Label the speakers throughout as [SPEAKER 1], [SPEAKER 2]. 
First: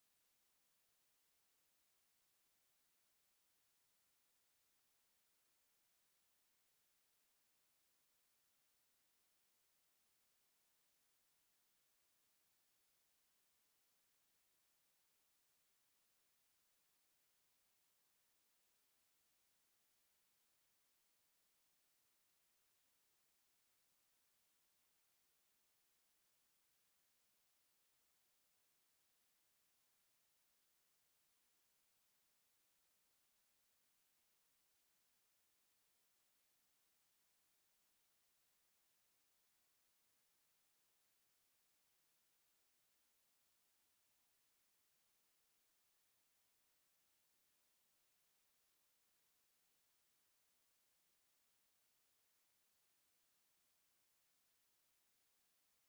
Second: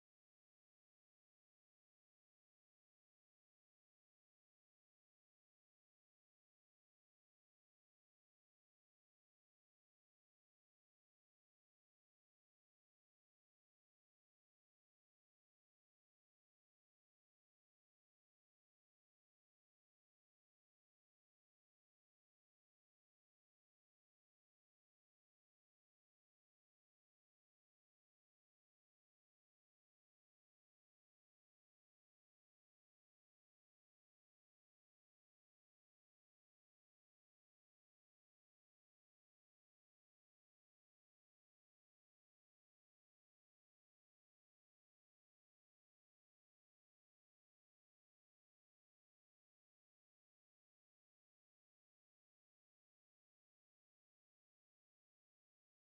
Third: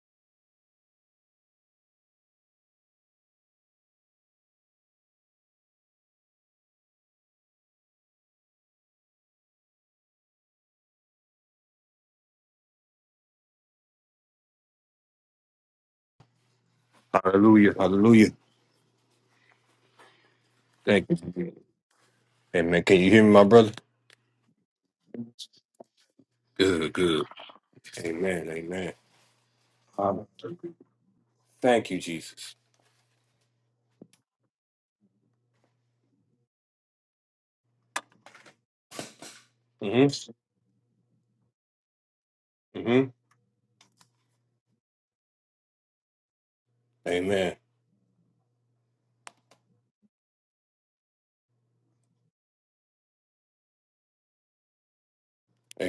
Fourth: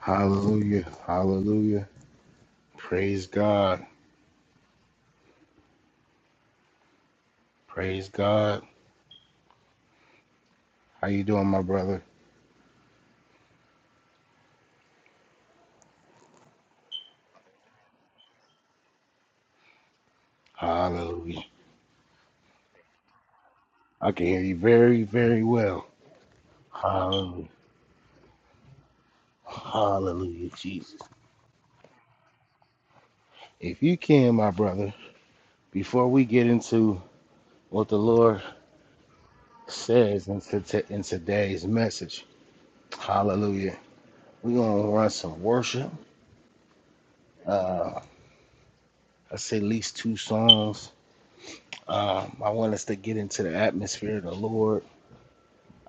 [SPEAKER 1] Hallelujah. Hallelujah. Praise God. Praise God. How you doing, my brother?
[SPEAKER 2] Hallelujah. Hallelujah. Thank you.
[SPEAKER 1] Hallelujah.
[SPEAKER 2] Jesus. Amen. Can you hear me, my brother?
[SPEAKER 1] I can hear you very, very well.
[SPEAKER 2] Good, good.
[SPEAKER 1] Hallelujah.
[SPEAKER 2] Amen. Amen. Hallelujah.
[SPEAKER 1] Hallelujah, Jesus.
[SPEAKER 2] Thank you, Jesus.
[SPEAKER 1] If you can, my brother, before we get into what the Lord says
[SPEAKER 2] Mm-hmm.
[SPEAKER 1] in, to- in today's message,
[SPEAKER 2] Mm-hmm.
[SPEAKER 1] hallelujah, we're going to run some worship.
[SPEAKER 2] Amen.
[SPEAKER 1] Uh, I say at least two songs. Um, I want us to get into the atmosphere of the Lord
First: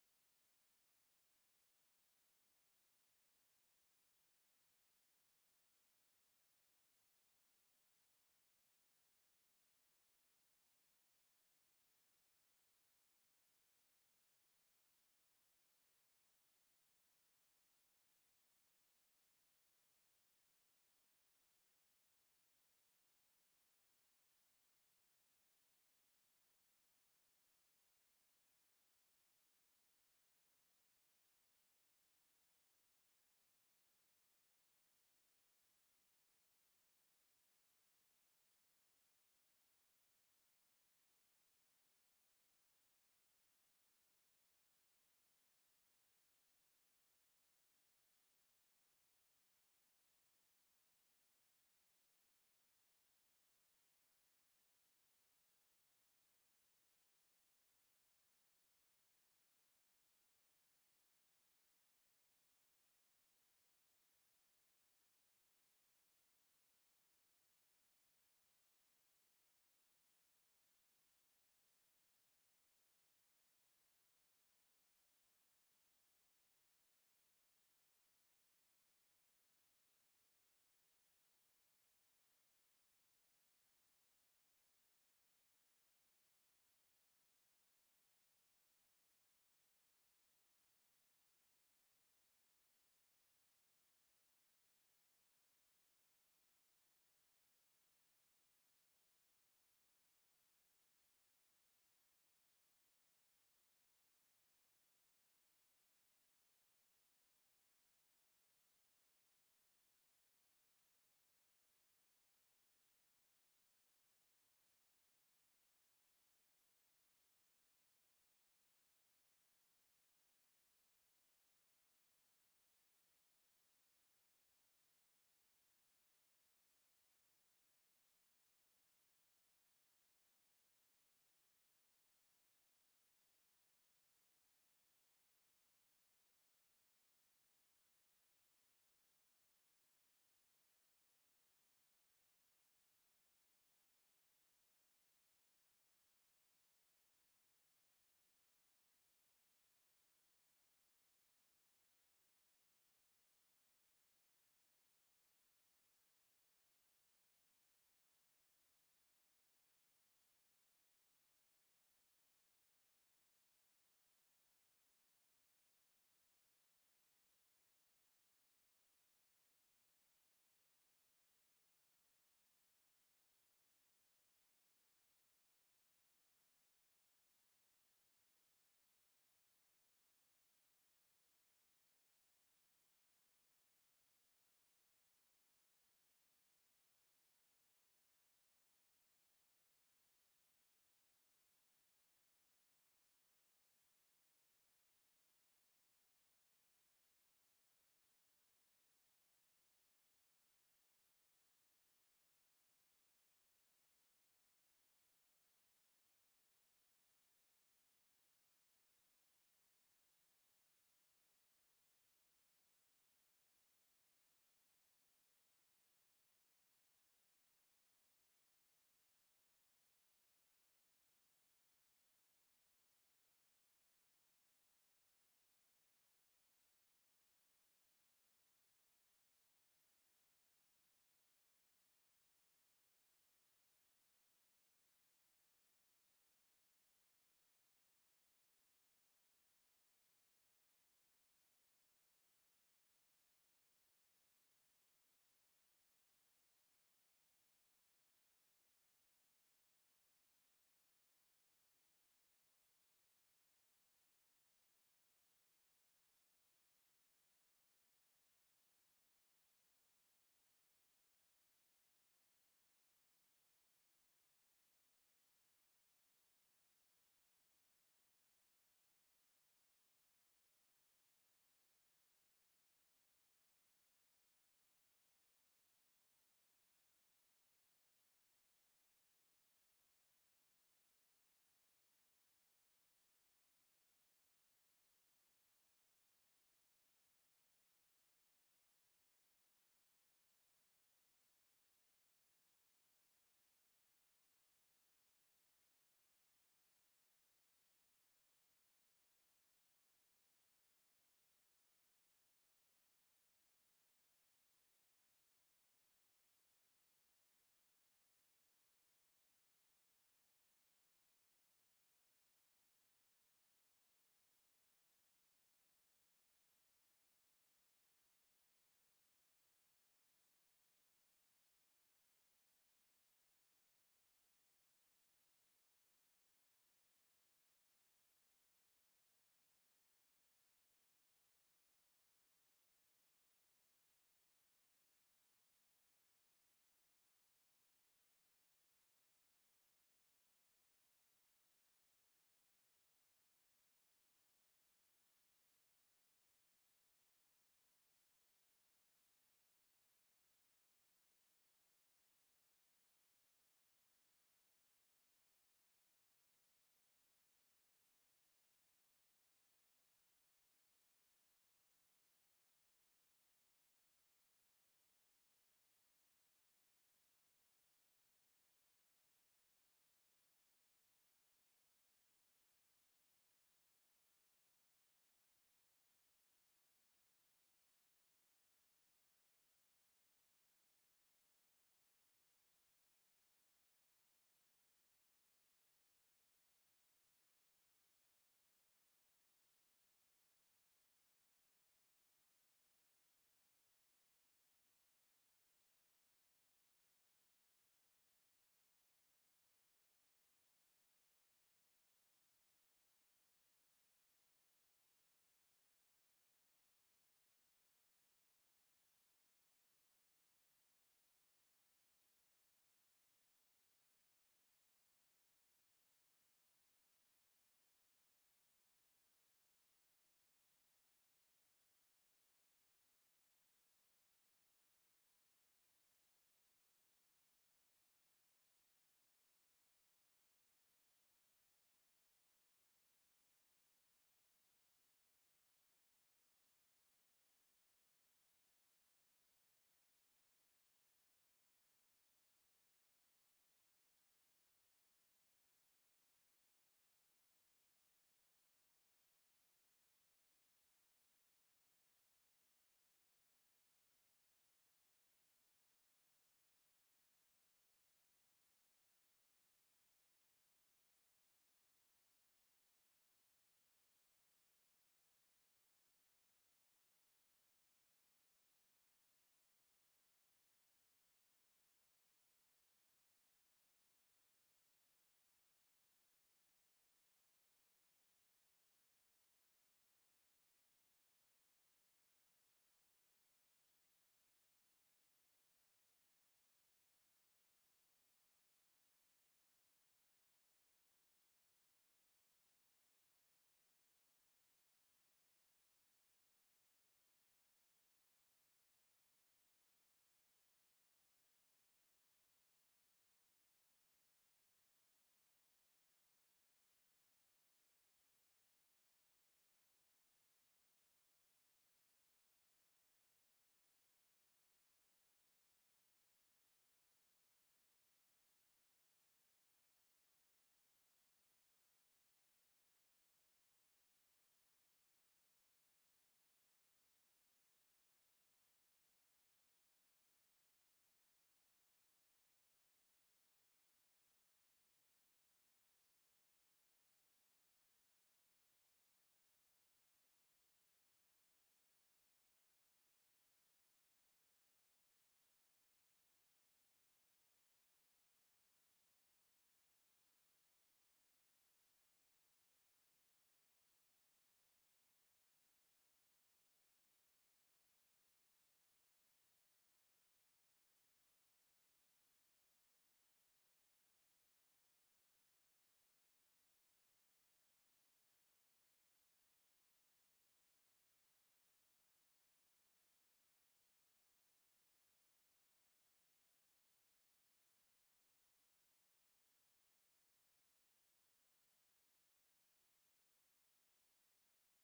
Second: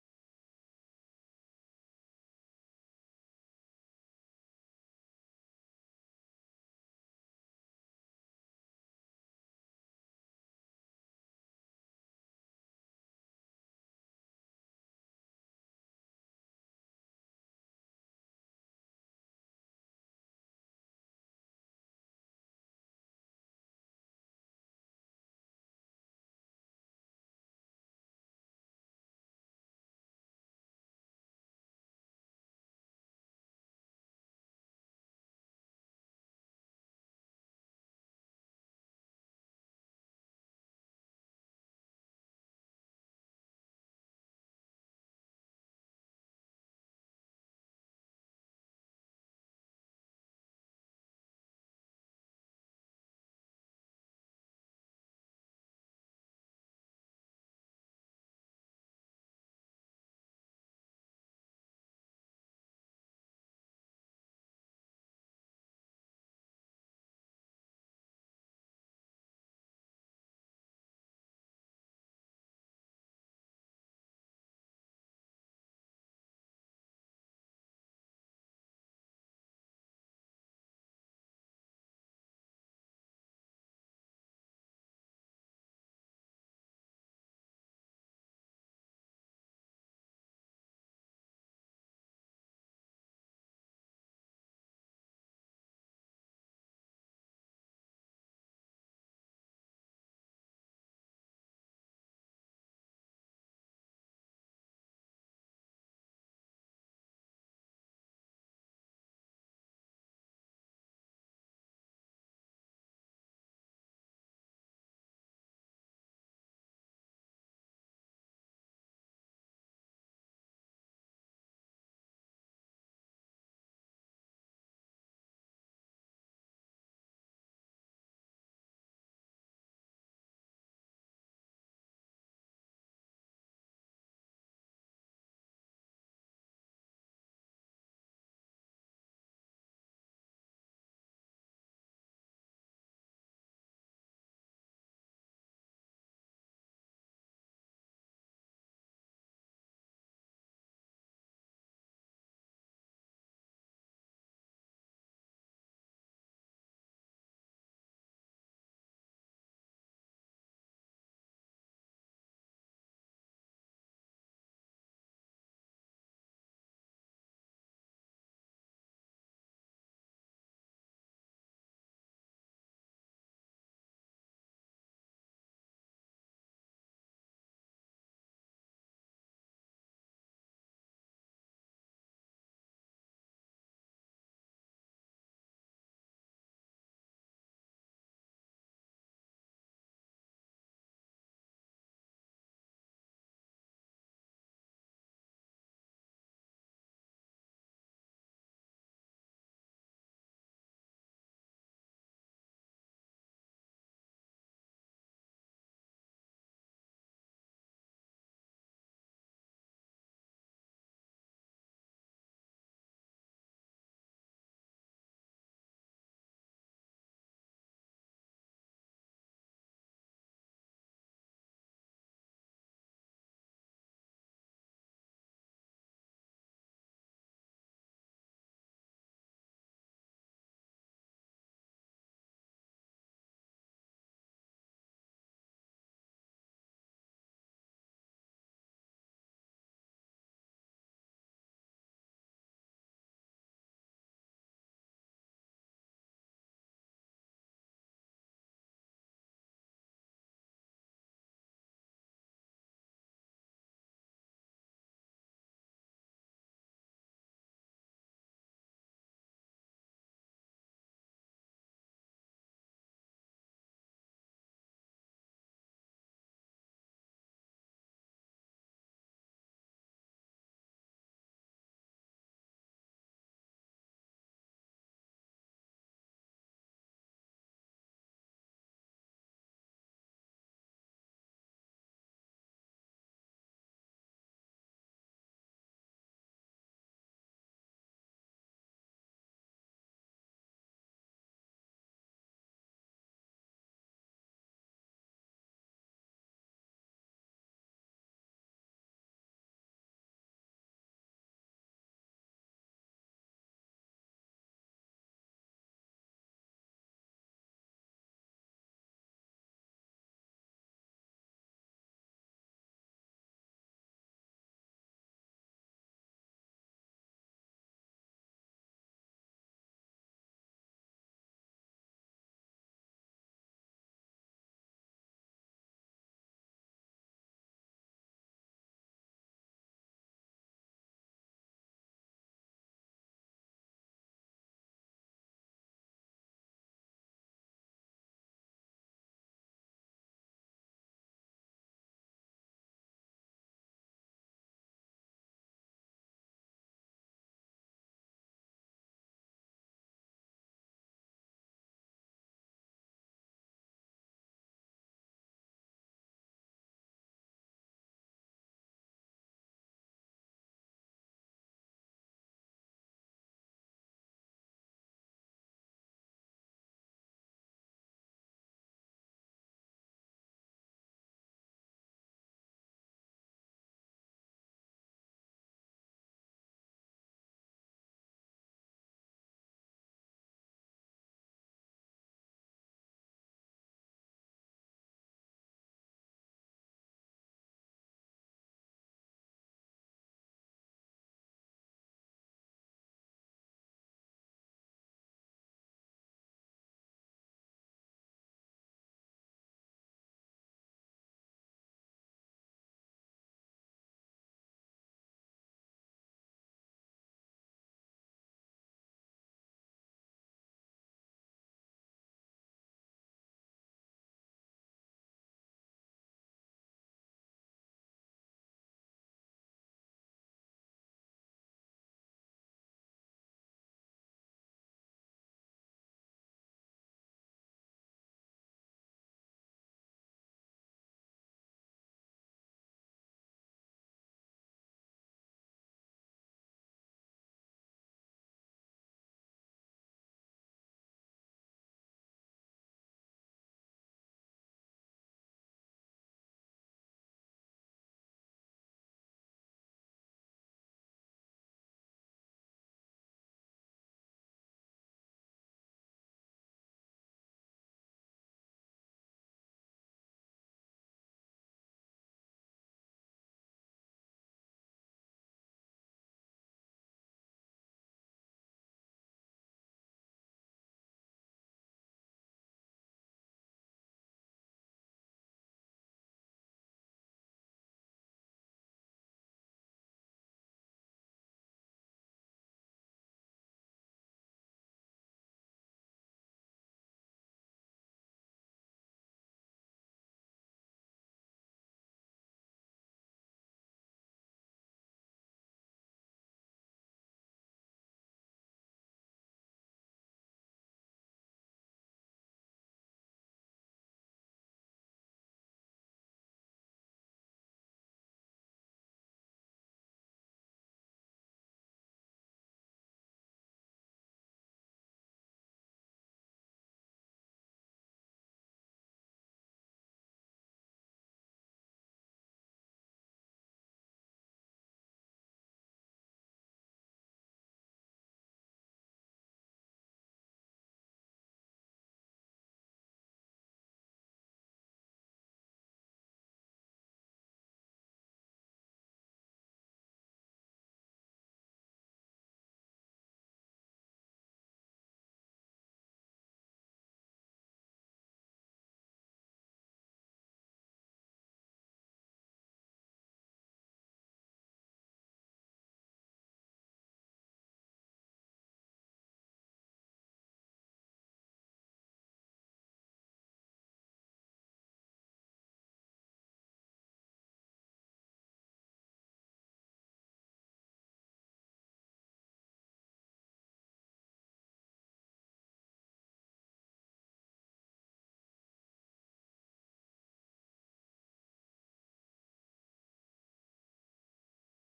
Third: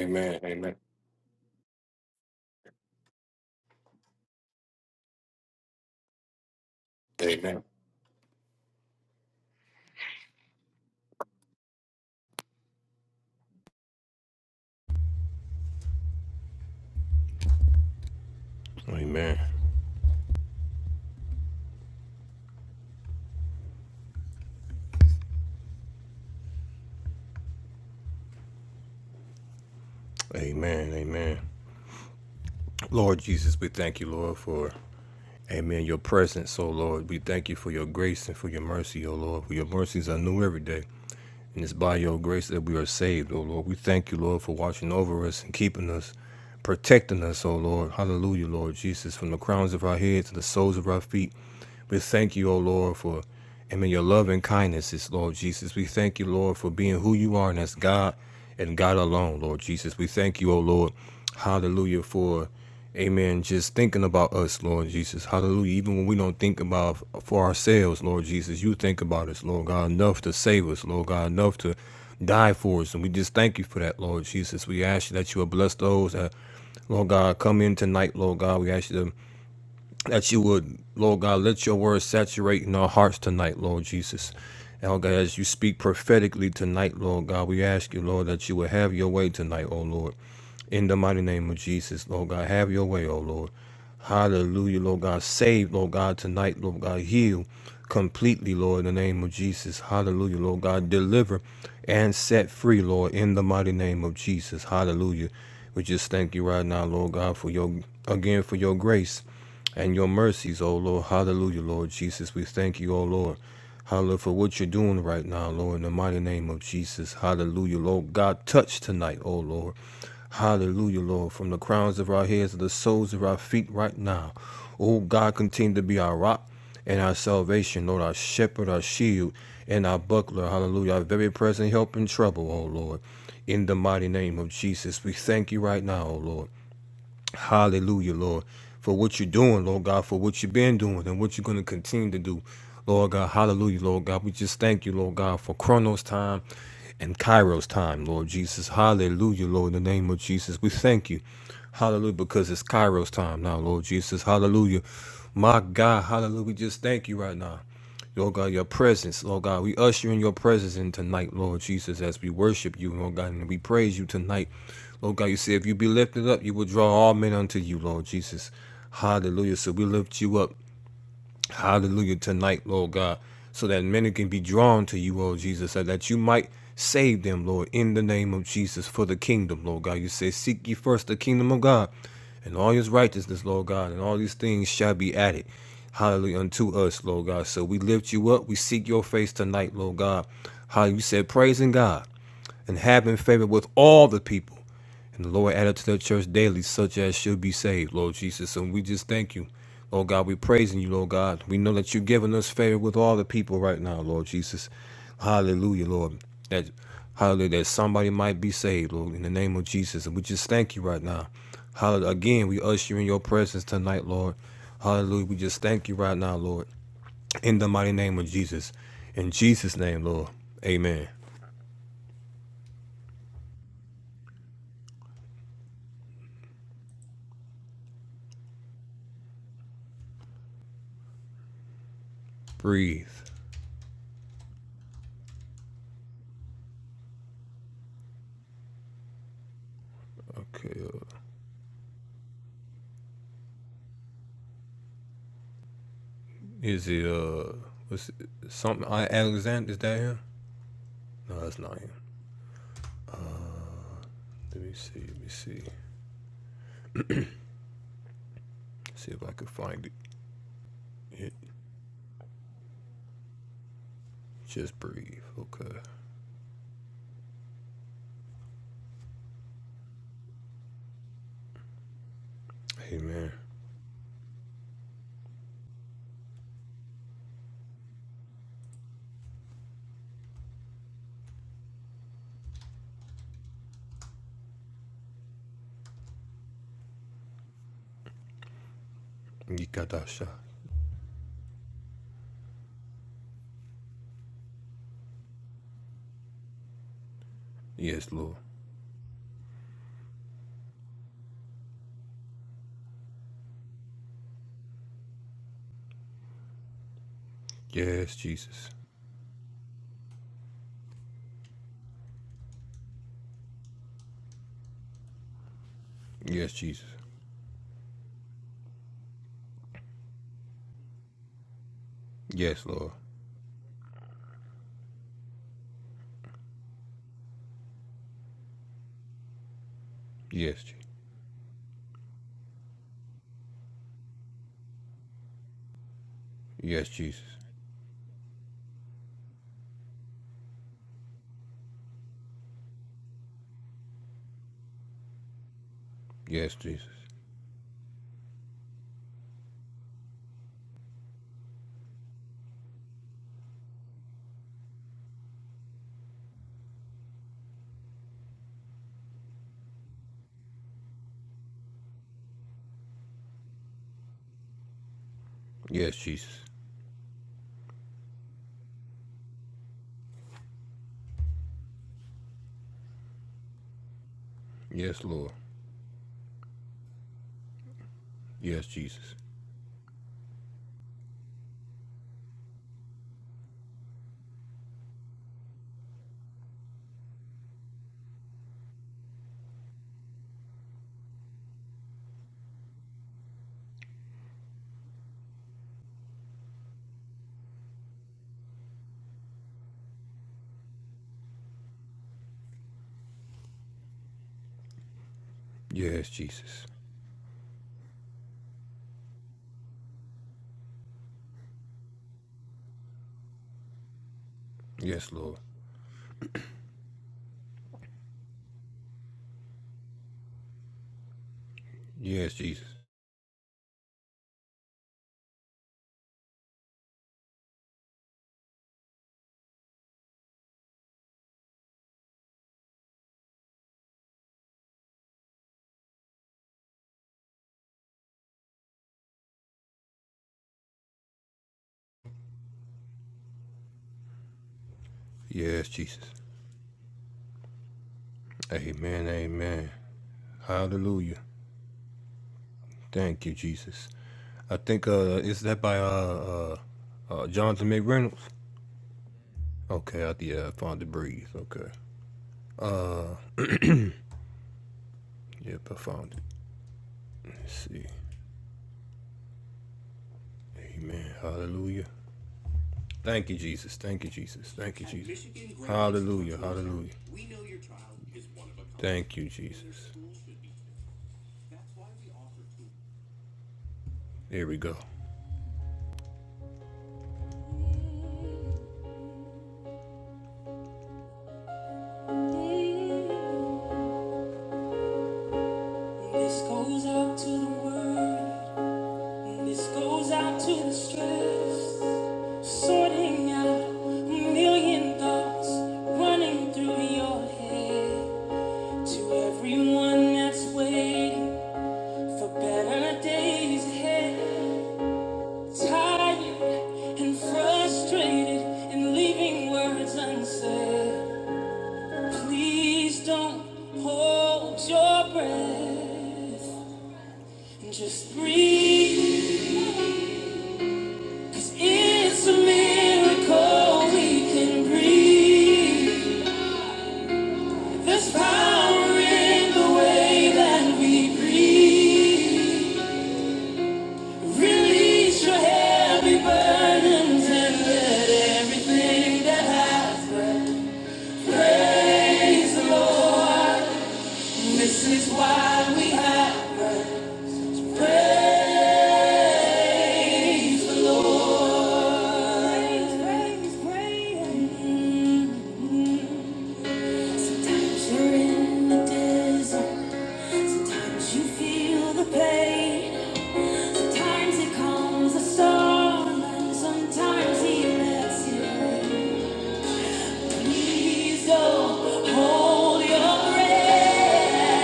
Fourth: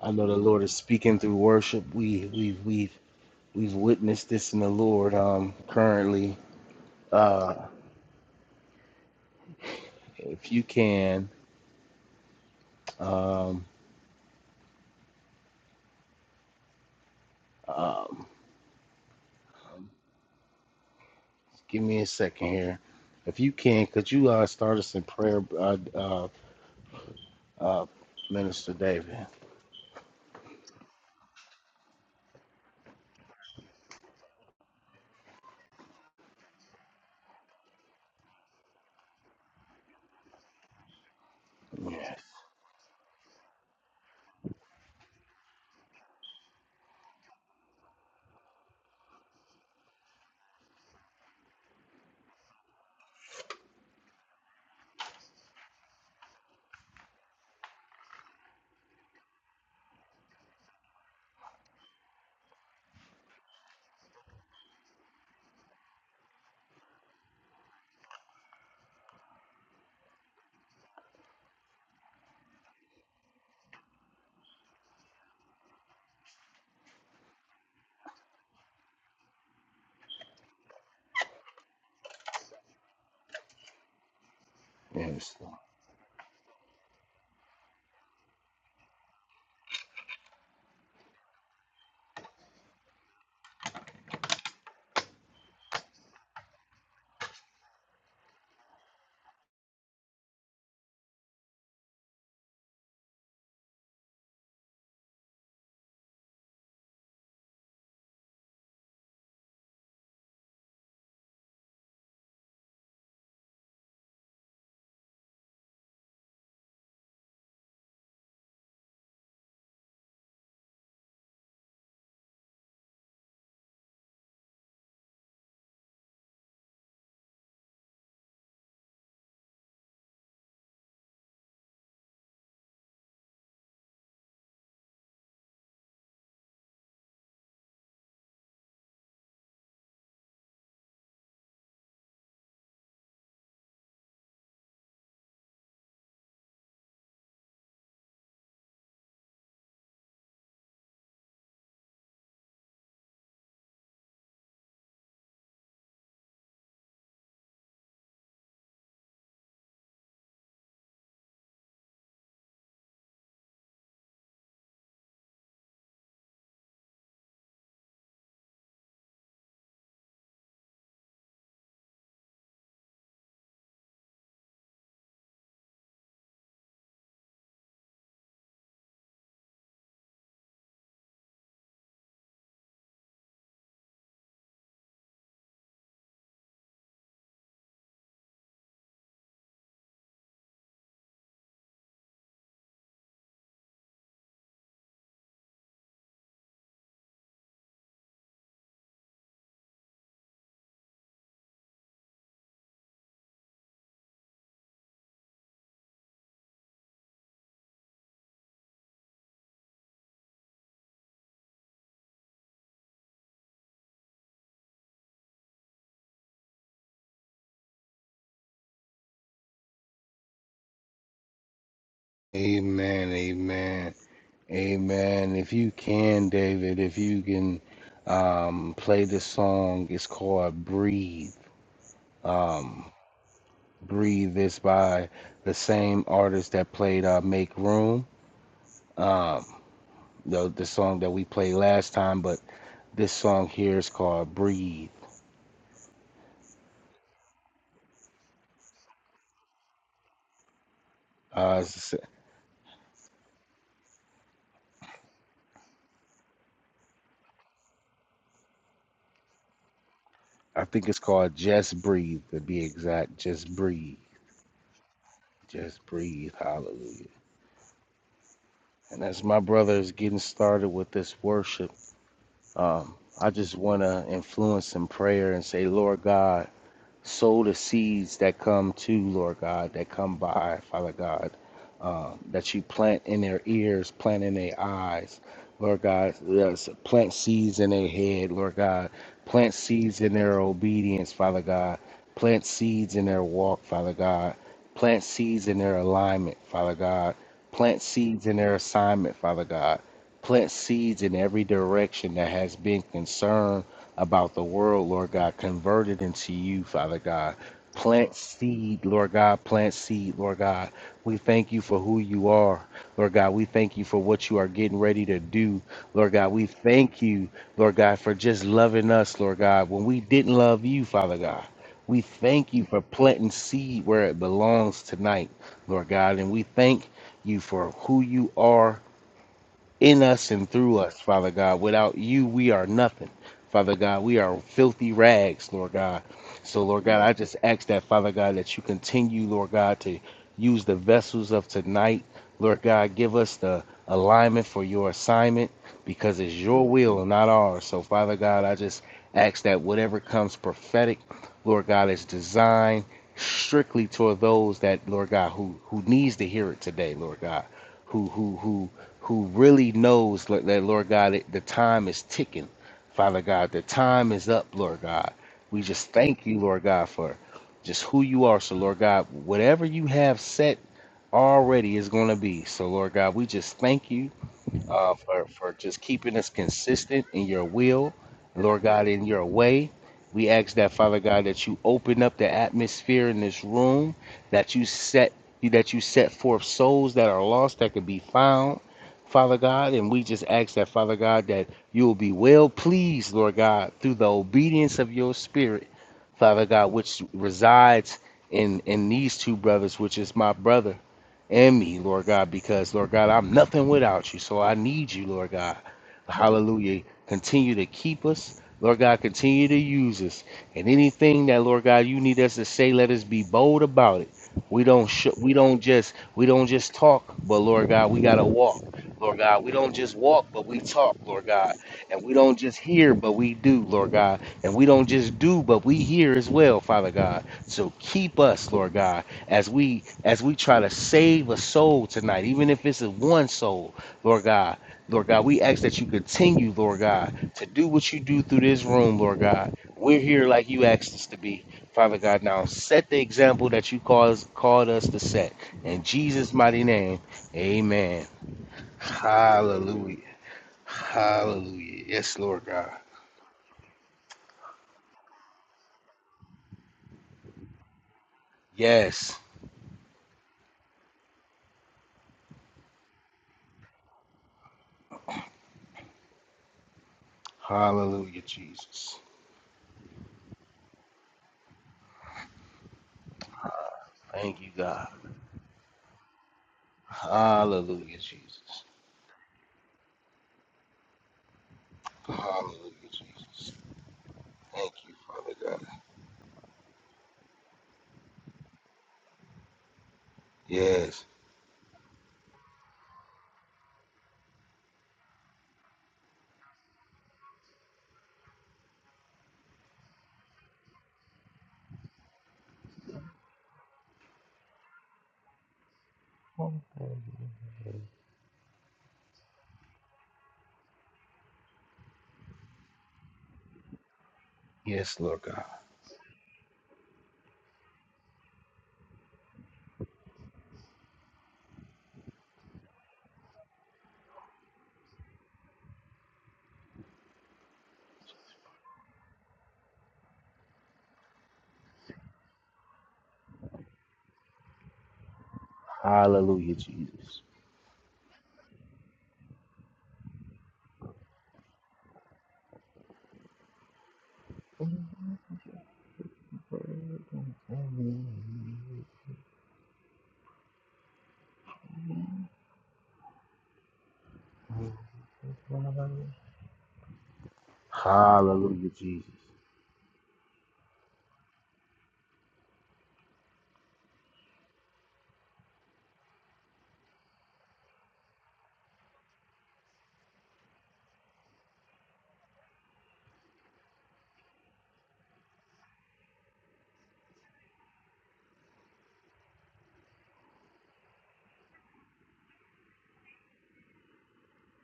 [SPEAKER 1] I know the Lord is
[SPEAKER 2] Amen.
[SPEAKER 1] speaking through worship. We we we we've witnessed this in the Lord um currently. Uh
[SPEAKER 2] Amen.
[SPEAKER 1] if you can um um
[SPEAKER 2] Amen.
[SPEAKER 1] give me a second here. If you can, could you uh start us in prayer uh uh, uh Minister David?
[SPEAKER 2] Amen. Amen. Lord Jesus, we thank you, Lord, for Amen. Your presence, oh Lord. We thank you for your grace and for your mercy, oh Lord. For your mercies are new every day. And it's by your
[SPEAKER 1] Yes.
[SPEAKER 2] grace that we are saved, O Lord. We thank you, Lord, for watching over us and keeping us, protecting us, O Lord. Hallelujah, Lord Jesus, from the crowns of our heads to the soles of our feet. We thank you, O Lord, for and in your love and kindnesses, Lord Jesus. We thank you, Lord, for being who you are and that's God and God alone, Lord Jesus. We thank you, O Lord. Hallelujah for Amen. Just thinking about us, Lord Jesus. Hallelujah. Even when we don't think about for ourselves, Lord Jesus, you think about us, Lord God, enough to save us, Lord God, enough to die for us. And we just thank you for that, Lord Jesus. We ask you that you will bless those that, Lord God, come in tonight, Lord God. We ask you to that you would, Lord God, let your word saturate in our hearts tonight, Lord Jesus. And Lord God,
[SPEAKER 1] Yes.
[SPEAKER 2] as you speak prophetically tonight, Lord God, we ask you, Lord, that you would have your way tonight, oh Lord. In the mighty name of Jesus, Lord God, have your way, oh Lord. Hallelujah, Lord God. Save, Lord God, tonight, Lord God. Heal completely, Lord, in the name of Jesus. Hallelujah, Lord God. Deliver and set free, Lord, in the mighty name of Jesus. Hallelujah. We just thank you right now, Lord God, for your again for your grace and your mercies, oh Lord. Hallelujah, Lord Jesus. We thank you, oh Lord. Hallelujah for what you're doing right now, Lord, in the mighty name of Jesus. Hallelujah, Lord God. Touch tonight, oh Lord. Hallelujah, Lord, from the crowns of our heads to the soles of our feet right now. Oh God, continue to be our rock and our salvation, Lord, our shepherd, our shield, and our buckler. Hallelujah. Our very present help in trouble, oh Lord. In the mighty name of Jesus, we thank you right now, oh Lord. Hallelujah, Lord, for what you're doing, Lord God, for what you've been doing and what you're going to continue to do. Lord God, hallelujah, Lord God. We just thank you, Lord God, for Chronos time and Kairos time, Lord Jesus. Hallelujah, Lord, in the name of Jesus. We thank you. Hallelujah, because it's Kairos time now, Lord Jesus. Hallelujah. My God, hallelujah. We just thank you right now. Lord God, your presence, Lord God. We usher in your presence in tonight, Lord Jesus, as we worship you, Lord God, and we praise you tonight. Lord God, you say if you be lifted up, you will draw all men unto you, Lord Jesus. Hallelujah. So we lift you up. Hallelujah tonight, Lord God, so that many can be drawn to you, Lord Jesus, and that you might save them, Lord, in the name of Jesus for the kingdom, Lord God. You say, Seek ye first the kingdom of God and all his righteousness, Lord God, and all these things shall be added. Hallelujah unto us, Lord God. So we lift you up. We seek your face tonight, Lord God. How you said, praising God and have having favor with all the people. And the Lord added to the church daily such as should be saved, Lord Jesus. And we just thank you. Lord God, we praising you, Lord God. We know that you've given us favor with all the people right now, Lord Jesus. Hallelujah, Lord. That hallelujah, that somebody might be saved, Lord, in the name of Jesus. And we just thank you right now. Hallelujah. Again, we usher you in your presence tonight, Lord. Hallelujah. We just thank you right now, Lord. In the mighty name of Jesus. In Jesus' name, Lord. Amen.
[SPEAKER 1] Amen. Amen. Amen. If you can, David, if you can um play this song, it's called Breathe. Um
[SPEAKER 2] Breathe.
[SPEAKER 1] Breathe is by the same artist that played uh, Make Room, um, the, the
[SPEAKER 2] Okay.
[SPEAKER 1] song that
[SPEAKER 2] Uh,
[SPEAKER 1] we played last time, but this song here is called Breathe.
[SPEAKER 2] is it uh? Was it something? I Alexander? Is that him? No,
[SPEAKER 1] Uh,
[SPEAKER 2] that's not him. Let me see. Let me see. See if I can find it.
[SPEAKER 1] I think it's
[SPEAKER 2] It
[SPEAKER 1] called Just Breathe, to be exact. Just Breathe.
[SPEAKER 2] just breathe. Okay.
[SPEAKER 1] Just Breathe. Hallelujah. And as my brother is getting started with this worship, um,
[SPEAKER 2] Hey
[SPEAKER 1] I
[SPEAKER 2] man.
[SPEAKER 1] just want to influence in prayer and say, Lord God, sow the seeds that come to Lord God, that come by, Father God, um, that you plant in their ears, plant in their eyes, Lord God, yes, plant seeds in their head, Lord God, plant seeds in
[SPEAKER 2] Yikadasha.
[SPEAKER 1] their obedience, Father God, plant seeds in their walk, Father God, plant seeds in their alignment, Father God, plant
[SPEAKER 2] Yes,
[SPEAKER 1] seeds
[SPEAKER 2] Lord.
[SPEAKER 1] in their assignment, Father God. Plant seeds in every direction that has been concerned about the world, Lord God. Convert it into you, Father God.
[SPEAKER 2] Yes,
[SPEAKER 1] Plant
[SPEAKER 2] Jesus.
[SPEAKER 1] seed, Lord God. Plant seed, Lord God. We thank you for who you are, Lord God. We thank you for what you are getting ready to do, Lord God. We
[SPEAKER 2] Yes, Jesus.
[SPEAKER 1] thank you, Lord God, for just loving us, Lord God, when we didn't love you, Father God. We thank you
[SPEAKER 2] Yes,
[SPEAKER 1] for
[SPEAKER 2] Lord.
[SPEAKER 1] planting seed where it belongs tonight, Lord God. And we thank you for who you are in us and
[SPEAKER 2] Yes,
[SPEAKER 1] through
[SPEAKER 2] Je-
[SPEAKER 1] us, Father God. Without you, we are nothing. Father God, we are filthy rags, Lord God. So, Lord
[SPEAKER 2] yes,
[SPEAKER 1] God, I
[SPEAKER 2] Jesus.
[SPEAKER 1] just ask that, Father God, that you continue, Lord God, to use the vessels of tonight. Lord God, give us the alignment for your assignment because it's
[SPEAKER 2] Yes,
[SPEAKER 1] your
[SPEAKER 2] Jesus.
[SPEAKER 1] will and not ours. So, Father God, I just ask that whatever comes prophetic, Lord God, is designed strictly toward those that, Lord God, who who needs to hear it today, Lord God who who who who really knows like, that, Lord God, the time is ticking, Father God. The time is up, Lord God. We just
[SPEAKER 2] Yes,
[SPEAKER 1] thank you,
[SPEAKER 2] Jesus.
[SPEAKER 1] Lord God, for just who you are. So, Lord God, whatever you have set already is going to be. So, Lord God, we just thank you uh,
[SPEAKER 2] Yes,
[SPEAKER 1] for,
[SPEAKER 2] Lord.
[SPEAKER 1] for just keeping us consistent in your will, Lord
[SPEAKER 2] Yes,
[SPEAKER 1] God, in
[SPEAKER 2] Jesus.
[SPEAKER 1] your way. We ask that, Father God, that you open up the atmosphere in this room, that you set that you set forth souls that are lost that can be found, Father God. And we just ask that, Father God, that you will be well pleased, Lord God, through the obedience of your spirit, Father God, which resides in in these two brothers, which is my brother and me, Lord God, because, Lord God, I'm nothing without you. So I need you, Lord God.
[SPEAKER 2] Yes, Jesus.
[SPEAKER 1] Hallelujah. Continue to keep us. Lord God, continue to use us. And anything that, Lord God, you need us to say, let us be bold about it. We don't sh-
[SPEAKER 2] Yes,
[SPEAKER 1] we
[SPEAKER 2] Lord.
[SPEAKER 1] don't just we don't just talk, but Lord God, we gotta walk. Lord God, we don't just walk, but we talk, Lord God. And we
[SPEAKER 2] Yes,
[SPEAKER 1] don't just
[SPEAKER 2] Jesus.
[SPEAKER 1] hear, but we do, Lord God. And we don't just do, but we hear as well, Father God. So keep us, Lord God as we as we try to save a soul tonight, even if it's a one soul, Lord God. Lord God, we ask that you continue, Lord God, to do what you do through this room, Lord God. We're here like you asked us to be, Father God. Now set the example that you cause, called us to set.
[SPEAKER 2] Yes,
[SPEAKER 1] In
[SPEAKER 2] Jesus.
[SPEAKER 1] Jesus' mighty name, amen.
[SPEAKER 2] Amen. Amen.
[SPEAKER 1] Hallelujah.
[SPEAKER 2] Hallelujah.
[SPEAKER 1] Hallelujah. Yes, Lord God.
[SPEAKER 2] Thank you, Jesus. I think uh is that by uh uh, uh Jonathan McReynolds?
[SPEAKER 1] Yes.
[SPEAKER 2] Okay, I yeah, I found the breeze. Okay. Yep, I found it. Let's see.
[SPEAKER 1] Hallelujah, Jesus.
[SPEAKER 2] Amen. Hallelujah. Thank you, Jesus. Thank you,
[SPEAKER 1] Thank
[SPEAKER 2] Jesus.
[SPEAKER 1] you,
[SPEAKER 2] Thank you,
[SPEAKER 1] God.
[SPEAKER 2] Jesus. hallelujah. Hallelujah.
[SPEAKER 1] Hallelujah, Jesus.
[SPEAKER 2] Thank you, Jesus.
[SPEAKER 1] Hallelujah, Jesus.
[SPEAKER 2] Here we
[SPEAKER 1] Thank
[SPEAKER 2] go.
[SPEAKER 1] you, Father God. Yes.
[SPEAKER 2] This goes out to the world. This goes out to the stress, sorting out a million thoughts running through your head. To everyone that's waiting for better days ahead,
[SPEAKER 1] Yes, Lord God.
[SPEAKER 2] tired and frustrated and leaving words unsaid. Please don't hold your breath, just breathe. It's a miracle we can breathe.
[SPEAKER 1] Hallelujah, Jesus.
[SPEAKER 2] There's power in the way that we breathe.
[SPEAKER 1] over
[SPEAKER 2] Release your heavy burdens
[SPEAKER 1] and
[SPEAKER 2] and let everything that has praise the Lord. This is why we have
[SPEAKER 1] Hallelujah, Jesus.
[SPEAKER 2] praise, praise, praise. Times you're in the desert, Sometimes you feel the pain. Sometimes it comes a storm, and sometimes he lets it rain. Please don't hold your breath.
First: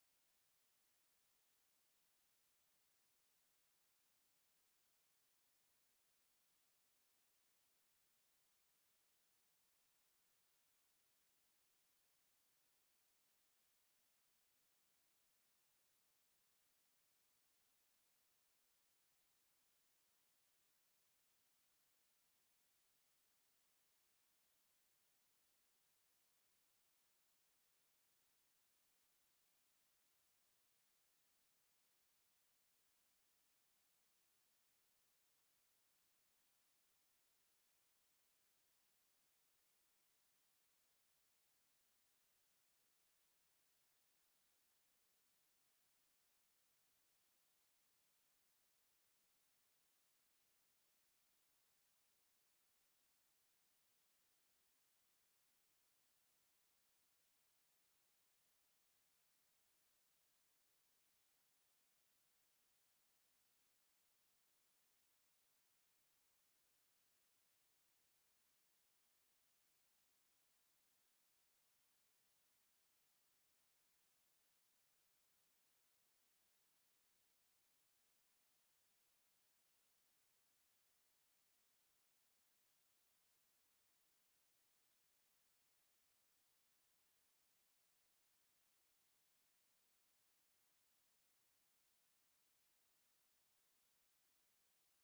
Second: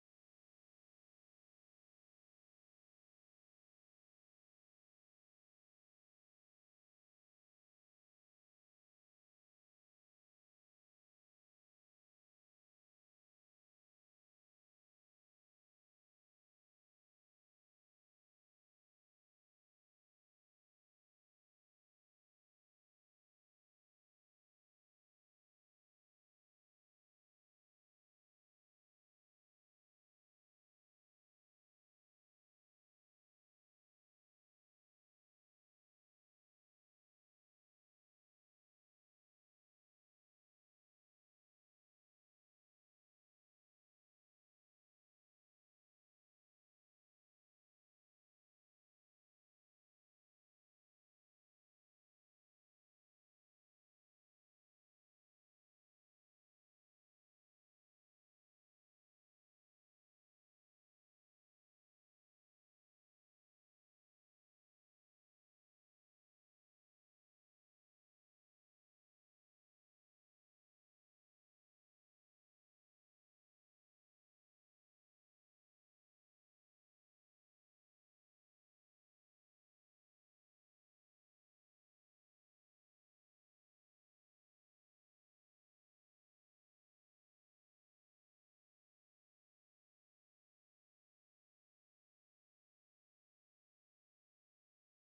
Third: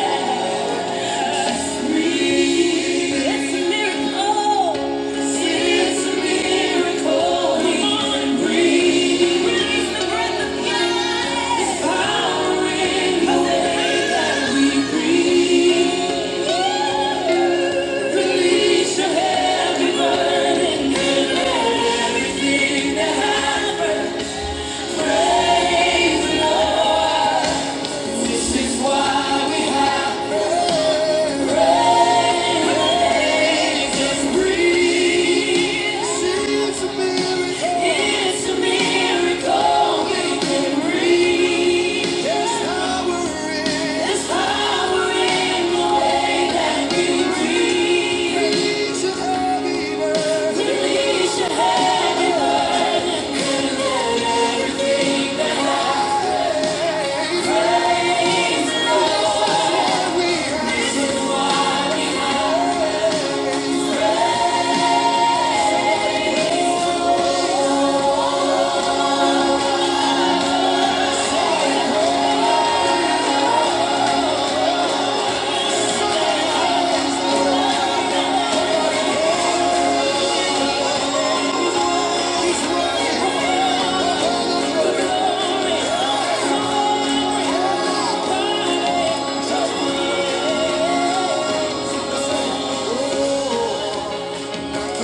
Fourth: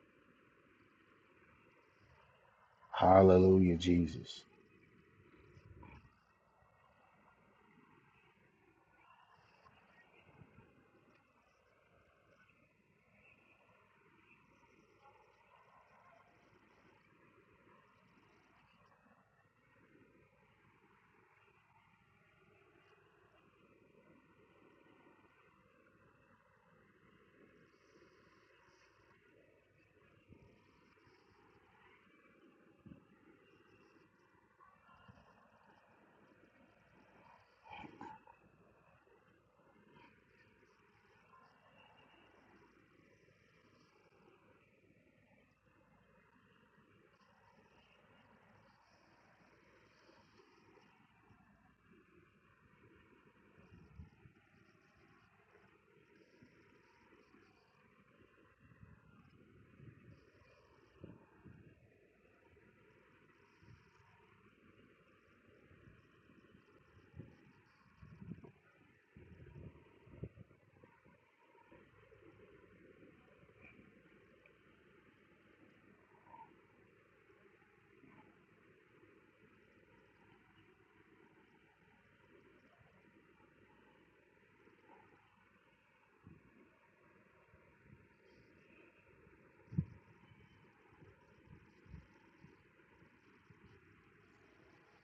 [SPEAKER 2] Breathe. It's a
[SPEAKER 1] Hallelujah, Jesus.
[SPEAKER 2] miracle. It's a miracle. Come on, breathe. Release the breath of God. It's power in the way that we breathe. Release your heavy burden and everything that happened. This is why we have this breeze. It's a miracle. It's a miracle we can breathe. There's power in. the way that we breathe. Release your heavy burden. Release your heavy burden.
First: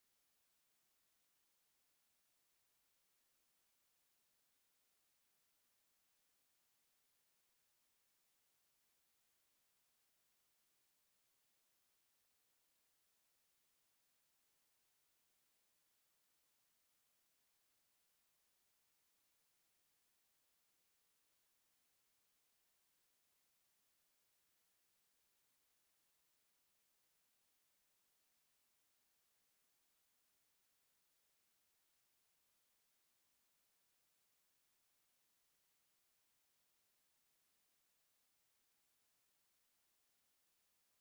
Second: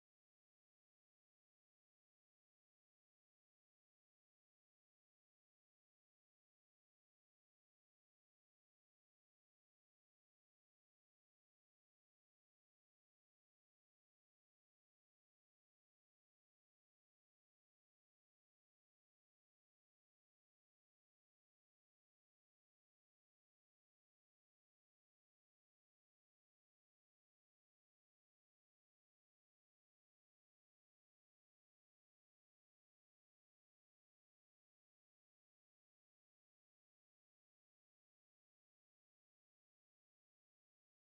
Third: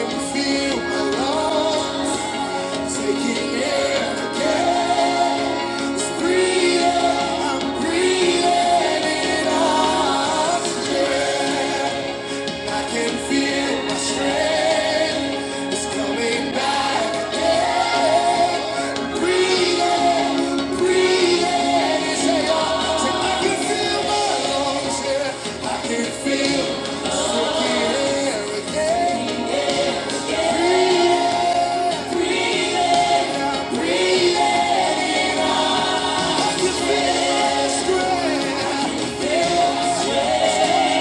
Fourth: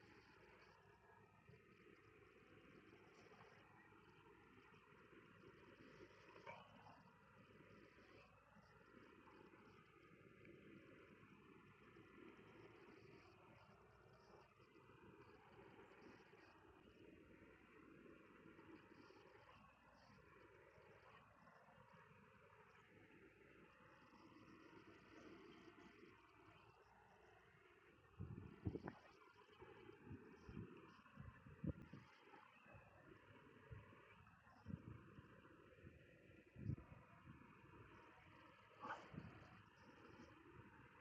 [SPEAKER 2] Feel alone, taking air, it's breathing, I'm breathing it out. I can feel my strength, it's coming back. Breathing, breathing, I can feel my lungs, yeah. I can feel, yeah,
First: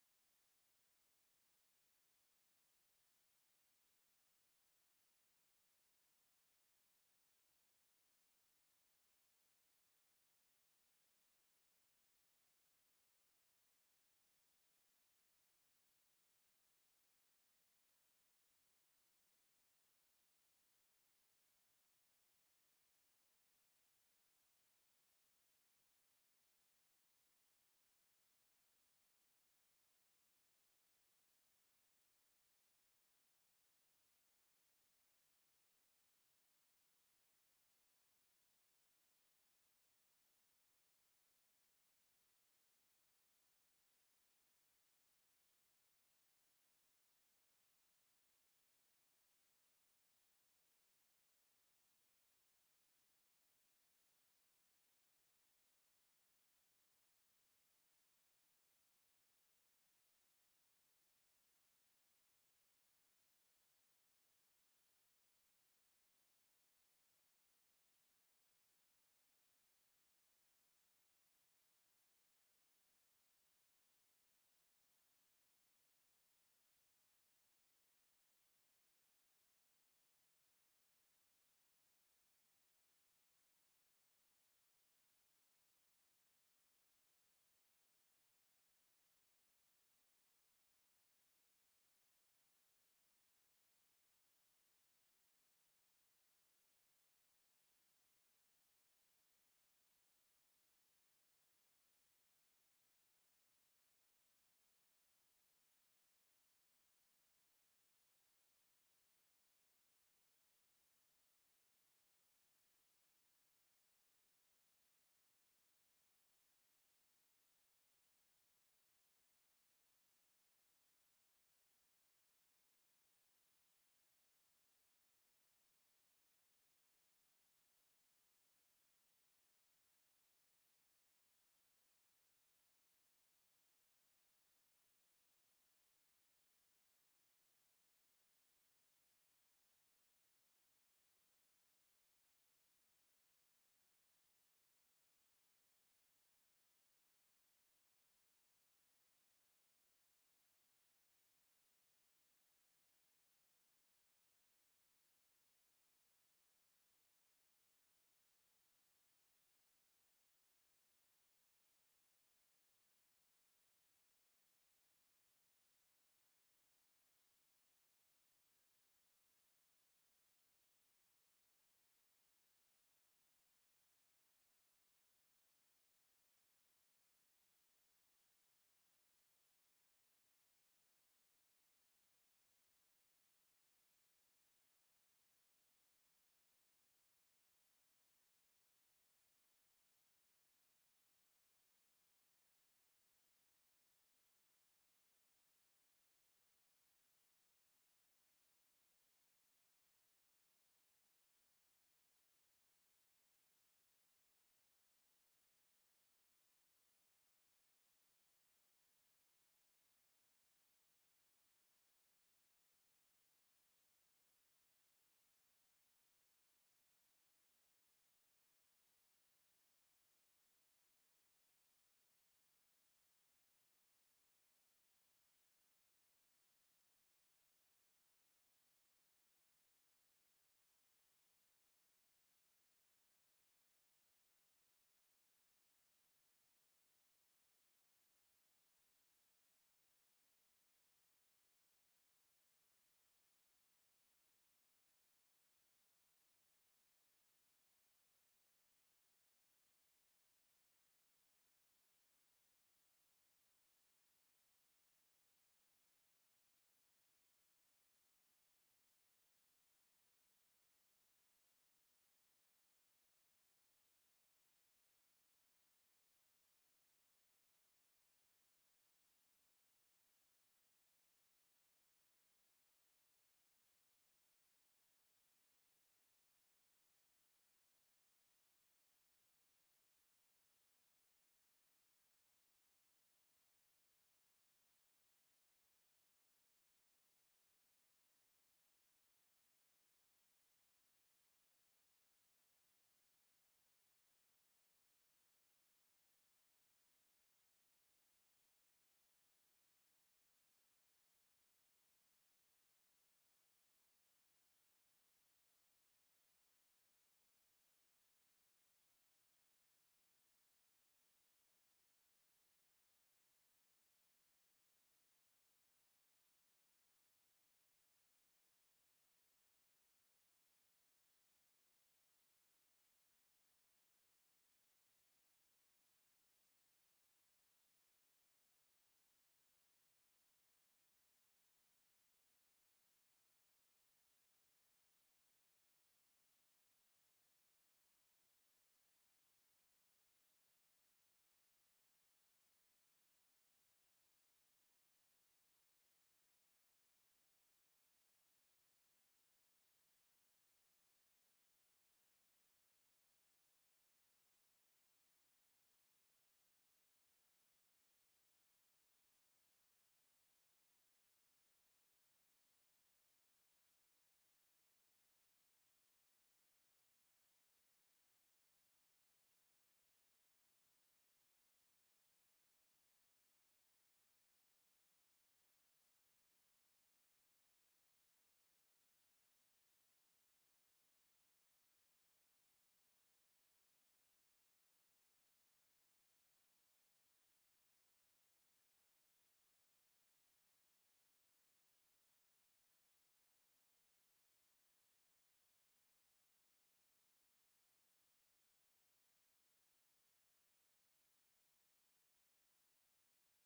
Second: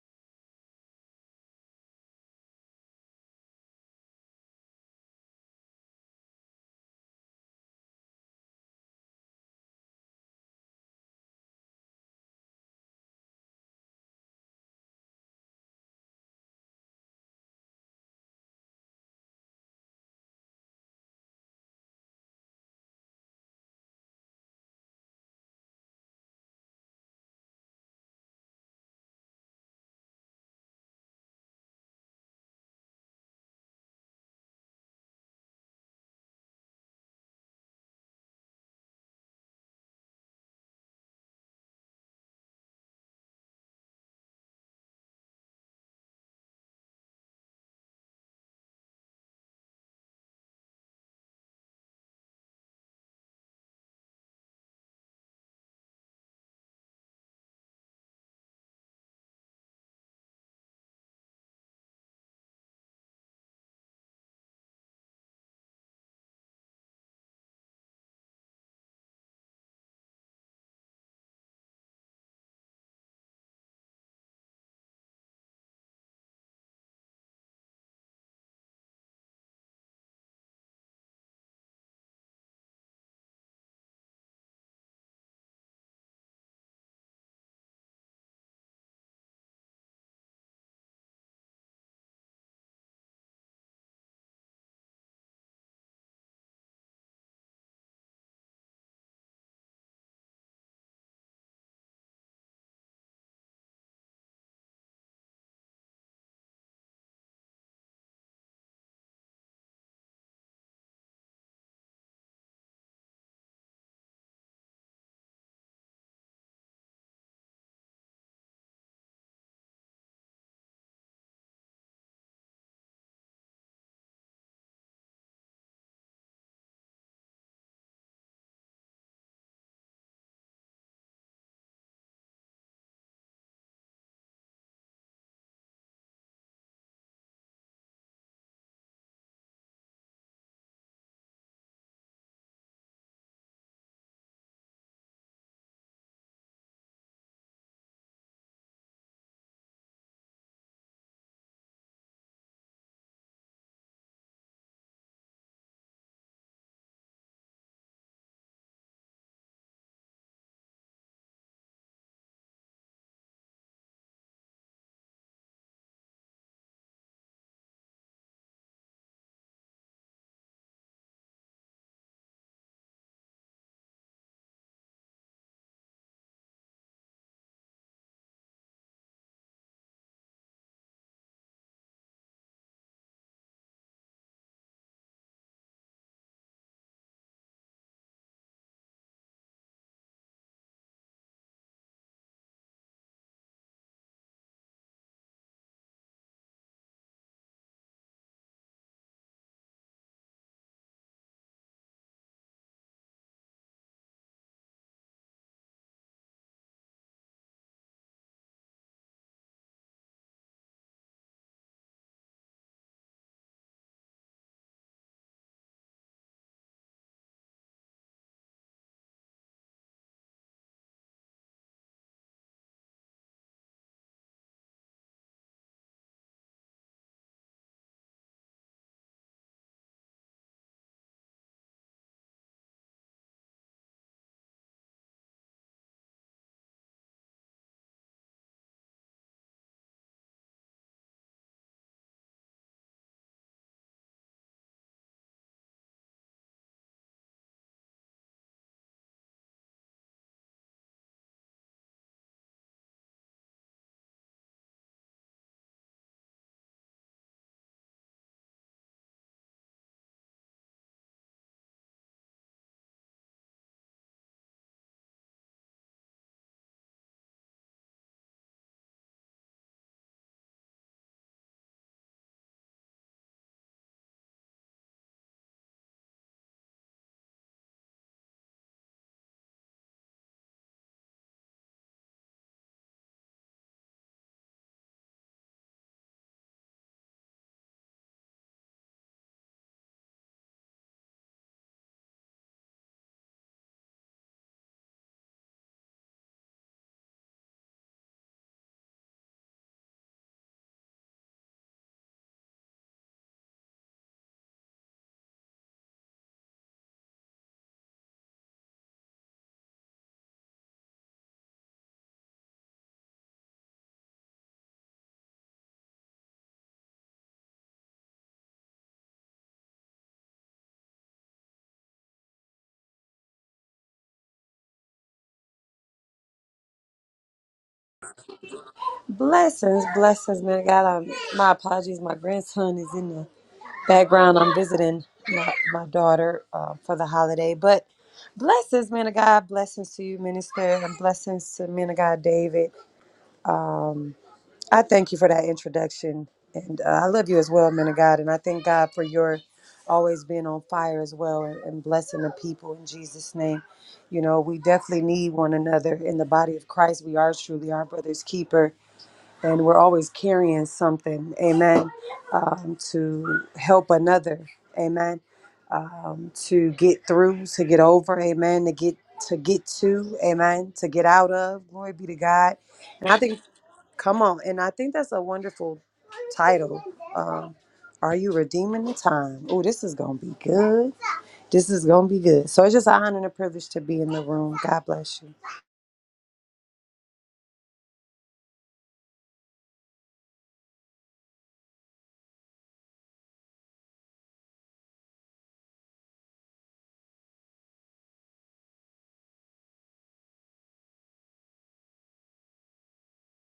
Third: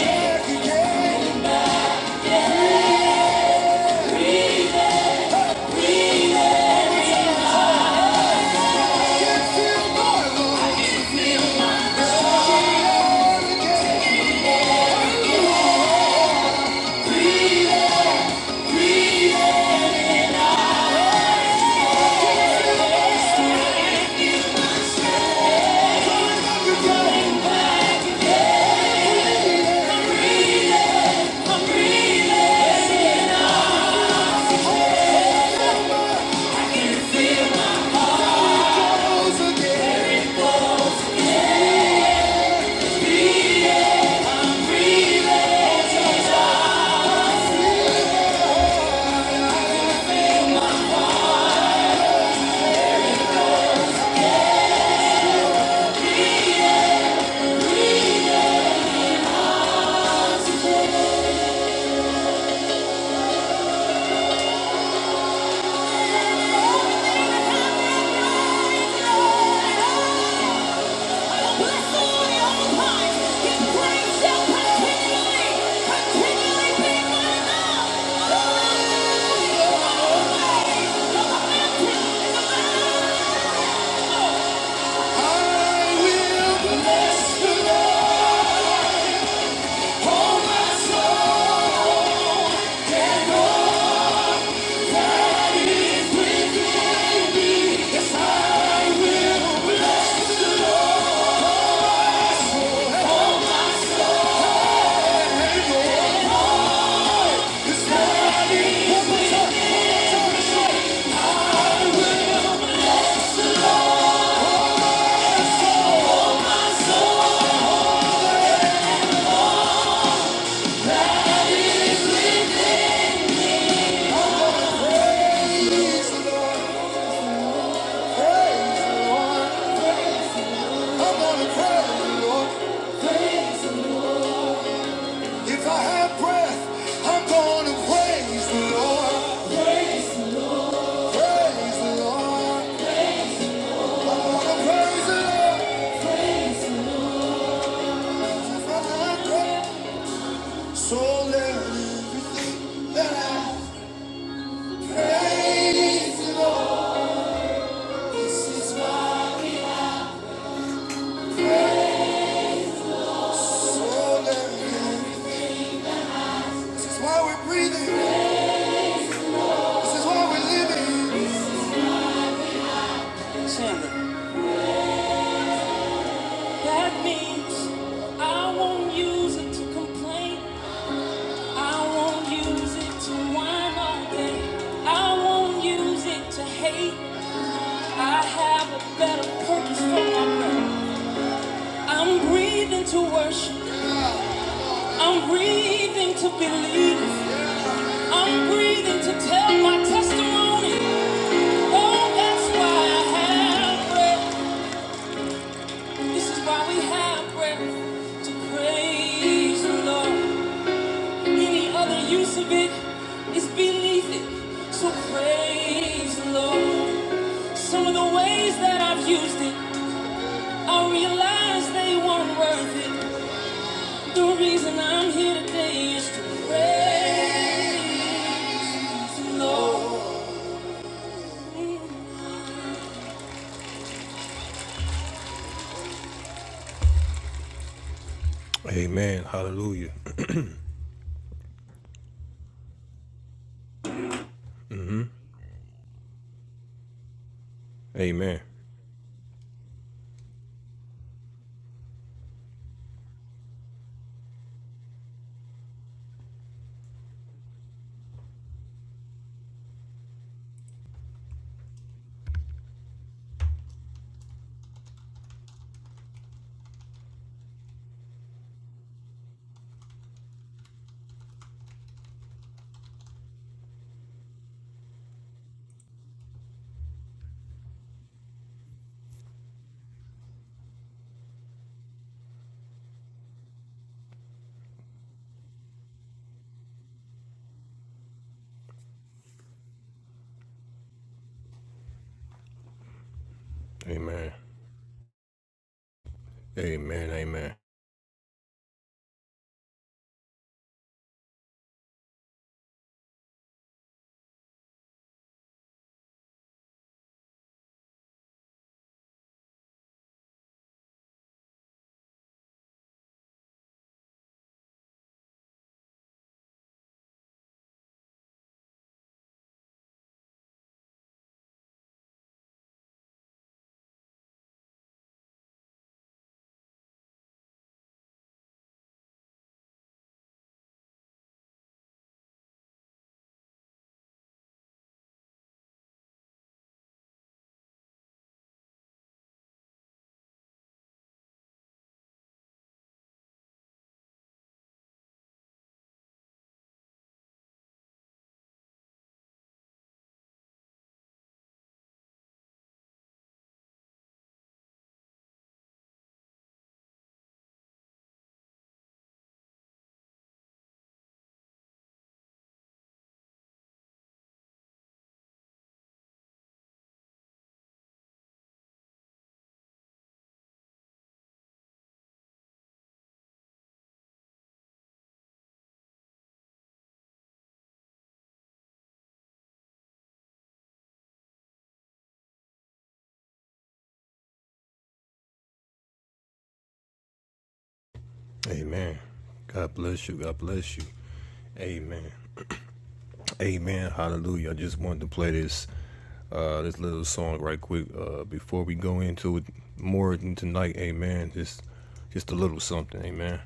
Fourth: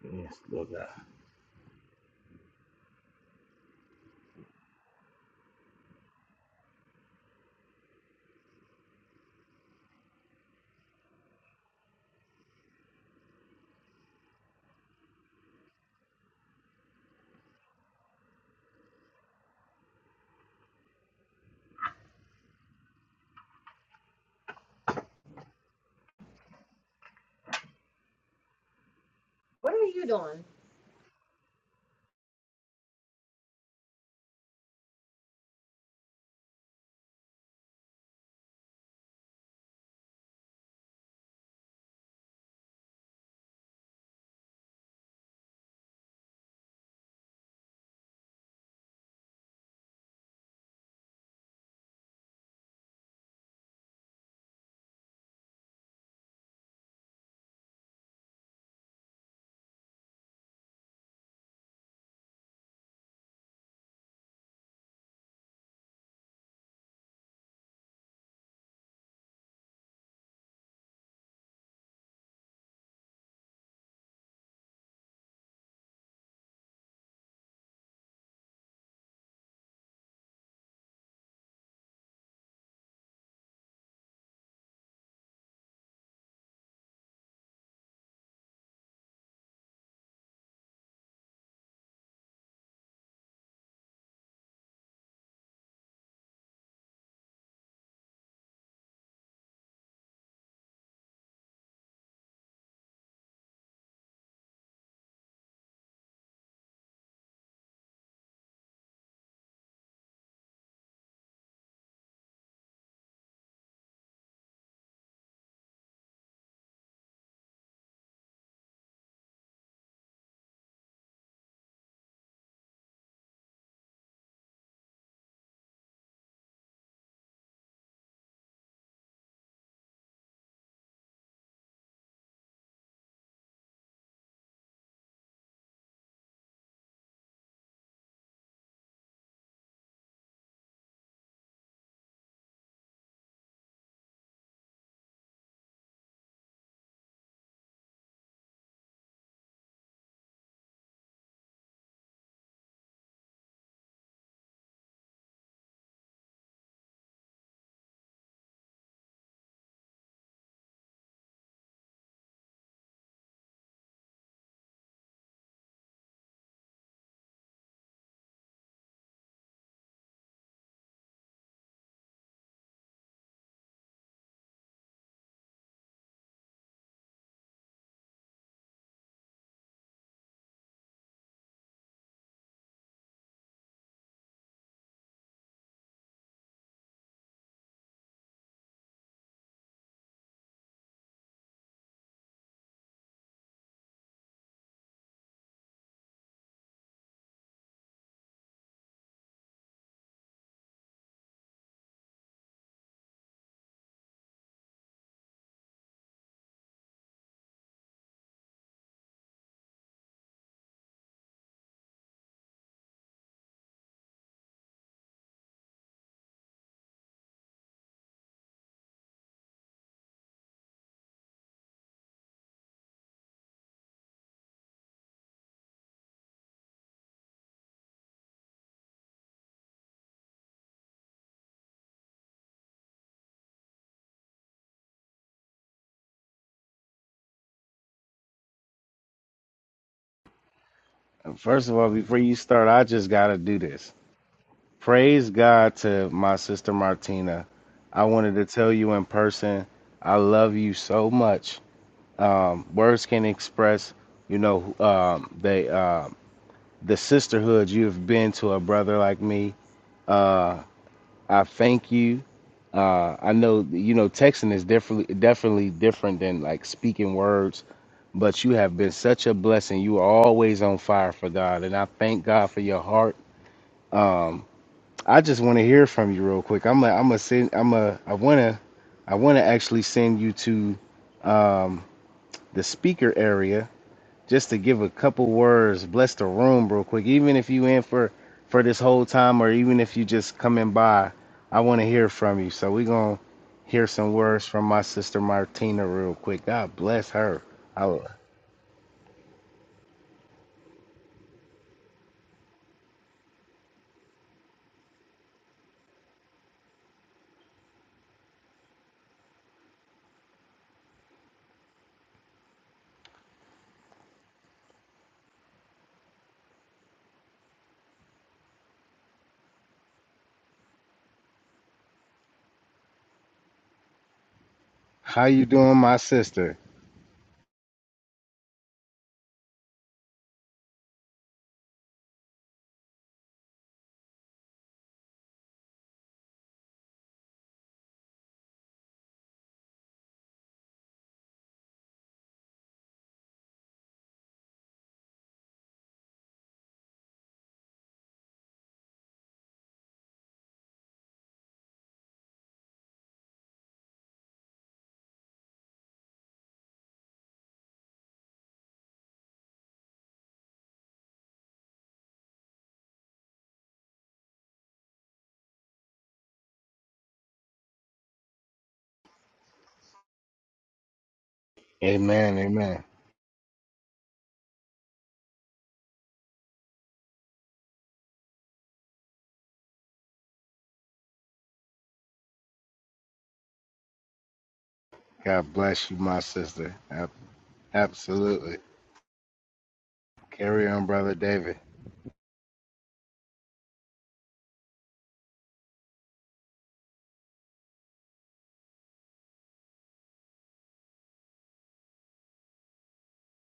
[SPEAKER 1] Yes, Lord God.
[SPEAKER 2] feel my lungs. Bless the Lord, all times, His praise continually, continually be my If I have breath, I'm gonna praise the Lord. Praise the Lord. I wanna praise the Lord. If I have so let This is why we're breathing. This is why we're living. Chandler. That means I won't use it to complain. I won't use it to whine all day. I won't use it to hate. I have a better purpose for my life. I'm breathing to worship. I'm breathing to believe. Oh, So Amen. Hallelujah.
[SPEAKER 1] And First of all, before you start, I just got to do this. Praise God to my sister Martina. I wanted to
[SPEAKER 2] Amen.
[SPEAKER 1] tell you in person, I love you so much. um, words can express, you know, um, they uh, the sisterhood you've been to a brother like me. Uh, I thank you. Uh, I know you know texting is definitely definitely different than like speaking words, but you have been such a blessing. You are always on fire for God, and I thank God for your heart. Um, I just want to hear from you real quick. I'm a, I'm a send, I'm a I wanna I wanna actually send you to um, the speaker area just to give a couple words, bless the room real quick. Even if you in for for this whole time, or even if you just coming by, I want to hear from you. So we gonna hear some
[SPEAKER 2] Amen.
[SPEAKER 1] words from my sister Martina real quick. God
[SPEAKER 2] Amen.
[SPEAKER 1] bless her.
[SPEAKER 2] Amen.
[SPEAKER 1] I- How you doing, my sister?
[SPEAKER 3] Blessings, blessings, man. of God, um, my apologies. My grandson is in the background. I'm visiting my, my daughter uh, for the holiday. But blessings, man of God. Blessings to you, minister, and blessings to man of God, David. I thank you for that introduction. And uh, I love you as well, man of God. And I thank God for your always being on fire as well and, and blessing the people in Jesus' name. You know, we definitely need one another in the body of Christ. We are truly our brother's keeper and we're always carrying something, amen, um, to help another, amen, um, to get through, to get over, amen, to get to get to, amen, to get out of. Glory be to
[SPEAKER 1] Amen,
[SPEAKER 3] God.
[SPEAKER 1] amen.
[SPEAKER 3] And I think, come on, and I think that's a wonderful title. Um, are you redeeming the time? Oh, this is gonna be good. This is gonna be good. So it's just an honor and a privilege to be in the room. God bless you.
[SPEAKER 1] God bless you, my sister. Ab- Absolutely.
[SPEAKER 2] Amen. God bless you. God
[SPEAKER 1] Carry
[SPEAKER 2] bless you.
[SPEAKER 1] on, brother David.
[SPEAKER 2] Amen. Amen. Hallelujah. I just wanted to play this uh this little song right quick uh before we go into it more tonight. Amen. Just just a little something. Amen.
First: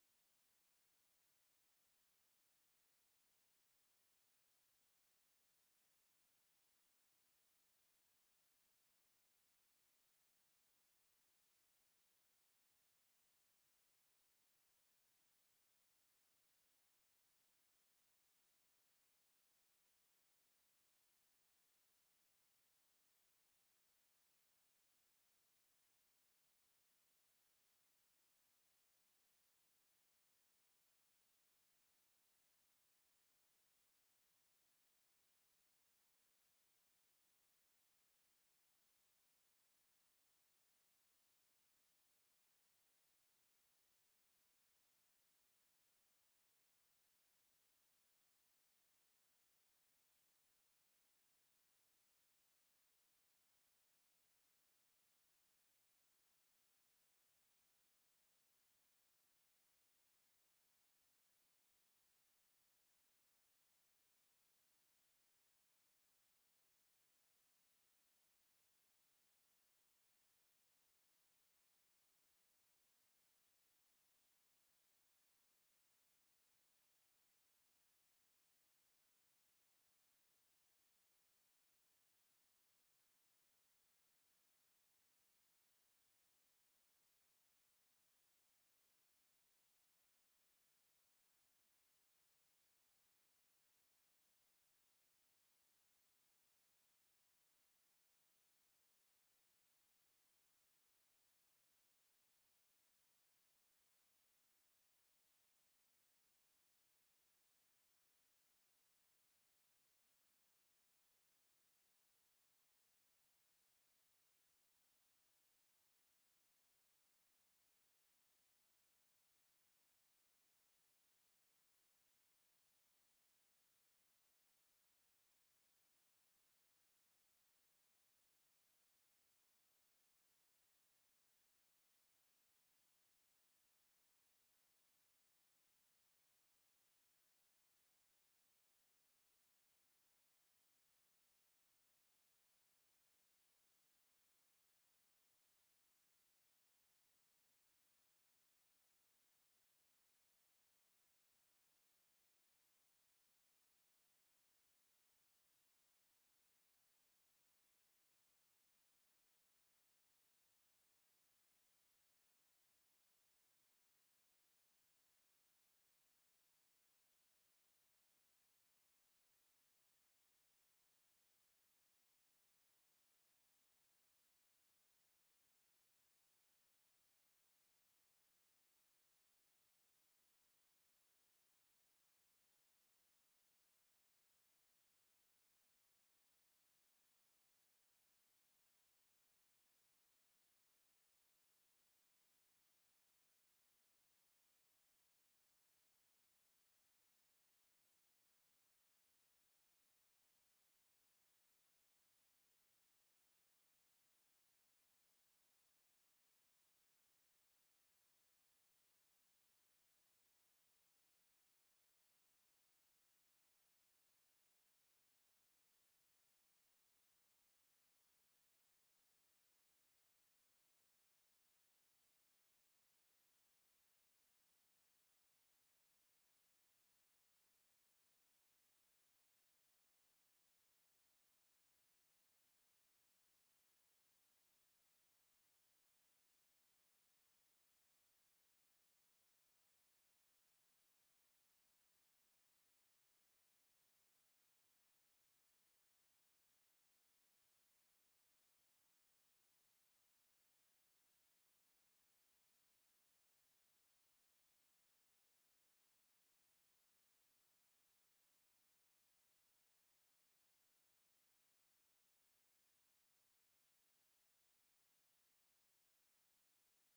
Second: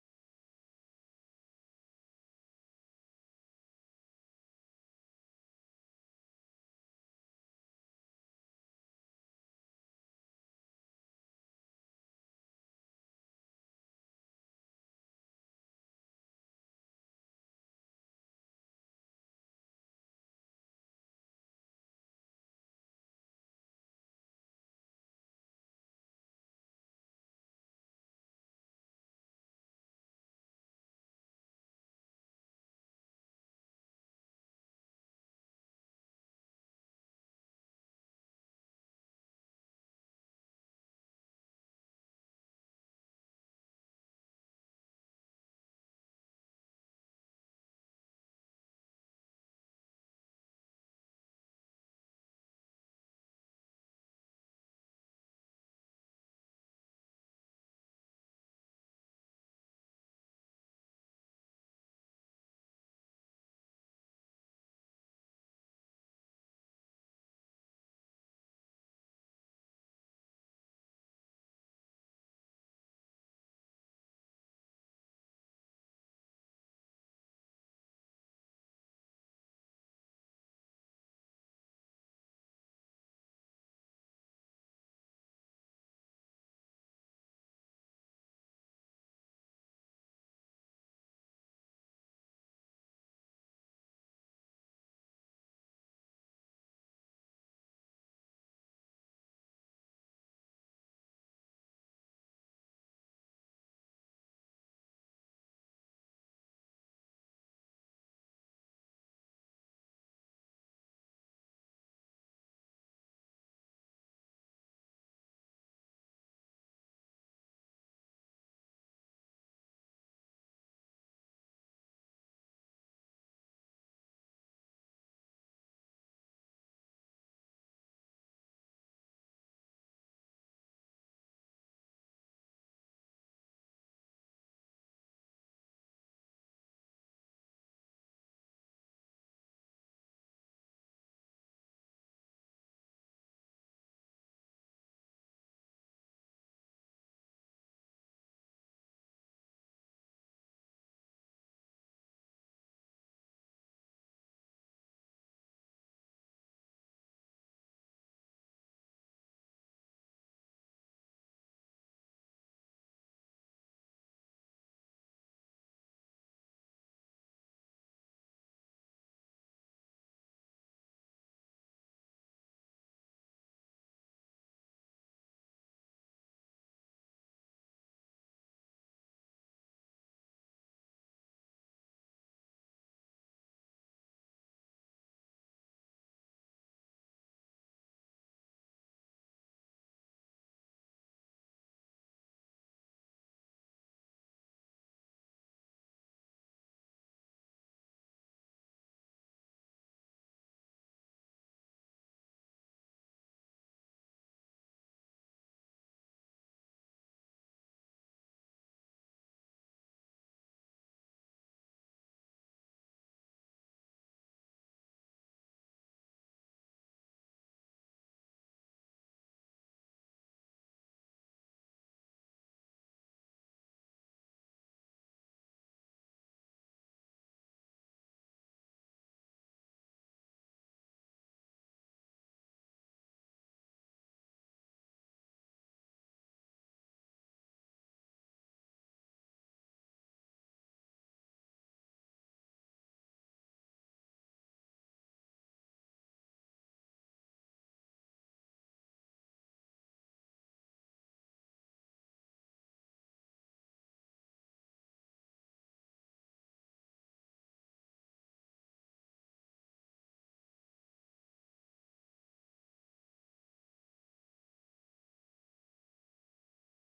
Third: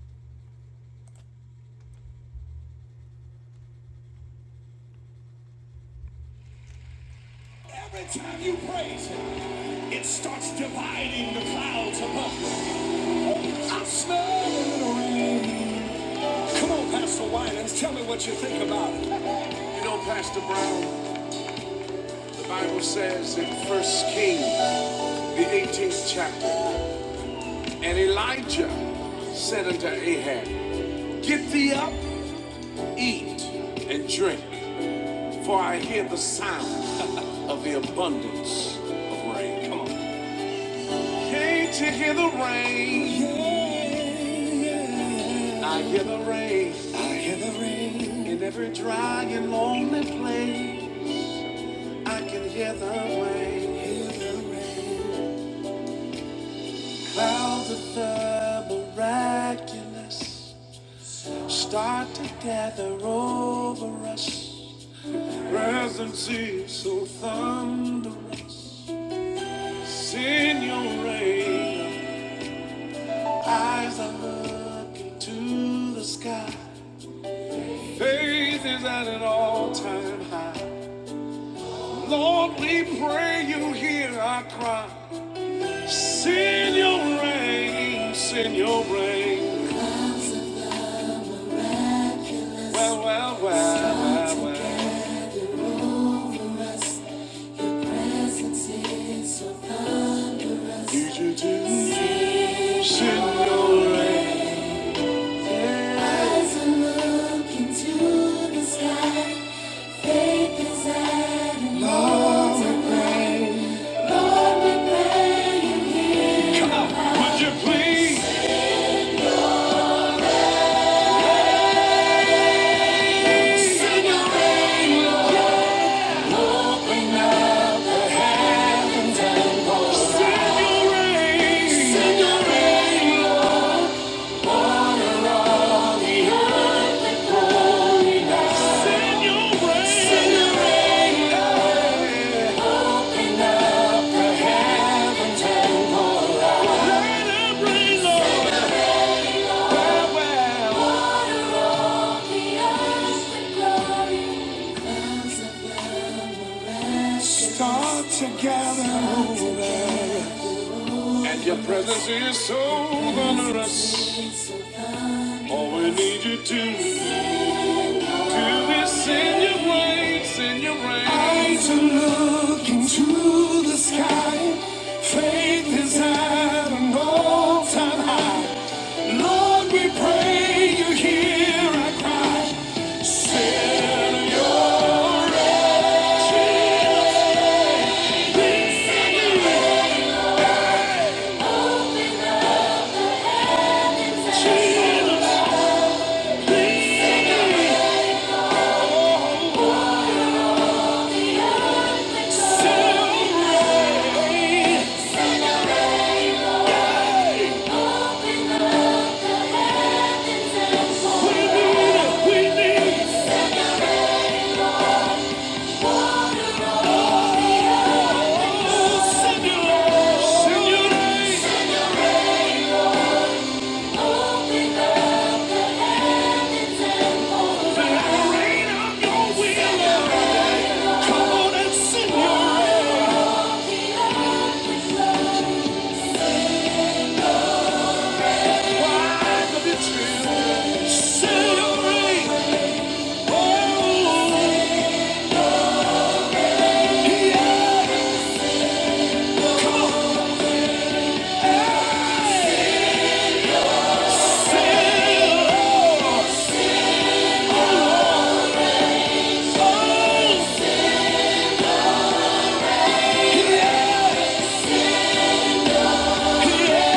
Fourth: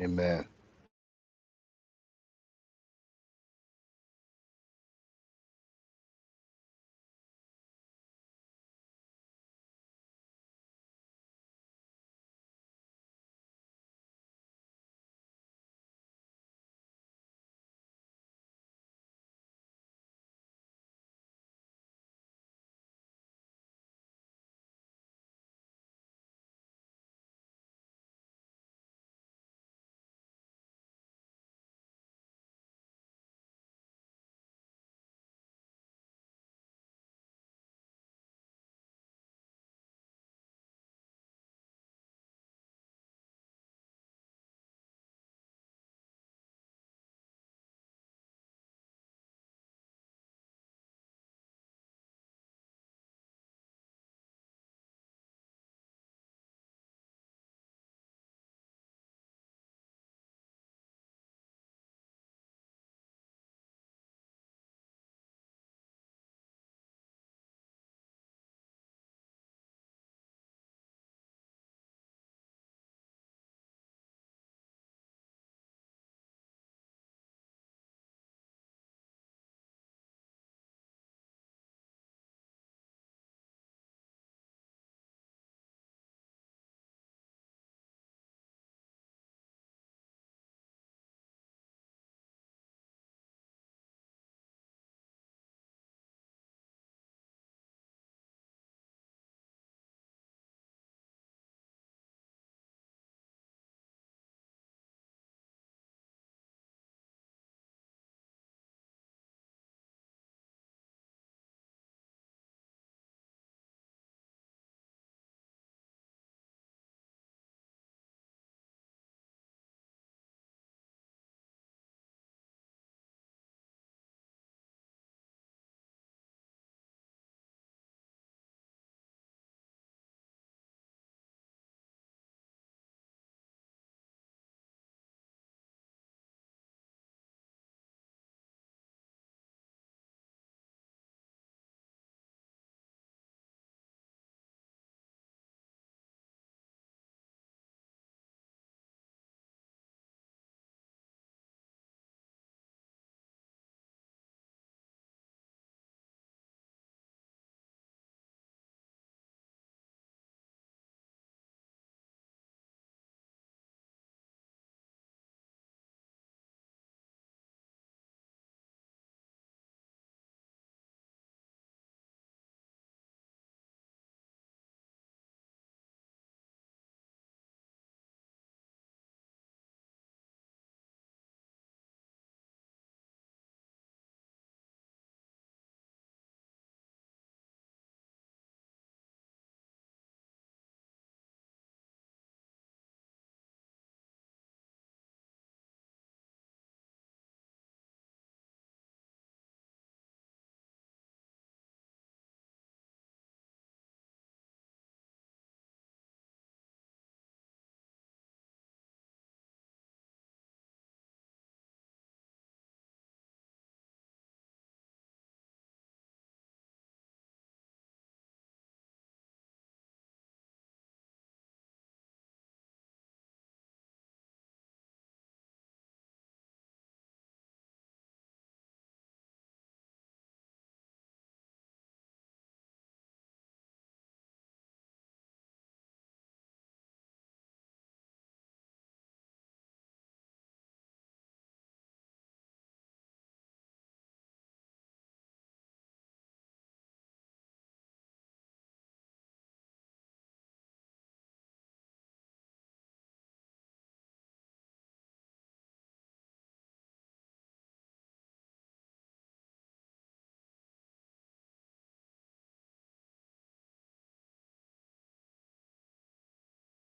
[SPEAKER 1] Amen.
[SPEAKER 2] Every time you praise him, it starts dividing the clouds above you. I smell the rain. Come on, Pastor Winans, tell me what you think about it. You know, Pastor Brown. The Bible says in First Kings, the 18th chapter, and Elijah said unto Ahab, Get thee up, eat, and drink, for I hear the sound of the abundance of rain. Come on. Can't you hear the rain? I hear the rain. I hear the rain. In every dry and lonely place, I can hear the rain. Hear the rain. Clouds of the miraculous. Start to gather over us. Presence is so thunderous. Send your rain. Eyes are looking to the sky. Faith is at an all-time high. Lord, we pray you hear our cry. Send your rain. Send your rain. Well, well, well, well, well. Need you to send your rain. Looking to the sky. send your rain? Send your rain. Let it rain, Lord. And your presence is so onerous. All we need you to do is send your rain. Send your rain. I Jesus, please. Do what you said. Oh, oh,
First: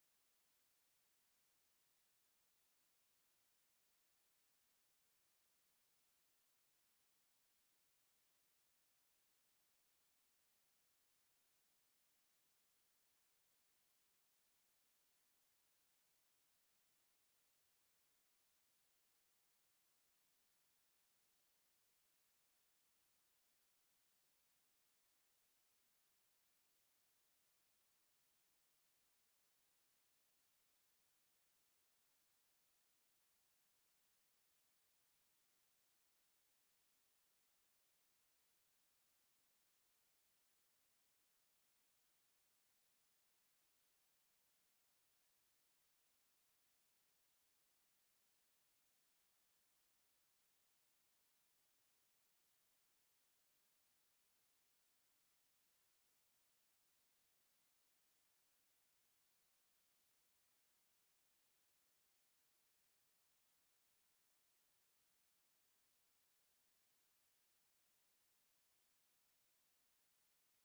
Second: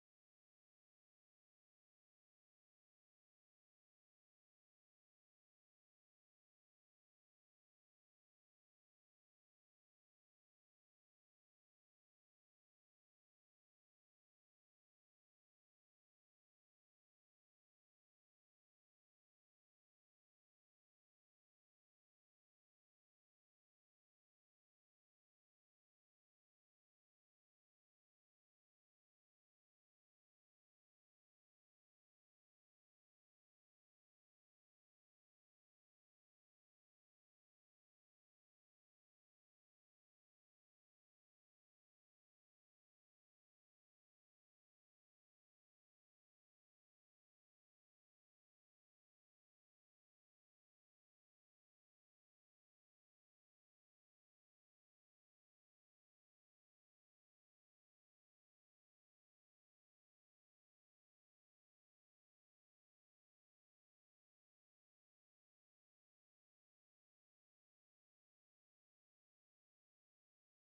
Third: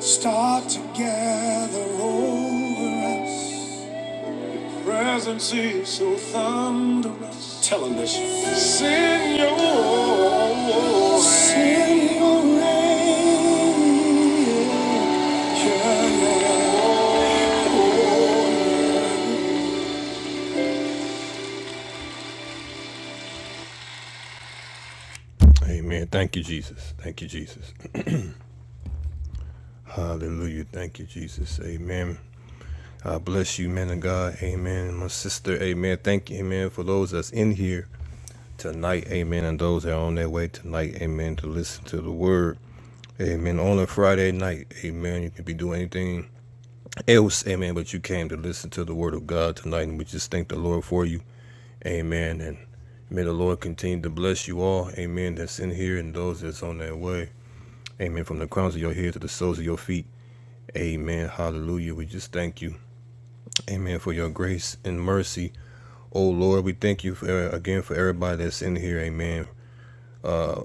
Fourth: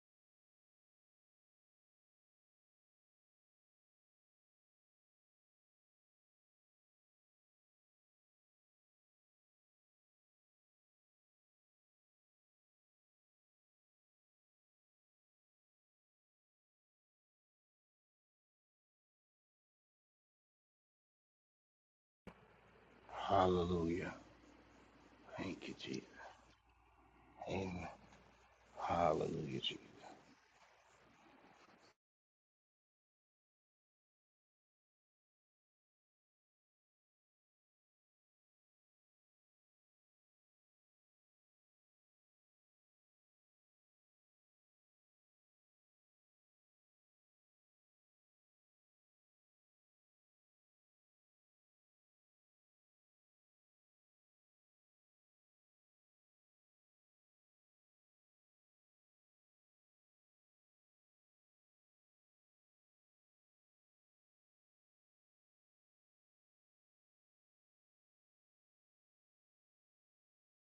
[SPEAKER 2] start to over us. Presence is so thunderous. Tell him this.
[SPEAKER 1] Hallelujah. Thank you, Jesus.
[SPEAKER 2] Amen. Thank you, Jesus. Thank you, Jesus.
[SPEAKER 1] Amen. Hallelujah, Jesus.
[SPEAKER 2] Hallelujah. Thank you, Jesus. Amen. I bless you, men of God. Amen. My sister, amen. Thank you, amen, for those that's in here tonight. Amen. And those that are on their way tonight, amen, to listen to the word. Amen. On a Friday night, amen. You can be doing anything else, amen, but you came to listen to the word of God tonight. And we just thank the Lord for you. Amen. And may the Lord continue to bless you all. Amen. That's in here and those that's on their way. Amen. From the crowns of your head to the soles of your feet. Amen. Hallelujah. We just thank you. Amen. For your grace and mercy. Oh Lord, we thank you for, uh, again for everybody that's in here. Amen.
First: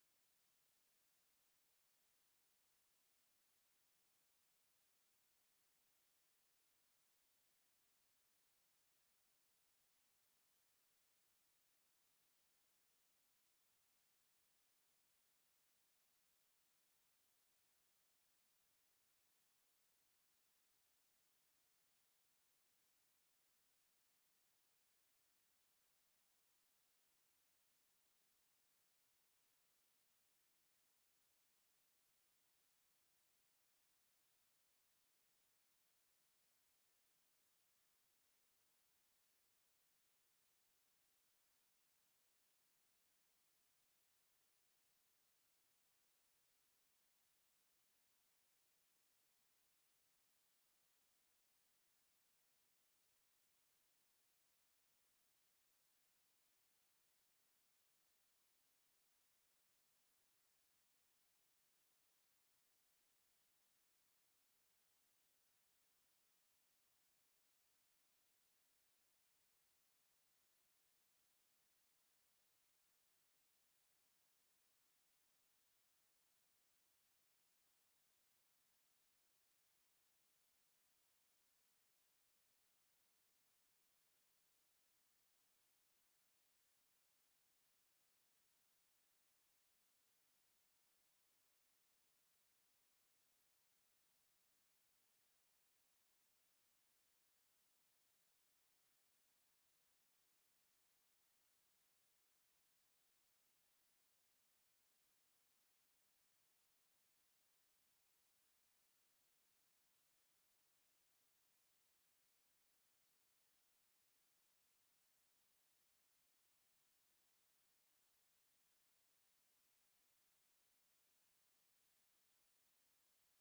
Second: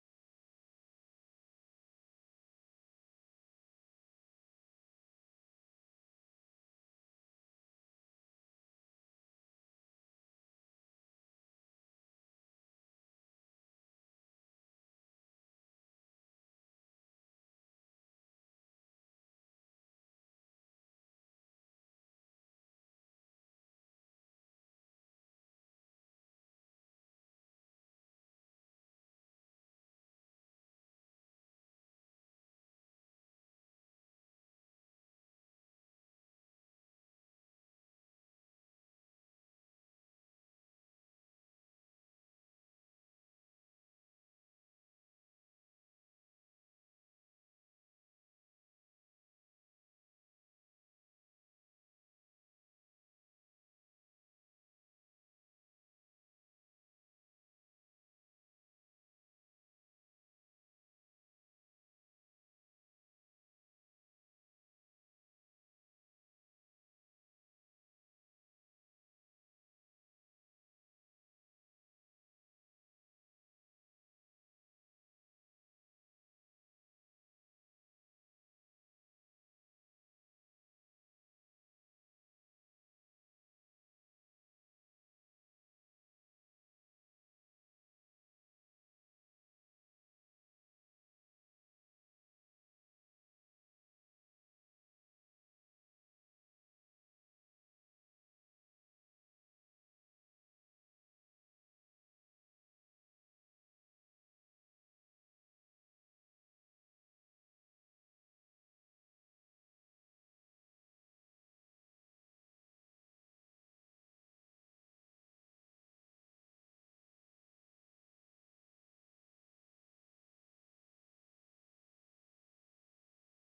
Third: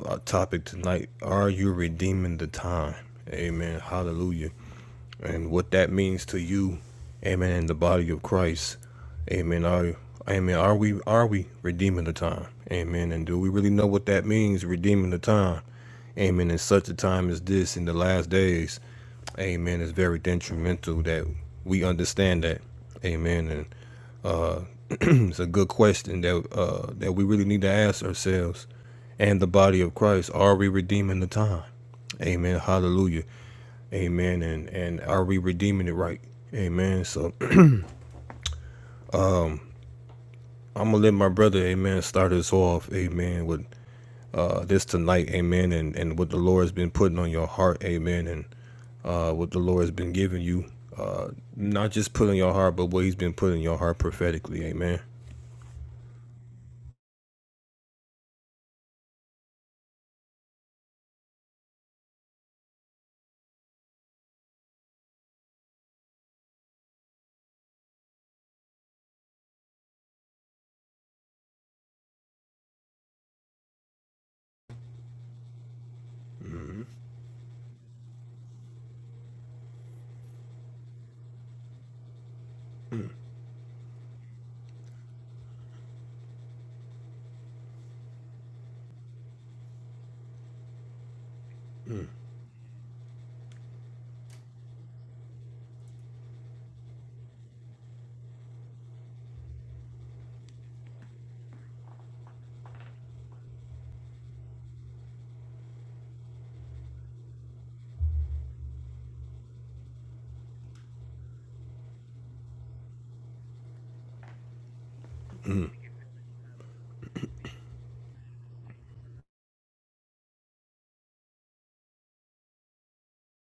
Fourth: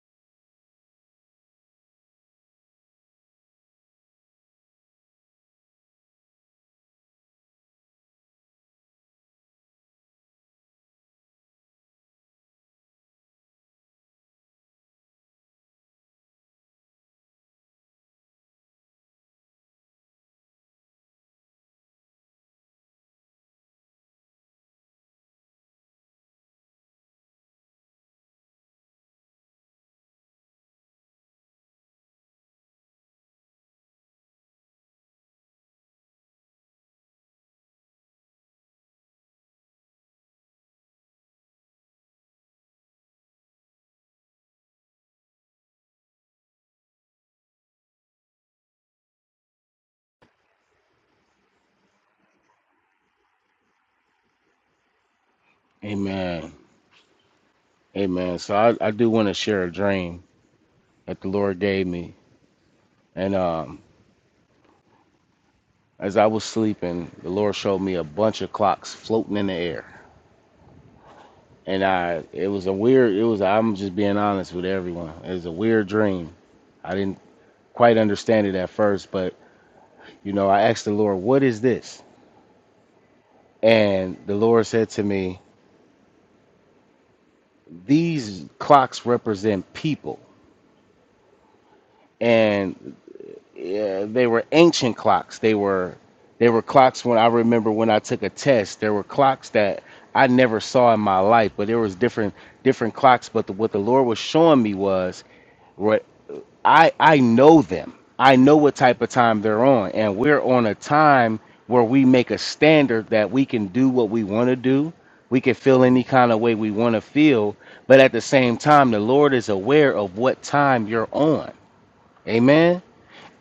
[SPEAKER 2] Our topic tonight: Are you redeeming the time? Amen. Hallelujah. And what that means to you, Amen. In the body of Christ, Amen. Are Amen. Are we are we redeeming the time? Amen. And do we really know what that means, redeeming the time? Amen. In such a time as this, in the last days, Amen. It's very detrimental that we understand that. Amen. And. it's a good question that uh, that we really need to ask ourselves and the body of Christ. Are we redeeming the time? Amen. Hallelujah. Amen. And and are we redeeming it right? Amen. So I'm gonna let my brother, Amen, start us off, Amen, with uh, this tonight, Amen, and and what the Lord has been putting on your heart, Amen, and uh, what the Lord has been giving you, uh, not just put in your heart, but what He's been putting in your heart prophetically, Amen.
[SPEAKER 1] Amen. Amen. So I, I do want to share a dream that the Lord gave me. And um, as I was sleeping, the Lord showed me a bunch of clocks floating in the air. And I it was a weird it was I'm just being honest with everyone. It was a weird dream. I didn't quite understand it at first, but you know, I asked the Lord, what is this? And the Lord said to me, These clocks represent people. And yeah, they were ancient clocks. They were they were clocks when I remember when I took a test. There were clocks that I never saw in my life, but there was different different clocks. But the, what the Lord was showing me was what I I know them. I know what type of time they're on, and we're on a time where we make a standard that we can do what we want to do. We can feel any kind of way we want to feel, but at the same time, the Lord is aware of what time you're on. Amen.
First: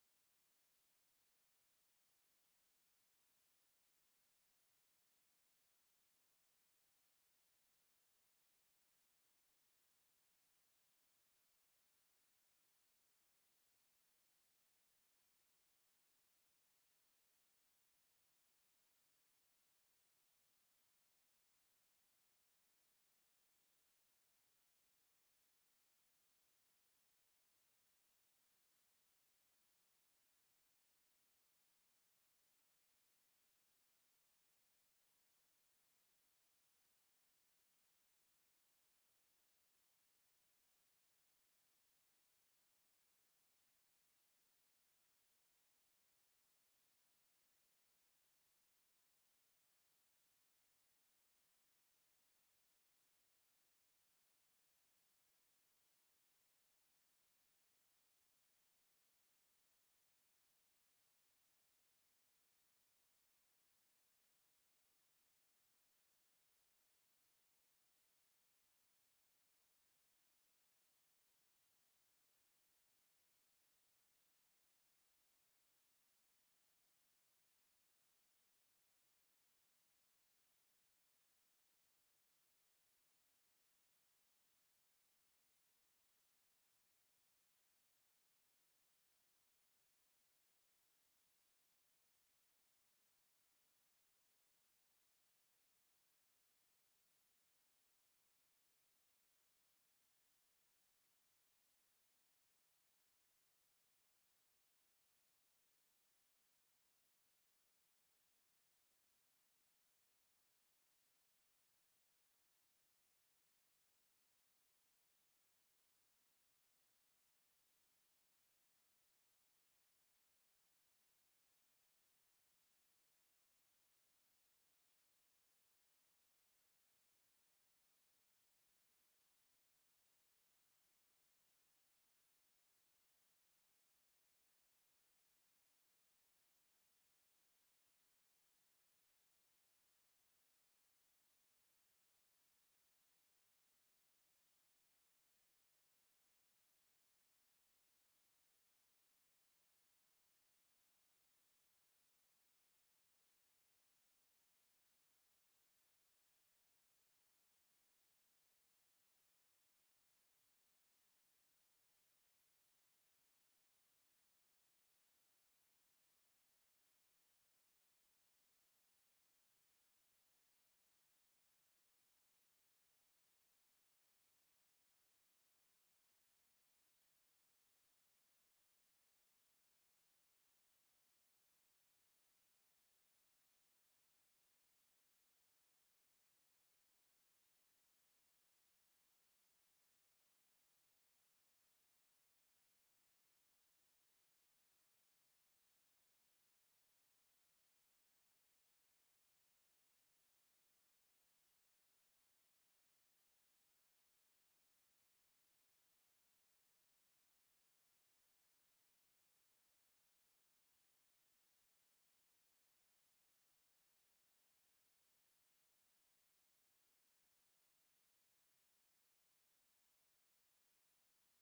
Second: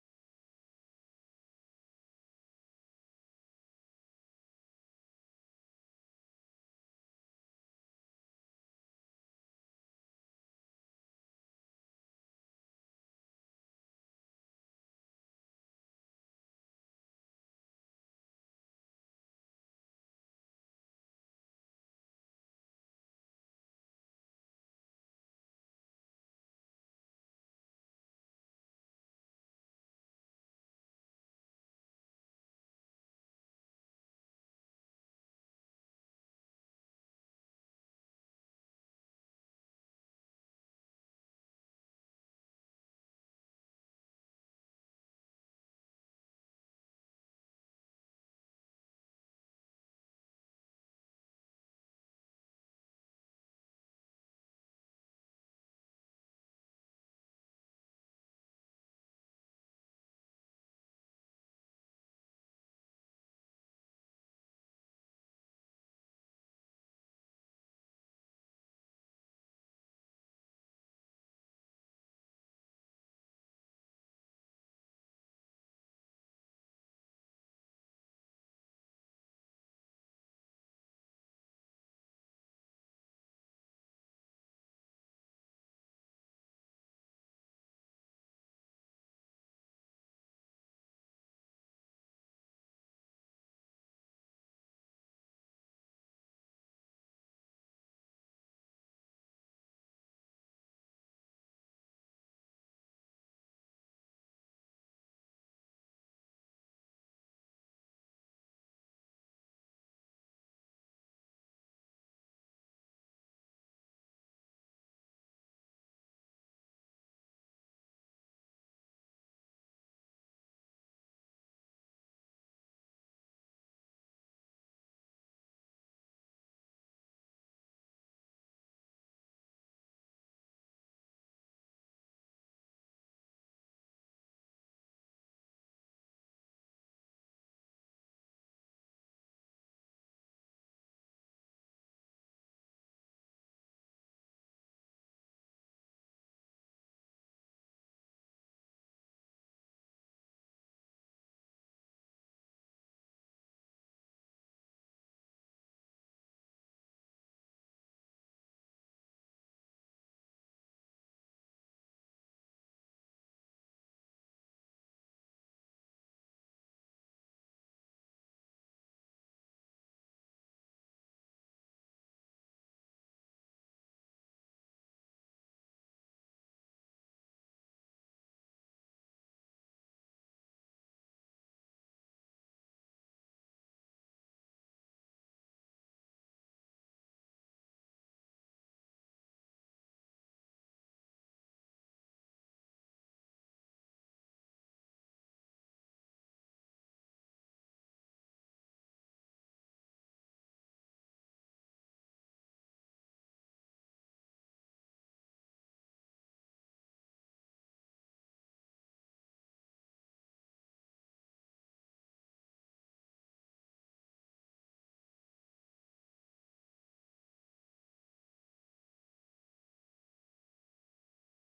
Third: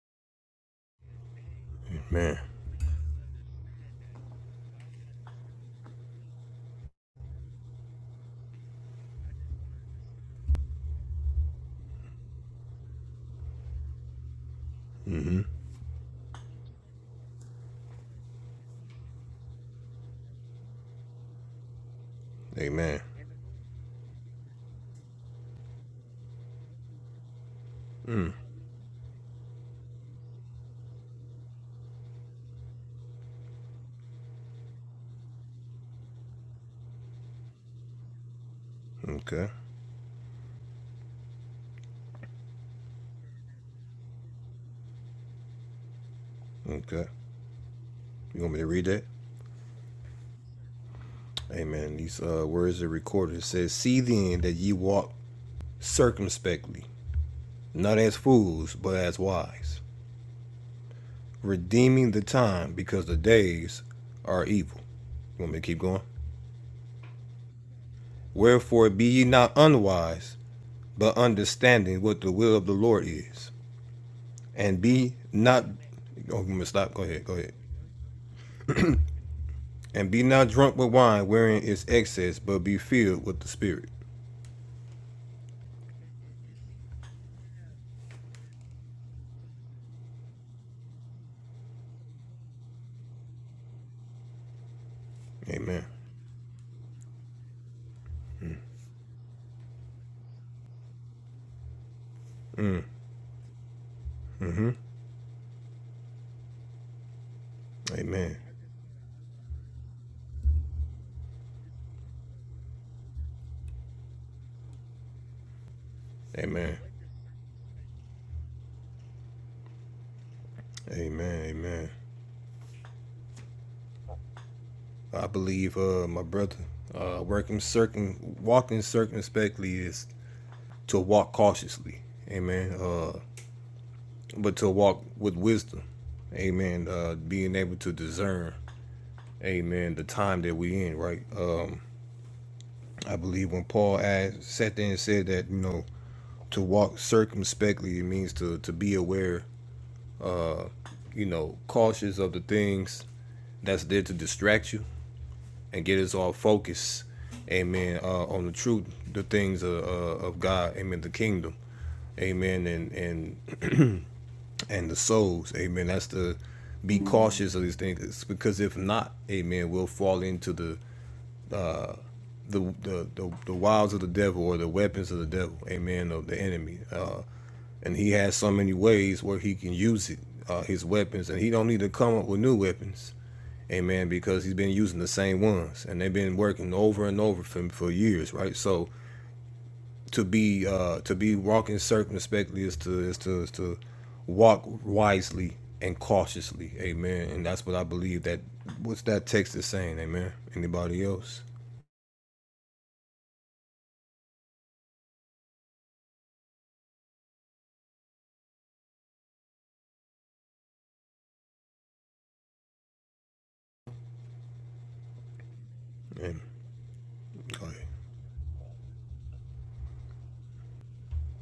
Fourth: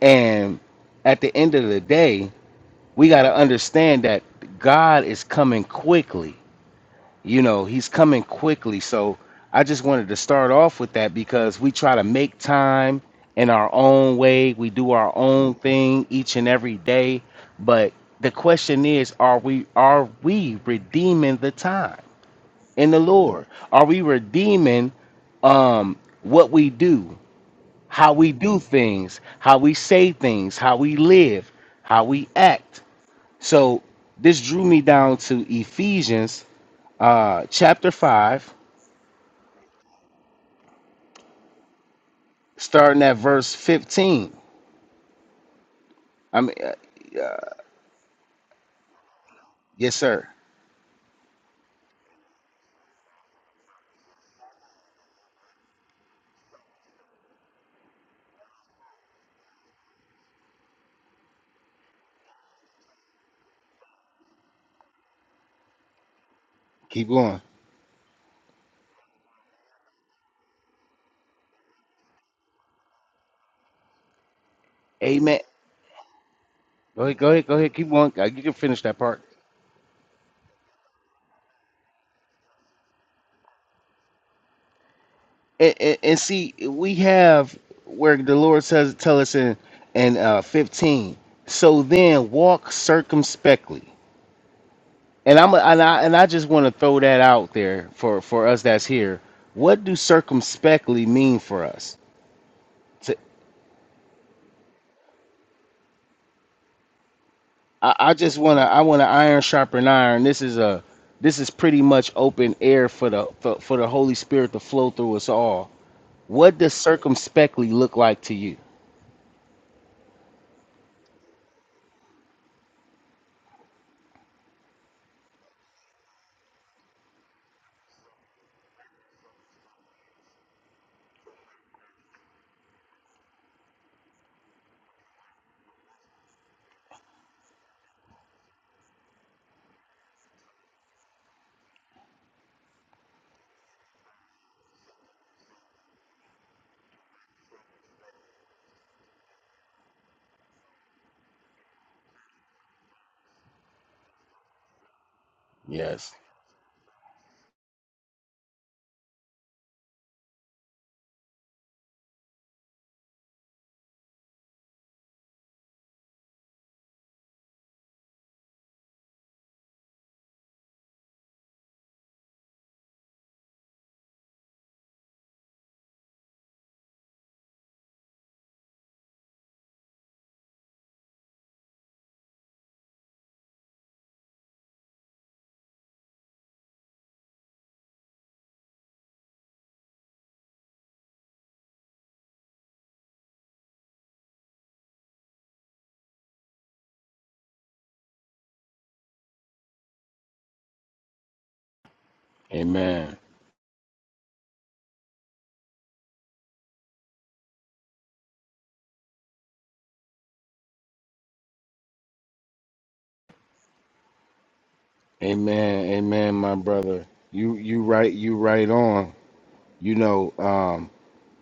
[SPEAKER 1] And at the end of the day,
[SPEAKER 2] Amen.
[SPEAKER 1] we got to understand that God is coming quickly. You know, He's coming quickly. So I just wanted to start off with that because we try to make time in our own way. We do our own thing each and every day. But the question is, are we are we redeeming the time in the
[SPEAKER 2] Amen.
[SPEAKER 1] Lord? Are we redeeming um what we do? how we do things, how we say things, how we live, how we act. So this drew me down to Ephesians uh, chapter 5,
[SPEAKER 2] Okay.
[SPEAKER 1] starting at verse 15. I mean, uh,
[SPEAKER 2] Okay. You want me to read that?
[SPEAKER 1] yes, sir.
[SPEAKER 2] Amen. These uh, words are recorded. It says, See then that ye walk circumspectly, not as fools, but as wise, redeeming the time, because the days are evil. You want me to keep going?
[SPEAKER 1] Keep going.
[SPEAKER 2] Wherefore be ye not unwise, but understanding what the will of the Lord is. And be
[SPEAKER 1] Amen.
[SPEAKER 2] not oh, I'm going to stop. Go
[SPEAKER 1] Go ahead,
[SPEAKER 2] ahead,
[SPEAKER 1] go
[SPEAKER 2] go
[SPEAKER 1] ahead,
[SPEAKER 2] ahead.
[SPEAKER 1] go ahead. Keep going. Uh, You can finish that part.
[SPEAKER 2] And be not drunk with wine wherein is excess, but be filled with the spirit.
[SPEAKER 1] And, and, and see, we have where the Lord says, tell us in, in uh, 15, so then walk circumspectly And I'm and
[SPEAKER 2] Amen.
[SPEAKER 1] I and I just want to throw that out there for for us that's here. What do circumspectly mean for us? To, I, I just
[SPEAKER 2] Amen.
[SPEAKER 1] want to I want to iron sharpen iron. This is a this is pretty much open air for the for, for the Holy Spirit to flow through us all. What does
[SPEAKER 2] Amen.
[SPEAKER 1] circumspectly look like to you?
[SPEAKER 2] Amen, amen. I believe, uh, my brother, uh, working circum, walking circumspectly is to walk cautiously, amen. Uh, but to walk with wisdom, amen. Uh, being able to discern, amen, the time that we in, right? Um, I believe when Paul asked, sat there and said that, you know, to walk circumspectly, it means to to be aware, you know, cautious of the things that's there to distract you and get us
[SPEAKER 1] Yes.
[SPEAKER 2] all focused, amen, uh, on the truth, the things of, uh, of God, amen, the kingdom, amen, and, and, and the souls, amen. That's to be cautious of these things because if not, amen, we'll fall into the, the, the, the, the wiles of the devil or the weapons of the devil, amen, of the enemy. Uh, and he has so many ways where he can use it, uh, his weapons, and he don't need to come up with new weapons, amen, because he's been using the same ones and they've been working over and over for, for years, right? So to be uh to be walking circumspectly is to is to is to walk wisely and cautiously amen and that's what i believe that what's that text is saying amen anybody else
[SPEAKER 1] Amen. Amen. Amen,
[SPEAKER 2] Amen.
[SPEAKER 1] my brother. You you right you right on. You know, um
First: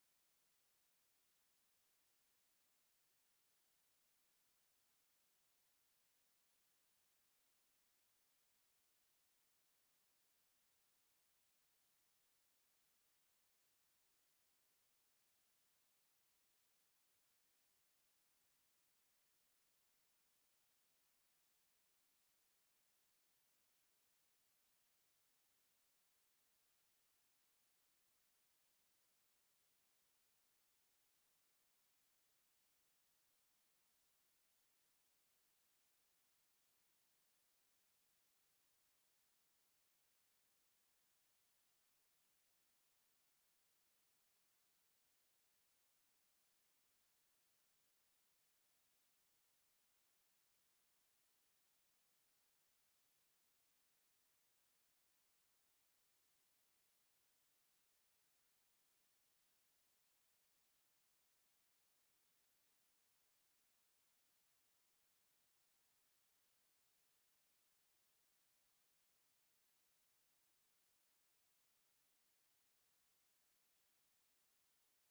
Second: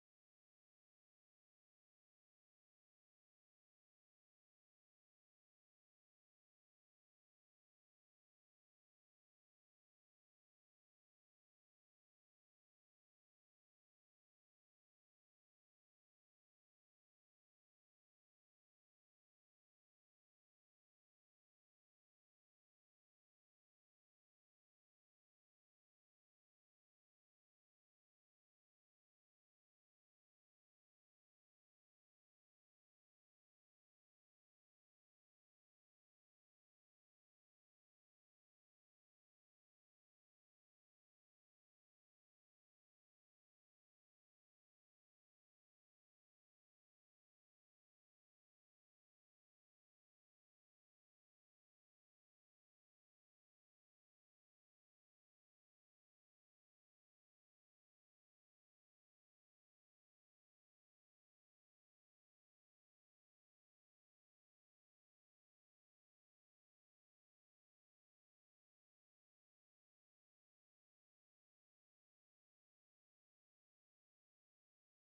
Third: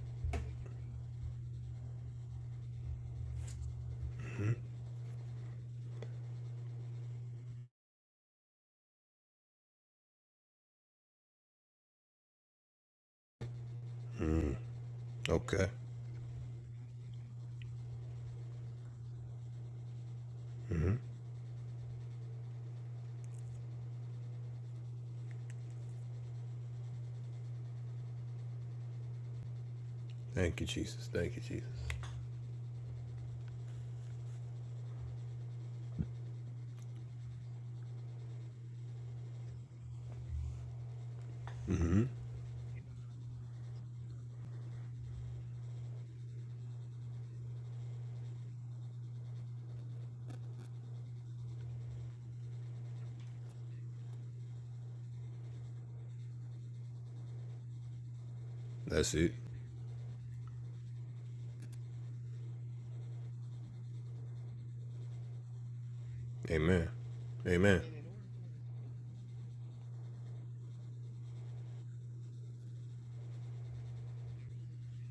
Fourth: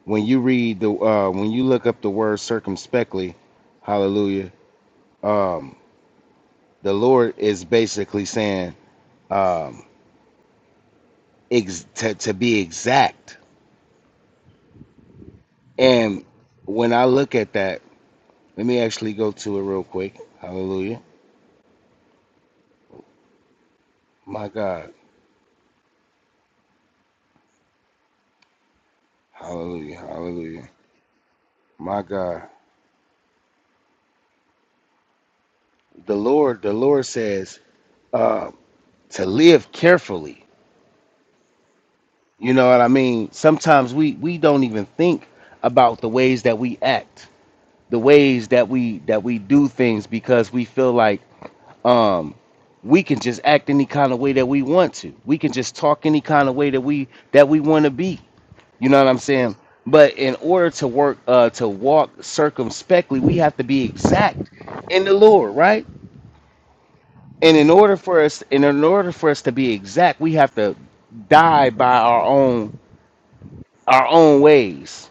[SPEAKER 1] when you read the uh when you look up the word circumspectly, hallelujah um, the Lord is basically saying um, ex- to, to be exact.
[SPEAKER 2] okay
[SPEAKER 1] And when I look at that, let me actually go to it real quick. Hallelujah. My God. Hallelujah.
[SPEAKER 2] thank you
[SPEAKER 1] Hallelujah.
[SPEAKER 2] jesus thank you jesus
[SPEAKER 1] My God. The Lord, the Lord says uh, to live carefully. You know what I mean? Sometimes we, we don't even think about the ways that we act, the ways that we that we do things because we feel like um, we can just act any kind of way that we want to. We can just talk any kind of way that we that we want to be. You know what
[SPEAKER 2] that's
[SPEAKER 1] I'm
[SPEAKER 2] it
[SPEAKER 1] saying? But in order to work uh, to walk circumspectly, we have to be exact in the Lord, right?
[SPEAKER 2] amen
[SPEAKER 1] And in
[SPEAKER 2] amen
[SPEAKER 1] order for us, and in order for us to be exact, we have to die by our own our own ways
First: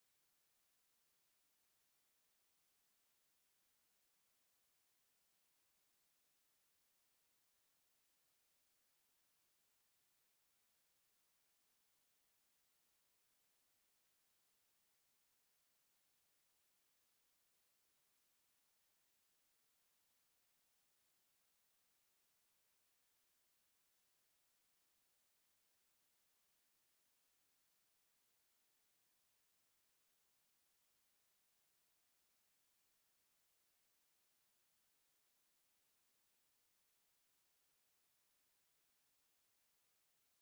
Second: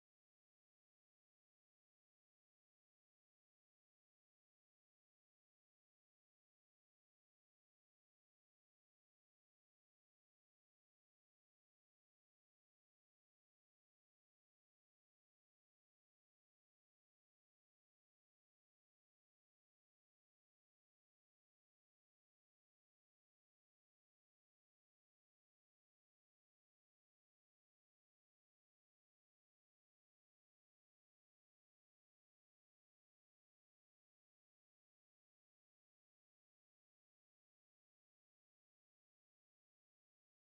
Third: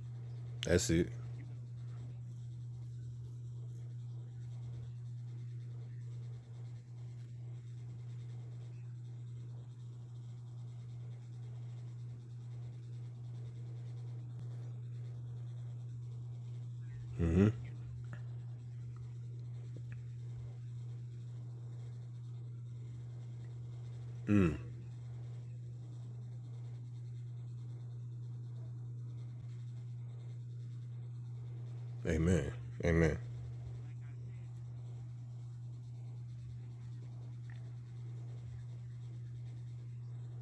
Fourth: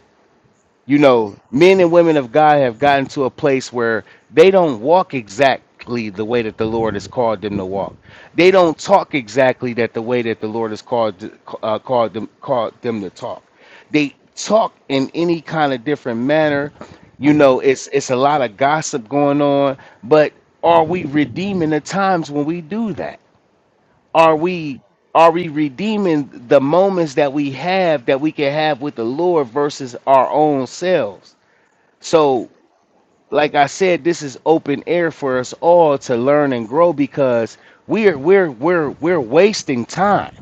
[SPEAKER 2] that's
[SPEAKER 1] you
[SPEAKER 2] it
[SPEAKER 1] know, men and women of God have gotten to a place where they don't walk exactly the way that the Lord has called them to walk. They don't talk exactly that the way that the Lord has called uh, called them called them to talk. They talk in any kind of different manner. You know, it's it's a lot of gossip going on, but are we redeeming the times when we do that? Are we are we redeeming the moments that we have that we can have with the Lord versus our own selves? So,
[SPEAKER 2] amen amen
[SPEAKER 1] like I said, this is open air for us all to learn and grow because we're we're we're we're wasting time.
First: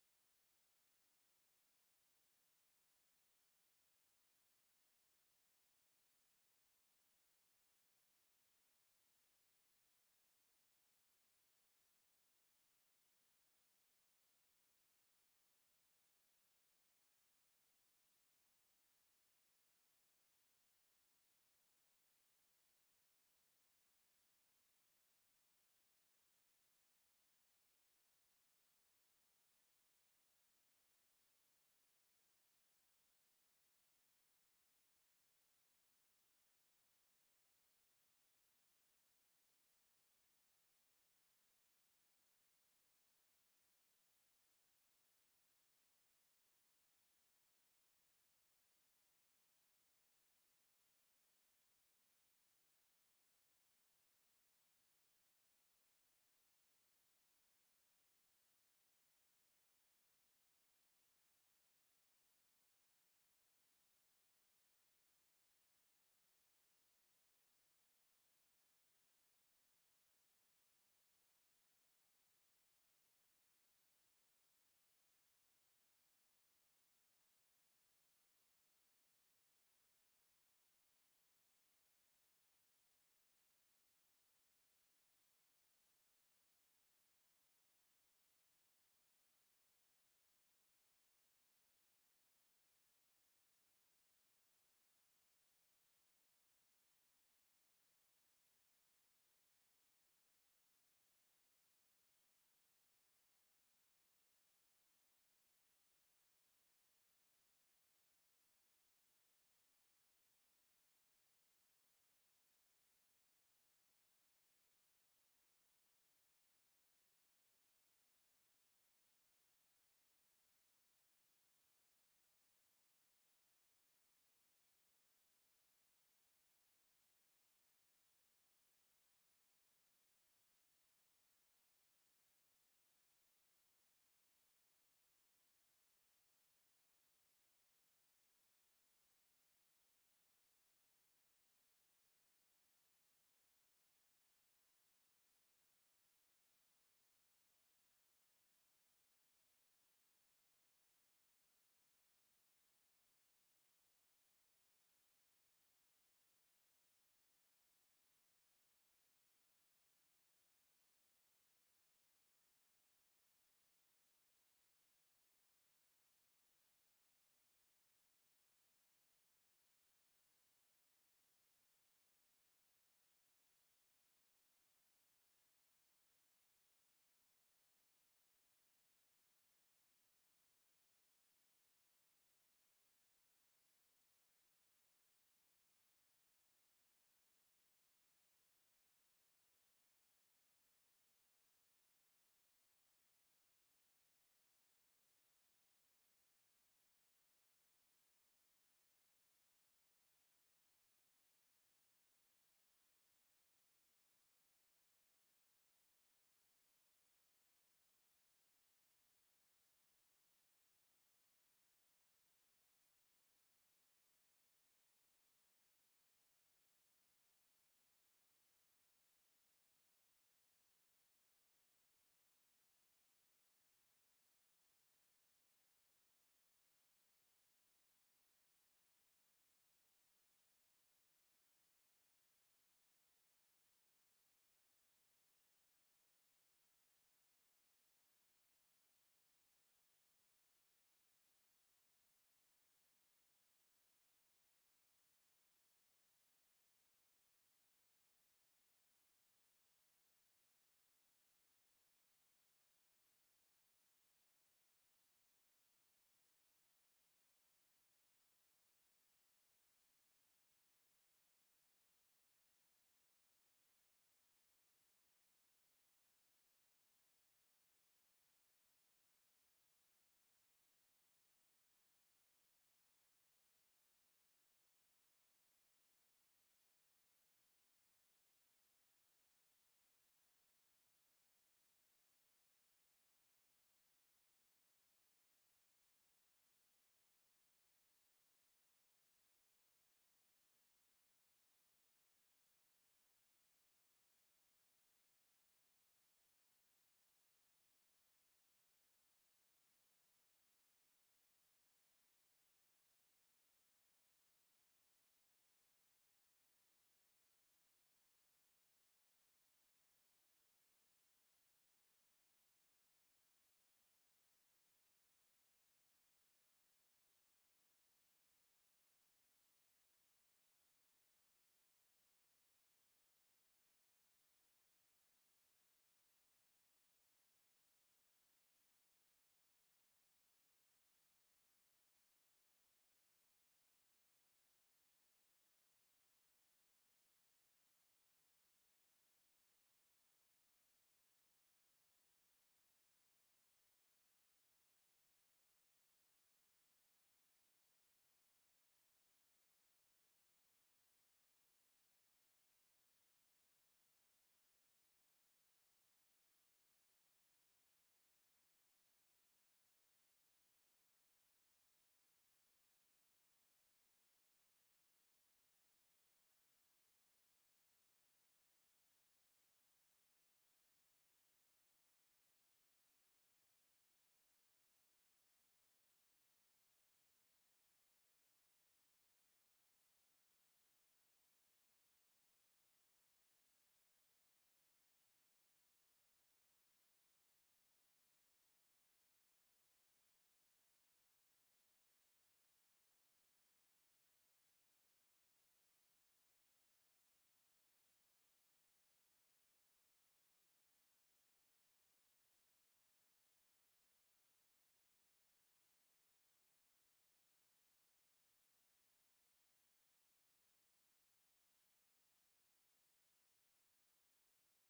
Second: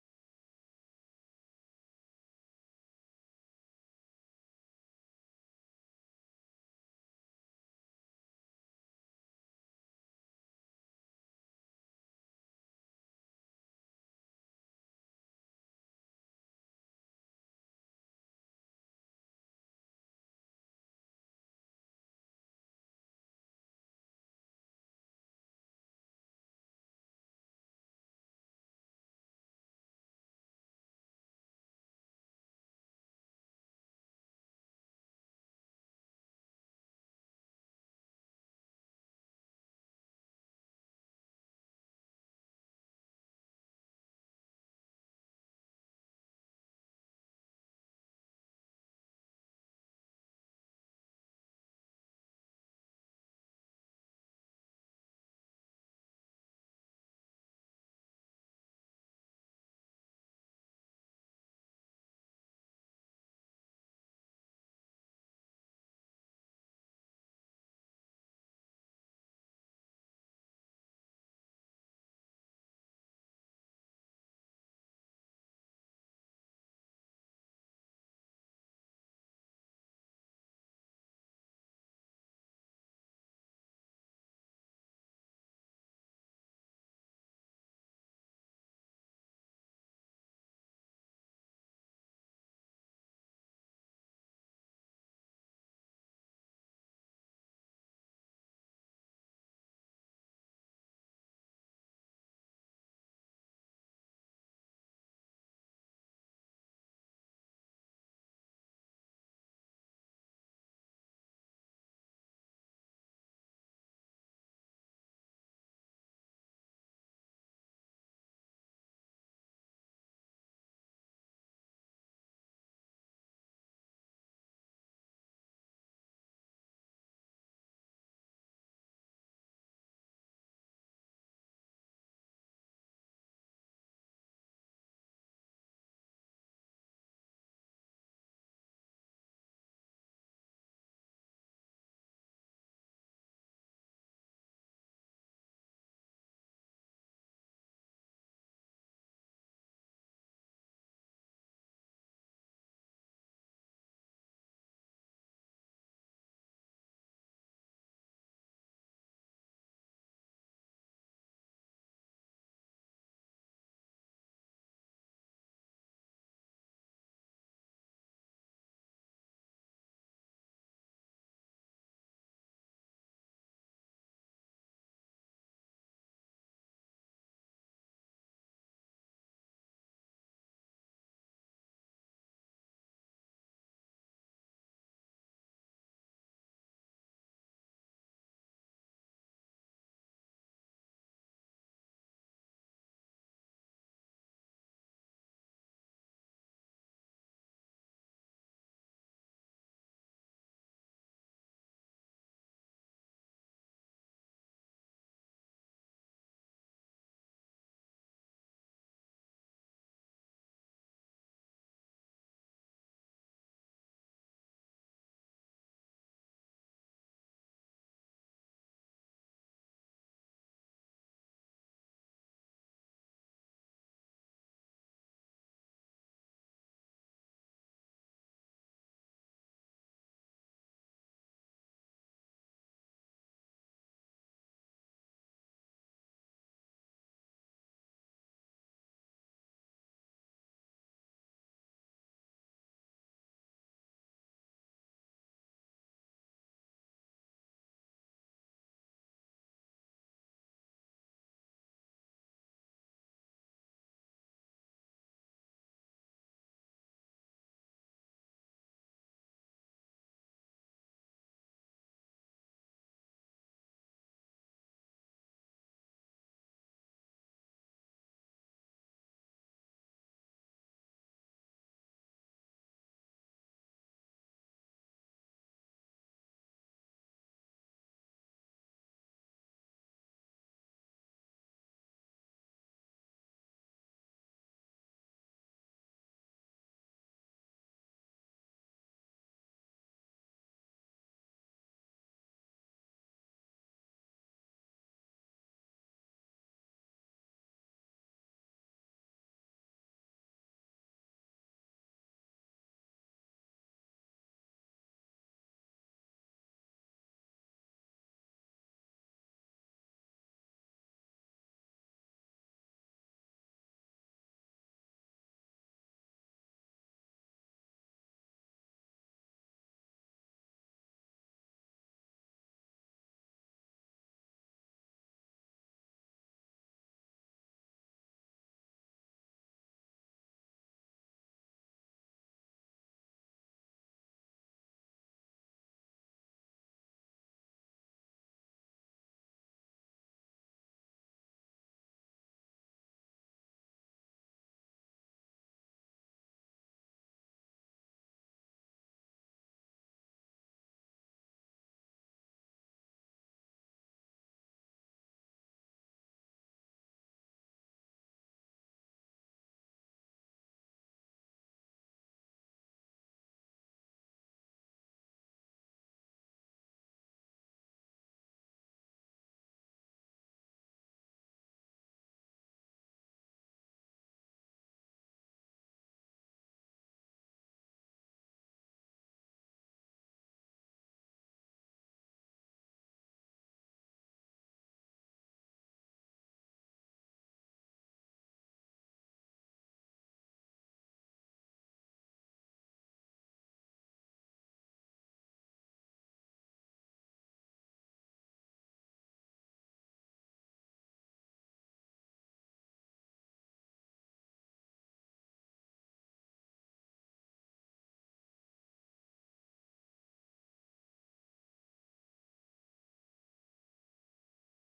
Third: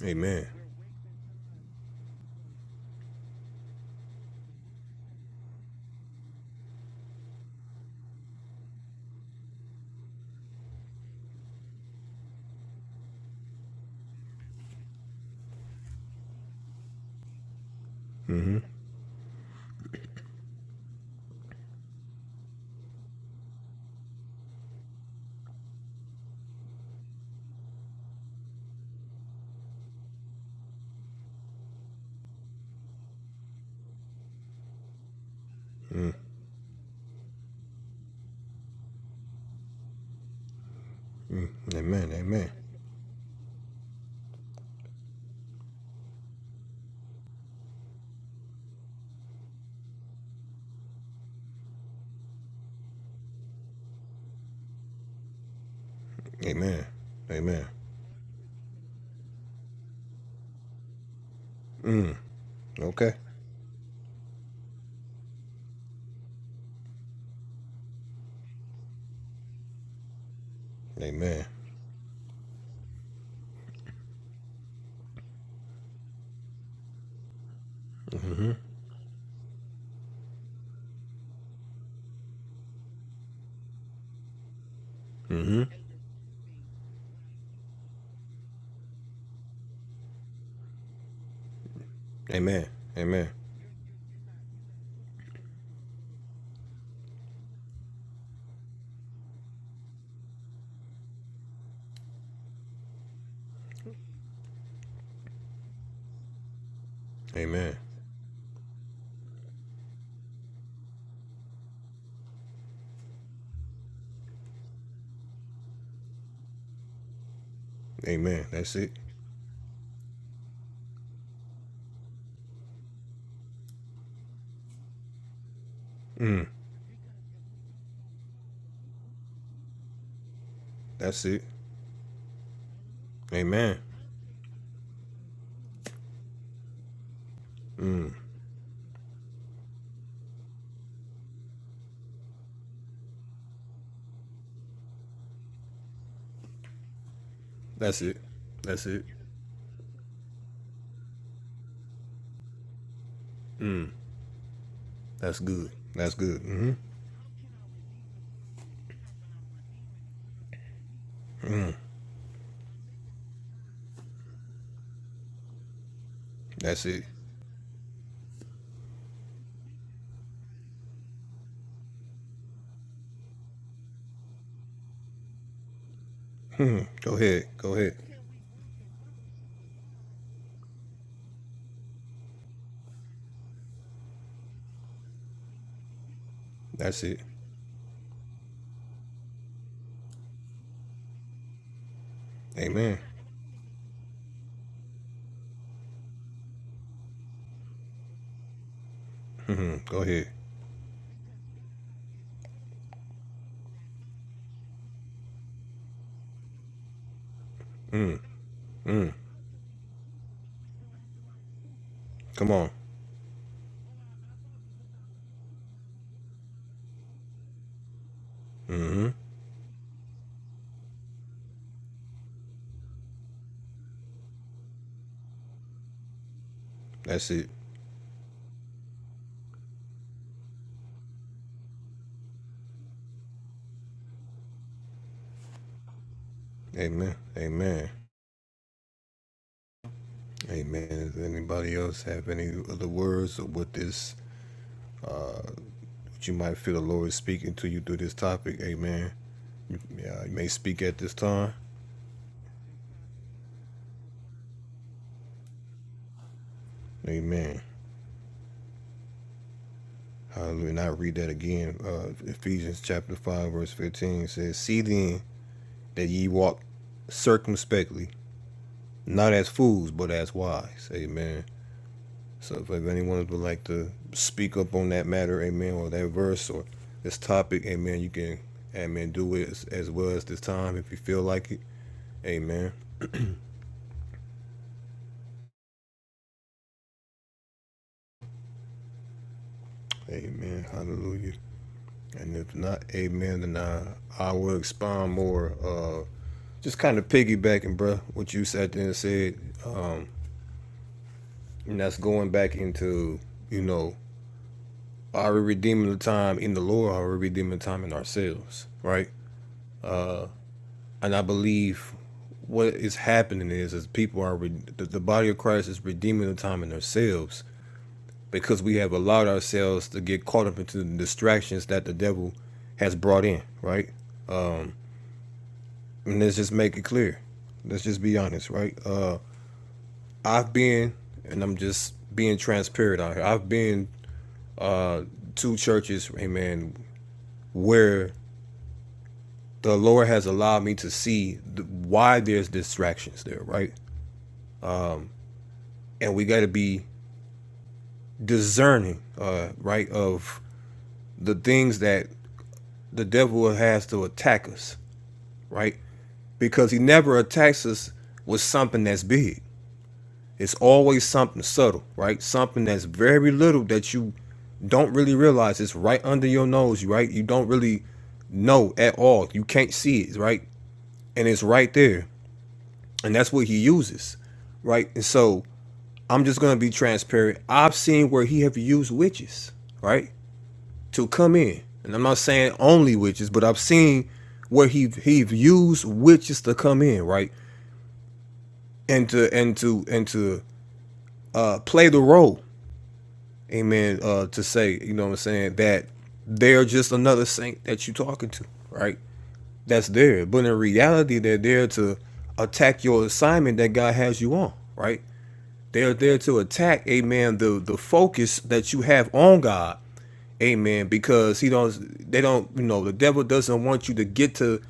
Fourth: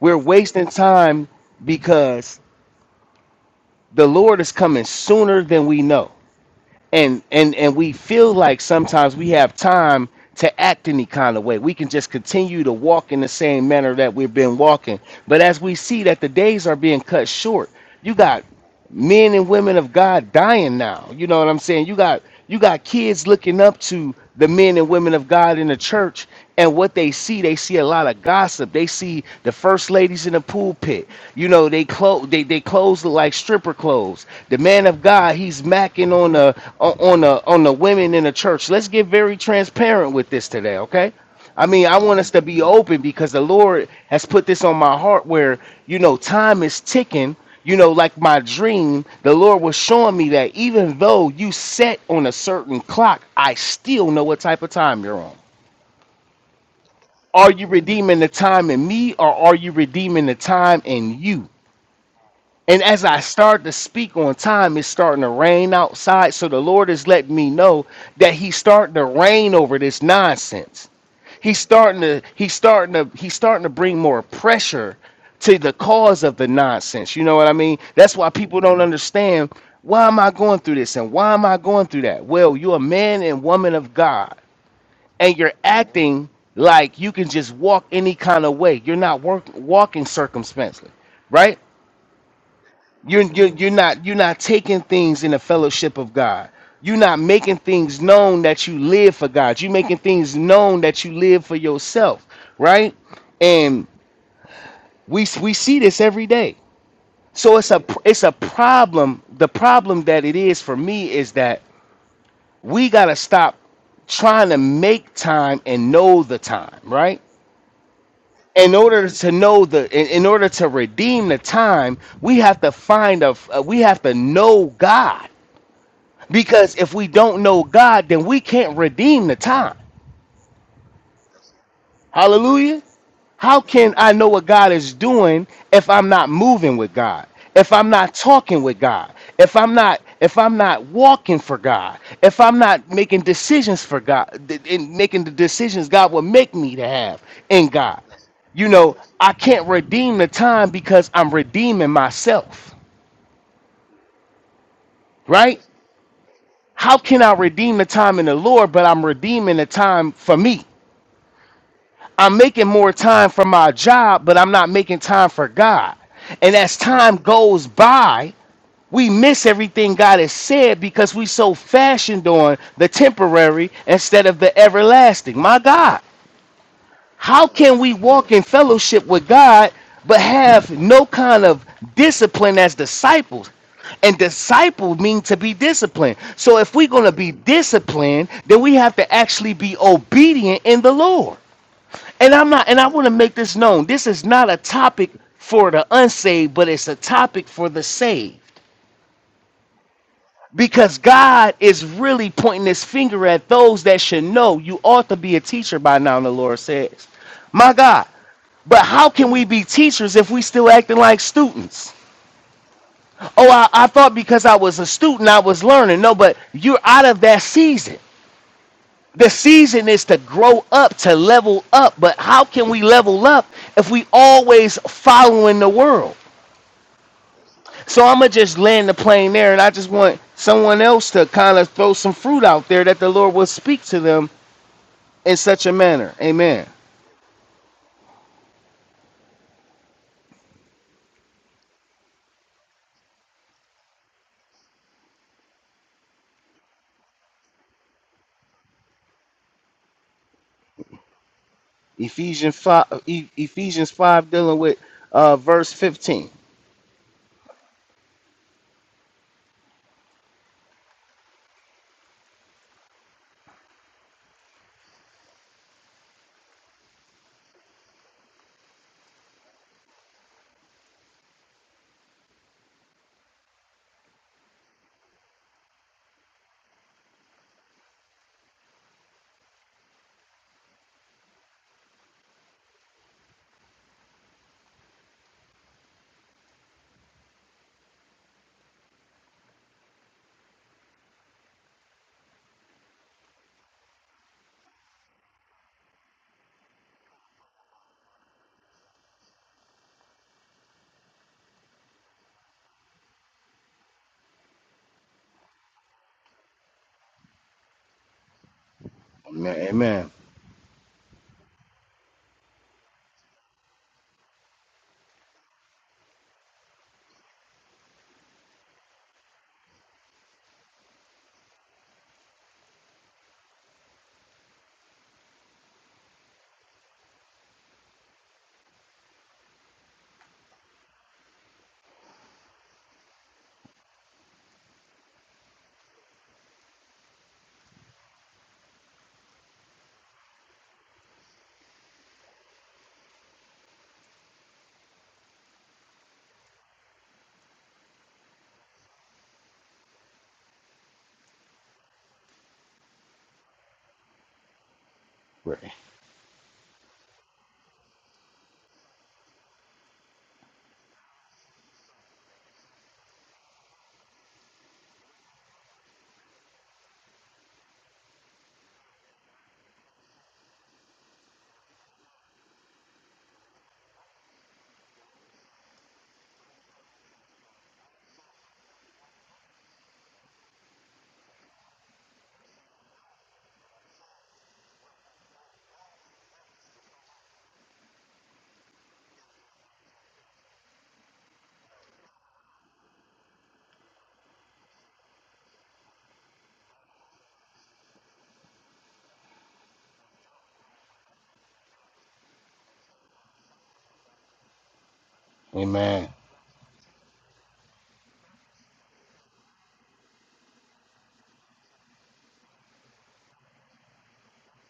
[SPEAKER 1] We're
[SPEAKER 2] amen
[SPEAKER 1] wasting time because the Lord is coming sooner than we know. and and and we feel like sometimes we have time to act any kind of way. We can just continue to walk in the same manner that we've been walking. But as we see that the days are being cut short, you got men and women of God dying now. You know what I'm saying? You got you got kids looking up to the men and women of God in the church and what they see, they see a lot of gossip. They see the first ladies in the pulpit. You know, they clothes they, they clothes look like stripper clothes. The man of God, he's macking on the on on the on the women in the church. Let's get very transparent with this today, okay? I mean, I
[SPEAKER 2] amen
[SPEAKER 1] want us to
[SPEAKER 2] amen
[SPEAKER 1] be open because the Lord has put this on my heart where, you know, time is ticking. You know, like my dream, the Lord was showing me that even though you set on a certain clock, I still know what type of time you're on.
[SPEAKER 2] amen
[SPEAKER 1] Are
[SPEAKER 2] amen
[SPEAKER 1] you redeeming the time in me or are you redeeming the time in you? And as
[SPEAKER 2] okay
[SPEAKER 1] I start to speak on time, it's starting to rain outside. So the Lord is letting me know that He's starting to rain over this nonsense.
[SPEAKER 2] amen
[SPEAKER 1] He's starting to he's starting to he's starting to bring more pressure to the cause of the nonsense. You know what I mean? That's why people don't understand why am I going through this and why am I going through that? Well, you're a man and woman of God and you're acting like you can just walk any kind of way. You're not work, walking circumspectly, right?
[SPEAKER 2] amen
[SPEAKER 1] You're,
[SPEAKER 2] amen
[SPEAKER 1] you're you're not you're not taking things in the fellowship of God. You're not making things known that you live for God. You're making things known that you live for yourself, right? And we we see this every day. So it's
[SPEAKER 2] amen
[SPEAKER 1] a it's a problem. The problem that it is for me is that we gotta stop trying to make time and know the time, right?
[SPEAKER 2] Amen.
[SPEAKER 1] in
[SPEAKER 2] That's it.
[SPEAKER 1] order to know the in, in order to redeem the time we have to find a f- uh, we have to know god because if we don't know god then we can't redeem the time
[SPEAKER 2] That's it.
[SPEAKER 1] Hallelujah. How
[SPEAKER 2] Amen.
[SPEAKER 1] can I know what God is doing if I'm not moving with God? If I'm not talking with God? If I'm not if I'm not walking for God? If I'm not making decisions for God th- and making the decisions God will make me to have in God?
[SPEAKER 2] That's it.
[SPEAKER 1] You
[SPEAKER 2] That's
[SPEAKER 1] know,
[SPEAKER 2] it.
[SPEAKER 1] I can't redeem the time because I'm redeeming myself,
[SPEAKER 2] That's
[SPEAKER 1] right?
[SPEAKER 2] good. That's good. hmm
[SPEAKER 1] How can I redeem the time in the Lord but I'm redeeming the time for me? I'm making more time for my job, but I'm not making time for God. And as
[SPEAKER 2] That's it.
[SPEAKER 1] time goes by, we miss everything God has said because we so fashioned on the temporary instead of the everlasting. My God,
[SPEAKER 2] Go
[SPEAKER 1] how
[SPEAKER 2] ahead. Go
[SPEAKER 1] can we
[SPEAKER 2] ahead.
[SPEAKER 1] walk in fellowship with God but have no kind of discipline as disciples? And disciple mean to be disciplined. So if we're
[SPEAKER 2] That's
[SPEAKER 1] going to
[SPEAKER 2] it.
[SPEAKER 1] be disciplined, then we have to actually be obedient in the Lord. And I'm not, and I
[SPEAKER 2] Amen.
[SPEAKER 1] want to make this known. This is not a topic for the unsaved, but it's a topic for the saved.
[SPEAKER 2] Mm, go ahead.
[SPEAKER 1] Because God is really pointing his finger at those that should know you ought to be a teacher by now, the Lord says. My God. But how can we be teachers if we still acting like students?
[SPEAKER 2] Come on.
[SPEAKER 1] Oh, I, I thought because I was a student, I was learning. No, but you're out of that season. The season is to grow up, to level up. But how can we level up if we always following the world?
[SPEAKER 2] That's it.
[SPEAKER 1] So I'm gonna just land the plane there, and I just want someone else to kind of throw some fruit out there that the Lord will speak to them in such a manner. Amen.
[SPEAKER 2] Amen. Amen. Amen. Does anybody else have any other words or what this, uh, what you might feel the Lord is speaking to you through this topic? Amen. You, yeah, you may speak at this time.
[SPEAKER 1] Ephesians five, E- Ephesians five, dealing with uh, verse 15.
[SPEAKER 2] Amen. Hallelujah. And I read that again. Uh, Ephesians chapter 5, verse 15 says, See then that ye walk circumspectly, not as fools, but as wise. Amen. So if, anyone would like to speak up on that matter, amen, or that verse or this topic, amen, you can, amen, do it as, as well as this time if you feel like it. Amen. Amen. Hallelujah. And if not, amen, then I, I will expound more. Uh, just kind of piggybacking, bro, what you sat there and said. And that's going back into, you know, are we redeeming the time in the Lord? Are we redeeming the time in ourselves? Right?
[SPEAKER 1] Amen. Amen.
[SPEAKER 2] And I believe what is happening is, is people are, re- the, the body of Christ is redeeming the time in themselves because we have allowed ourselves to get caught up into the distractions that the devil has brought in. Right? And let's just make it clear. Let's just be honest, right? Uh, I've been, and I'm just being transparent out here. I've been to churches, amen, where the Lord has allowed me to see th- why there's distractions there, right? And we got to be discerning, uh, right, of the things that the devil has to attack us,
[SPEAKER 1] Right.
[SPEAKER 2] right? Because he never attacks us with something that's big. It's always something subtle, right? Something that's very little that you don't really realize. It's right under your nose, right? You don't really know at all. You can't see it, right? And it's right there. And that's what he uses, right? And so I'm just gonna be transparent. I've seen where he have used witches, right, to come in, and I'm not saying only witches, but I've seen where he he have used witches to come in, right, and to and to and to uh, play the role, amen. Uh, to say, you know, what I'm saying that they're just another saint that you're talking to, right? That's there, but in reality, they're there to attack your assignment that God has you on, right? They're
[SPEAKER 1] Amen.
[SPEAKER 2] there to attack, amen, the the focus that you have on God. Amen. Because he don't they don't, you know, the devil doesn't want you to get to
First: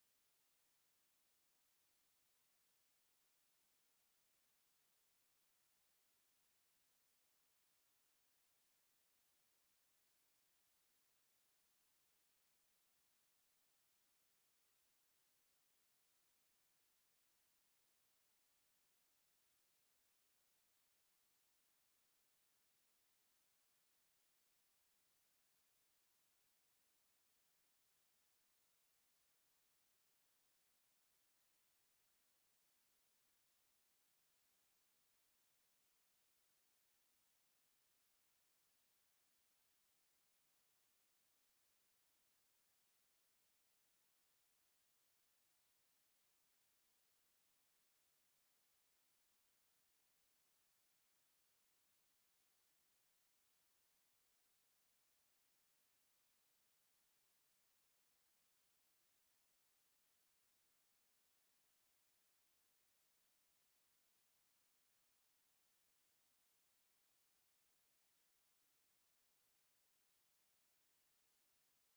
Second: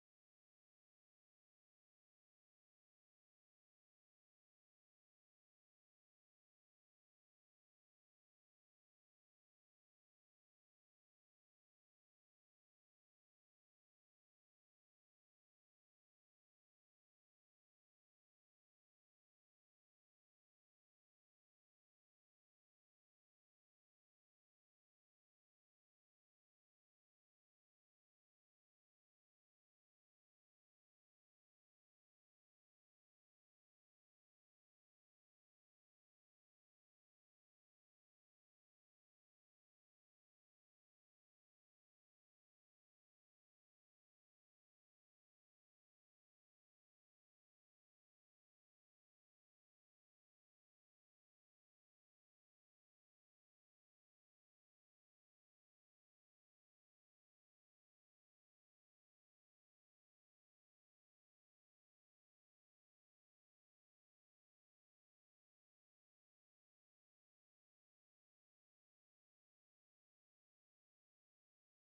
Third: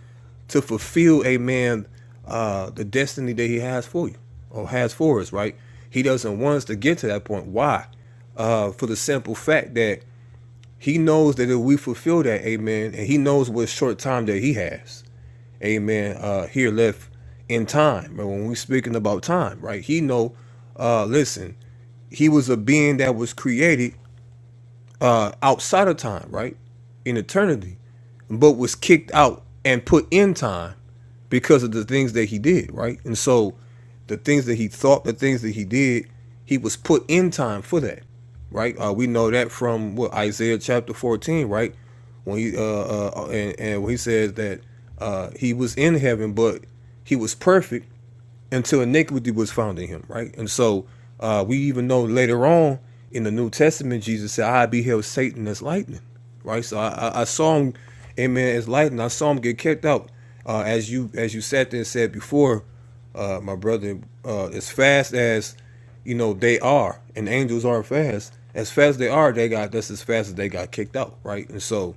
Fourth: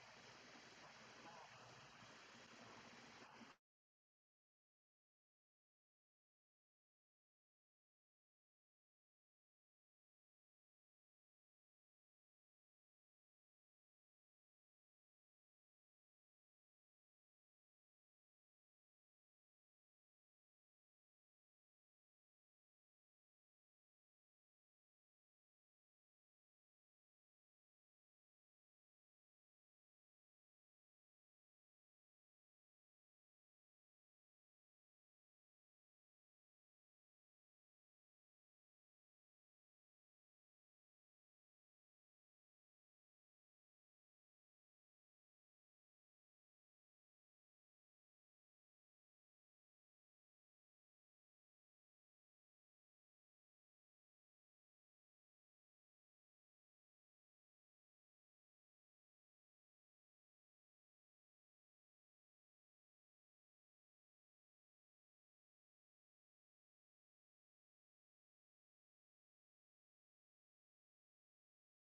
[SPEAKER 2] to fulfill, amen, uh the destiny that he has for you or has for us, right? He doesn't want us to get to that point. Why? Uh for the simple fact that he knows that if we fulfill that, amen, and he knows what short time that he has amen, uh, here left in time. And when we're speaking about time, right, he know, uh, listen, he was a being that was created outside of time, right? In eternity, but was kicked out and put in time because of the things that he did, right? And so the things that he thought, the things that he did, he was put in time for that, right? Uh, we know that from what Isaiah chapter 14, right? When he uh, uh and, and when he says that uh he was in heaven, but he was perfect, until iniquity was found in him, right? And so uh, we even know later on in the New Testament, Jesus said, I beheld Satan as lightning, right? So I, I, I saw him, amen, as lightning. I saw him get kicked out. Uh, as you as you sat there and said before, uh, my brother, uh, as fast as you know they are, and angels aren't fast. As fast as they are, they got that's as fast as they got kicked out, right? And so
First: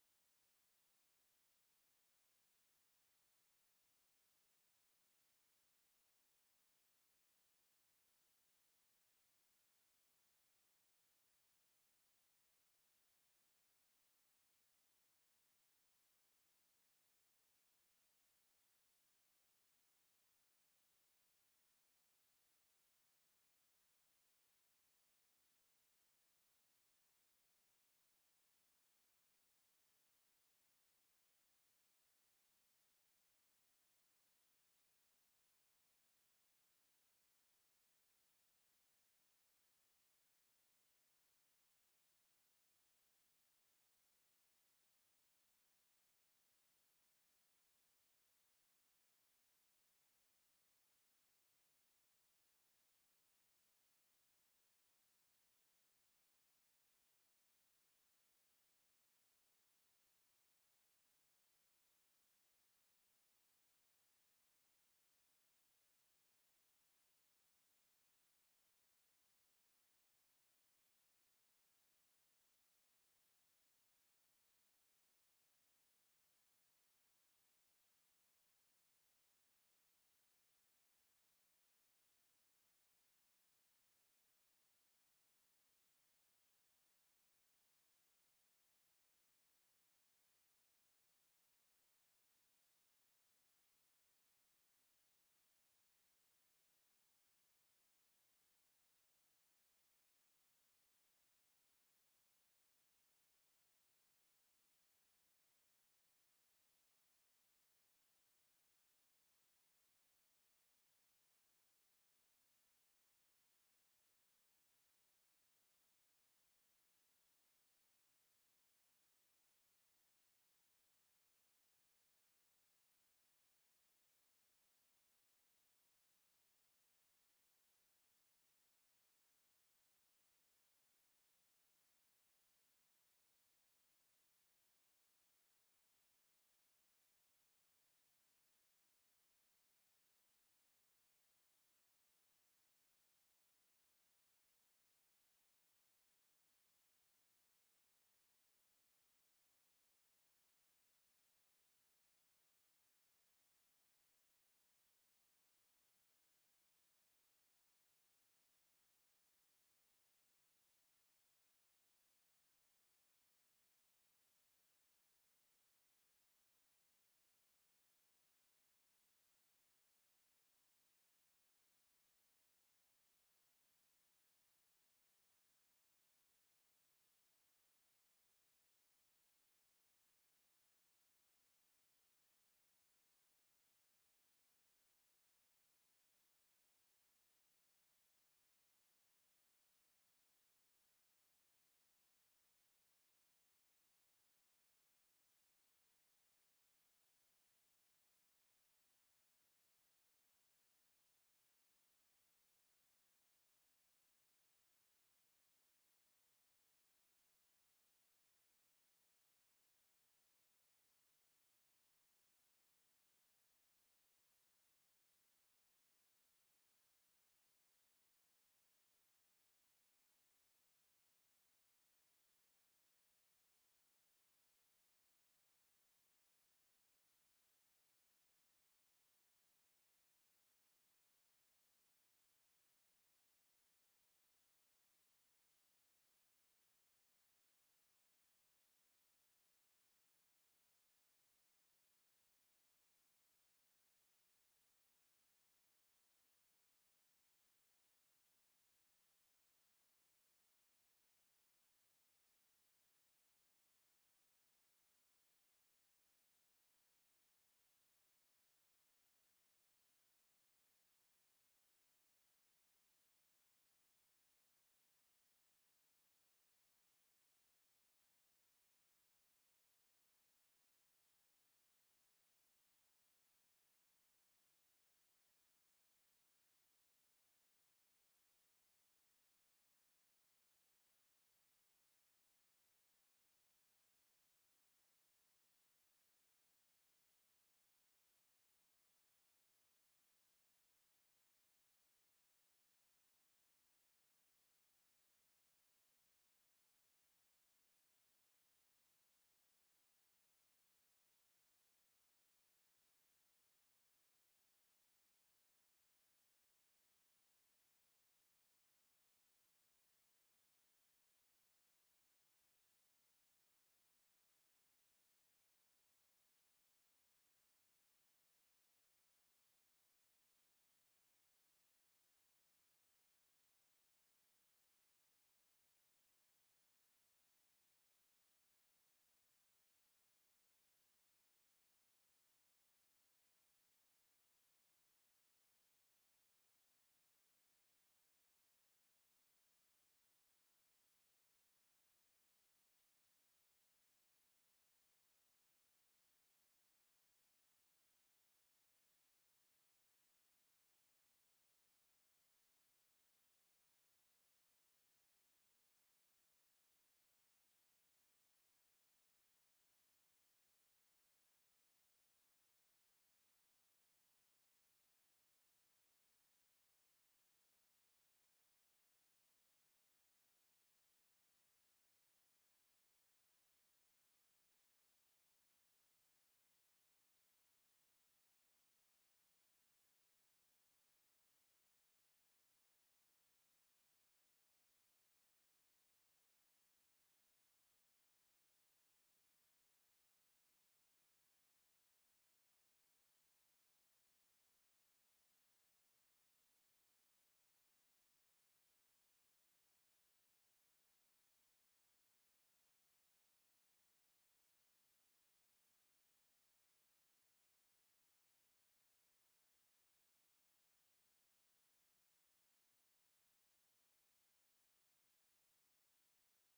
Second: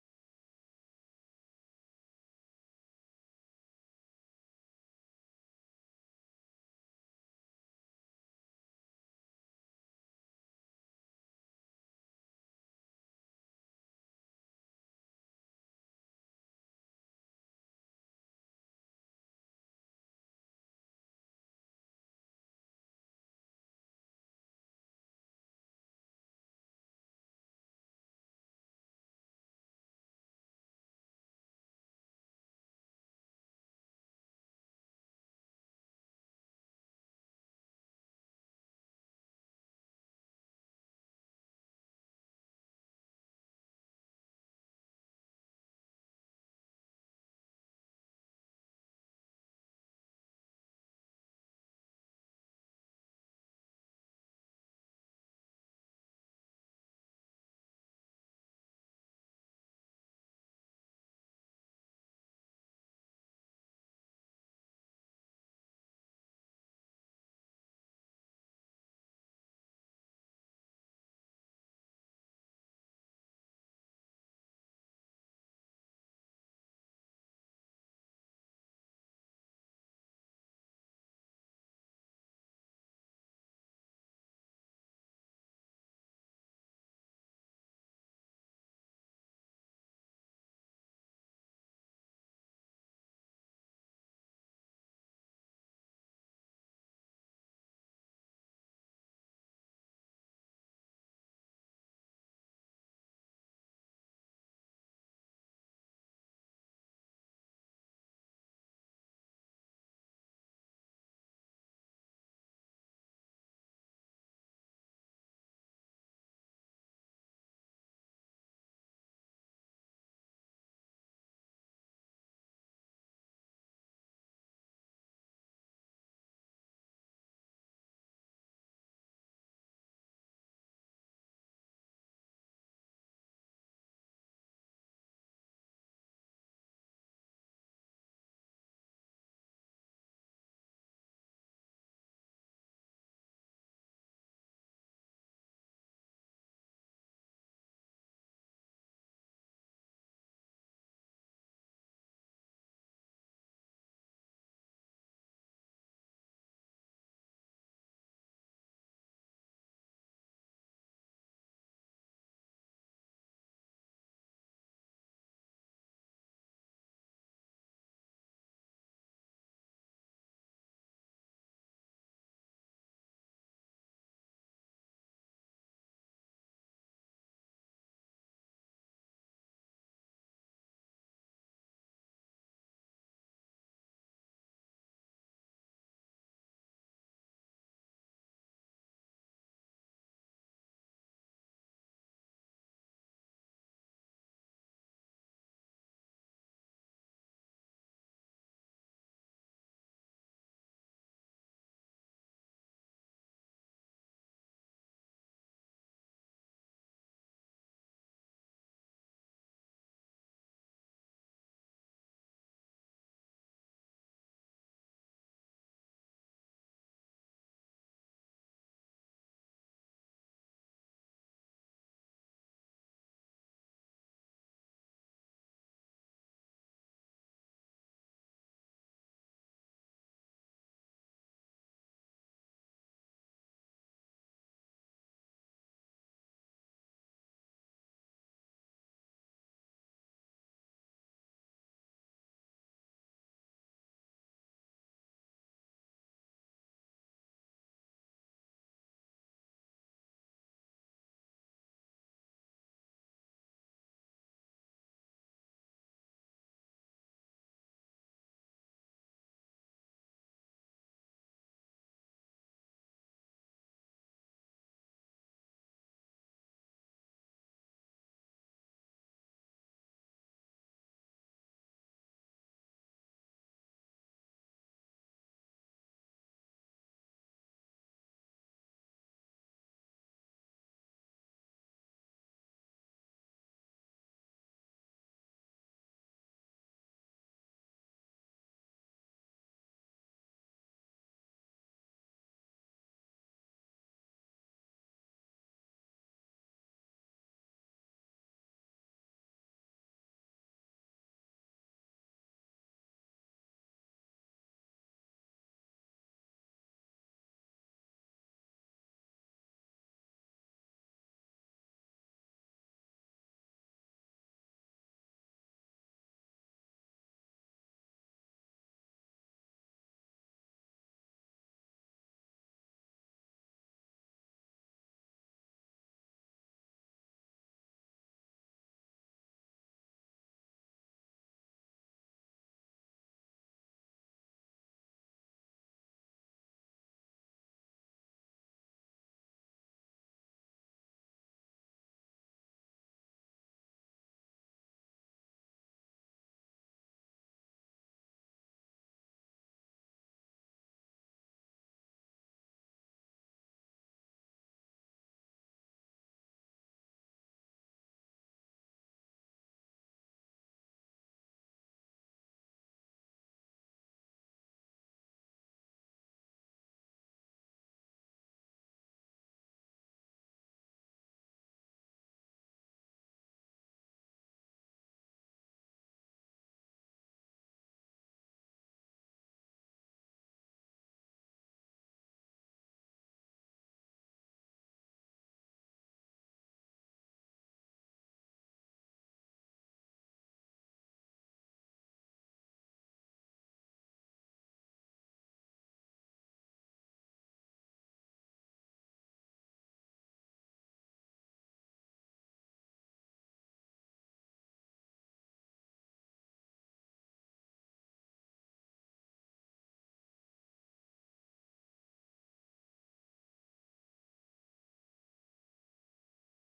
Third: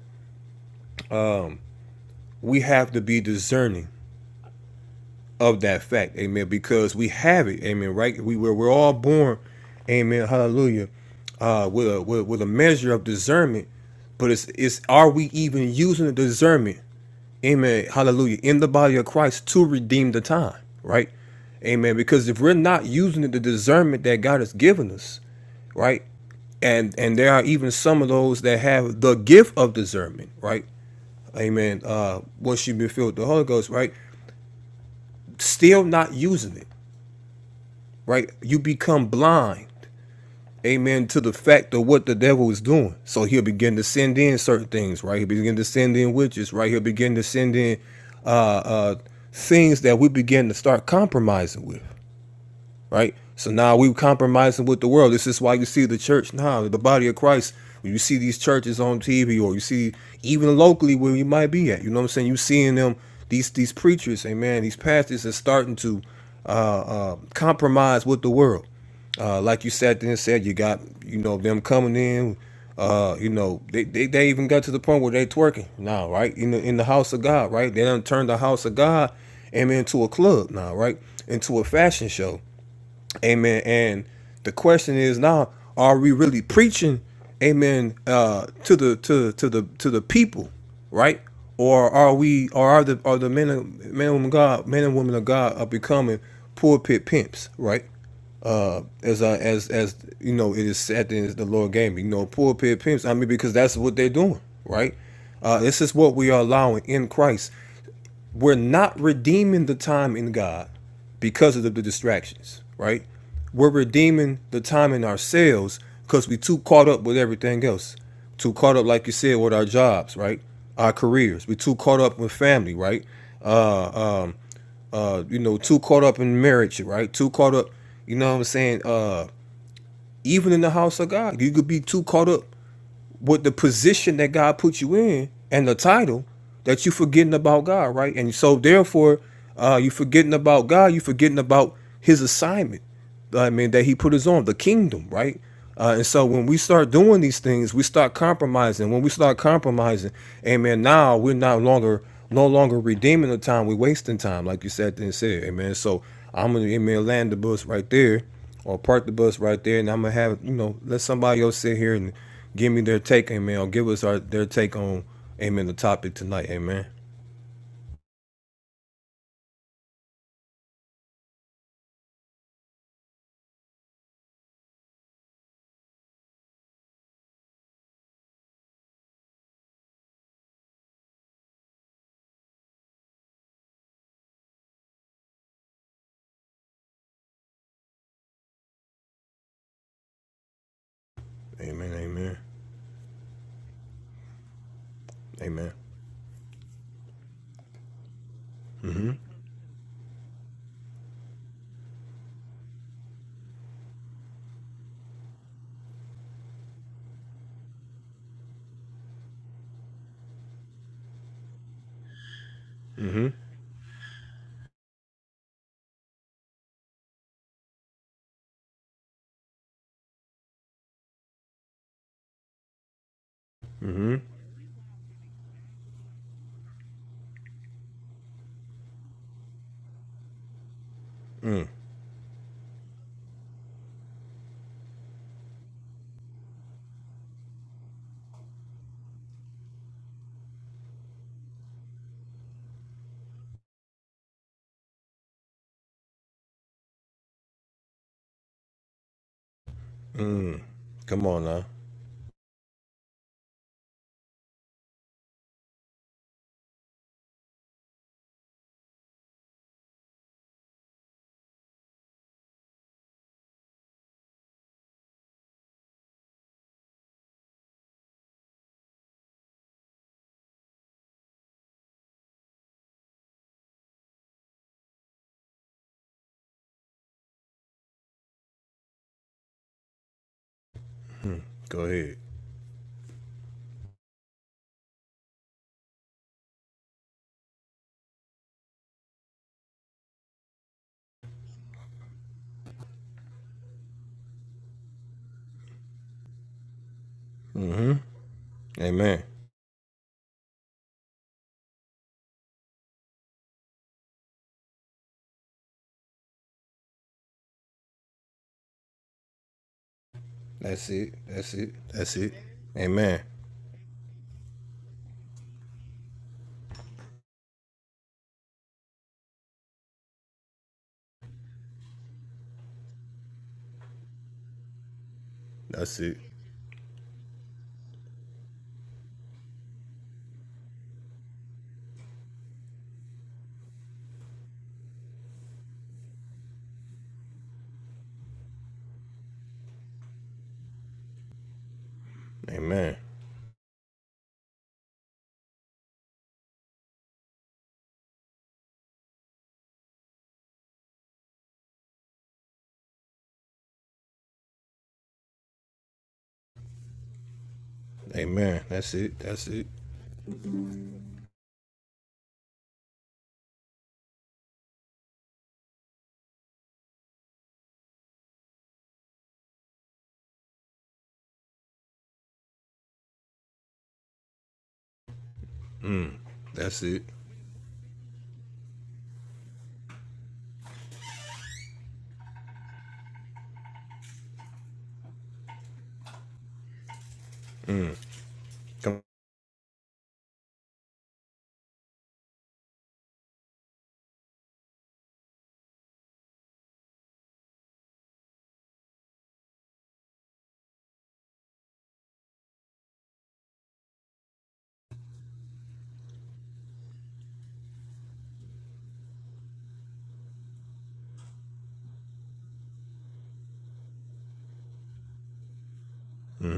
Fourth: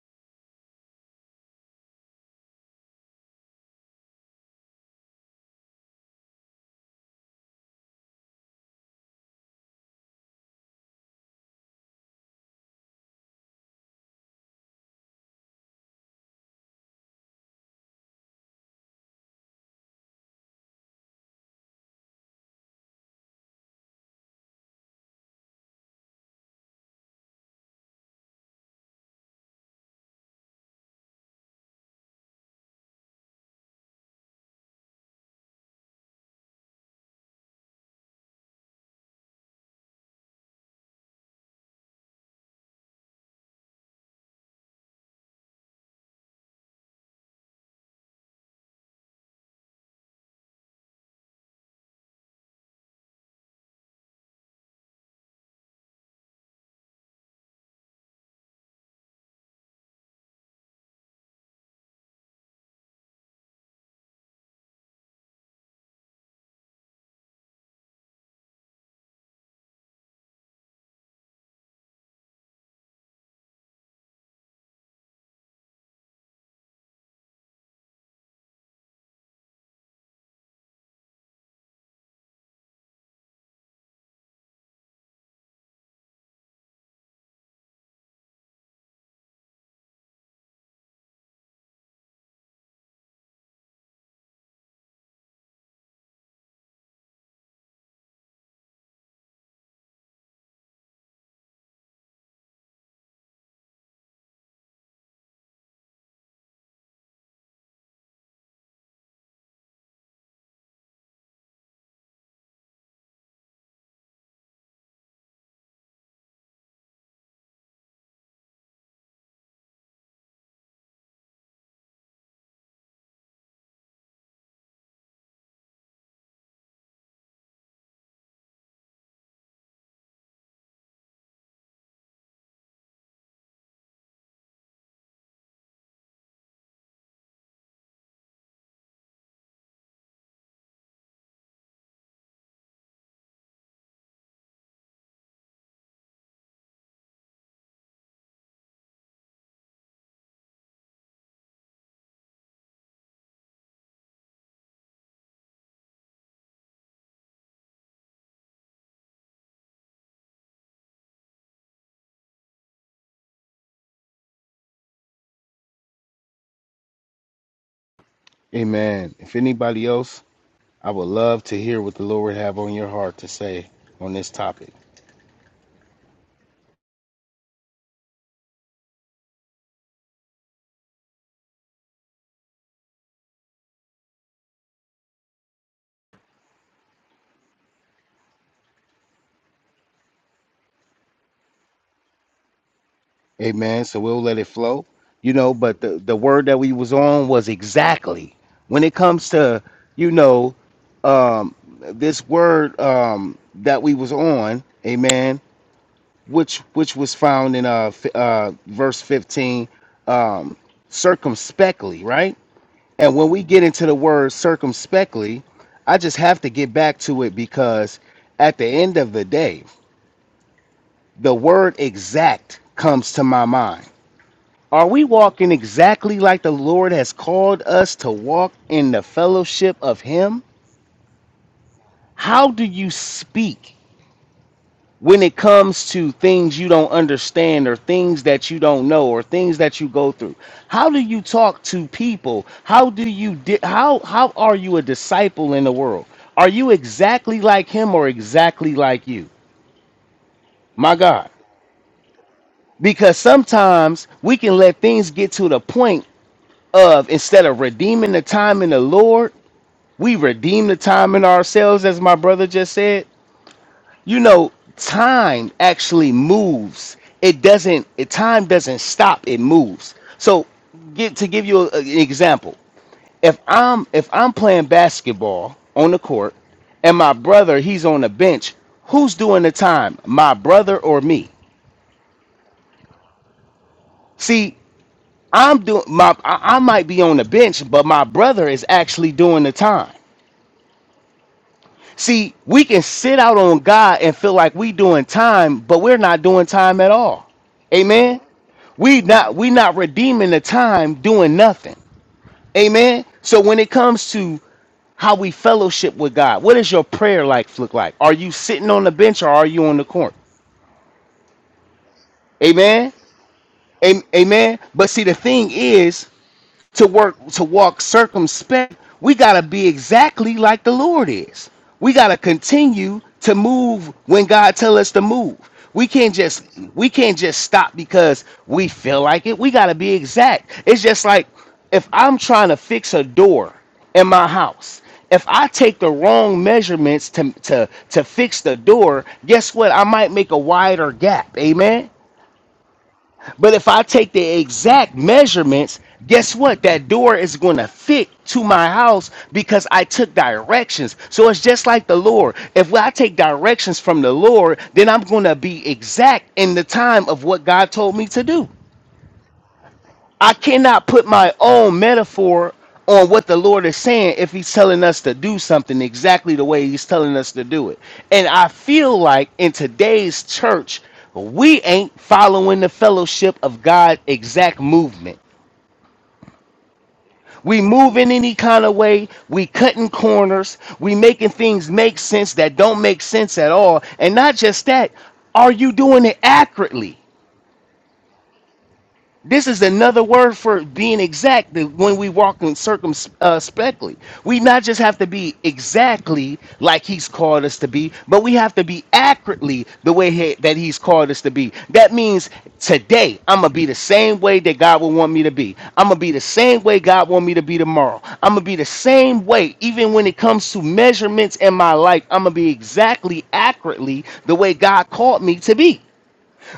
[SPEAKER 2] we have to be discerning of that fact, amen. Because we have it, amen. Right? We were we're all born, amen. Hallelujah, uh, with a with, with a measure of discernment, but it's it's are we even using the discernment, amen. Hallelujah, in the body of Christ to redeem the time, right? Amen. Because if we're not using the discernment that God has given us, right? And and there are even some of those that have the gift of discernment, right? Amen. Uh once you've been filled with the Holy Ghost, right? Still not using it. right? You become blind, amen, to the fact of what the devil is doing. So he'll begin to send in certain things, right? He'll begin to send in witches, right? He'll begin to send in uh, uh, things that we begin to start compromising with right? So now we compromising with the world. This is why you see the church now, the body of Christ. When you see these churches on TV, or you see even locally where you might be at, you know what I'm saying? You seeing them these these preachers, amen. These pastors are starting to uh, uh, compromise with the world. Uh, like you sat there and said, you got you know them coming in. Uh, you know they, they, they even got to the point where they twerking now, right? In the in the house of God, right? They done turned the house of God, amen, into a club now, right? Into a fashion show. Amen. And the question is now, are we really preaching, amen, uh, to the to to the to the people, right? Or are we or are the are the men of men and women of God men and women of God are becoming pulpit pimps, right? Uh, as I, as as you know, it is said that the Lord gave me, you know, pulpit pimps. I mean, because that's what they're doing, right? Uh, this is what we are allowing in Christ we're not redeeming the time in God because of the, the distractions, right? We're redeeming the time in ourselves because we too caught up with everything else. Too caught up, like you said, with our jobs, right? Our careers. We too caught up with family, right? Uh, um, uh, you know, too caught up in marriage, right? Too caught up, you know what I'm saying? Uh, even in the house of God, you could be too caught up with the position that God put you in and the title that you forgetting about God, right? And so therefore, uh, you forgetting about God, you forgetting about His assignment. uh, I mean, that He put us on the kingdom, right? Uh, and so when we start doing these things, we start compromising. When we start compromising, amen. Now we're no longer no longer redeeming the time. We're wasting time, like you said and said, amen. So I'm gonna amen land the bus right there or park the bus right there, and I'm gonna have you know let somebody else sit here and give me their take, amen, or give us our their take on, amen, the topic tonight, amen.
[SPEAKER 1] Amen. If anybody else, I would love to hear what the Lord have on your heart to say on this topic.
[SPEAKER 2] Amen, amen,
[SPEAKER 1] Amen. So we'll let it flow. You know,
[SPEAKER 2] amen.
[SPEAKER 1] but the, the word that we was on was exactly. When it comes to, you know, um this word um that we was on, amen, which which was found in uh fi- uh verse 15 um circumspectly, right? And when we get into the word circumspectly, I just have to get back to it because at the end of the day, the word exact comes to my mind are we walking exactly like the Lord has called us to walk in the fellowship of Him? How do you speak when it comes to things you don't understand or things that you don't know or things that you go through? How do you talk to people? How do you di- how how are you a disciple in the world? Are you exactly like him or exactly like you? My
[SPEAKER 2] Come
[SPEAKER 1] God.
[SPEAKER 2] on now,
[SPEAKER 1] Because sometimes we can let things get to the point of instead of redeeming the time in the Lord, We redeem the time in ourselves, as my brother just said. You know, time actually moves. It doesn't. It, time doesn't stop. It moves. So, get to give you a- an example. If I'm if I'm playing basketball on the court, and my brother he's on the bench, who's doing the time? My brother or me?
[SPEAKER 2] go ahead.
[SPEAKER 1] See, I'm doing my. I, I might be on the bench, but my brother is actually doing the time. See, we can sit out on God and feel like we doing time, but we're not doing time at all. Amen. We
[SPEAKER 2] Amen.
[SPEAKER 1] not we not redeeming the time doing nothing. Amen. So when it comes to how we fellowship with God, what does your prayer life look like? Are you sitting on the bench or are you on the court?
[SPEAKER 2] That's it, that's it, that's it.
[SPEAKER 1] Amen.
[SPEAKER 2] Amen.
[SPEAKER 1] Am- Amen. But see, the thing is, to work to walk circumspect we got to be exactly like the lord is we got to continue to move when god tell us to move we
[SPEAKER 2] That's
[SPEAKER 1] can't
[SPEAKER 2] it.
[SPEAKER 1] just we can't just stop because we feel like it we got to be exact it's just like if i'm trying to fix a door in my house if I take the wrong measurements to, to, to fix the door, guess what? I might make a wider gap. Amen.
[SPEAKER 2] Amen.
[SPEAKER 1] But if I take the exact measurements, guess what? That door is going to fit to my house because I took directions. So it's just like the Lord. If I take directions from the Lord, then I'm going to be exact in the time of what God told me to do.
[SPEAKER 2] Amen. That's it, that's it,
[SPEAKER 1] I cannot put my own metaphor on what the Lord is saying if He's telling us to do something exactly the way He's telling us to do it. And I feel like in today's church, we ain't following the fellowship of God exact movement.
[SPEAKER 2] that's it.
[SPEAKER 1] We move in any kind of way. We cutting corners. We making things make sense that don't make sense at all. And not just that, are you doing it accurately?
[SPEAKER 2] Come,
[SPEAKER 1] This is another word for being exact that when we walk in circumspectly. We not just have to be exactly like he's called us to be, but we have to be accurately the way he- that he's called us to be. That means today I'm going to be the same way that God would want me to be. I'm going to be the same way God want me to be tomorrow. I'm going to be the same way even when it comes to measurements in my life. I'm going to be exactly accurately the way God called me to be.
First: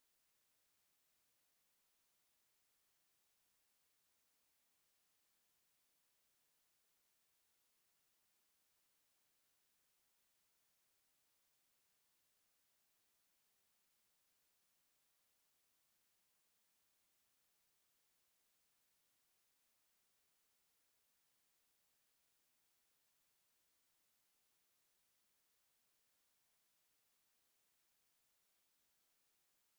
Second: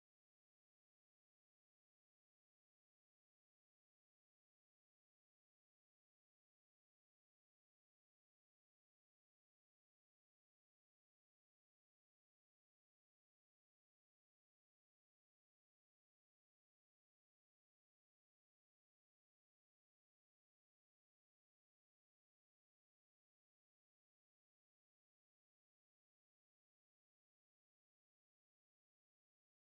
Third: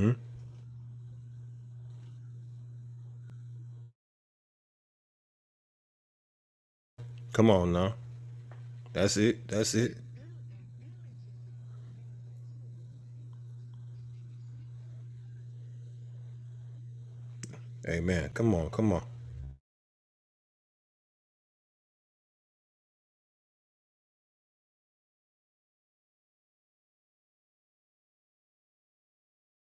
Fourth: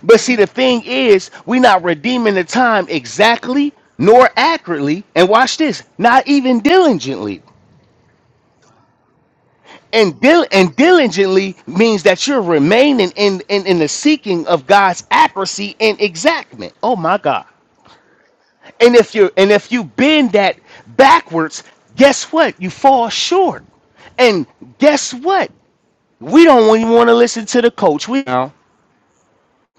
[SPEAKER 1] But see, the thing is, we're not redeeming the time exactly nor accurately. And watch this, not even diligently.
[SPEAKER 2] come on now. That's it, that's it.
[SPEAKER 1] And, dil- and diligently means that you're remaining in, in, in the seeking of God's accuracy and exactment. Oh my God.
[SPEAKER 2] Amen. Come on, come
[SPEAKER 1] And
[SPEAKER 2] on.
[SPEAKER 1] if you and if you bend that backwards, guess what? You fall short. And guess what? We don't even want to listen to the coach. We now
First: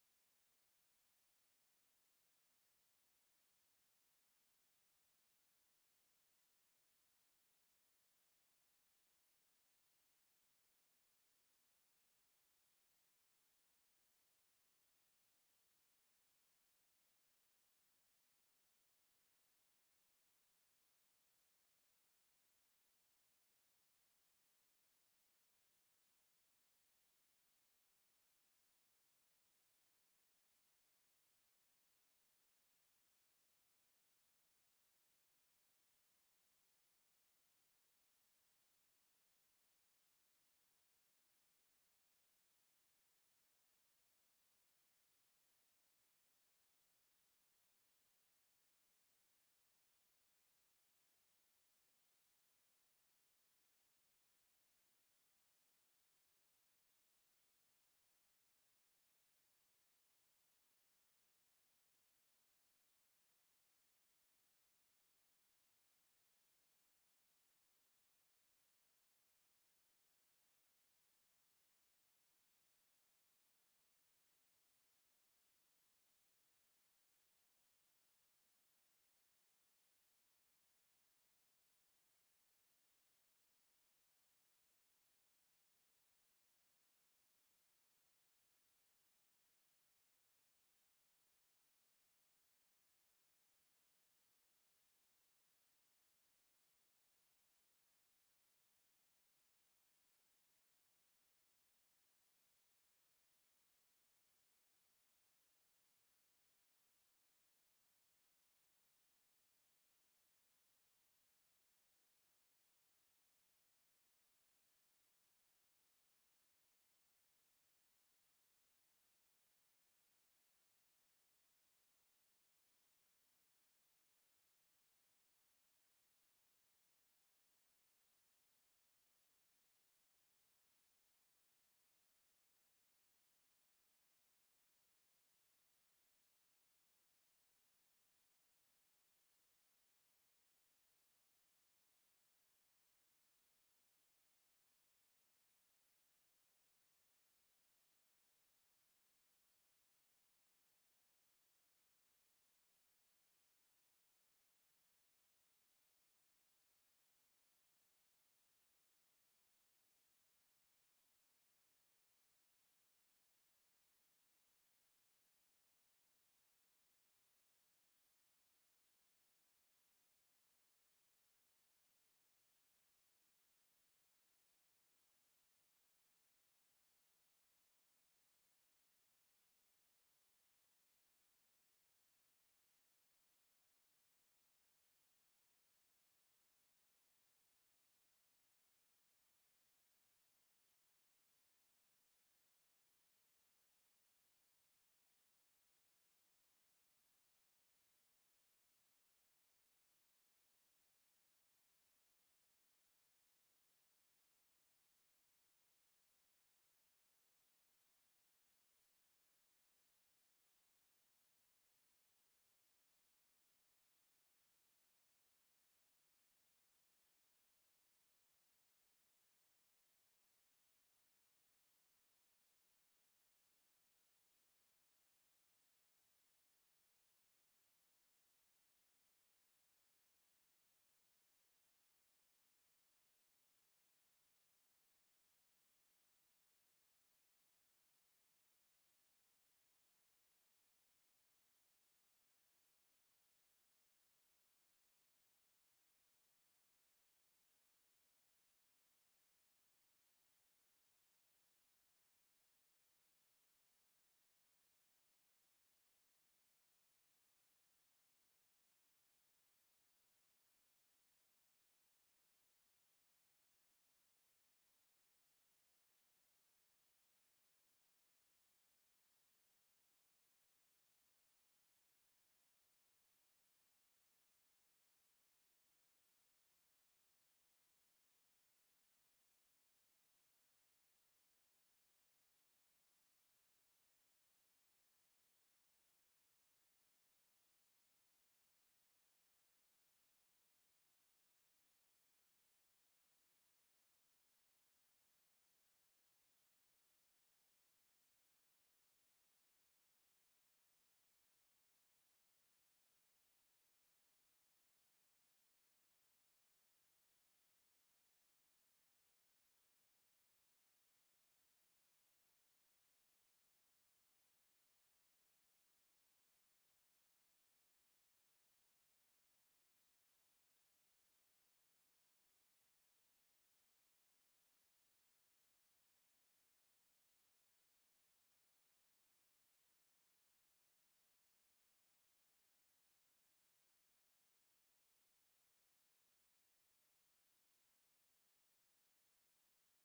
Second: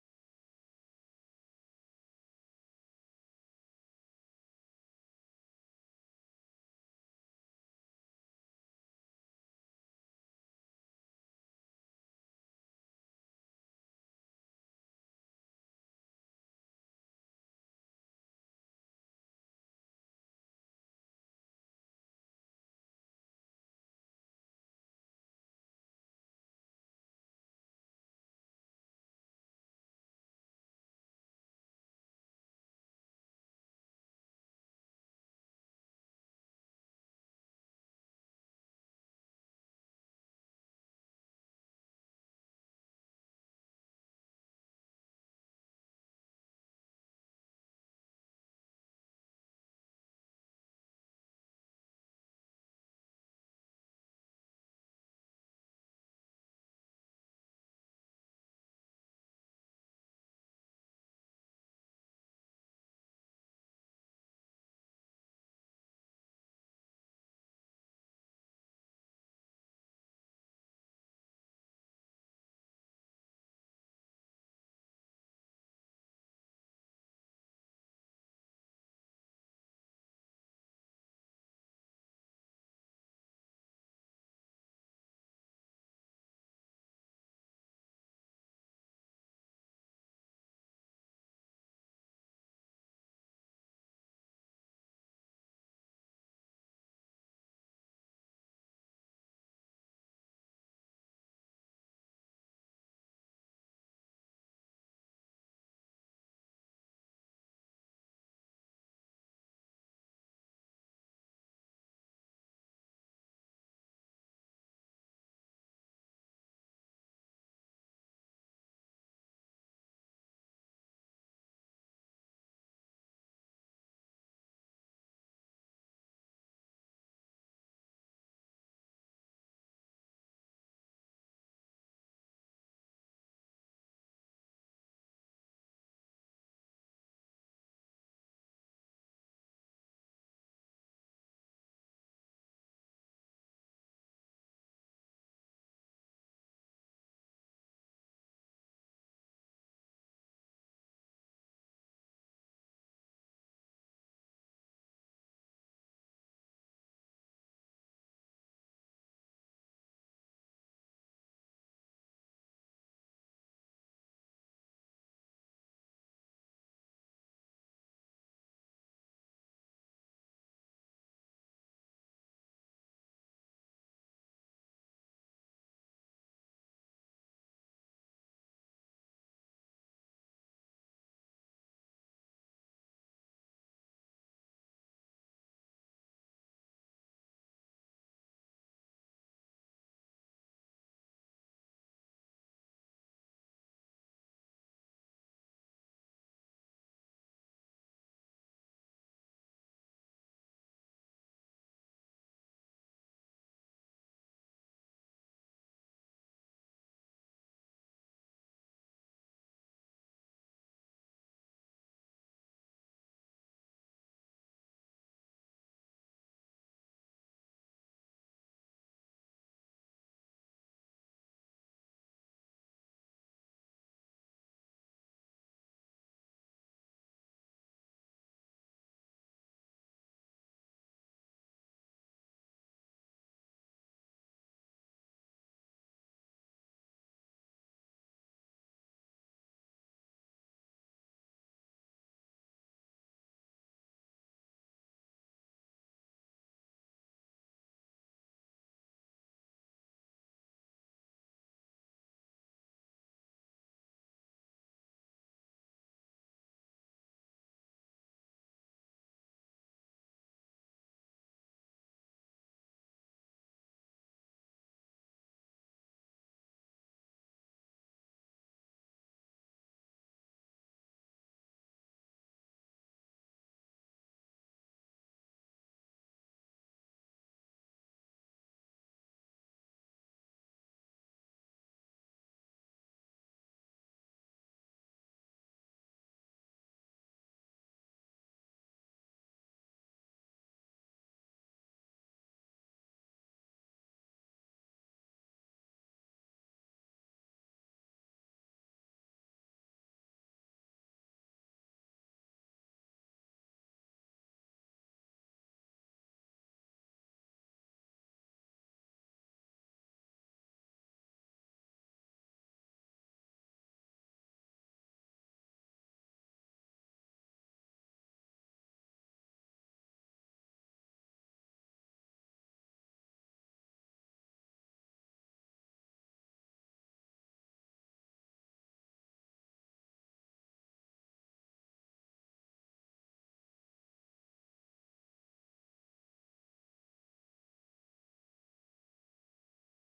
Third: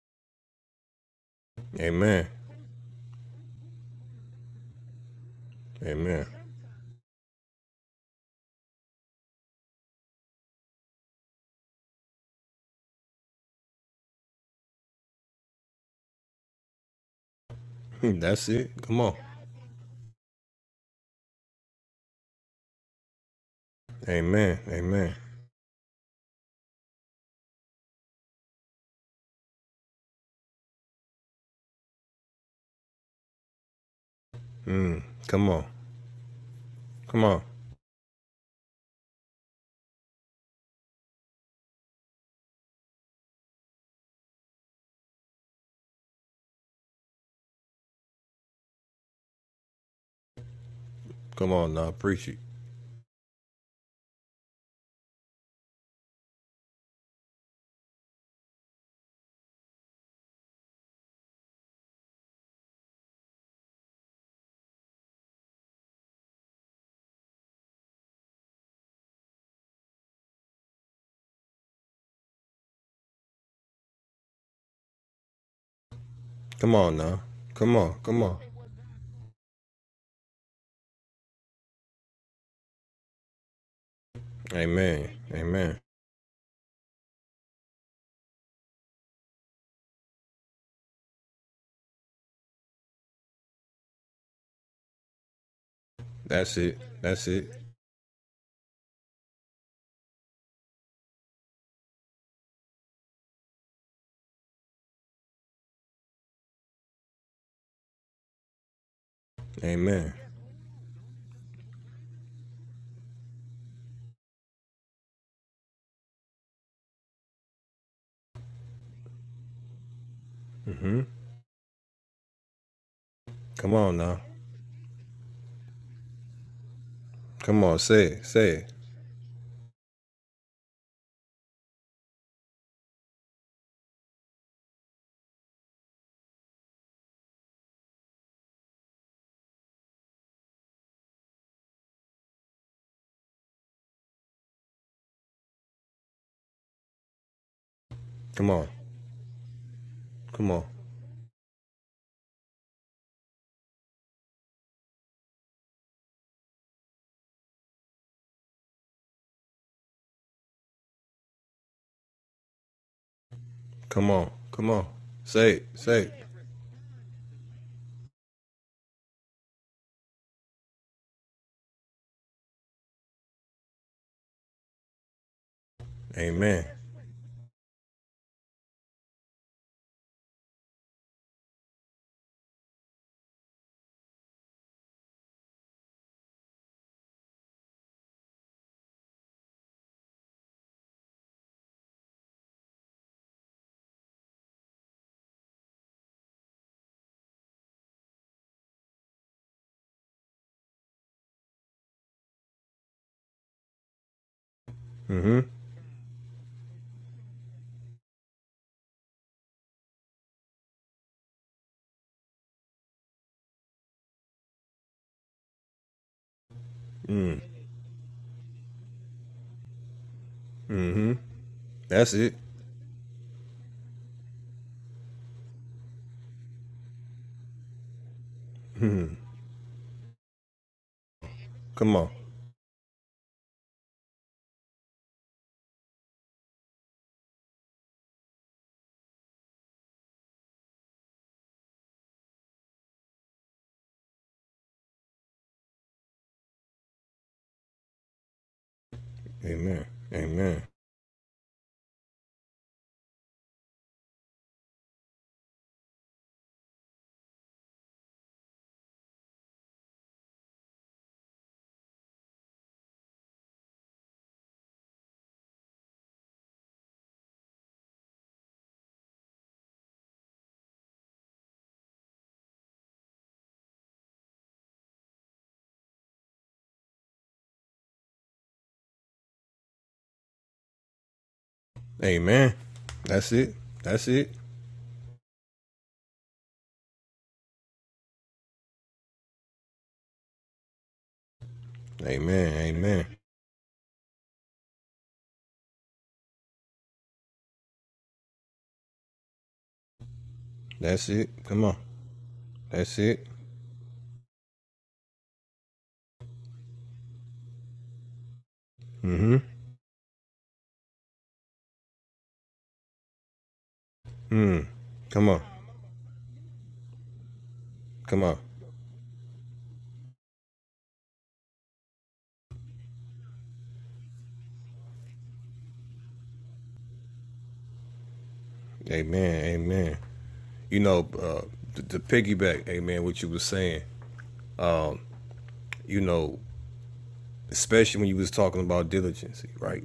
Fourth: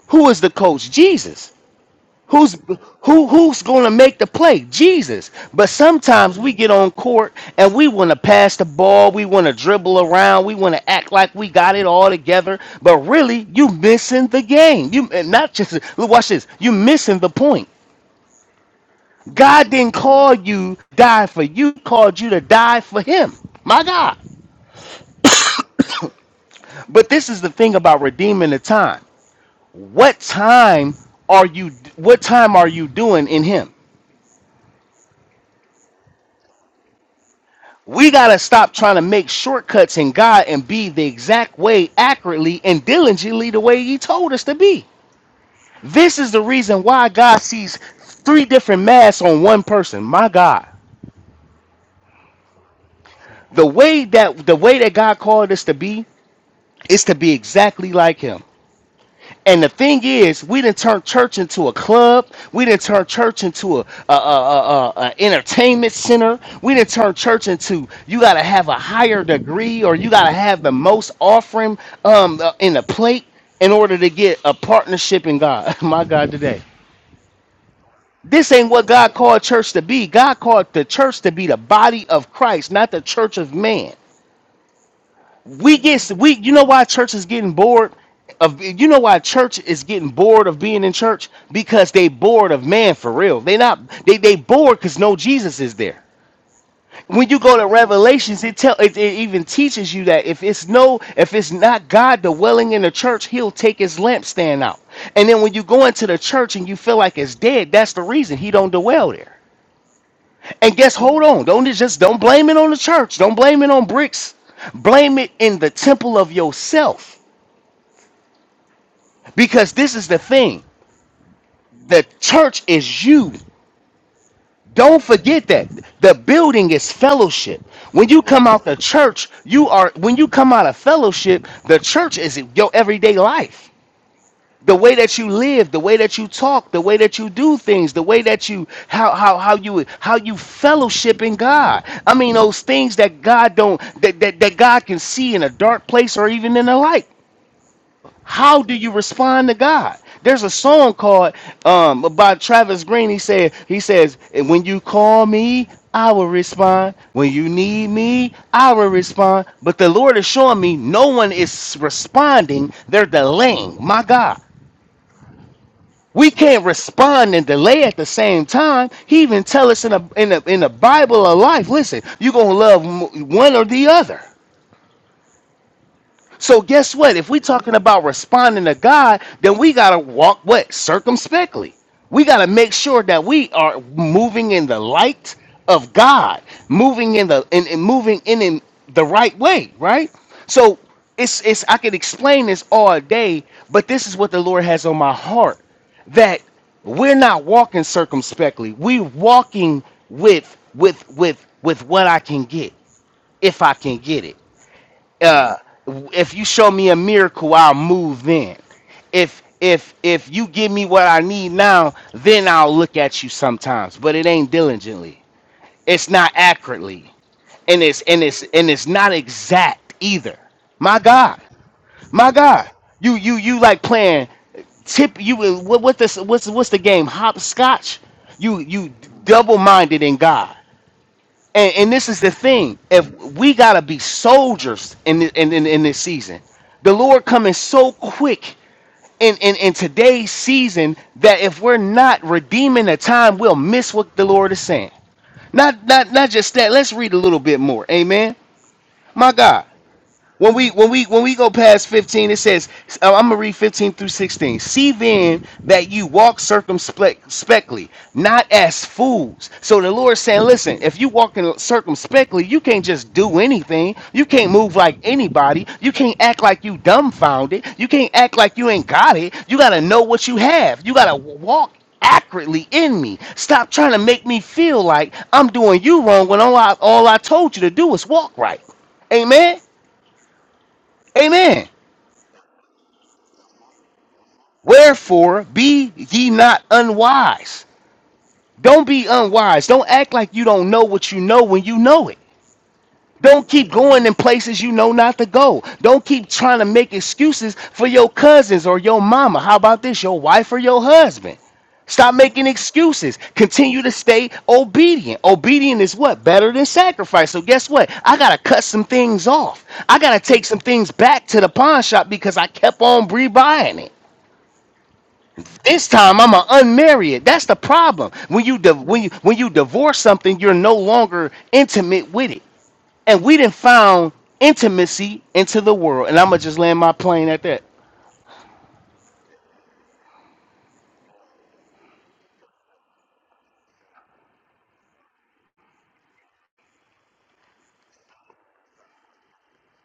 [SPEAKER 1] who is the coach? Jesus.
[SPEAKER 2] Amen.
[SPEAKER 1] Who's who who's gonna make the play? Jesus. But
[SPEAKER 2] Amen.
[SPEAKER 1] sometimes we get on court and we wanna pass the ball, we wanna dribble around, we wanna act like we got it all together, but really you missing the game. You and not just look, watch this, you missing the point.
[SPEAKER 2] That's it. Come on.
[SPEAKER 1] God didn't call you die for you, He called you to die for him. My God.
[SPEAKER 2] Amen. Amen.
[SPEAKER 1] But this is the thing about redeeming the time. What time are you what time are you doing in him?
[SPEAKER 2] Mm. Come on. Come on.
[SPEAKER 1] We got to stop trying to make shortcuts in God and be the exact way, accurately, and diligently the way He told us to be. This is the reason why God sees three different masks on one person. My God.
[SPEAKER 2] Come on now. Appreciate
[SPEAKER 1] The way that the way that God called us to be is to be exactly like him. And the thing is, we didn't turn church into a club. We didn't turn church into a, a, a, a, a- a entertainment center. We didn't turn church into you got to have a higher degree or you got to have the most offering um, uh, in the plate in order to get a partnership in God. My God, today.
[SPEAKER 2] Come on now. Come on. Come on.
[SPEAKER 1] This ain't what God called church to be. God called the church to be the body of Christ, not the church of man
[SPEAKER 2] Amen. Amen.
[SPEAKER 1] we get we you know why church is getting bored of you know why church is getting bored of being in church because they bored of man for real they not they they bored because no jesus is there
[SPEAKER 2] That's it. That's
[SPEAKER 1] when you
[SPEAKER 2] it.
[SPEAKER 1] go to revelations it tell it, it even teaches you that if it's no if it's not god dwelling in the church he'll take his lampstand out and then when you go into the church and you feel like it's dead that's the reason he don't dwell there
[SPEAKER 2] Amen.
[SPEAKER 1] and guess, hold on. Don't just don't blame it on the church. Don't blame it on bricks. Blame it in the temple of yourself. Because this is the thing.
[SPEAKER 2] hmm
[SPEAKER 1] The church is you.
[SPEAKER 2] Come on now.
[SPEAKER 1] Don't forget that. The building is
[SPEAKER 2] Come
[SPEAKER 1] fellowship.
[SPEAKER 2] on. Say
[SPEAKER 1] When you
[SPEAKER 2] it.
[SPEAKER 1] come
[SPEAKER 2] Say
[SPEAKER 1] out
[SPEAKER 2] it.
[SPEAKER 1] the church, you are when you come out of fellowship, the church is your everyday life. the way that you live, the way that you talk, the way that you do things, the way that you how how how you how you fellowship in God. I mean those things that God don't that that, that God can see in a dark place or even in the light.
[SPEAKER 2] Come
[SPEAKER 1] How
[SPEAKER 2] on.
[SPEAKER 1] do you respond to God? There's a
[SPEAKER 2] Come on.
[SPEAKER 1] song called um by Travis Green. He said he says when you call me, I will respond. When you need me, I will respond. But the Lord is showing me no one is responding. They're delaying. My
[SPEAKER 2] Come on.
[SPEAKER 1] God
[SPEAKER 2] Come on. Say it. Say it.
[SPEAKER 1] we can't respond and delay at the same time. He even tell us in the in the in the Bible of life. Listen, you gonna love m- one or the other. So
[SPEAKER 2] Amen.
[SPEAKER 1] guess what? If we're talking about responding to God, then we gotta walk what circumspectly. We gotta make sure that we are moving in the light of God, moving in the and, and moving in, in the right way, right? So it's it's I could explain this all day, but this is what the Lord has on my heart that we're not walking circumspectly. We're walking with with with with what I can get, if I can get it.
[SPEAKER 2] Mm-hmm.
[SPEAKER 1] Uh, if you show me a miracle, I'll move then. If if if you give me what I need now, then I'll look at you sometimes. But it ain't diligently. It's not accurately. And it's and it's and it's not exact either. My
[SPEAKER 2] Mm-hmm.
[SPEAKER 1] God.
[SPEAKER 2] That's
[SPEAKER 1] My
[SPEAKER 2] it.
[SPEAKER 1] God. You you you like playing tip you what what this what's what's the game? Hopscotch? You you double minded in God. And, and
[SPEAKER 2] Come on.
[SPEAKER 1] this is the thing: if we gotta be soldiers in the, in, in in this season, the Lord coming so quick in, in in today's season that if we're not redeeming the time, we'll miss what the Lord is saying. Not not not just that. Let's read a little bit more. Amen. My God.
[SPEAKER 2] Amen.
[SPEAKER 1] When
[SPEAKER 2] Amen.
[SPEAKER 1] we when we when we go past 15, it says, uh, I'm gonna read 15 through 16. See then that you walk circumspectly, not as fools. So the Lord's saying, listen, if you walk in circumspectly, you can't just do anything. You can't move like anybody. You can't act like you dumbfounded. You can't act like you ain't got it. You gotta know what you have. You gotta walk accurately in me. Stop trying to make me feel like I'm doing you wrong when all I all I told you to do is walk right. Amen. Amen.
[SPEAKER 2] Amen. That's it. That's it.
[SPEAKER 1] Wherefore, be ye not unwise. Don't be unwise. Don't act like you don't know what you know when you know it.
[SPEAKER 2] Amen. Amen.
[SPEAKER 1] Don't keep going in places you know not to go. Don't keep trying to make excuses for your cousins or your mama. How about this, your wife or your
[SPEAKER 2] That's it.
[SPEAKER 1] husband?
[SPEAKER 2] Come on.
[SPEAKER 1] Stop making
[SPEAKER 2] That's
[SPEAKER 1] excuses.
[SPEAKER 2] it.
[SPEAKER 1] Continue to stay obedient. Obedient is what? Better than sacrifice. So, guess what? I got to cut some things
[SPEAKER 2] Mm-hmm.
[SPEAKER 1] off. I got to take some things back to the pawn shop because I kept on rebuying it.
[SPEAKER 2] Come on.
[SPEAKER 1] This time I'm gonna unmarry it. That's the problem.
[SPEAKER 2] Come on.
[SPEAKER 1] When you di- when you when you divorce something, you're no longer intimate with it. And we didn't found intimacy into the world. And I'm gonna just land my plane at that.
[SPEAKER 2] Amen. Amen. you know, uh, to, to piggyback, hey man, what you was saying, you know, especially when you was talking about diligence, right?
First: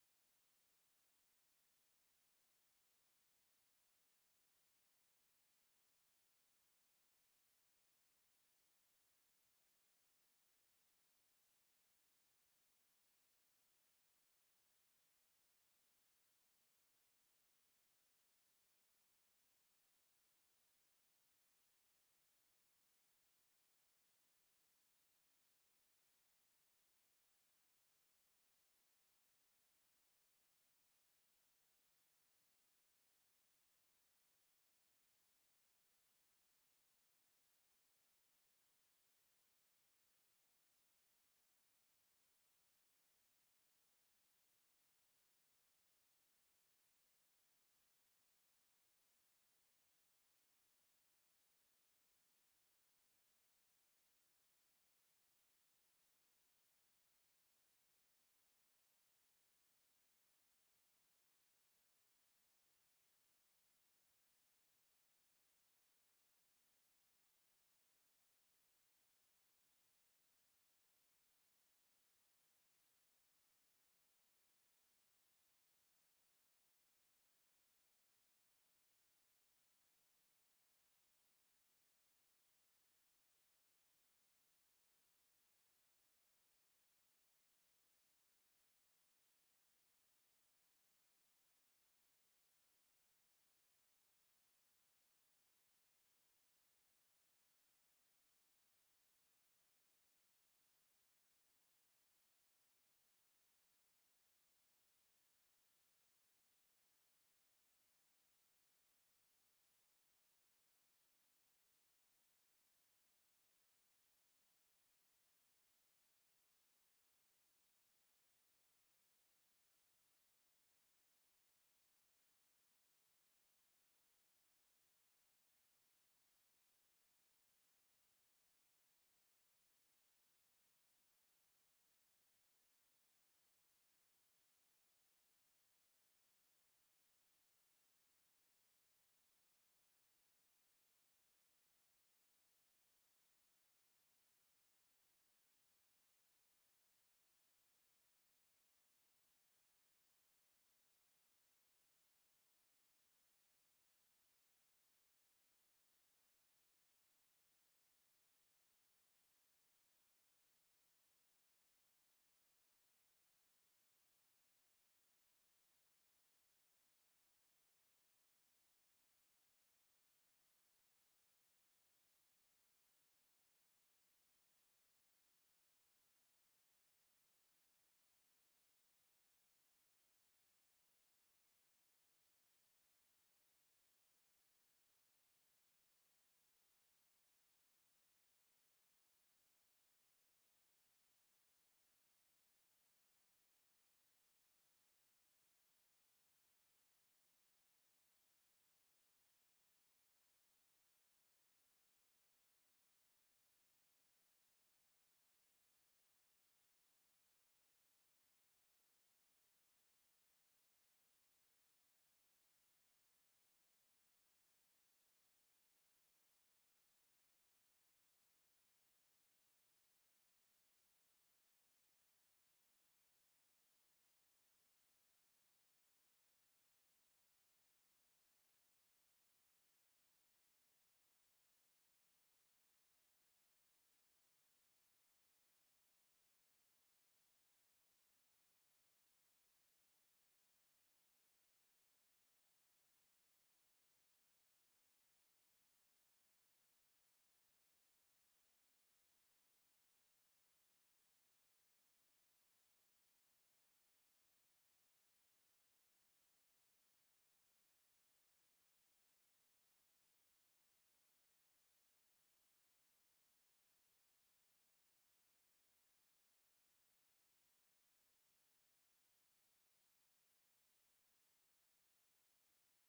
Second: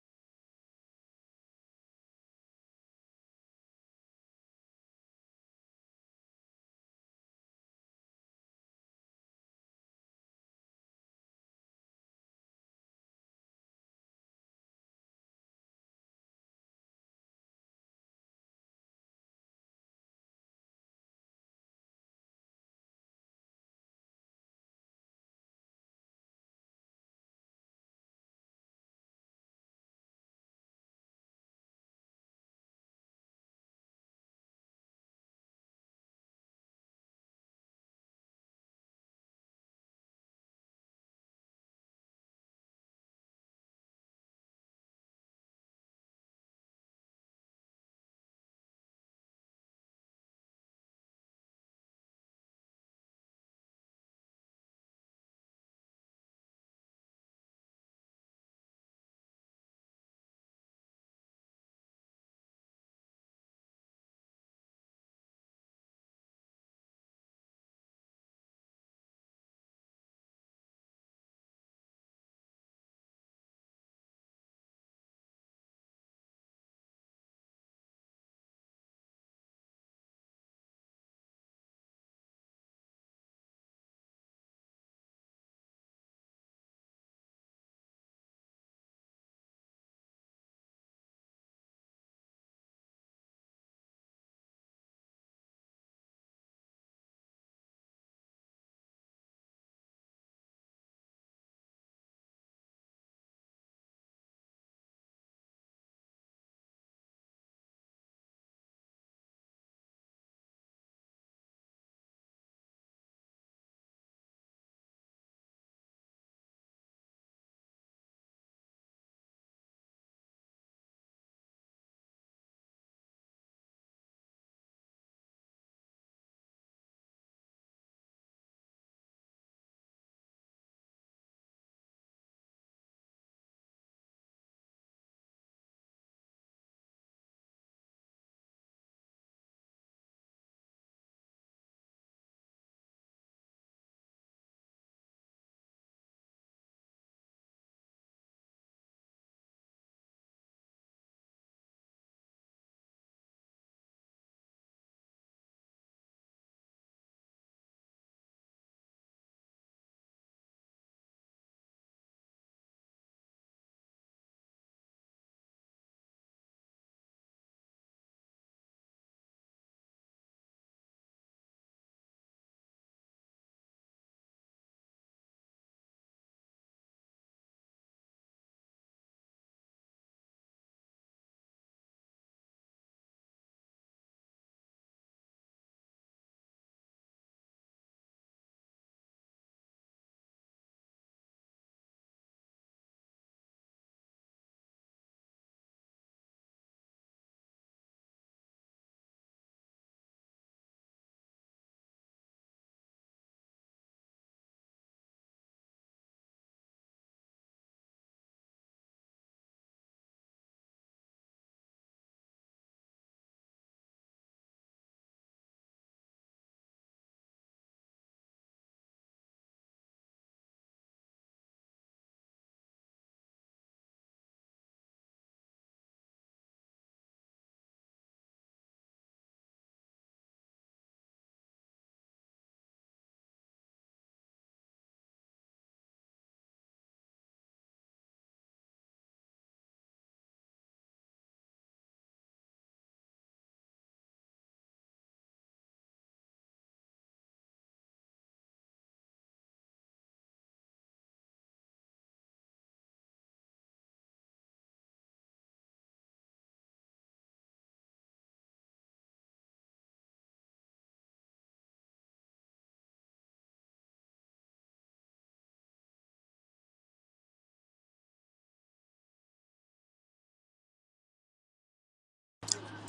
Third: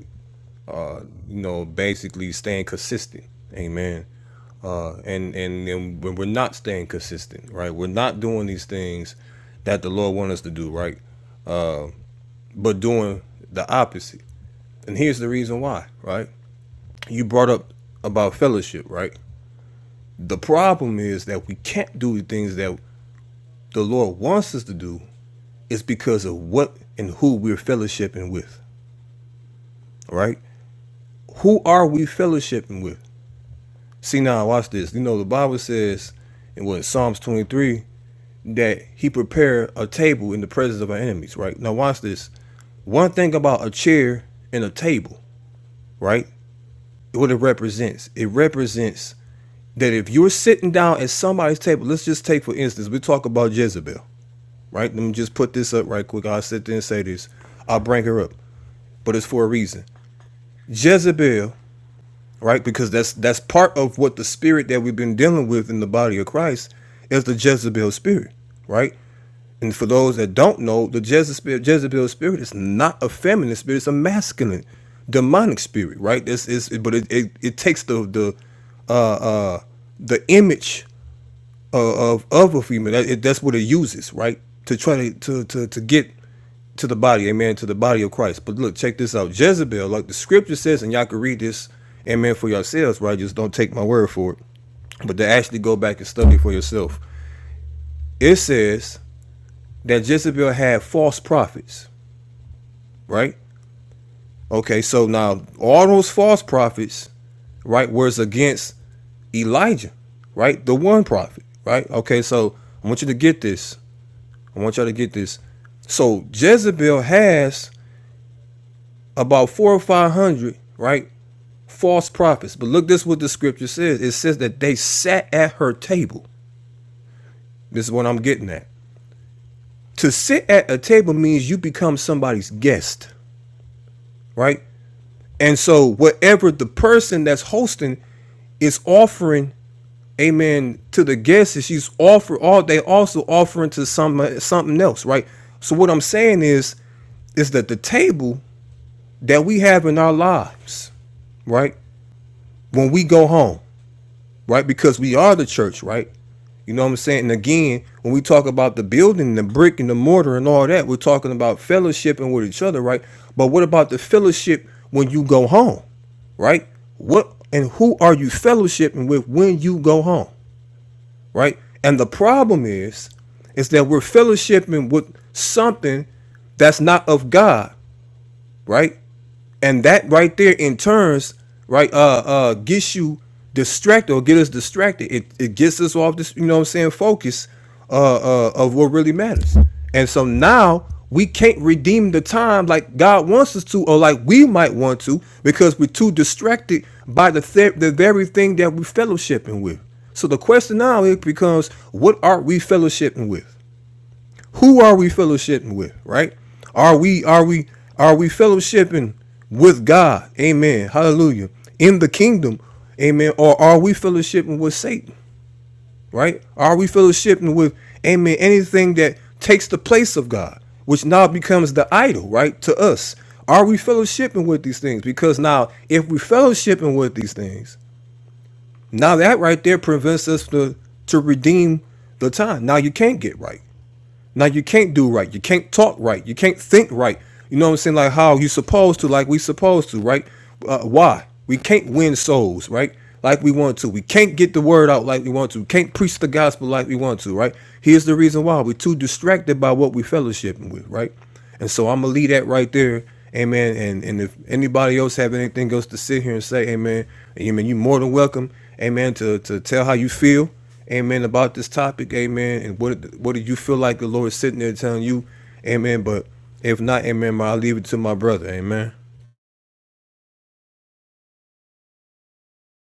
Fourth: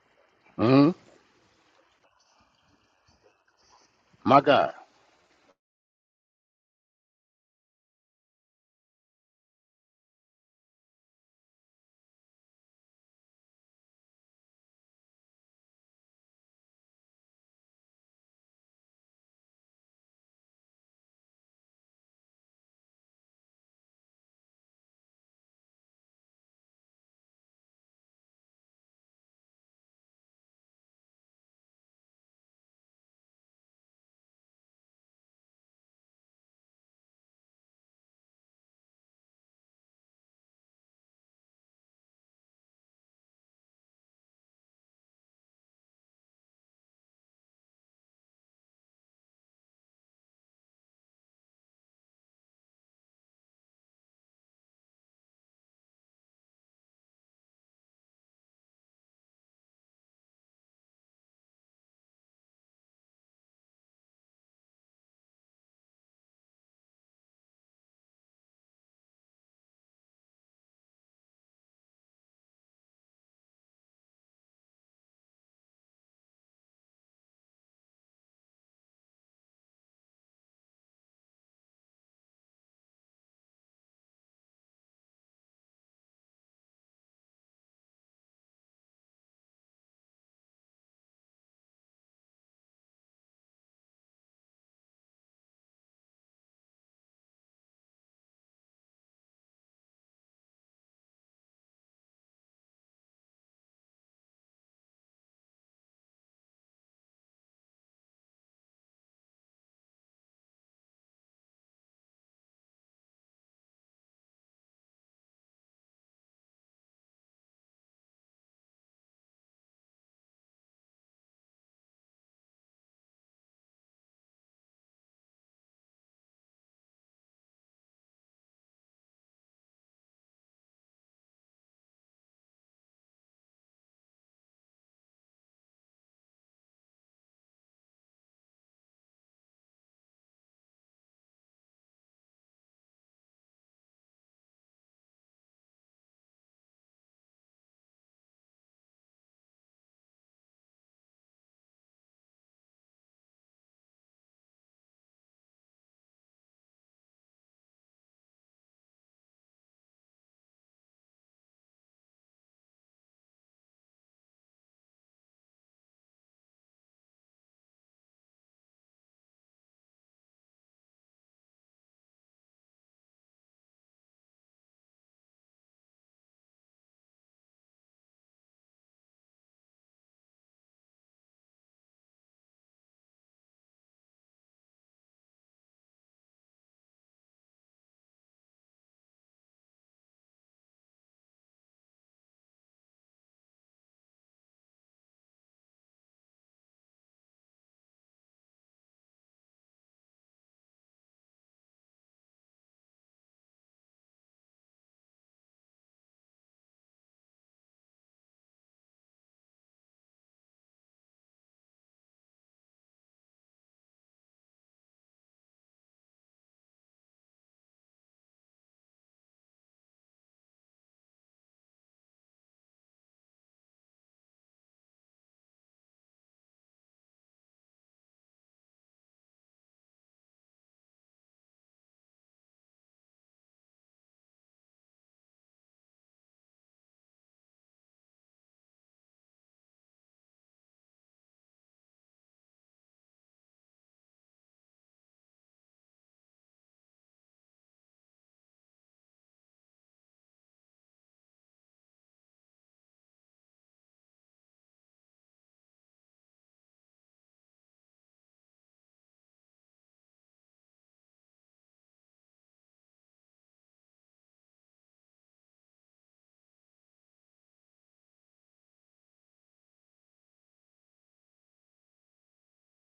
[SPEAKER 1] hmm
[SPEAKER 2] You know, basically staying consistent, amen.
[SPEAKER 1] My God,
[SPEAKER 2] Uh, and and and when we're not staying consistent, right? We're not doing these things that the Lord wants us to do, right? But doing the opposite. And here's the reason why, right? You brought up about fellowship, right? The problem is that we can't do the things that the Lord wants us to do It's because of what and who we're fellowshipping with. All right? Who are we fellowshipping with? See now, watch this. You know, the Bible says in what Psalms 23 that he prepared a table in the presence of our enemies, right? Now watch this. One thing about a chair and a table, right? What it represents. It represents that if you're sitting down at somebody's table, let's just take for instance, we talk about Jezebel, right? Let me just put this up right quick. I'll sit there and say this. I'll bring her up, but it's for a reason. Jezebel, right? Because that's that's part of what the spirit that we've been dealing with in the body of Christ is the Jezebel spirit, right? And for those that don't know, the Jezebel, Jezebel spirit is not a feminine spirit; it's a masculine, demonic spirit, right? This is, but it, it, it takes the the uh, uh, the image uh, of of a female. That, it, that's what it uses, right? To try to, to to to get to the body, amen, to the body of Christ. But look, check this out. Jezebel, like the scripture says, and y'all can read this, amen, for yourselves, right? Just don't take my word for it. But to actually go back and study for yourself. It says that Jezebel had false prophets, right? Okay, so now all those false prophets, right, was against Elijah, right? The one prophet, right? Okay, so I want you to get this. I want y'all to get this. So Jezebel has about four or five hundred, right? False prophets. But look this is what the scripture says. It says that they sat at her table. This is what I'm getting at. To sit at a table means you become somebody's guest, right? And so whatever the person that's hosting is offering, amen, to the guests, is she's offer all they also offering to some something else, right? So what I'm saying is is that the table that we have in our lives, right? When we go home, right? Because we are the church, right? You know what I'm saying? And again, when we talk about the building, the brick and the mortar and all that, we're talking about fellowshipping with each other, right? But what about the fellowship when you go home, right? What and who are you fellowshipping with when you go home, right? And the problem is, is that we're fellowshipping with something that's not of God right? And that right there in turns, right, uh uh gets you distracted or get us distracted. It it gets us off this, you know what I'm saying, focus uh uh of what really matters. And so now we can't redeem the time like God wants us to, or like we might want to, because we're too distracted by the th- the very thing that we're fellowshipping with. So the question now it becomes, what are we fellowshipping with? who are we fellowshipping with, right? Are we are we are we fellowshipping with God? Amen. Hallelujah. In the kingdom, amen. Or are we fellowshipping with Satan? Right? Are we fellowshipping with amen anything that takes the place of God, which now becomes the idol, right? To us. Are we fellowshipping with these things? Because now if we fellowshipping with these things, now that right there prevents us to to redeem the time. Now you can't get right. Now you can't do right. You can't talk right. You can't think right. You know what I'm saying? Like how you supposed to, like we supposed to, right? Uh, why? We can't win souls, right? Like we want to. We can't get the word out like we want to. We can't preach the gospel like we want to, right? Here's the reason why. We're too distracted by what we fellowshipping with, right? And so I'm gonna leave that right there. Amen. And and if anybody else have anything else to sit here and say, Amen, Amen, you're more than welcome, Amen, to to tell how you feel, Amen, about this topic, Amen. And what what do you feel like the Lord is sitting there telling you, Amen. But if not, Amen, I'll leave it to my brother, Amen.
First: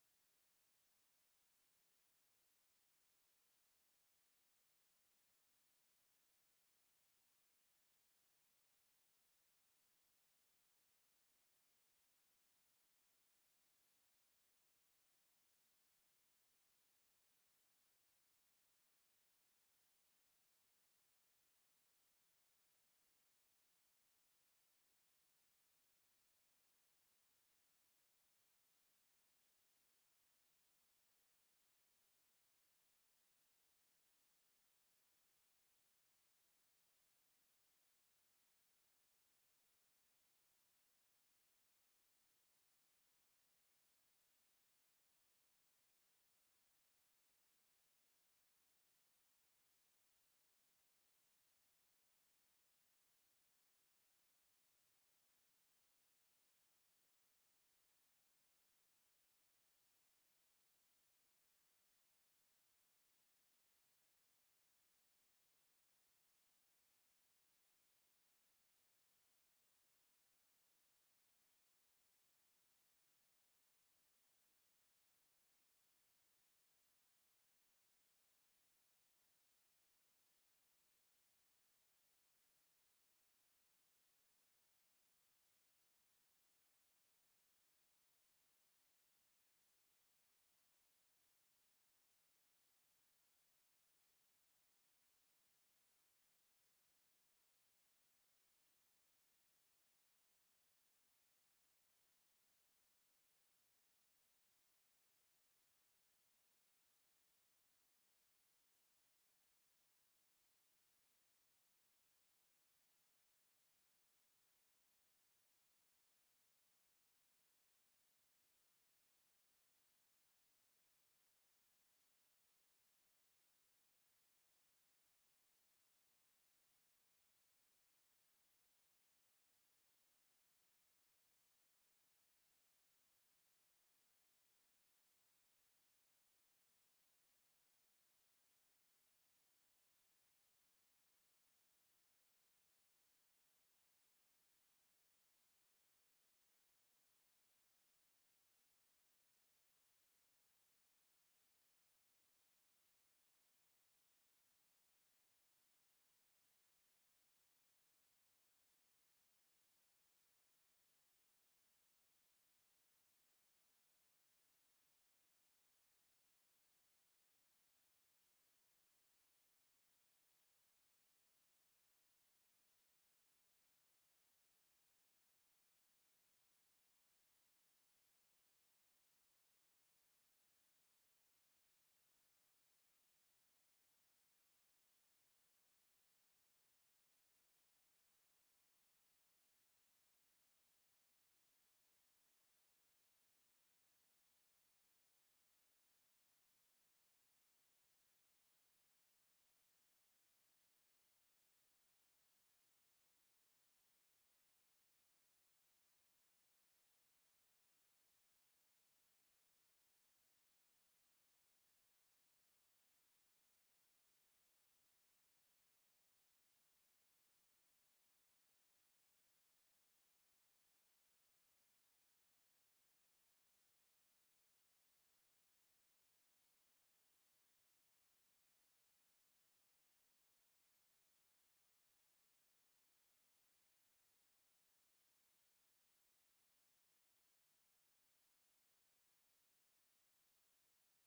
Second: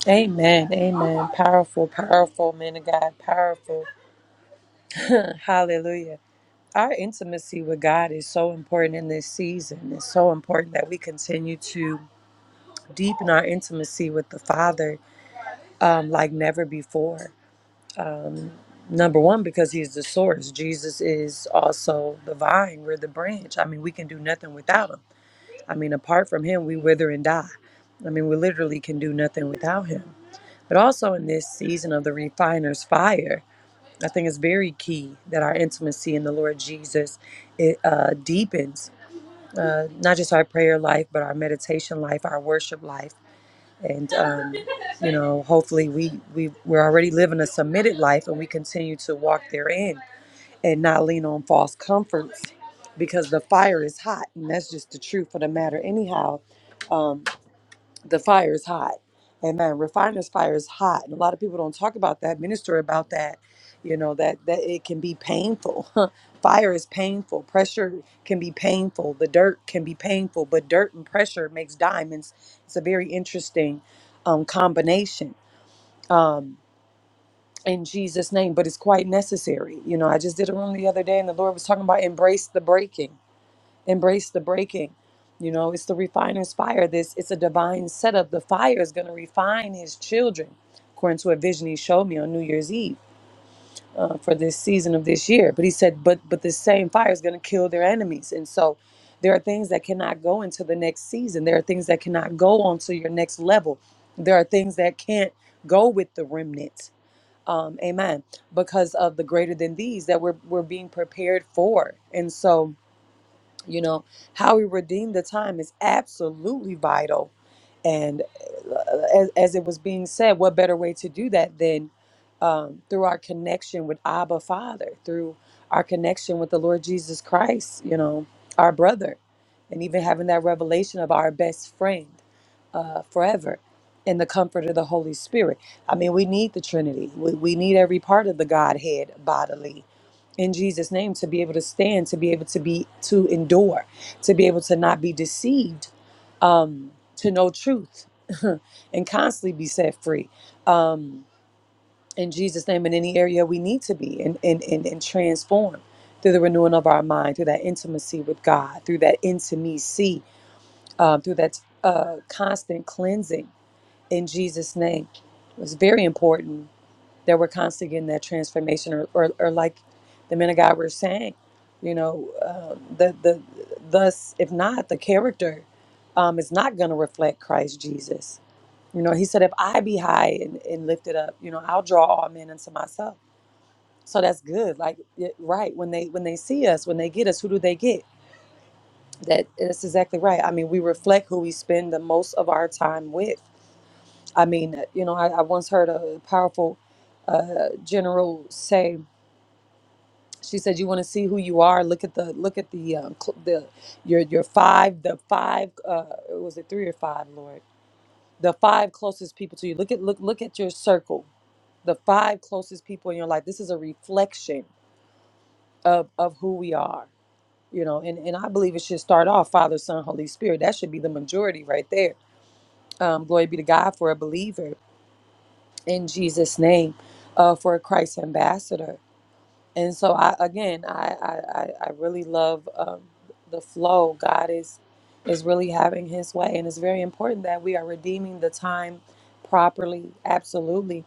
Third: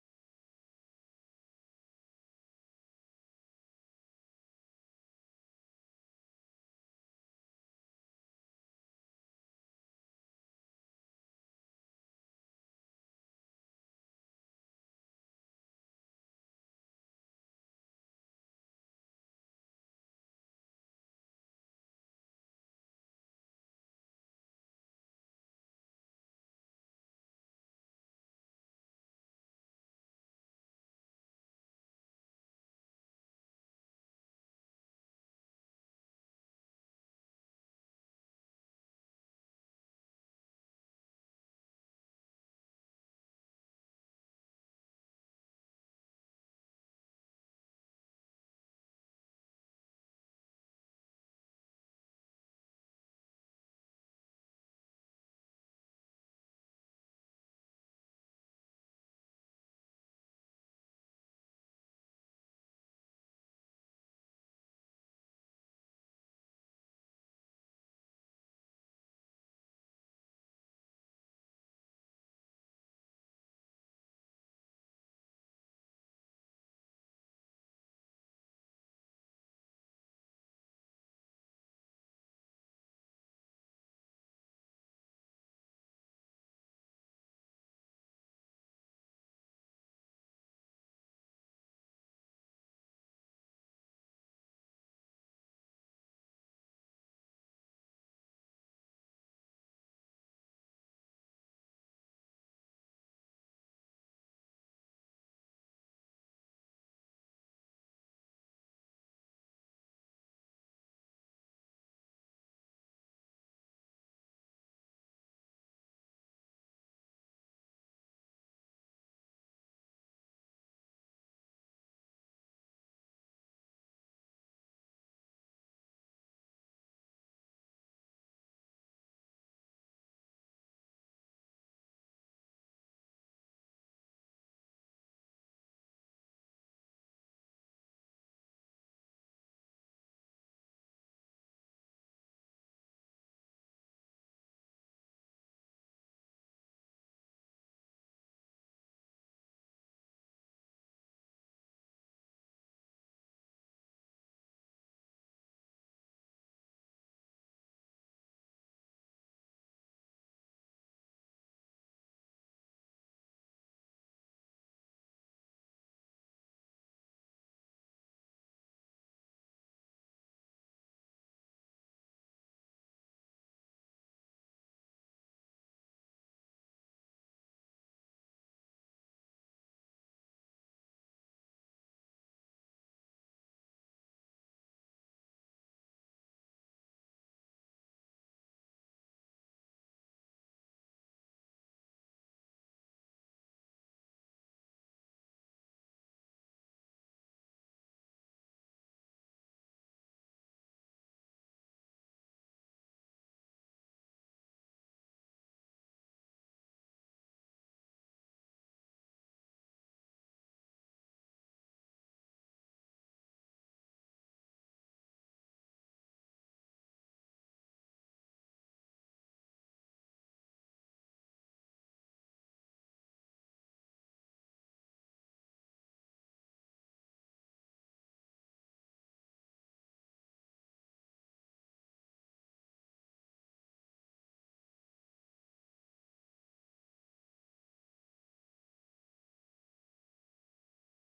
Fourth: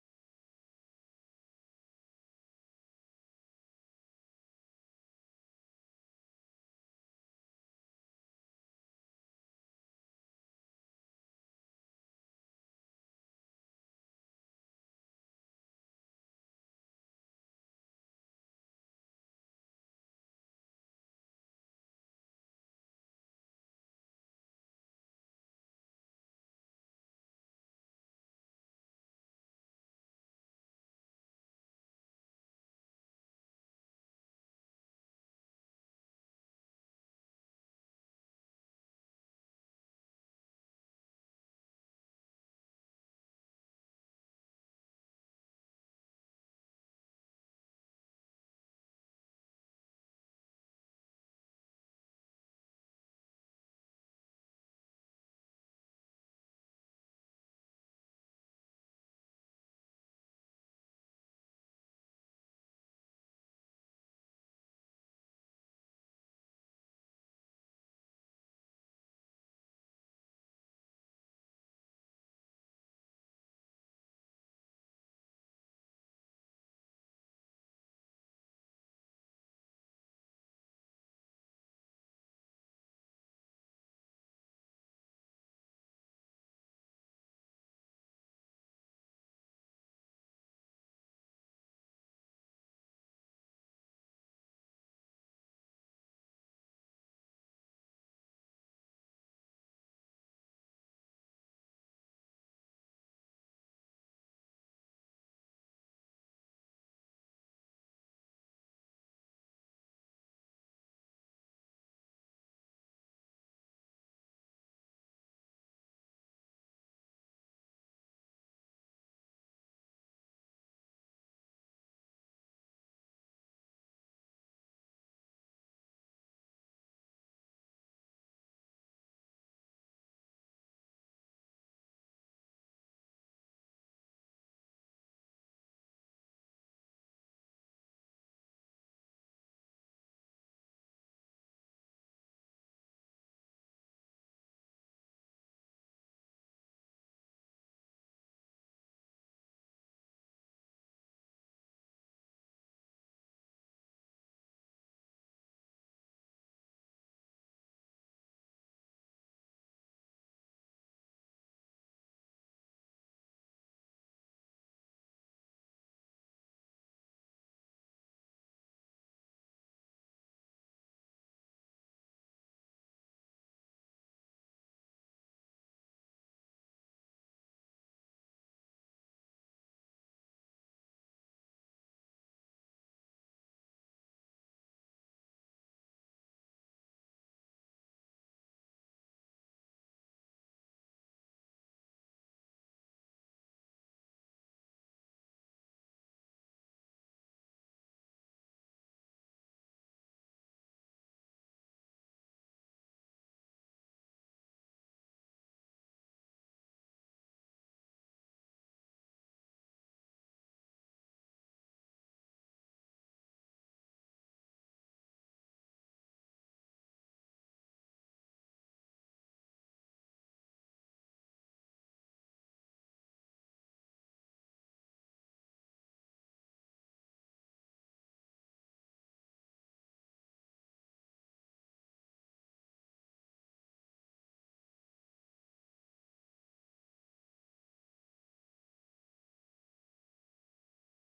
[SPEAKER 3] Amen. Amen. Powerful, powerful man of God. Powerful. Hallelujah. Our intimacy with God is so important in this season. It's so important that we continue to deepen our intimacy with the Father um, like never before. Number one, because He's the source. Jesus is also the vine. We're the branch. I mean, we can do nothing without Him. I mean, apart from Him, we wither and die. I mean, we literally can do nothing without Him. But also in this season of the refiner's fire, I think it's very key that our intimacy in the Lord Jesus it, uh, deepens uh, not just our prayer life, but our meditation life, our worship life. And, um, you know, hopefully we, we, we're already living a submitted life and we continue to walk therein and not lean on false comforts because the fire is hot. And that's just the truth of the matter, anyhow. Um, the fire is hot. Amen. Refiner's fire is hot. And a lot of people don't talk about that, minister about that. You know, that, that it can be painful. fire is painful. Pressure can be painful. The dirt can be painful, but dirt and pressure makes diamonds. It's a very interesting um, combination. Um, in Jesus' name, but it's quite necessary. You know, I just did a room the other day and the Lord was talking about embrace the breaking embrace the breaking you know it's the refiner's fire this it's a divine setup the fire is going to refine his children according to a vision he showed me on new year's eve uh, for this season of this year but he said but but this same fire is going to kill their enemies and so there are things that cannot go into the next season there are things that cannot go onto your next level there are things that can't go with the remnant um, amen because of the greater than these that we're, we're being prepared for and so you know, how we redeem the time is absolutely vital. And uh, as, as it was being said, what better way to do that than um, through our connection with Abba Father, through our connection with the Lord Jesus Christ, you know, our brother, and even having that revelation of our best friend uh, forever in the comfort of the Holy Spirit. I mean, we need the Trinity. We, we need every part of the Godhead bodily in Jesus' name to be able to stand, to be able to be to endure, to be able to not be deceived, um, to know truth, and constantly be set free. Um, in Jesus' name, in any area we need to be and and and, and transform through the renewing of our mind, through that intimacy with God, through that intimacy, um, through that uh, constant cleansing in Jesus' name. It's very important that we're constantly getting that transformation, or, or, or like the men of God were saying, you know, uh, the the thus if not the character um, is not going to reflect Christ Jesus. You know, He said, if I be high and, and lifted up, you know, I'll draw all men unto myself. So that's good. Like it- right when they when they see us, when they get us, who do they get? That that's exactly right. I mean, we reflect who we spend the most of our time with I mean, you know, I, I once heard a powerful uh, general say. She said, "You want to see who you are? Look at the look at the um, cl- the your your five the five uh, was it three or five, Lord? The five closest people to you. Look at look look at your circle. The five closest people in your life. This is a reflection of of who we are. You know, and and I believe it should start off Father, Son, Holy Spirit. That should be the majority right there. Um, glory be to God for a believer in Jesus' name, uh, for a Christ ambassador." and so I again I I, I I really love um, the flow. God is is really having His way, and it's very important that we are redeeming the time properly. Absolutely,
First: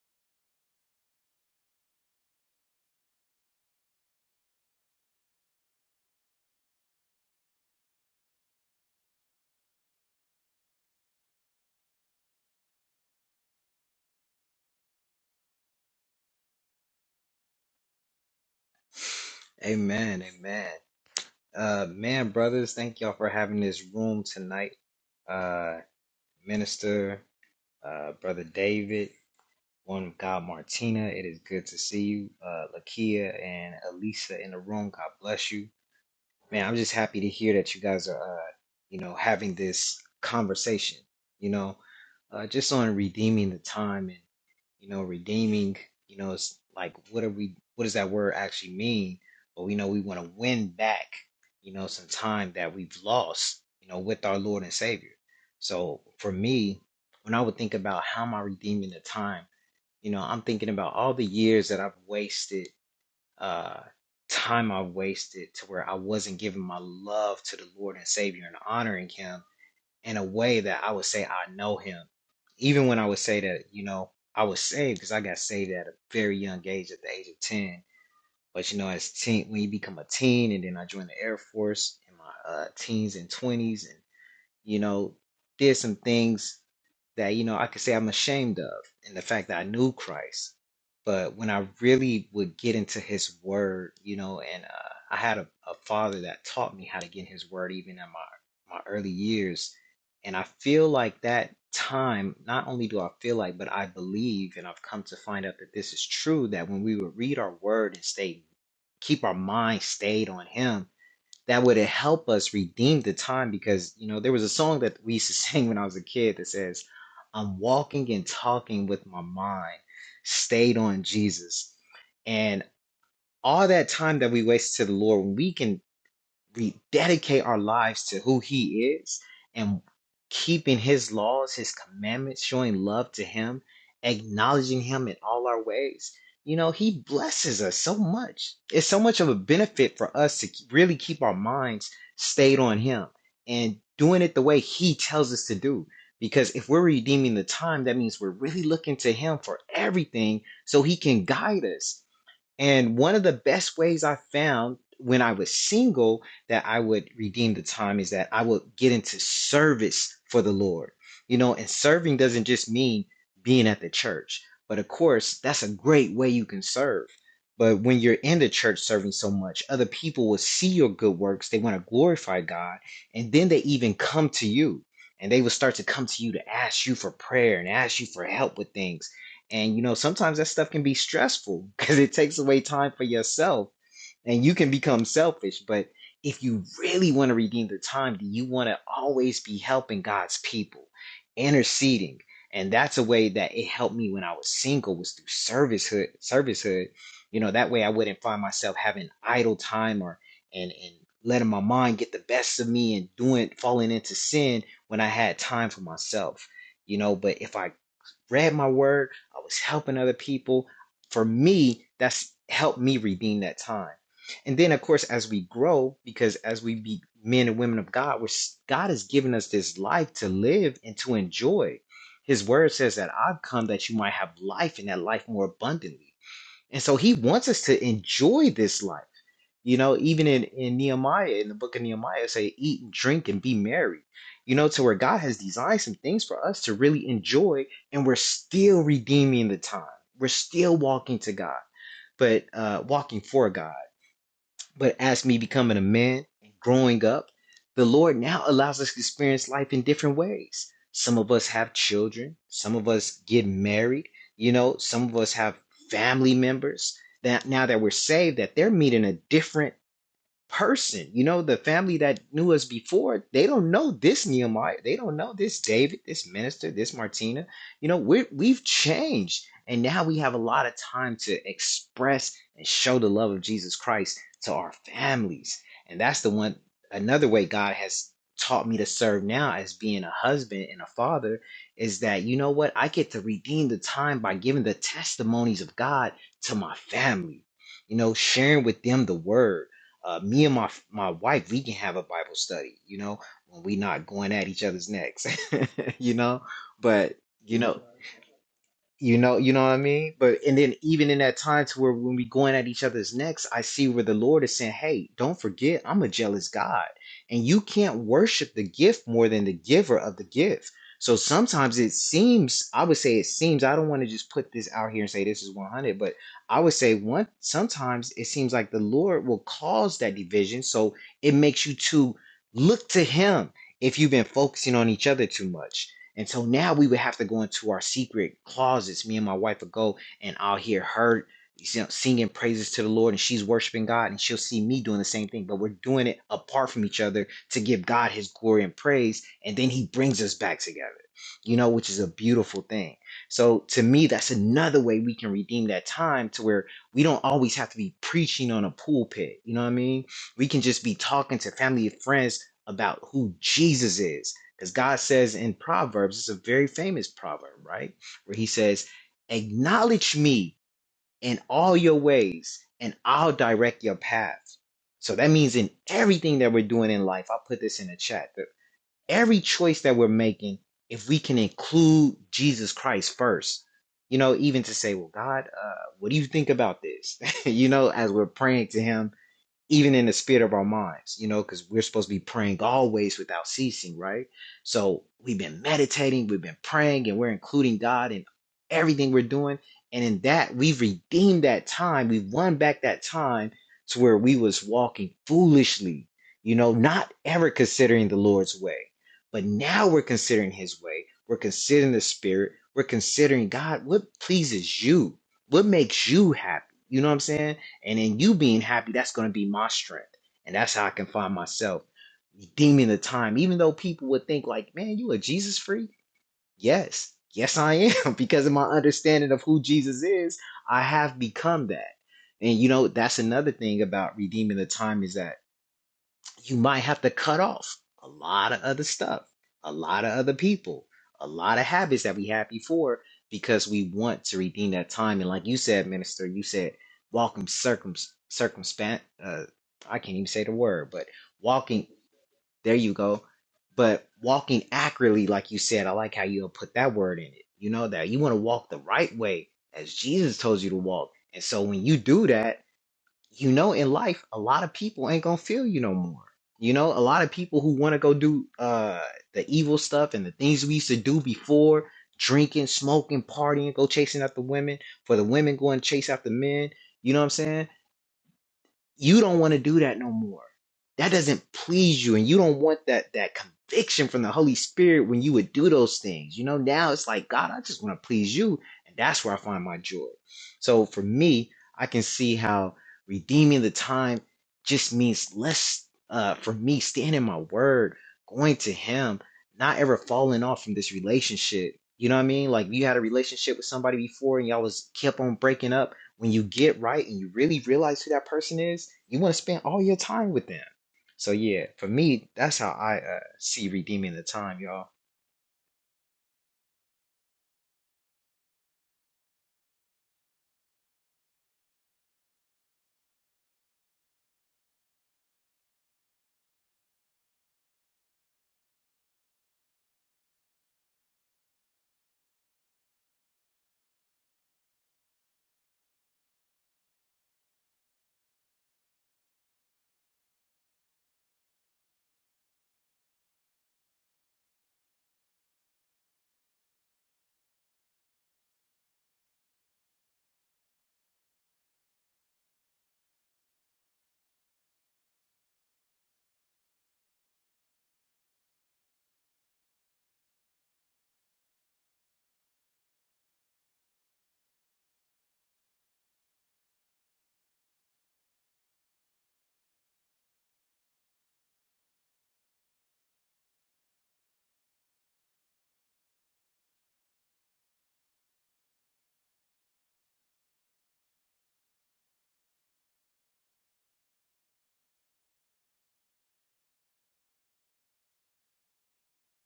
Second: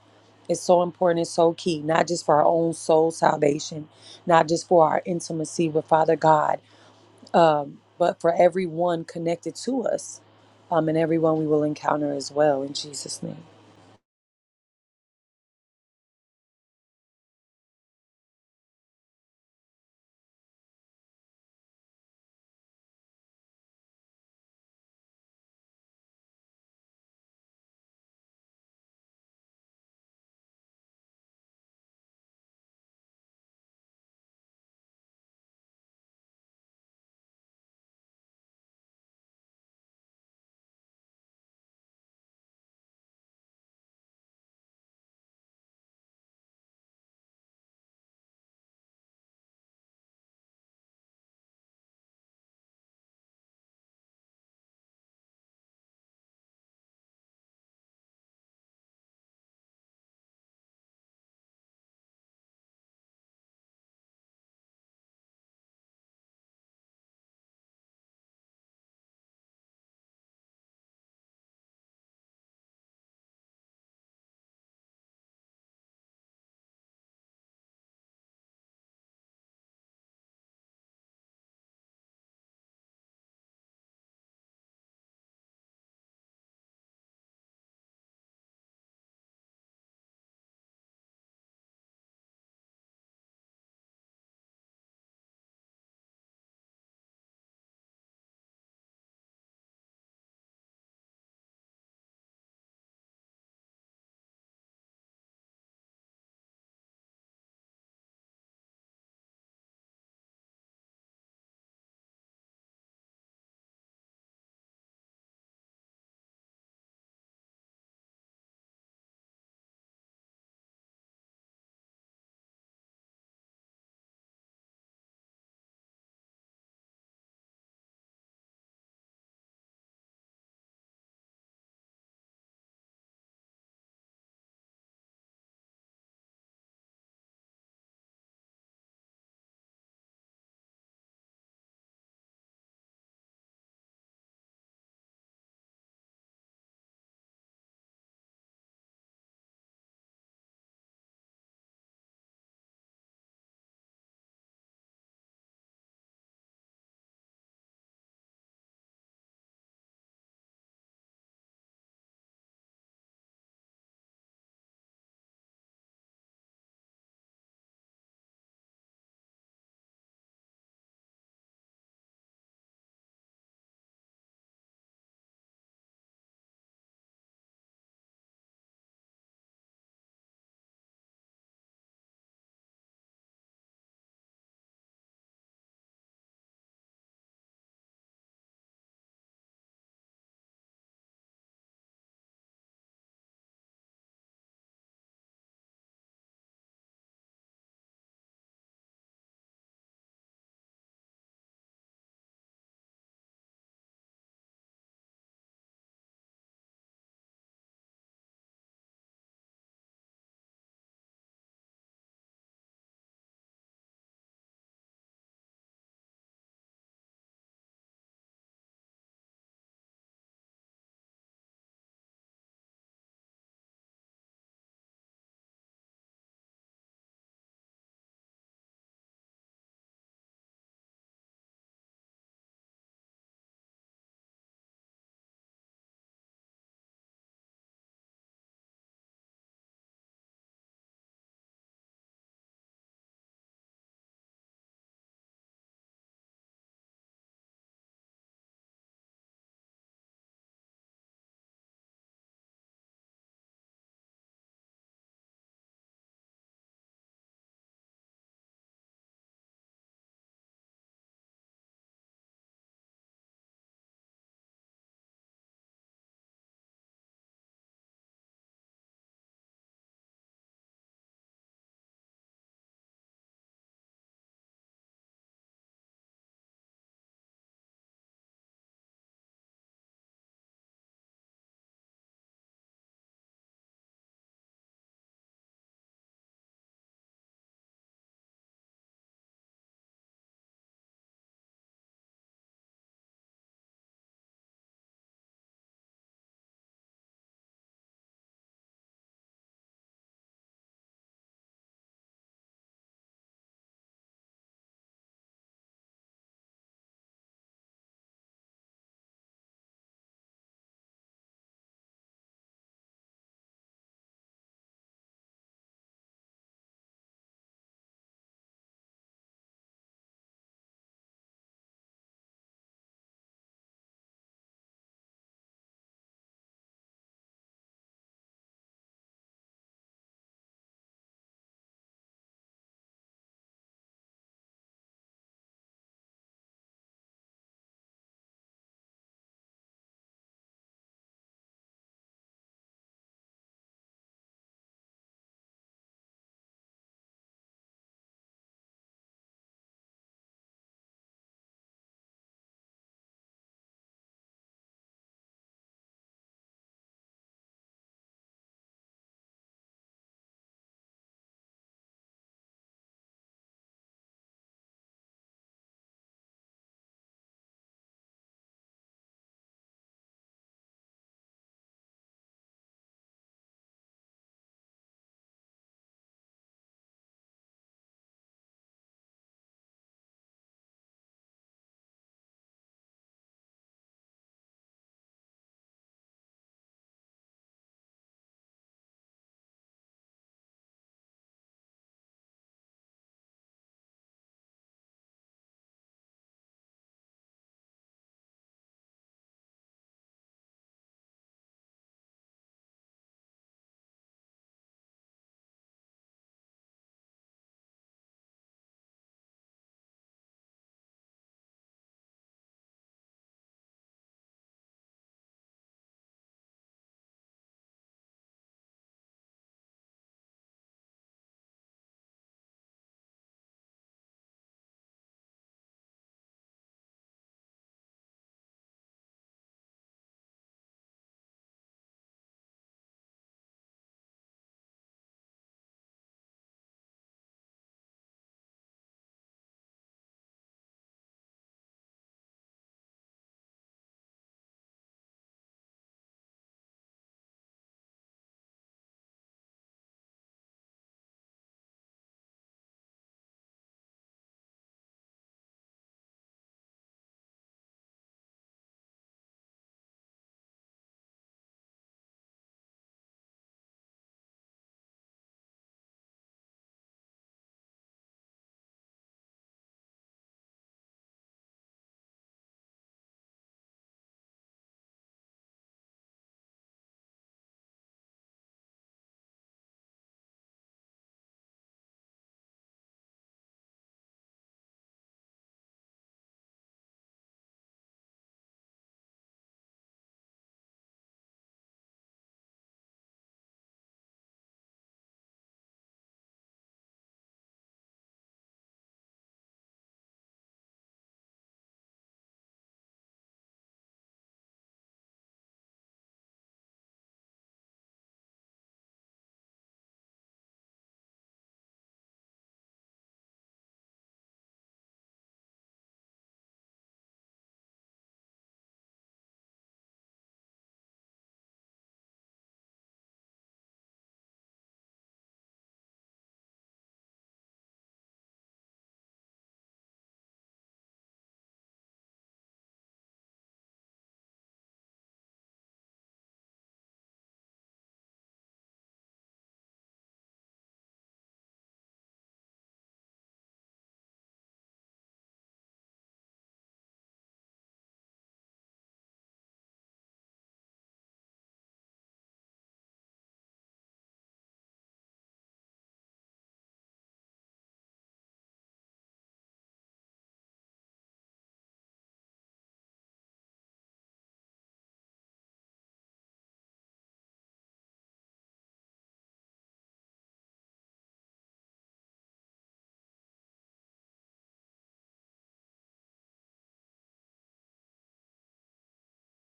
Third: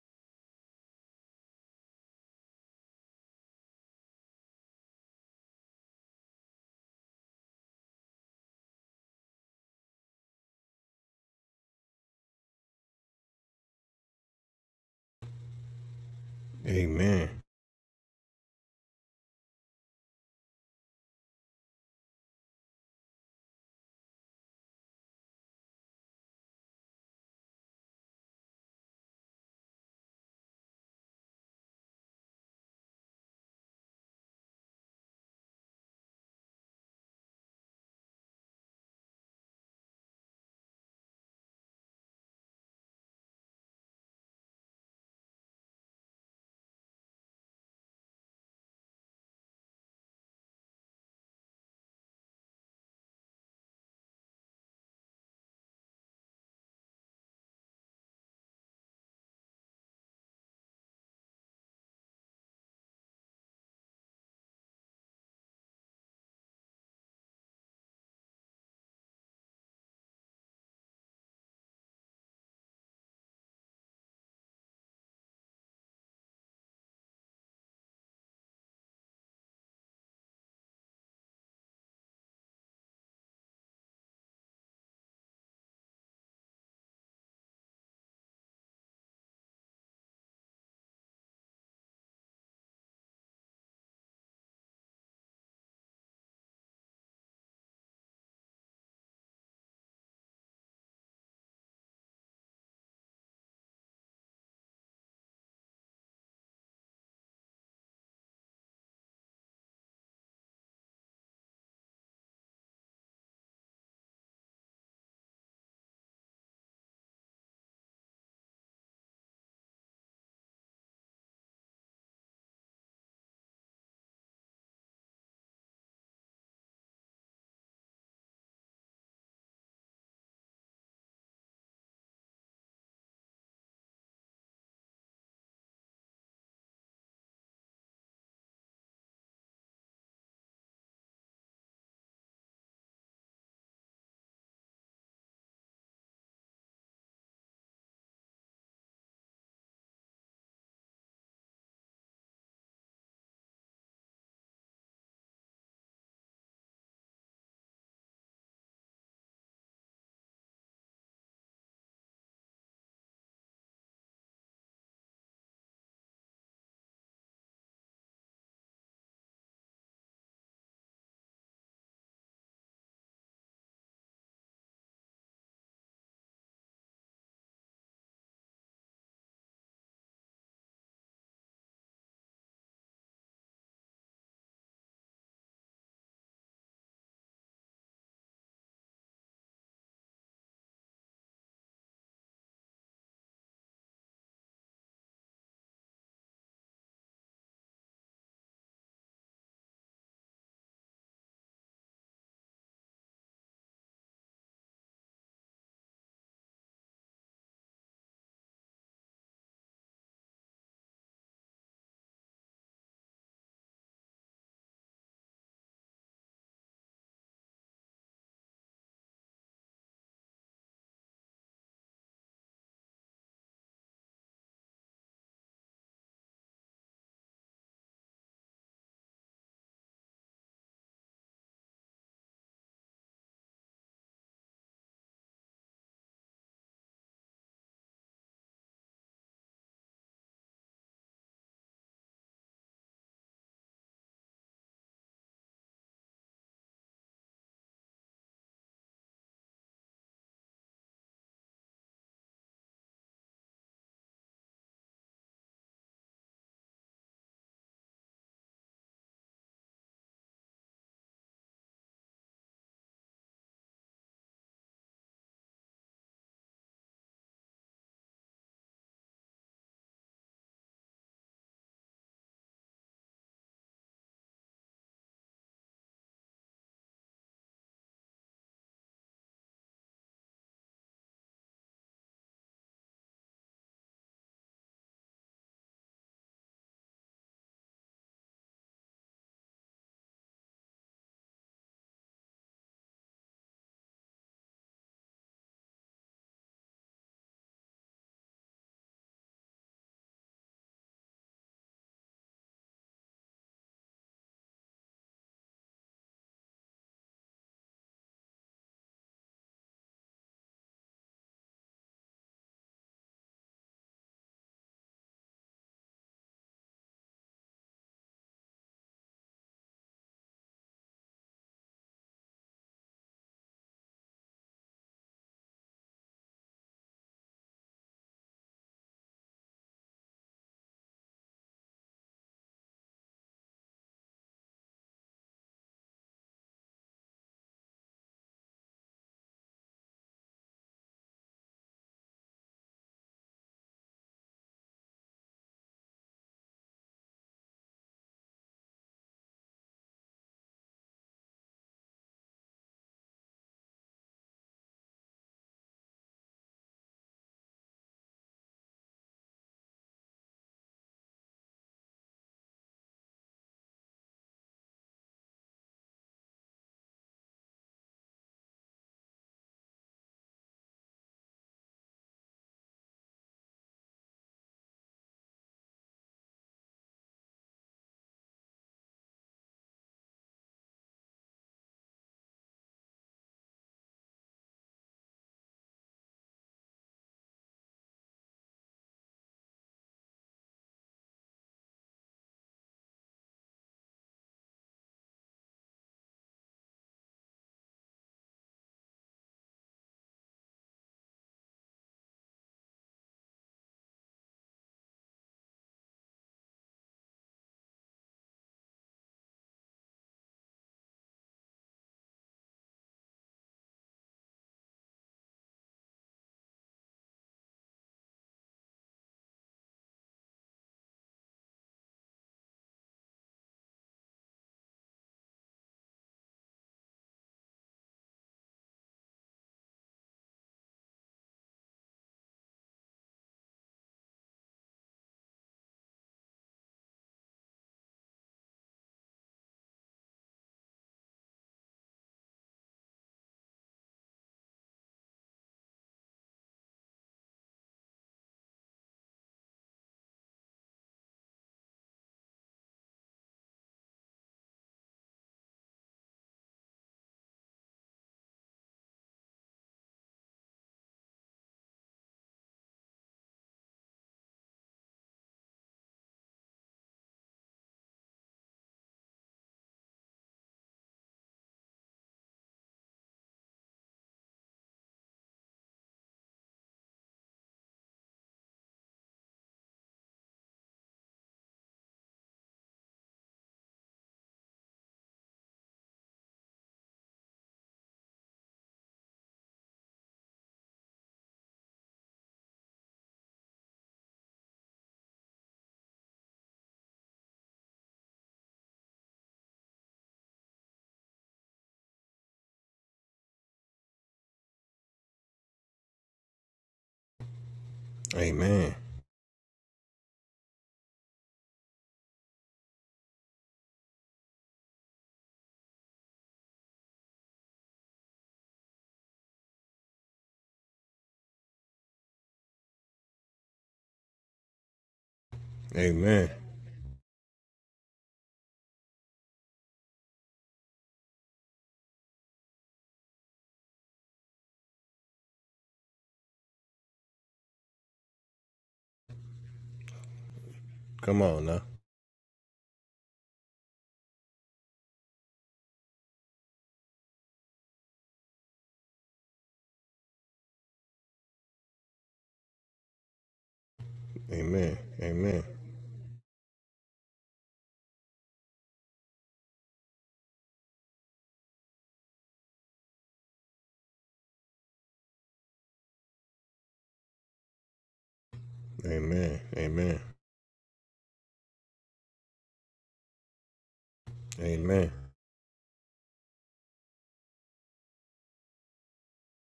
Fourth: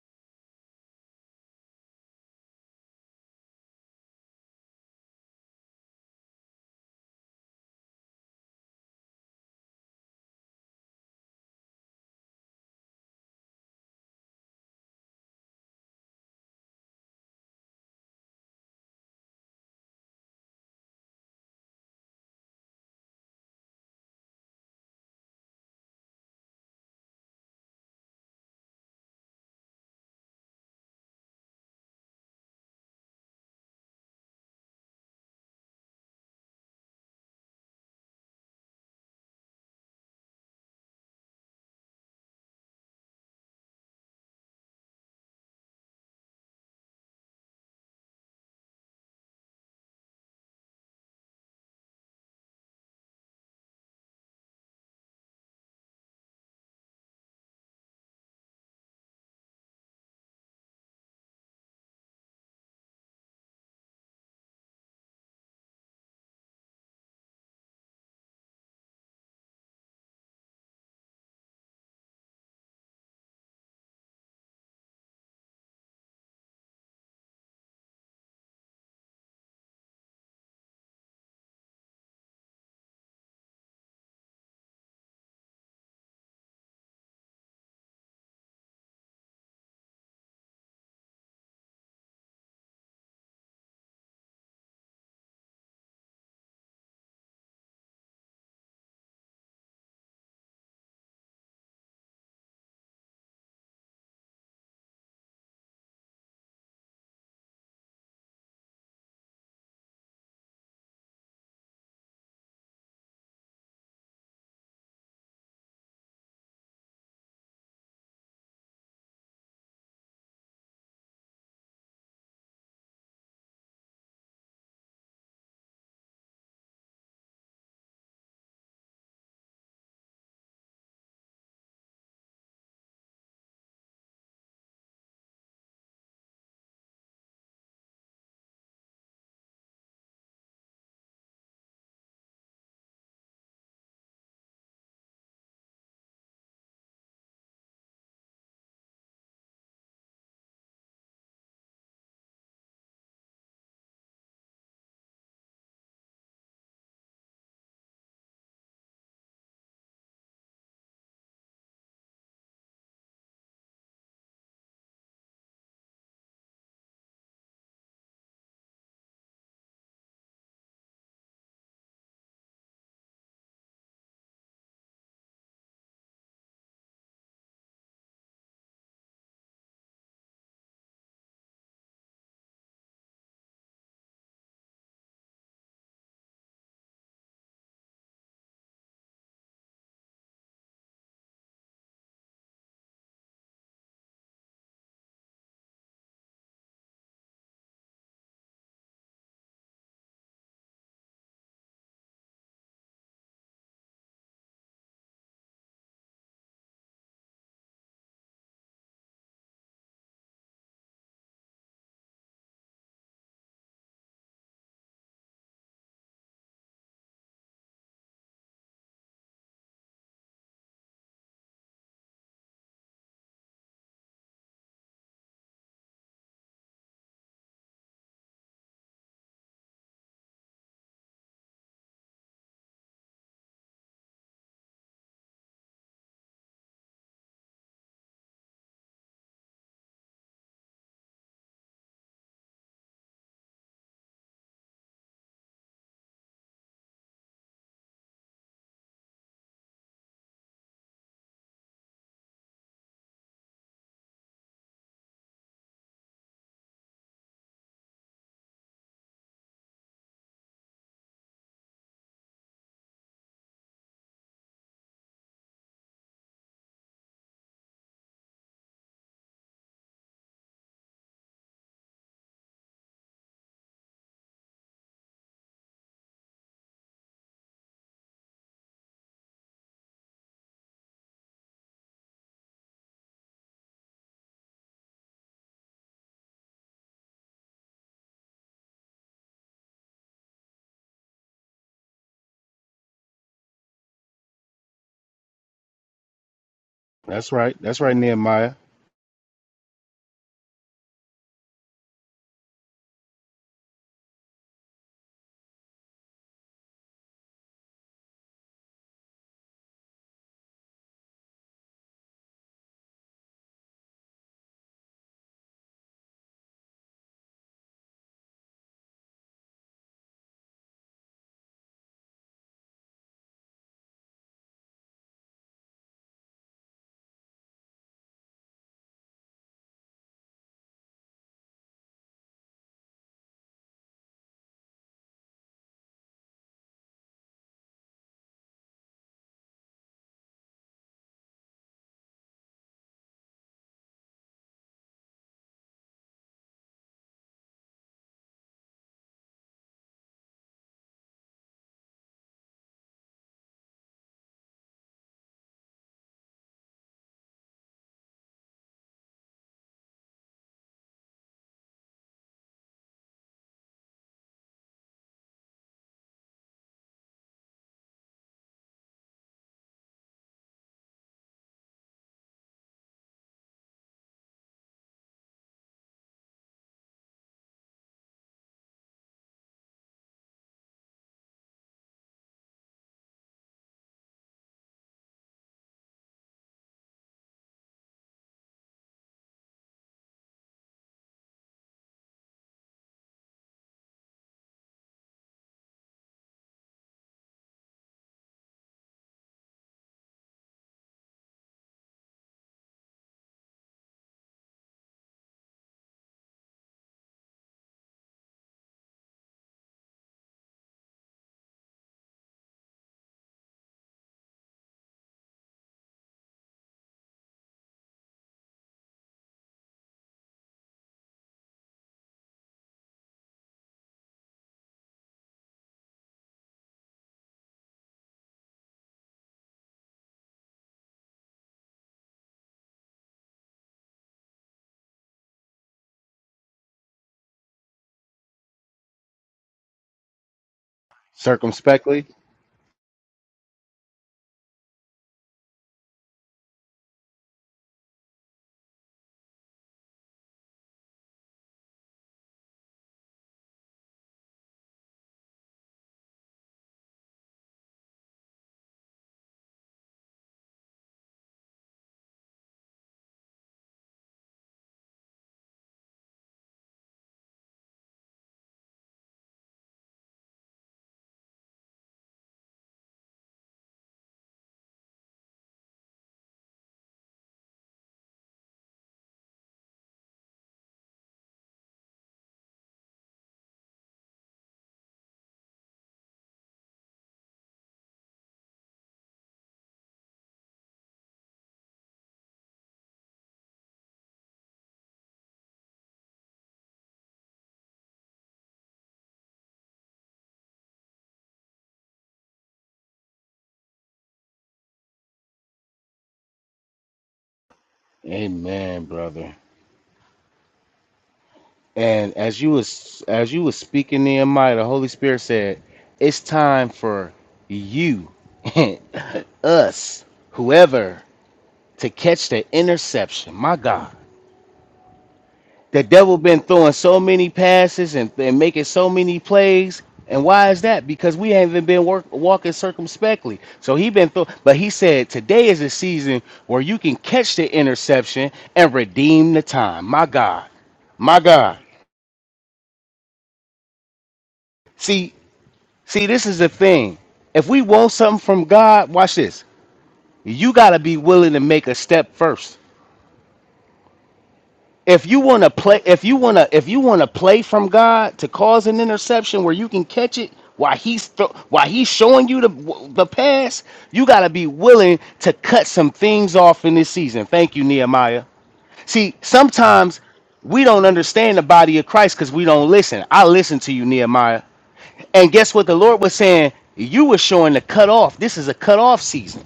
[SPEAKER 3] it's so important. It's so key, not just for our own soul salvation, not just for our intimacy with Father God, um, but for everyone connected to us, um, and everyone we will encounter as well. In Jesus' name,
[SPEAKER 2] Amen.
[SPEAKER 4] Amen. Amen. Uh, man, brothers, thank y'all for having this room tonight. Uh, Minister, uh, Brother David, one of God Martina, it is good to see you. Uh, Lakia and Elisa in the room, God bless you man, I'm just happy to hear that you guys are, uh, you know, having this conversation, you know, uh, just on redeeming the time and, you know, redeeming, you know, it's like, what are we, what does that word actually mean? But we know we want to win back, you know, some time that we've lost, you know, with our Lord and Savior. So for me, when I would think about how am I redeeming the time, you know, I'm thinking about all the years that I've wasted uh, time I wasted to where I wasn't giving my love to the Lord and Savior and honoring Him in a way that I would say I know Him. Even when I would say that, you know, I was saved because I got saved at a very young age, at the age of 10. But, you know, as teen, when you become a teen and then I joined the Air Force in my uh, teens and 20s and, you know, did some things that you know I could say I'm ashamed of and the fact that I knew Christ. But when I really would get into His Word, you know, and uh, I had a, a father that taught me how to get in His Word even in my my early years, and I feel like that time not only do I feel like, but I believe, and I've come to find out that this is true. That when we would read our Word and stay keep our mind stayed on Him that would help us redeem the time because you know there was a song that we used to sing when I was a kid that says, "I'm walking and talking with my mind stayed on Jesus," and all that time that we waste to the Lord, when we can we dedicate our lives to who he is and keeping his laws, his commandments, showing love to him, acknowledging him in all our ways, you know, he blesses us so much. It's so much of a benefit for us to really keep our minds stayed on him and doing it the way he tells us to do. Because if we're redeeming the time, that means we're really looking to him for everything so he can guide us and one of the best ways I found when I was single that I would redeem the time is that I would get into service for the Lord. You know, and serving doesn't just mean being at the church, but of course, that's a great way you can serve. But when you're in the church serving so much, other people will see your good works. They want to glorify God. And then they even come to you and they will start to come to you to ask you for prayer and ask you for help with things and you know, sometimes that stuff can be stressful because it takes away time for yourself and you can become selfish. But if you really want to redeem the time, then you want to always be helping God's people, interceding. And that's a way that it helped me when I was single was through servicehood, servicehood. You know, that way I wouldn't find myself having idle time or and and letting my mind get the best of me and doing falling into sin when I had time for myself you know but if i read my word, I was helping other people. For me, that's helped me redeem that time. And then, of course, as we grow, because as we be men and women of God, we're, God has given us this life to live and to enjoy. His word says that I've come that you might have life and that life more abundantly. And so he wants us to enjoy this life. You know, even in, in Nehemiah, in the book of Nehemiah, it say, eat and drink and be merry. You know, to where God has designed some things for us to really enjoy, and we're still redeeming the time. We're still walking to God, but uh, walking for God. But as me becoming a man and growing up, the Lord now allows us to experience life in different ways. Some of us have children, some of us get married, you know, some of us have family members that now that we're saved, that they're meeting a different person. You know, the family that knew us before, they don't know this Nehemiah. They don't know this David, this minister, this Martina. You know, we're, we've changed. And now we have a lot of time to express and show the love of Jesus Christ to our families. And that's the one, another way God has taught me to serve now as being a husband and a father is that, you know what? I get to redeem the time by giving the testimonies of God to my family, you know, sharing with them the word uh, me and my my wife, we can have a Bible study, you know, when we not going at each other's necks, you know. But
[SPEAKER 1] that's right.
[SPEAKER 4] you know,
[SPEAKER 1] That's right, Nehemiah.
[SPEAKER 4] you know, you know what I mean? But and then even in that time to where when we going at each other's necks, I see where the Lord is saying, Hey, don't forget, I'm a jealous God. And you can't worship the gift more than the giver of the gift. So sometimes it seems, I would say it seems, I don't want to just put this out here and say this is 100, but I would say one, sometimes it seems like the Lord will cause that division. So it makes you to look to Him if you've been focusing on each other too much and so now we would have to go into our secret closets. Me and my wife would go, and I'll hear her you know, singing praises to the Lord, and she's worshiping God, and she'll see me doing the same thing. But we're doing it apart from each other to give God His glory and praise, and then He brings us back together. You know, which is a beautiful thing. So to me, that's another way we can redeem that time to where we don't always have to be preaching on a pulpit. You know what I mean? We can just be talking to family and friends about who Jesus is because God says in Proverbs, it's a very famous proverb, right? Where he says, Acknowledge me in all your ways, and I'll direct your path. So that means in everything that we're doing in life, I'll put this in the chat. That every choice that we're making, if we can include Jesus Christ first, you know, even to say, Well, God, uh, what do you think about this? you know, as we're praying to Him even in the spirit of our minds, you know, because we're supposed to be praying always without ceasing, right? So we've been meditating, we've been praying, and we're including God in everything we're doing. And in that, we've redeemed that time. We've won back that time to where we was walking foolishly, you know, not ever considering the Lord's way. But now we're considering his way. We're considering the spirit. We're considering God, what pleases you? What makes you happy? You know what I'm saying? And in you being happy, that's going to be my strength. And that's how I can find myself redeeming the time. Even though people would think, like, man, you a Jesus freak? Yes. Yes, I am. Because of my understanding of who Jesus is, I have become that. And you know, that's another thing about redeeming the time is that you might have to cut off a lot of other stuff, a lot of other people, a lot of habits that we had before because we want to redeem that time. And like you said, minister, you said walking circum circumspect. Uh, I can't even say the word, but walking.
[SPEAKER 1] Circumspectly.
[SPEAKER 4] There you go. But walking accurately, like you said, I like how you put that word in it. You know that you want to walk the right way as Jesus told you to walk. And so when you do that you know, in life, a lot of people ain't gonna feel you no more. You know, a lot of people who want to go do uh the evil stuff and the things we used to do before, drinking, smoking, partying, go chasing after women, for the women going to chase after men. You know what I'm saying? you don't want to do that no more. That doesn't please you, and you don't want that that conviction from the Holy Spirit when you would do those things. You know, now it's like God, I just want to please you, and that's where I find my joy. So for me, I can see how redeeming the time just means less uh, for me standing in my word, going to Him, not ever falling off from this relationship. You know what I mean? Like you had a relationship with somebody before, and y'all was kept on breaking up when you get right and you really realize who that person is, you want to spend all your time with them. So yeah, for me, that's how I uh, see redeeming the time, y'all.
[SPEAKER 2] Amen.
[SPEAKER 1] Amen, brother. And as you was as you was speaking, Nehemiah, the Holy Spirit said, "It's time for you, us, whoever, to catch the interception." My God. The devil
[SPEAKER 2] Amen.
[SPEAKER 1] been throwing so many passes and, and making so many plays. And why is that? Because we haven't been work, walking circumspectly. So he been throw, but he said today is a season where you can catch the interception and redeem the time. My God, my
[SPEAKER 2] Come on
[SPEAKER 1] God.
[SPEAKER 2] now.
[SPEAKER 1] See, see, this is the thing. If we want something from God, watch this. You gotta be willing to make a step first.
[SPEAKER 2] Amen.
[SPEAKER 1] if you
[SPEAKER 2] Amen.
[SPEAKER 1] want to play if you want to if you want to play from god to cause an interception where you can catch it while he's thro- while he's showing you the the pass you got to be willing to cut some things off in this season thank you nehemiah see
[SPEAKER 2] Amen. Amen.
[SPEAKER 1] sometimes we don't understand the body of christ because we don't listen i listen to you nehemiah
[SPEAKER 2] Amen.
[SPEAKER 1] and guess what the lord was saying you were showing the cut off this is a cut off season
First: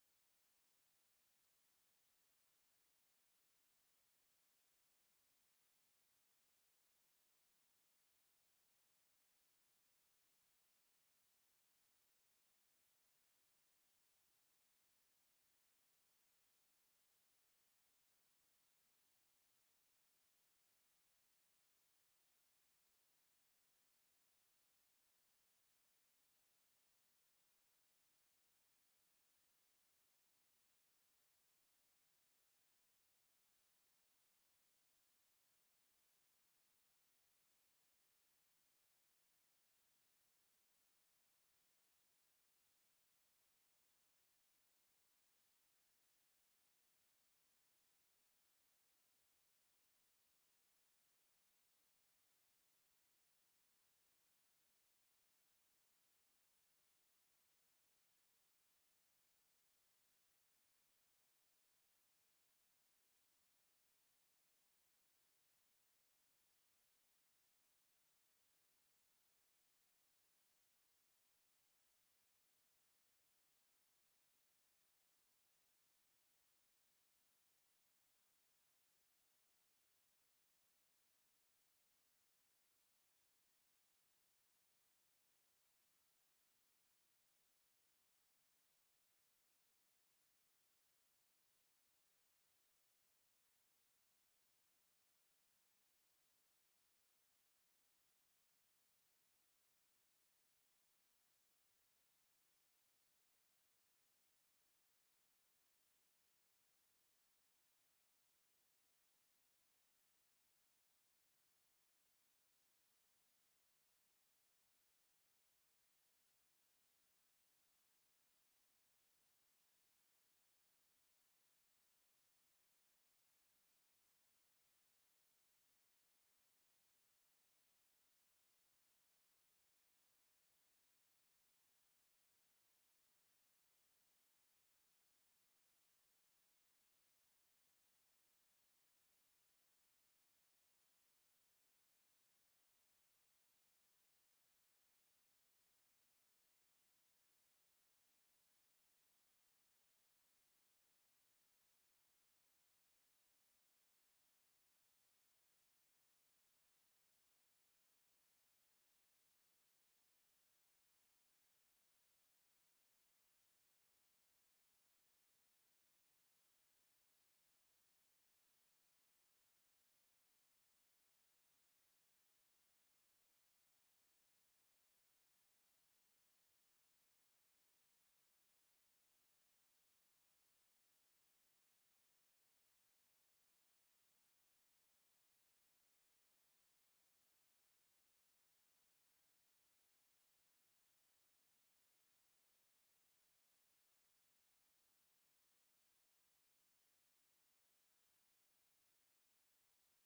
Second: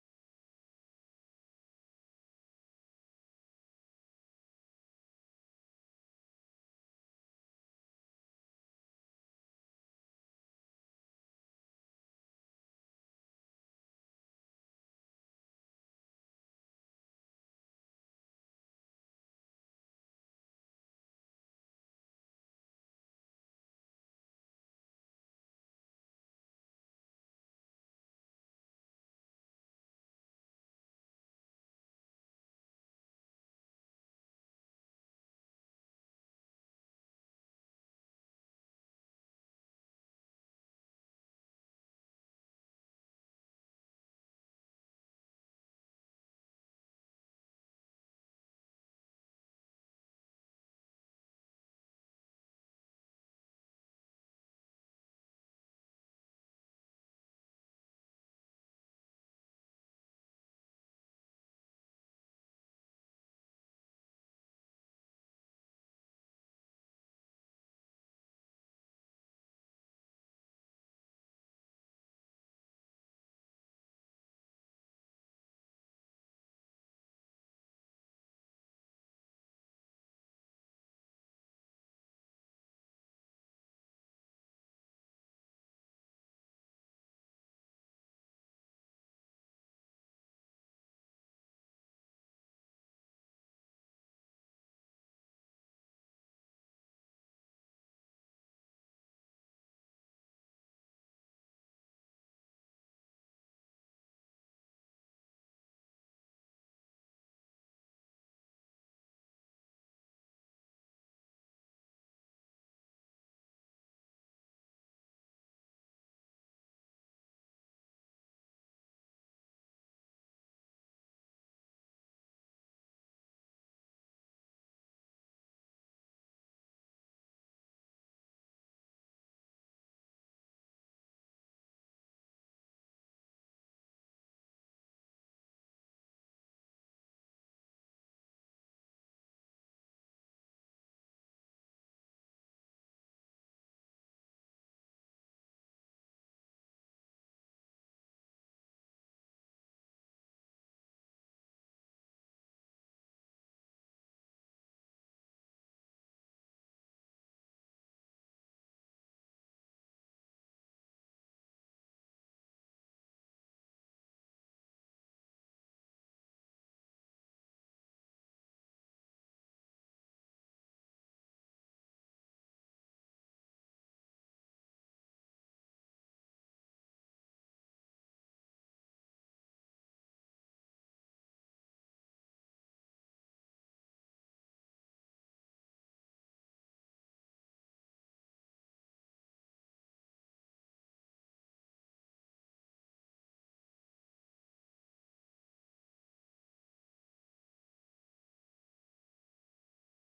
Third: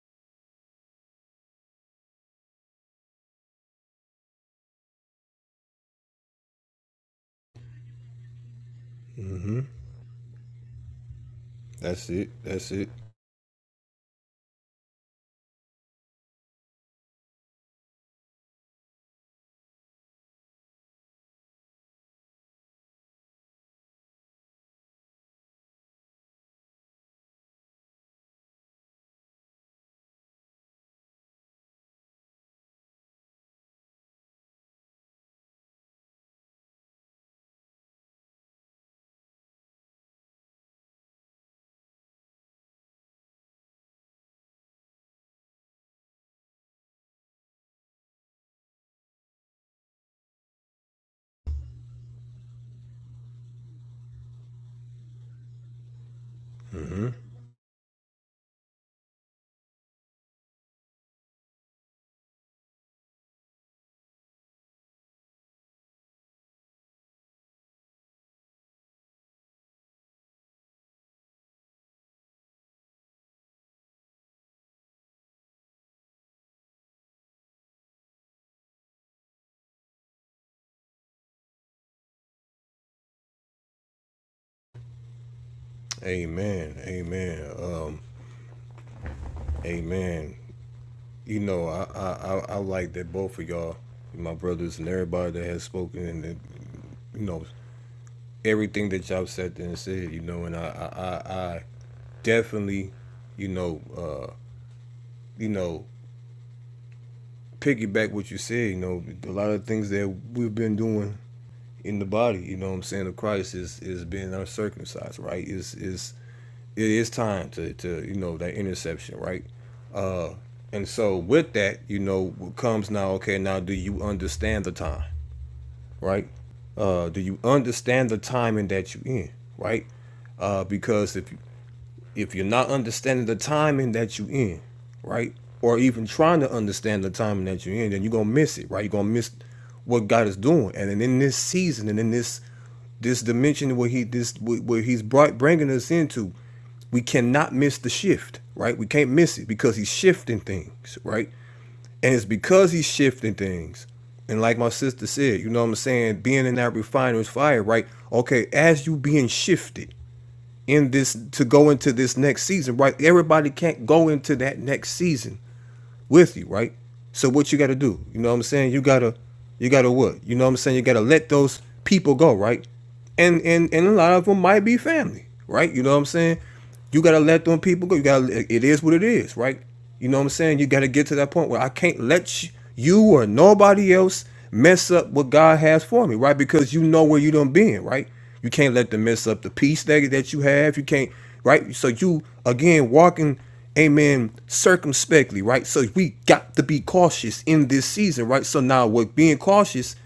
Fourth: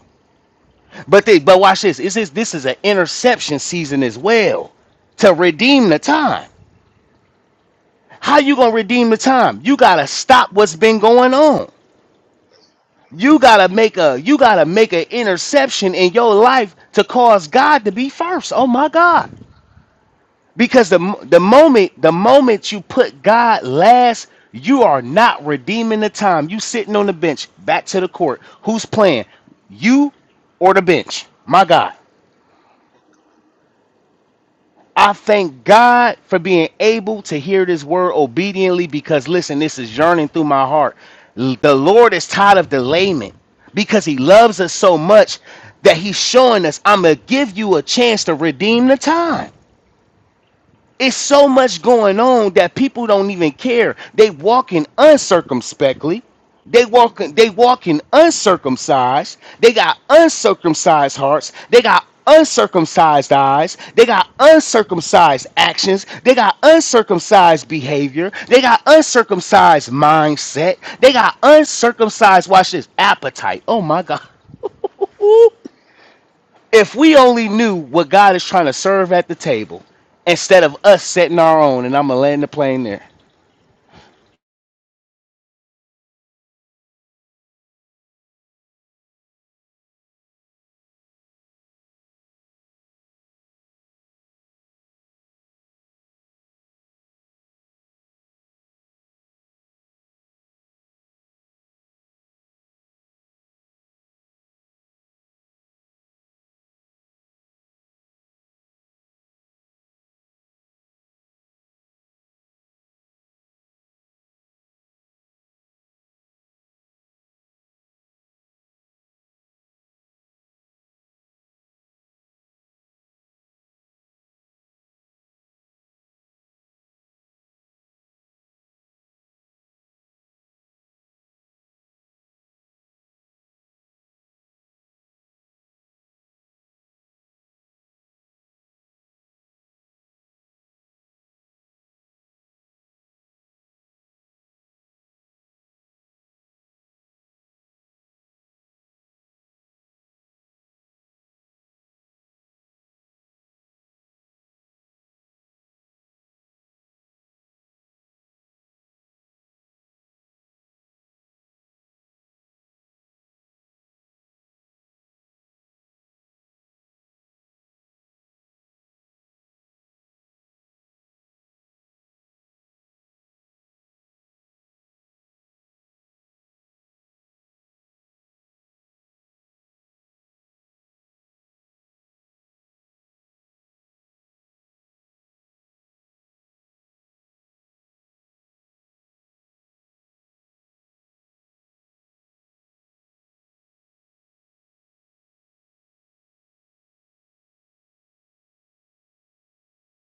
[SPEAKER 1] but they but watch this this is this is an interception season as well to redeem the time How you gonna redeem the
[SPEAKER 2] hmm
[SPEAKER 1] time? You gotta stop what's been going on.
[SPEAKER 2] That's it. That's it.
[SPEAKER 1] You gotta make a you gotta make an interception in your life to cause God to be first. Oh my God! Because the mo- the moment the moment you put God last, you are not redeeming the time. You sitting on the bench, back to the court. Who's playing? You or the bench? My God. I thank God for being able to hear this word obediently because listen, this is yearning through my heart. L- The Lord is tired of delayment because he loves us so much that he's showing us, I'm going to give you a chance to redeem the time. It's so much going on that people don't even care. They walking uncircumspectly. They walking they walking uncircumcised. They got uncircumcised hearts. They got uncircumcised eyes. They got uncircumcised actions. They got uncircumcised behavior. They got uncircumcised mindset. They got uncircumcised watch this appetite. Oh my god. if we only knew what God is trying to serve at the table instead of us setting our own, and I'm gonna land the plane there.
[SPEAKER 2] Amen. Amen. Um Amen. You know, I, I I I like that both of y'all, my brothers and everybody that has spoken, and that, you know everything that y'all said and said. You know, and I I I, I definitely, you know, uh, you know, piggyback what you said. You know, a lot of things that we've been doing in the body. You know, what I'm saying of Christ is is being uncircumcised, right? Is is it is time to to you know that interception, right? Uh, And so with that, you know, comes now, okay, now do you understand the time, right? Uh, do you understand the timing that you are in, right? Uh, because if you, if you're not understanding the timing that you are in, right? Or even trying to understand the timing that you're in, then you're gonna miss it, right? You're gonna miss what God is doing. And then in this season and in this this dimension where he this where where he's brought bringing us into, we cannot miss the shift, right? We can't miss it because he's shifting things, right? And it's because he's shifting things. And like my sister said, you know what I'm saying, being in that refiner's fire, right? Okay, as you being shifted, in this to go into this next season, right? Everybody can't go into that next season with you, right? So what you got to do? You know what I'm saying? You got to you got to what? You know what I'm saying? You got to let those people go, right? And and and a lot of them might be family, right? You know what I'm saying? You got to let them people go. You got to it is what it is, right? You know what I'm saying? You got to get to that point where I can't let you, you or nobody else mess up what God has for me, right? Because you know where you done been, right? You can't let them mess up the peace that, that you have. You can't, right? So you again walking amen, circumspectly, right? So we got to be cautious in this season, right? So now with being cautious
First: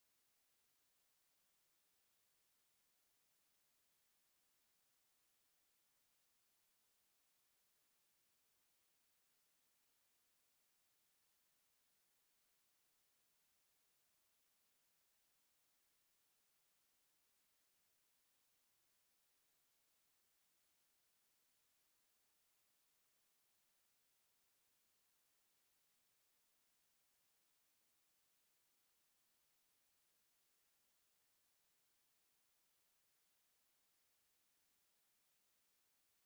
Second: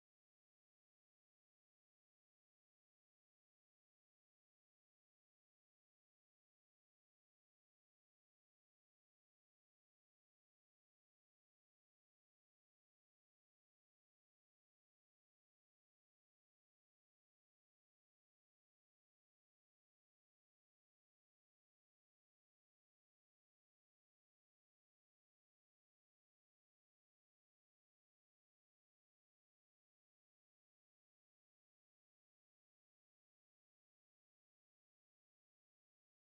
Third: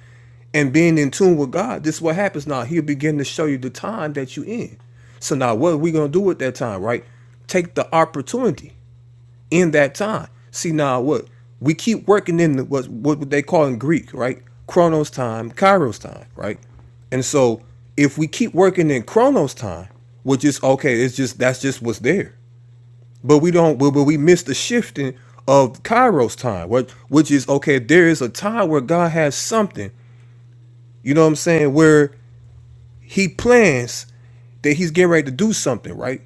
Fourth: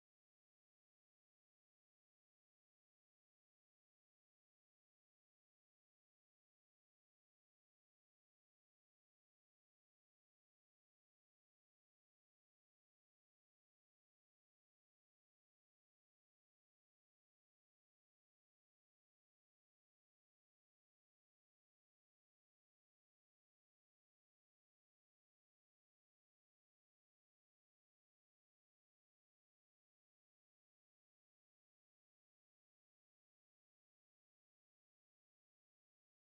[SPEAKER 2] and being in tune with God, this is what happens now. He'll begin to show you the time that you in. So now what are we gonna do at that time, right? Take the opportunity in that time. See now what we keep working in the what what they call in Greek, right? Chronos time, Kairos time, right? And so if we keep working in Chronos time, which is okay, it's just that's just what's there but we don't but, we miss the shifting of kairos time what which is okay there is a time where god has something you know what i'm saying where he plans that he's getting ready to do something right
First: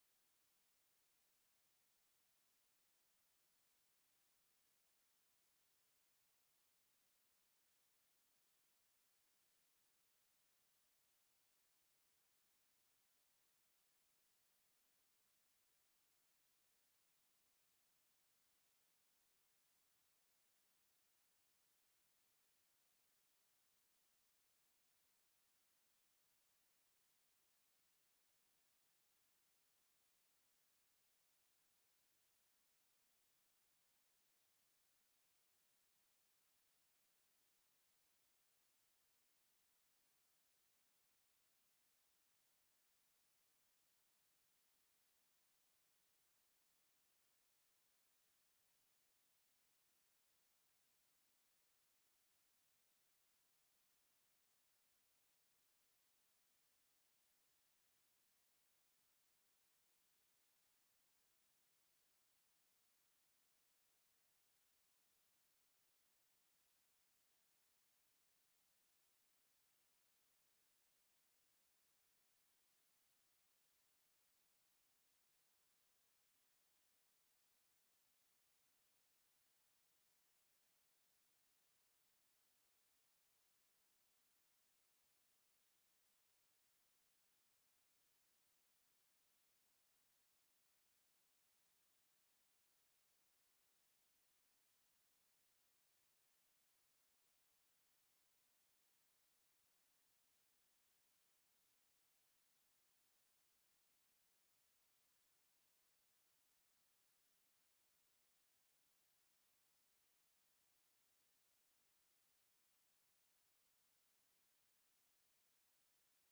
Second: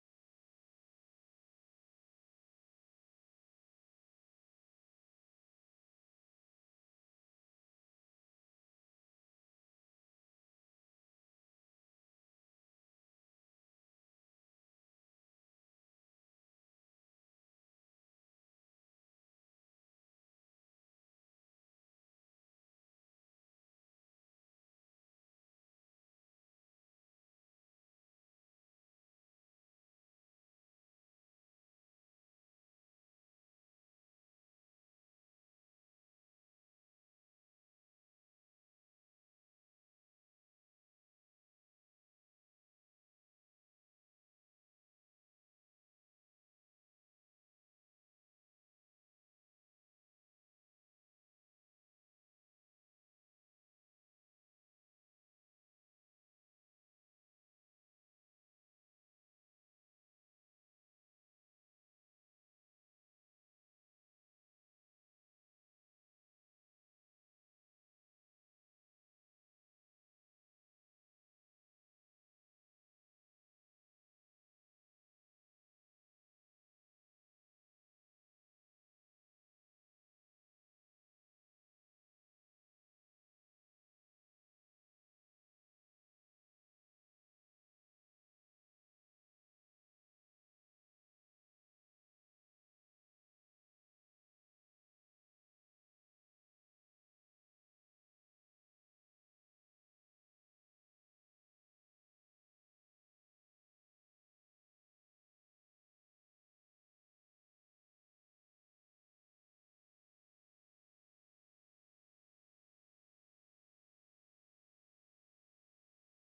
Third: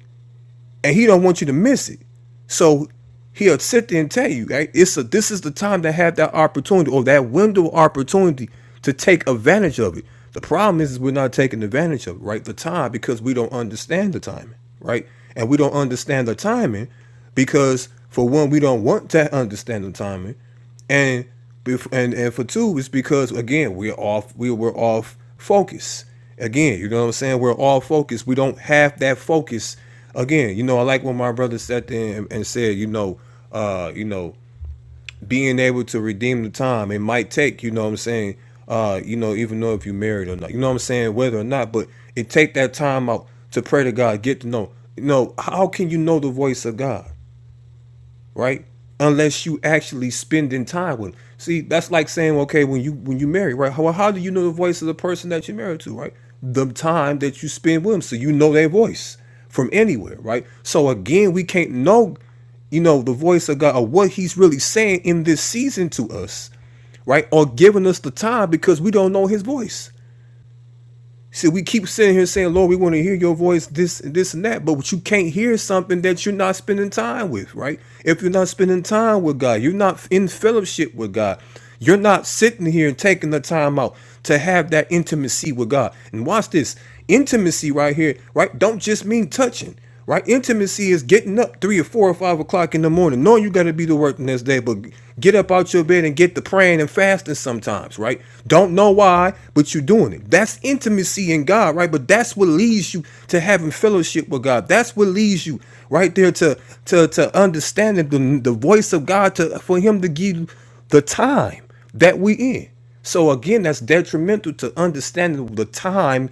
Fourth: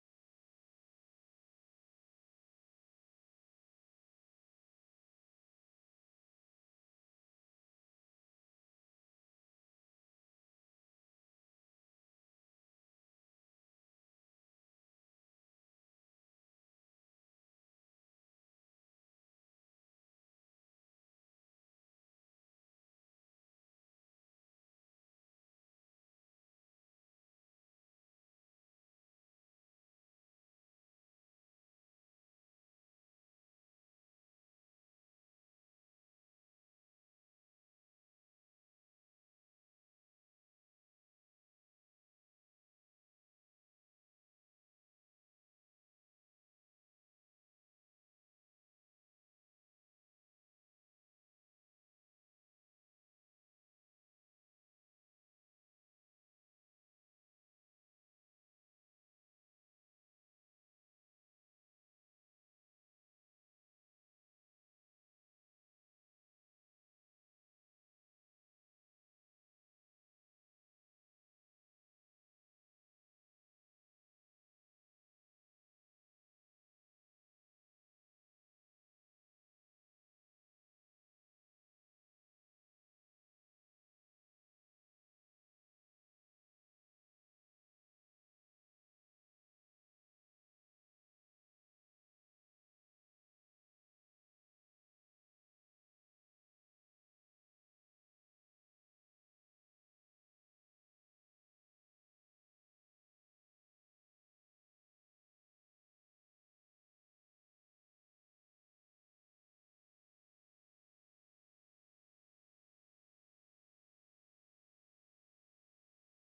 [SPEAKER 2] and he don't want you to miss it. So he'll sit there and tell you, hey, it's a this is the time to have that opportunity or that window of opportunity to take advantage of it. The problem is, is we're not taking advantage of it, right? The time because we don't understand the timing, right? And we don't understand the timing because for one, we don't want to understand the timing and and and for two, it's because again we're off we we're off focus. Again, you know what I'm saying? We're all focused. We don't have that focus. Again, you know, I like when my brother sat there and, and said, you know, uh, you know, being able to redeem the time it might take. You know what I'm saying? Uh, you know, even though if you're married or not, you know what I'm saying, whether or not, but it take that time out to pray to God, get to know. You know, how can you know the voice of God? right? Unless you actually spending time with. 'em. See, that's like saying, okay, when you when you marry, right? How how do you know the voice of the person that you're married to, right? The time that you spend with them, so you know their voice from anywhere, right? So again, we can't know, you know, the voice of God or what He's really saying in this season to us, right? Or giving us the time because we don't know His voice. See, we keep sitting here saying, Lord, we want to hear your voice, this and this and that, but you can't hear something that you're not spending time with, right? If you're not spending time with God, you're not in fellowship with God. You're not sitting here and taking the time out to have that intimacy with God. And watch this intimacy right here, right? Don't just mean touching right? Intimacy is getting up three or four or five o'clock in the morning, knowing you got to be to work the next day, but get up out your bed and get to praying and fasting sometimes, right? Don't know why, but you're doing it. That's intimacy in God, right? But that's what leads you to having fellowship with God. That's what leads you right there to to to understanding the, the voice of God to for Him to give you the time that we in. So again, that's detrimental to understanding the time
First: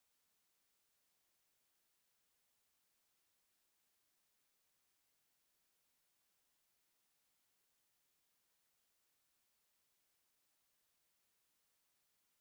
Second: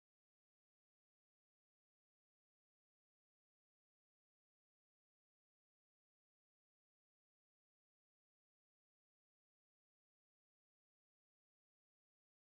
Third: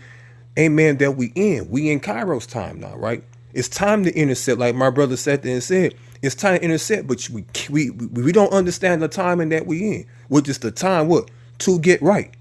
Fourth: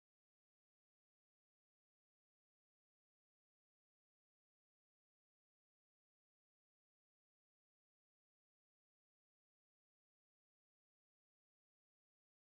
[SPEAKER 2] amen, that we in. We in Kairos time now, right? It's time to intercept, like my brother sat there and said, it's time to intercept, but we we we we don't understand the timing that we in, which is the time what? To get right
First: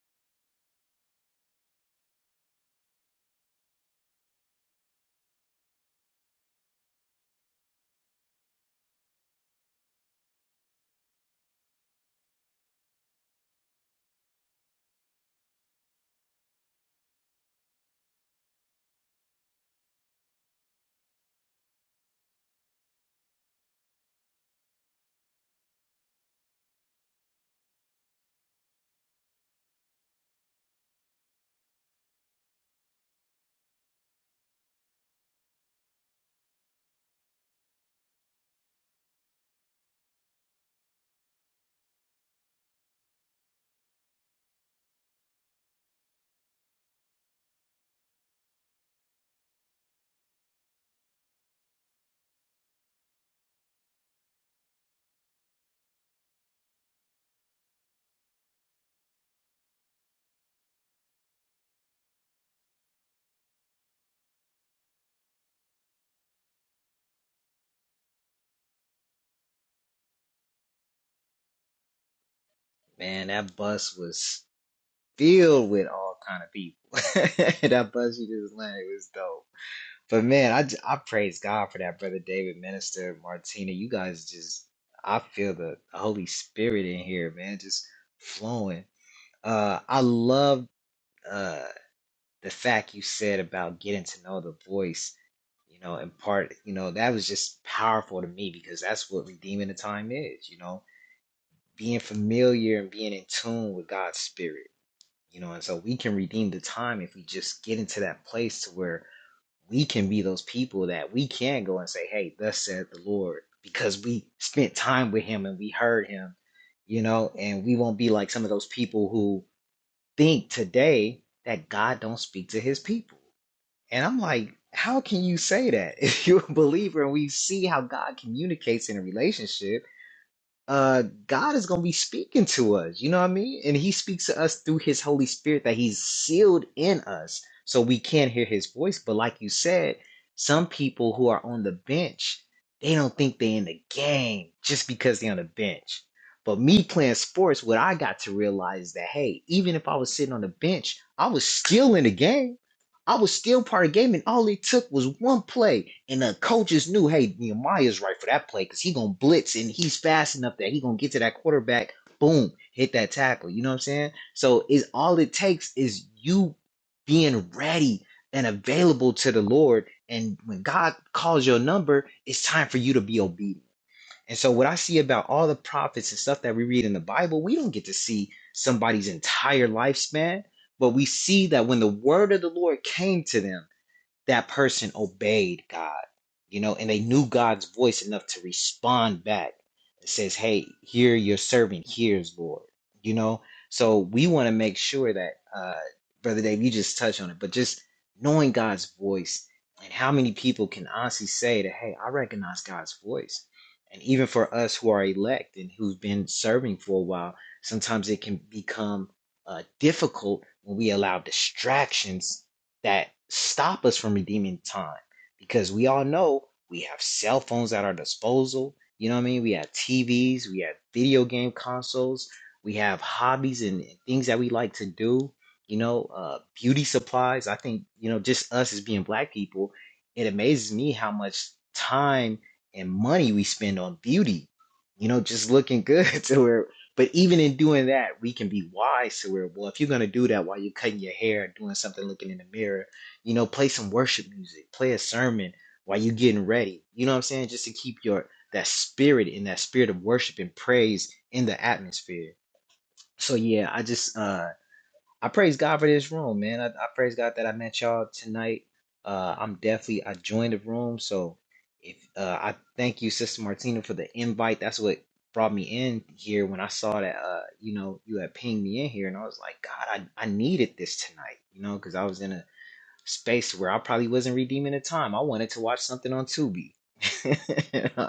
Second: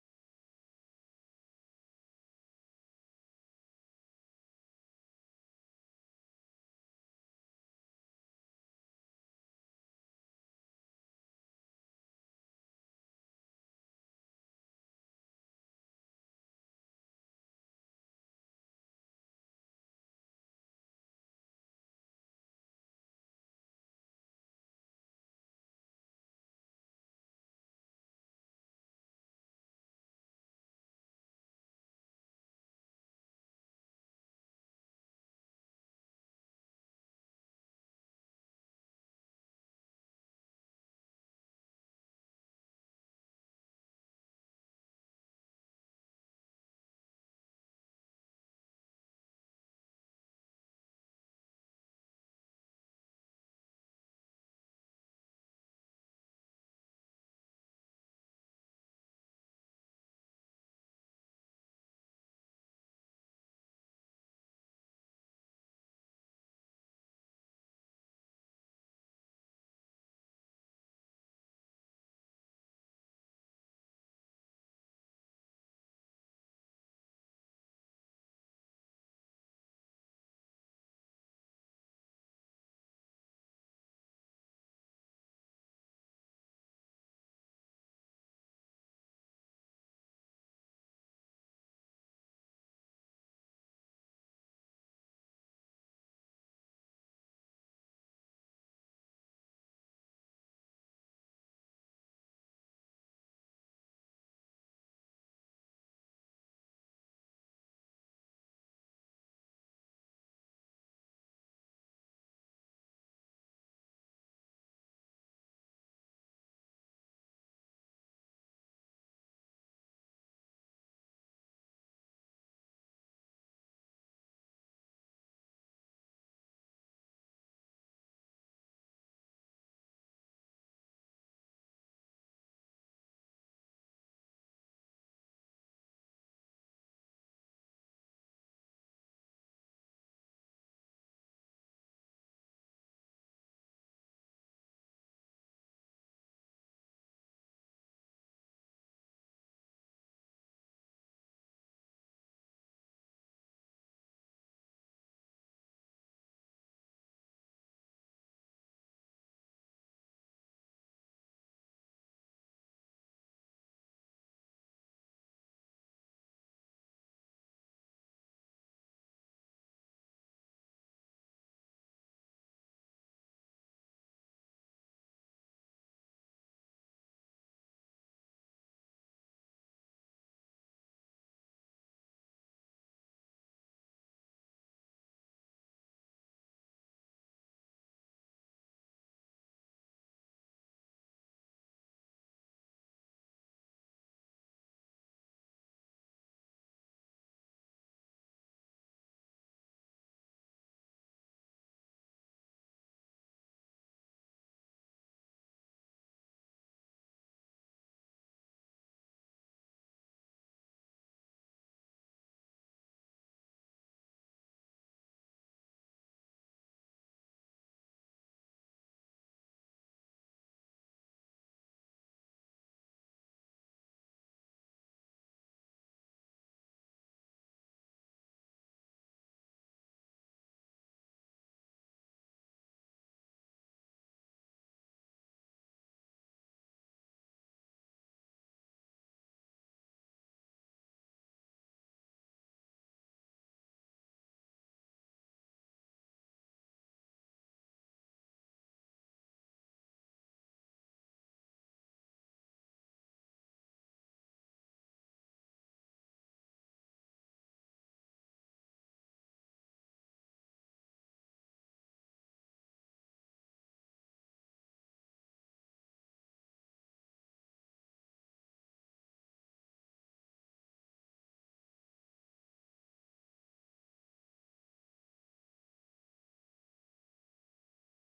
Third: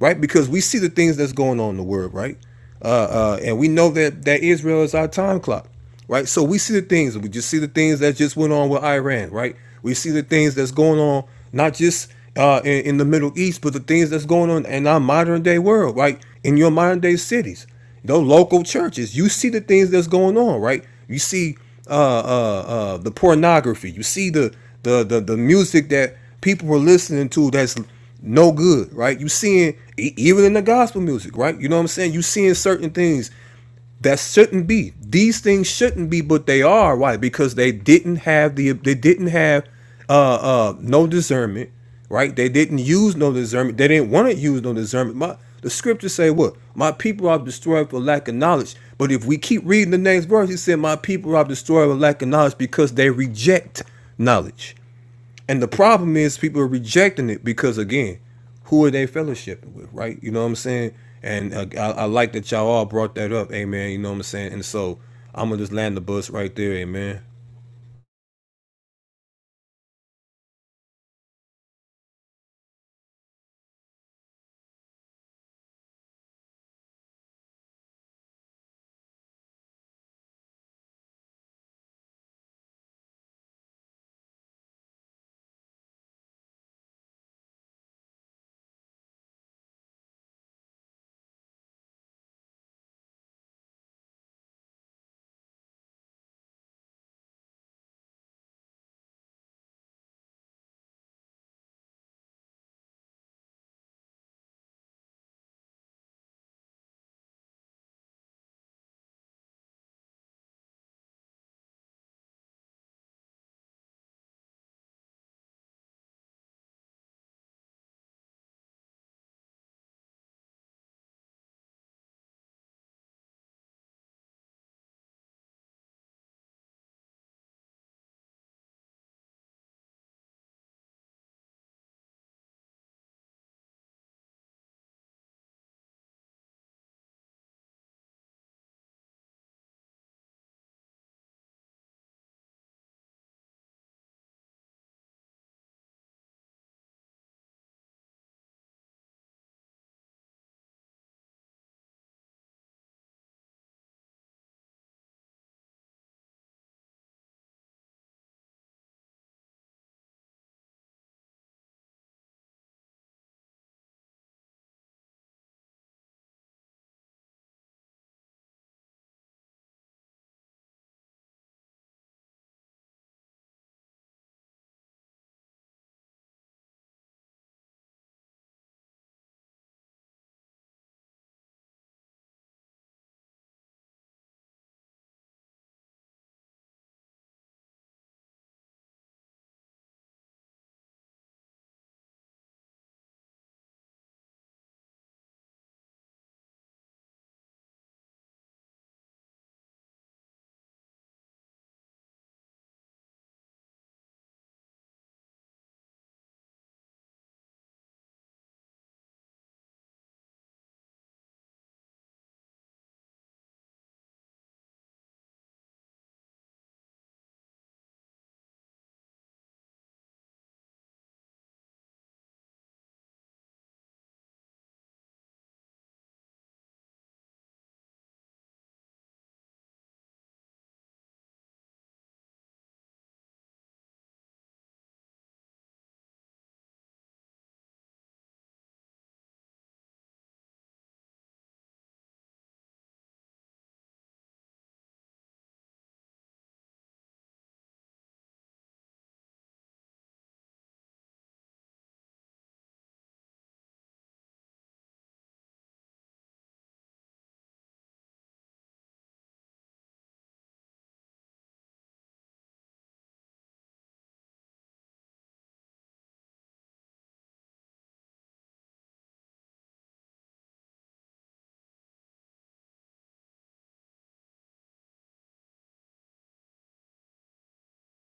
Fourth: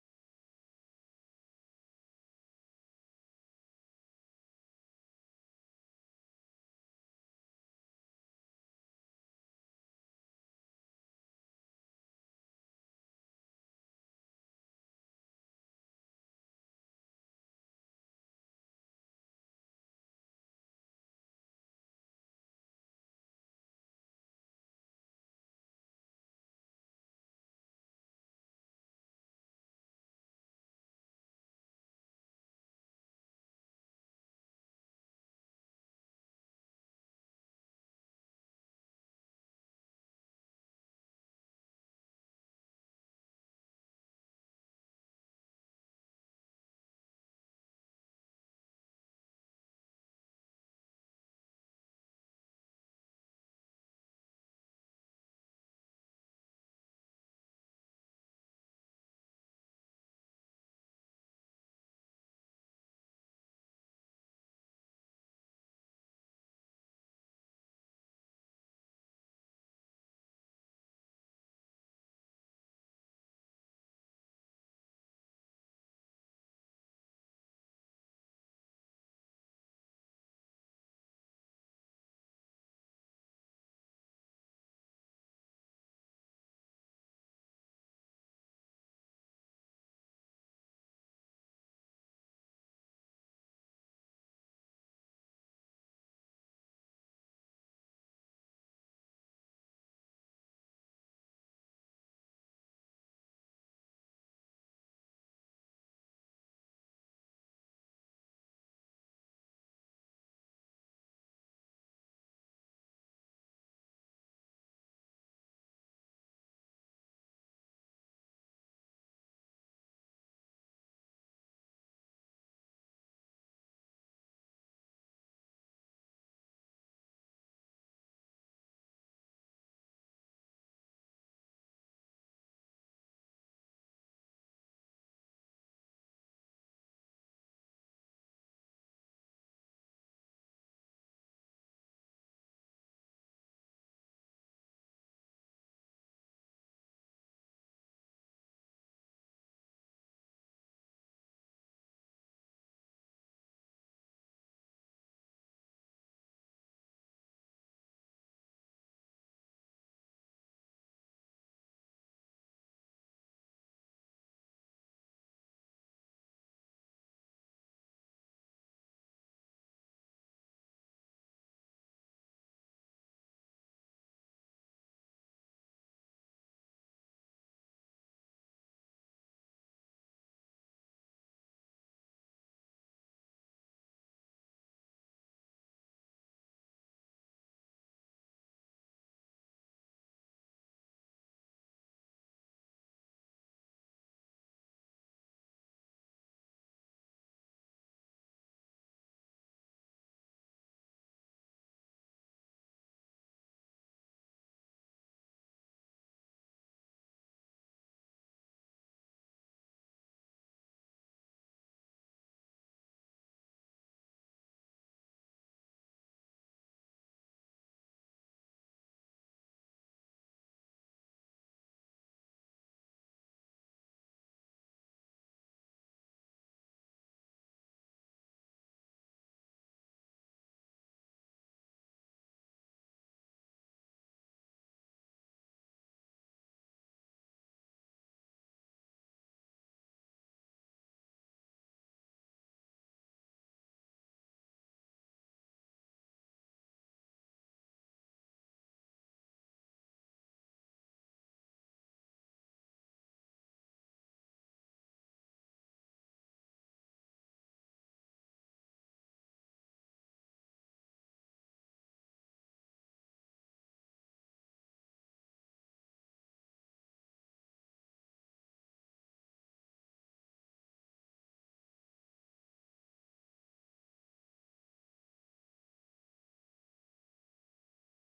[SPEAKER 2] right? Because we see the things that's going on in the world, right? Uh, uh, and we know that that Israel is our time clock, right? So we see the things. We just see the things that just went on with Iran, right? We see the things that's going on, not just uh, in, in the Middle East, but the things that's going on in our modern day world, right? In your modern day cities, those local churches, you see the things that's going on, right? You see uh, uh, uh, the pornography. You see the, the the the music that people were listening to that's no good, right? You seeing e- even in the gospel music, right? You know what I'm saying? You seeing certain things that shouldn't be. These things shouldn't be, but they are. Why? Because they didn't have the they didn't have uh uh no discernment, right? They didn't use no discernment. They didn't want to use no discernment. My the scriptures say what? My people are destroyed for lack of knowledge. But if we keep reading the next verse, he said, My people are destroyed for lack of knowledge because they reject knowledge. And the problem is people are rejecting it because again, who are they fellowshipping with, right? You know what I'm saying? And uh, I, I like that y'all all brought that up, amen. You know what I'm saying? And so I'm gonna just land the bus right there, amen.
[SPEAKER 4] Man, that bus was filled with all kind of people. that bus you just landed was dope. But man, I, j- I praise God for that, brother David, Minister Martina. You guys just, I feel the Holy Spirit in here, man, just flowing. Uh, I love uh the fact you said about getting to know the voice you know, in part, you know, that was just powerful to me because that's what redeeming the time is, you know, being familiar and being in tune with God's spirit, you know, and so we can redeem the time if we just get into that place to where we can be those people that we can go and say, Hey, thus said the Lord, because we spent time with him and we heard him, you know, and we won't be like some of those people who think today that God don't speak to his people and I'm like, how can you say that? If you're a believer and we see how God communicates in a relationship, uh, God is going to be speaking to us. You know what I mean? And he speaks to us through his Holy Spirit that he's sealed in us so we can hear his voice. But like you said, some people who are on the bench, they don't think they're in the game just because they're on the bench. But me playing sports, what I got to realize is that, hey, even if I was sitting on the bench, I was still in the game I was still part of the game, and all it took was one play. And the coaches knew, hey, Nehemiah's right for that play because he gonna blitz and he's fast enough that he gonna get to that quarterback. Boom, hit that tackle. You know what I'm saying? So it's all it takes is you being ready and available to the Lord. And when God calls your number, it's time for you to be obedient. And so, what I see about all the prophets and stuff that we read in the Bible, we don't get to see somebody's entire lifespan, but we see that when the word of the Lord came to them, that person obeyed God, you know, and they knew God's voice enough to respond back. It says, Hey, here your servant hears, Lord, you know. So we want to make sure that, uh, Brother Dave, you just touch on it, but just knowing God's voice and how many people can honestly say that, Hey, I recognize God's voice. And even for us who are elect and who've been serving for a while, sometimes it can become uh, difficult when we allow distractions that stop us from redeeming time because we all know we have cell phones at our disposal. You know what I mean? We have TVs, we have video game consoles, we have hobbies and things that we like to do. You know, uh, beauty supplies. I think you know, just us as being black people, it amazes me how much time and money we spend on beauty. You know, just looking good to where but even in doing that, we can be wise to where, well, if you're gonna do that while you're cutting your hair and doing something, looking in the mirror, you know, play some worship music, play a sermon while you're getting ready. You know what I'm saying? Just to keep your that spirit and that spirit of worship and praise in the atmosphere. So yeah, I just uh I praise God for this room, man. I, I praise God that I met y'all tonight. Uh, I'm definitely I joined the room, so if uh, I thank you, Sister Martina, for the invite. That's what brought me in here when I saw that uh, you know you had pinged me in here, and I was like, God, I, I needed this tonight, you know, because I was in a space where I probably wasn't redeeming the time. I wanted to watch something on Tubi.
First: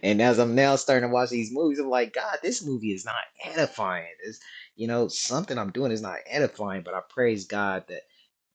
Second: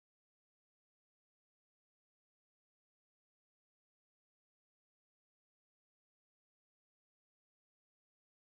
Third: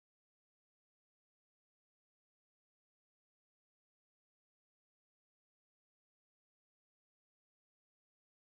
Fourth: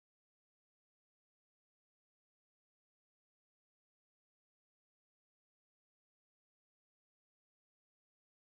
[SPEAKER 4] and as I'm now starting to watch these movies, I'm like, God, this movie is not edifying. It's, you know, something I'm doing is not edifying, but I praise God that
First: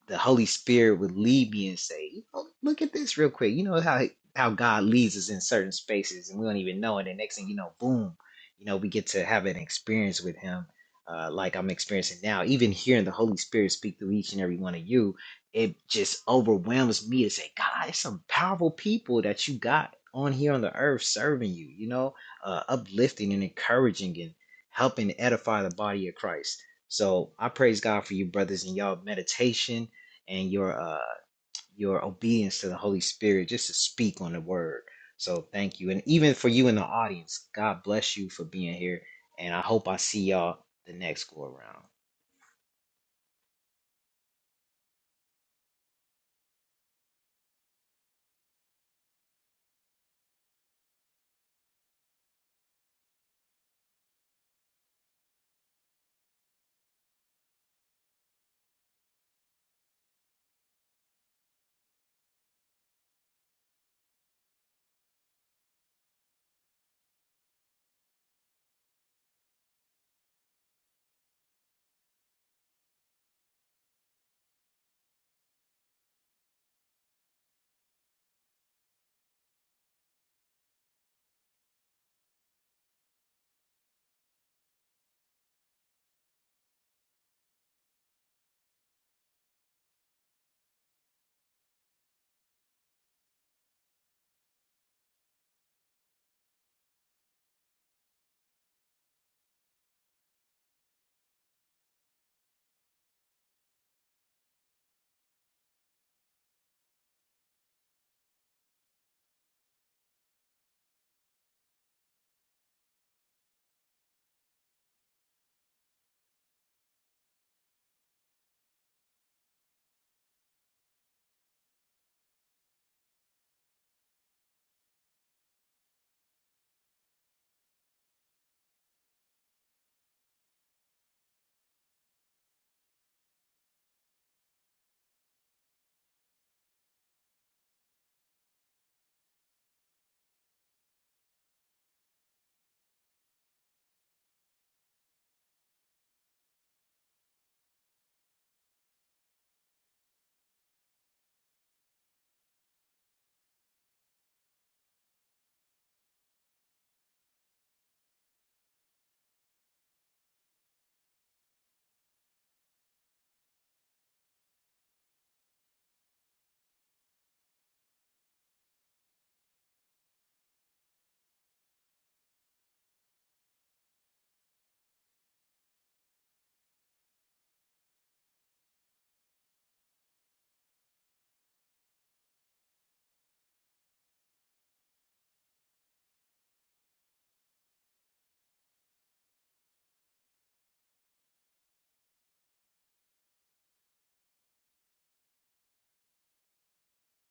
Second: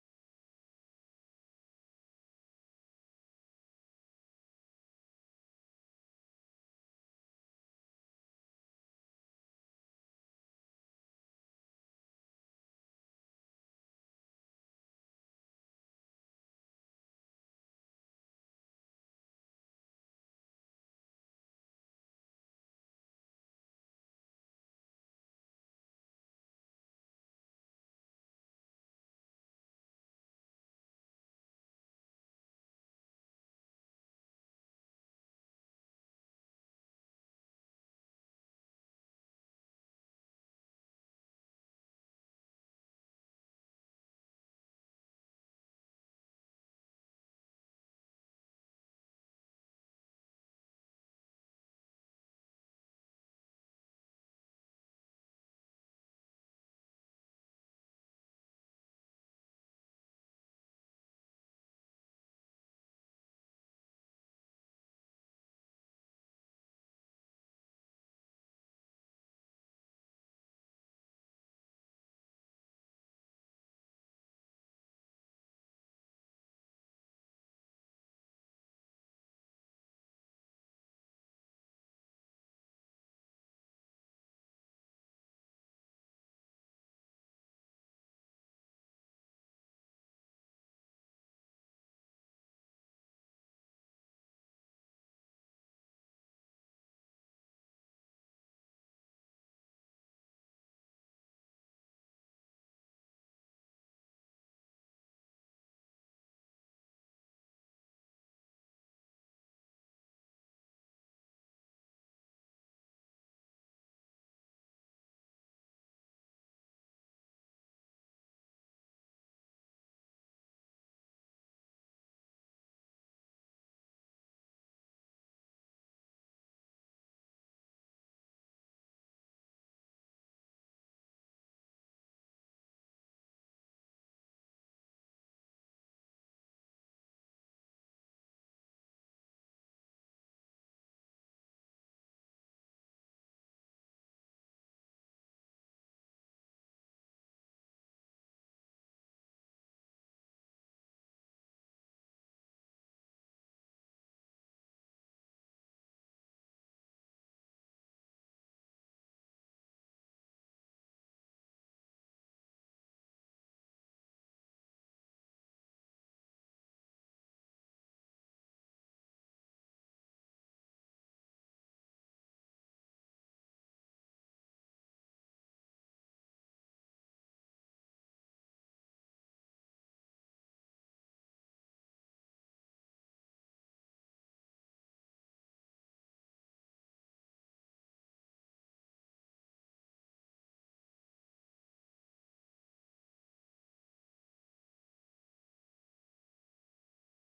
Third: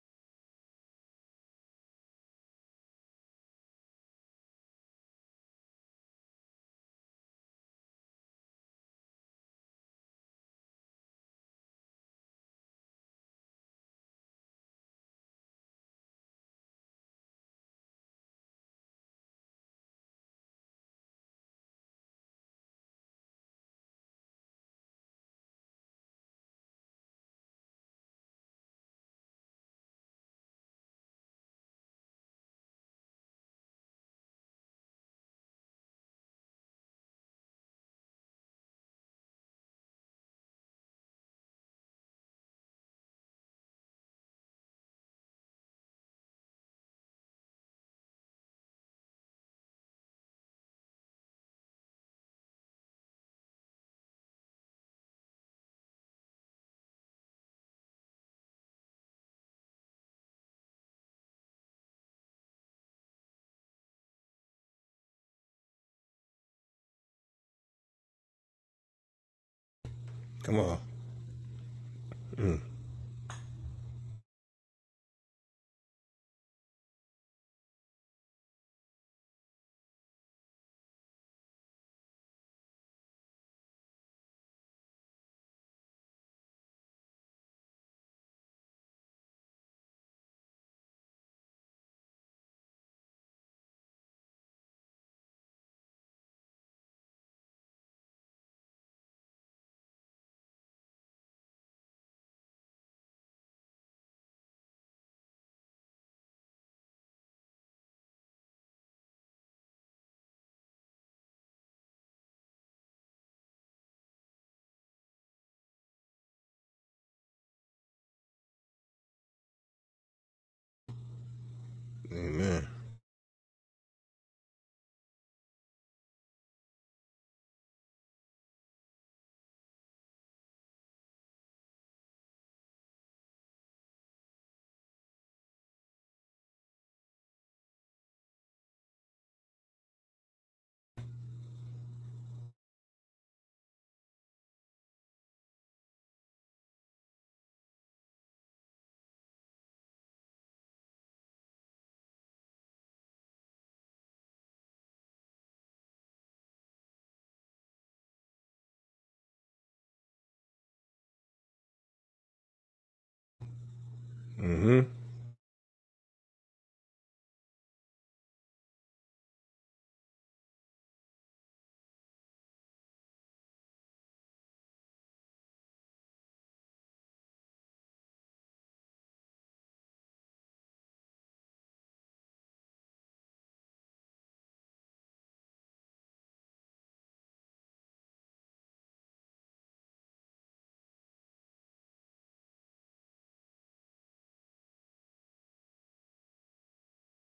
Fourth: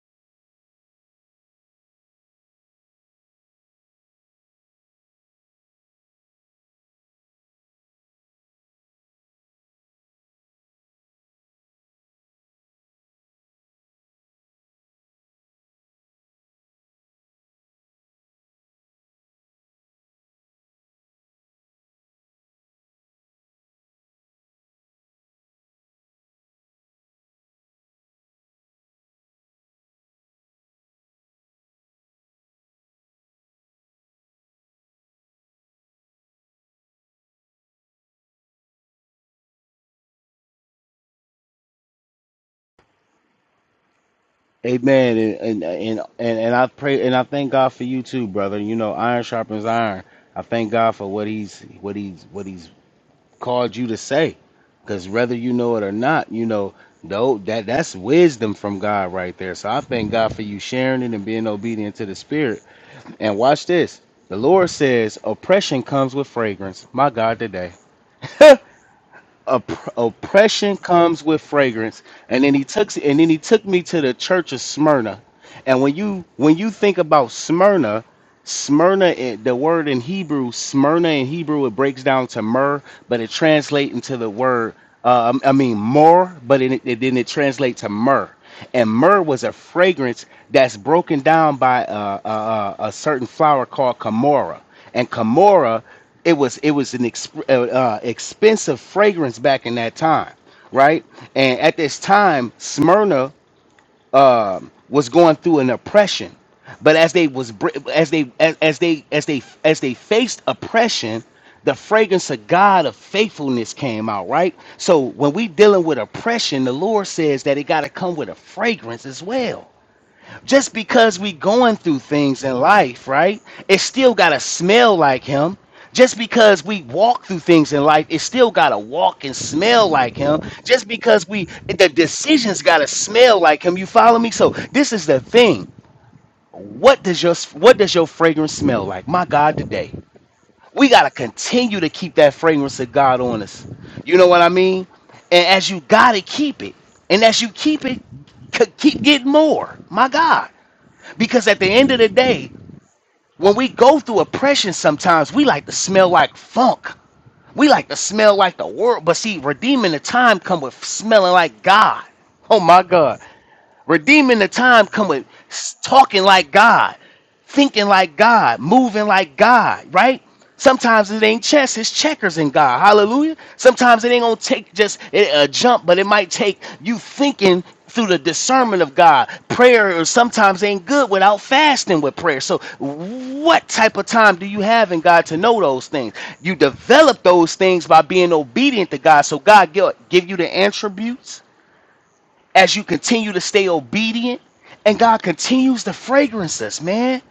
[SPEAKER 4] the Holy Spirit would lead me and say, you know, look at this real quick. You know how how God leads us in certain spaces and we don't even know it. And next thing you know, boom, you know, we get to have an experience with him, uh, like I'm experiencing now. Even hearing the Holy Spirit speak through each and every one of you, it just overwhelms me to say, God, it's some powerful people that you got on here on the earth serving you, you know, uh, uplifting and encouraging and helping edify the body of Christ. So I praise God for you, brothers, and y'all meditation and your uh your obedience to the Holy Spirit just to speak on the word. So thank you. And even for you in the audience, God bless you for being here. And I hope I see y'all the next go around.
[SPEAKER 1] Amen. And and and and, and I pray and I thank God for you too, brother. You know, iron sharpens iron. I thank God for what he's what he's what he's called you to say, because whether you know it or not, you know though that that's wisdom from God right there. So I thank God for you sharing it and being obedient to the Spirit. And watch this. The Lord says, oppression comes with fragrance. My God, today. Opp-
[SPEAKER 2] Come
[SPEAKER 1] oppression
[SPEAKER 2] on,
[SPEAKER 1] comes with fragrance and then he took and then he took me to the church of smyrna and when you when you think about smyrna smyrna in- the word in hebrew smyrna in hebrew it breaks down to myrrh but it translates into the word uh, I mean, more, but it, it, then it translates to myrrh. And myrrh was a fragrance that's broken down by uh, a, a, a certain flower called camorra. And camorra, it was it was an exp- uh, uh, expensive fragrance back in that time, right? And at this time, Smyrna um, was going through an oppression. But as they was br- as they as, as they as they as they faced oppression, the fragrance of God of faithfulness came out, right? So when we dealing with oppression, the Lord says that it got to come with a fragrance as well just because we going through things in
[SPEAKER 2] mm.
[SPEAKER 1] life, right? It still gotta smell like him. Just because we walk through things in life, it still gotta walk and smell like him. Just because we the decisions gotta smell like him. You follow me? So this is the thing. What does your what does your fragrance smell like? My God, today. We gotta continue to keep that fragrance of God on us. You know what I mean? And as you gotta keep it, and as you keep it, c- keep getting more. My God. Because at the end of the day, when we go through oppression, sometimes we like to smell like funk. We like to smell like the world. But see, redeeming the time come with smelling like God. Oh my God. Redeeming the
[SPEAKER 2] hmm
[SPEAKER 1] time come with s- talking like God, thinking like God, moving like God, right? Sometimes it ain't chess, it's checkers in God. Hallelujah. Sometimes it ain't gonna take just a a jump, but it might take you thinking through the discernment of God. Prayer or sometimes ain't good without fasting with prayer. So what type of time do you have in God to know those things? You develop those things by being obedient to God. So God gi- give you the attributes as you continue to stay obedient and God continues to fragrance us, man.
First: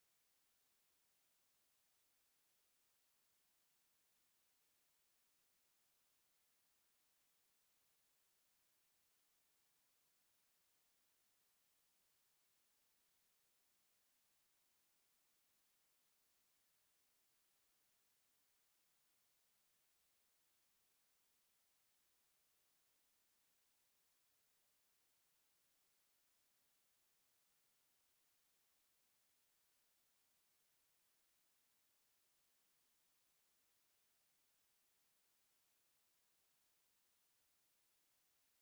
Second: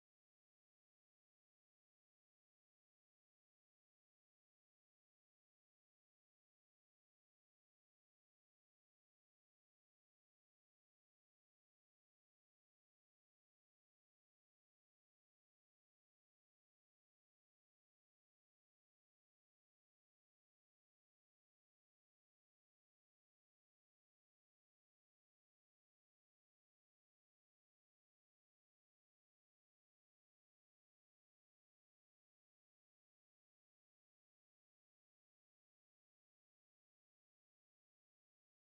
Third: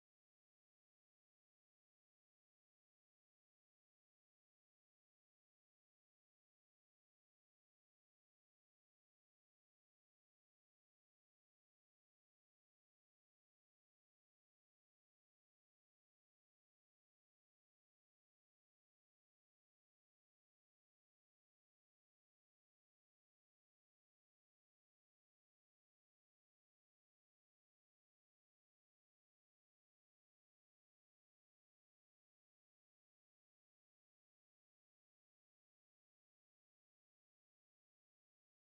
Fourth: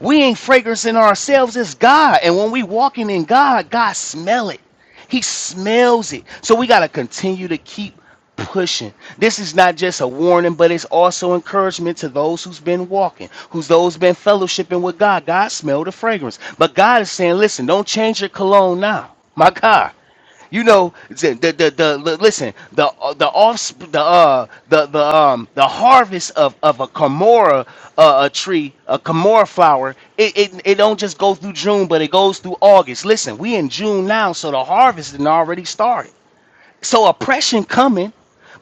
[SPEAKER 1] We ain't fragrancing ourselves, it's God. And when we walking in God, God smell it. He smells it. So we gotta continue to keep pushing. This is not just a warning, but it's also encouragement to those who's been walking, who's those been fellowshipping with God. God smell the fragrance. But God is saying, listen, don't change your cologne now. My God. You know, the the the, the li- listen the uh, the off the uh the the um the harvest of of a Kamora uh, a tree a Kamora flower it, it it don't just go through June but it goes through August. Listen, we in June now, so the harvest done already started. So oppression coming,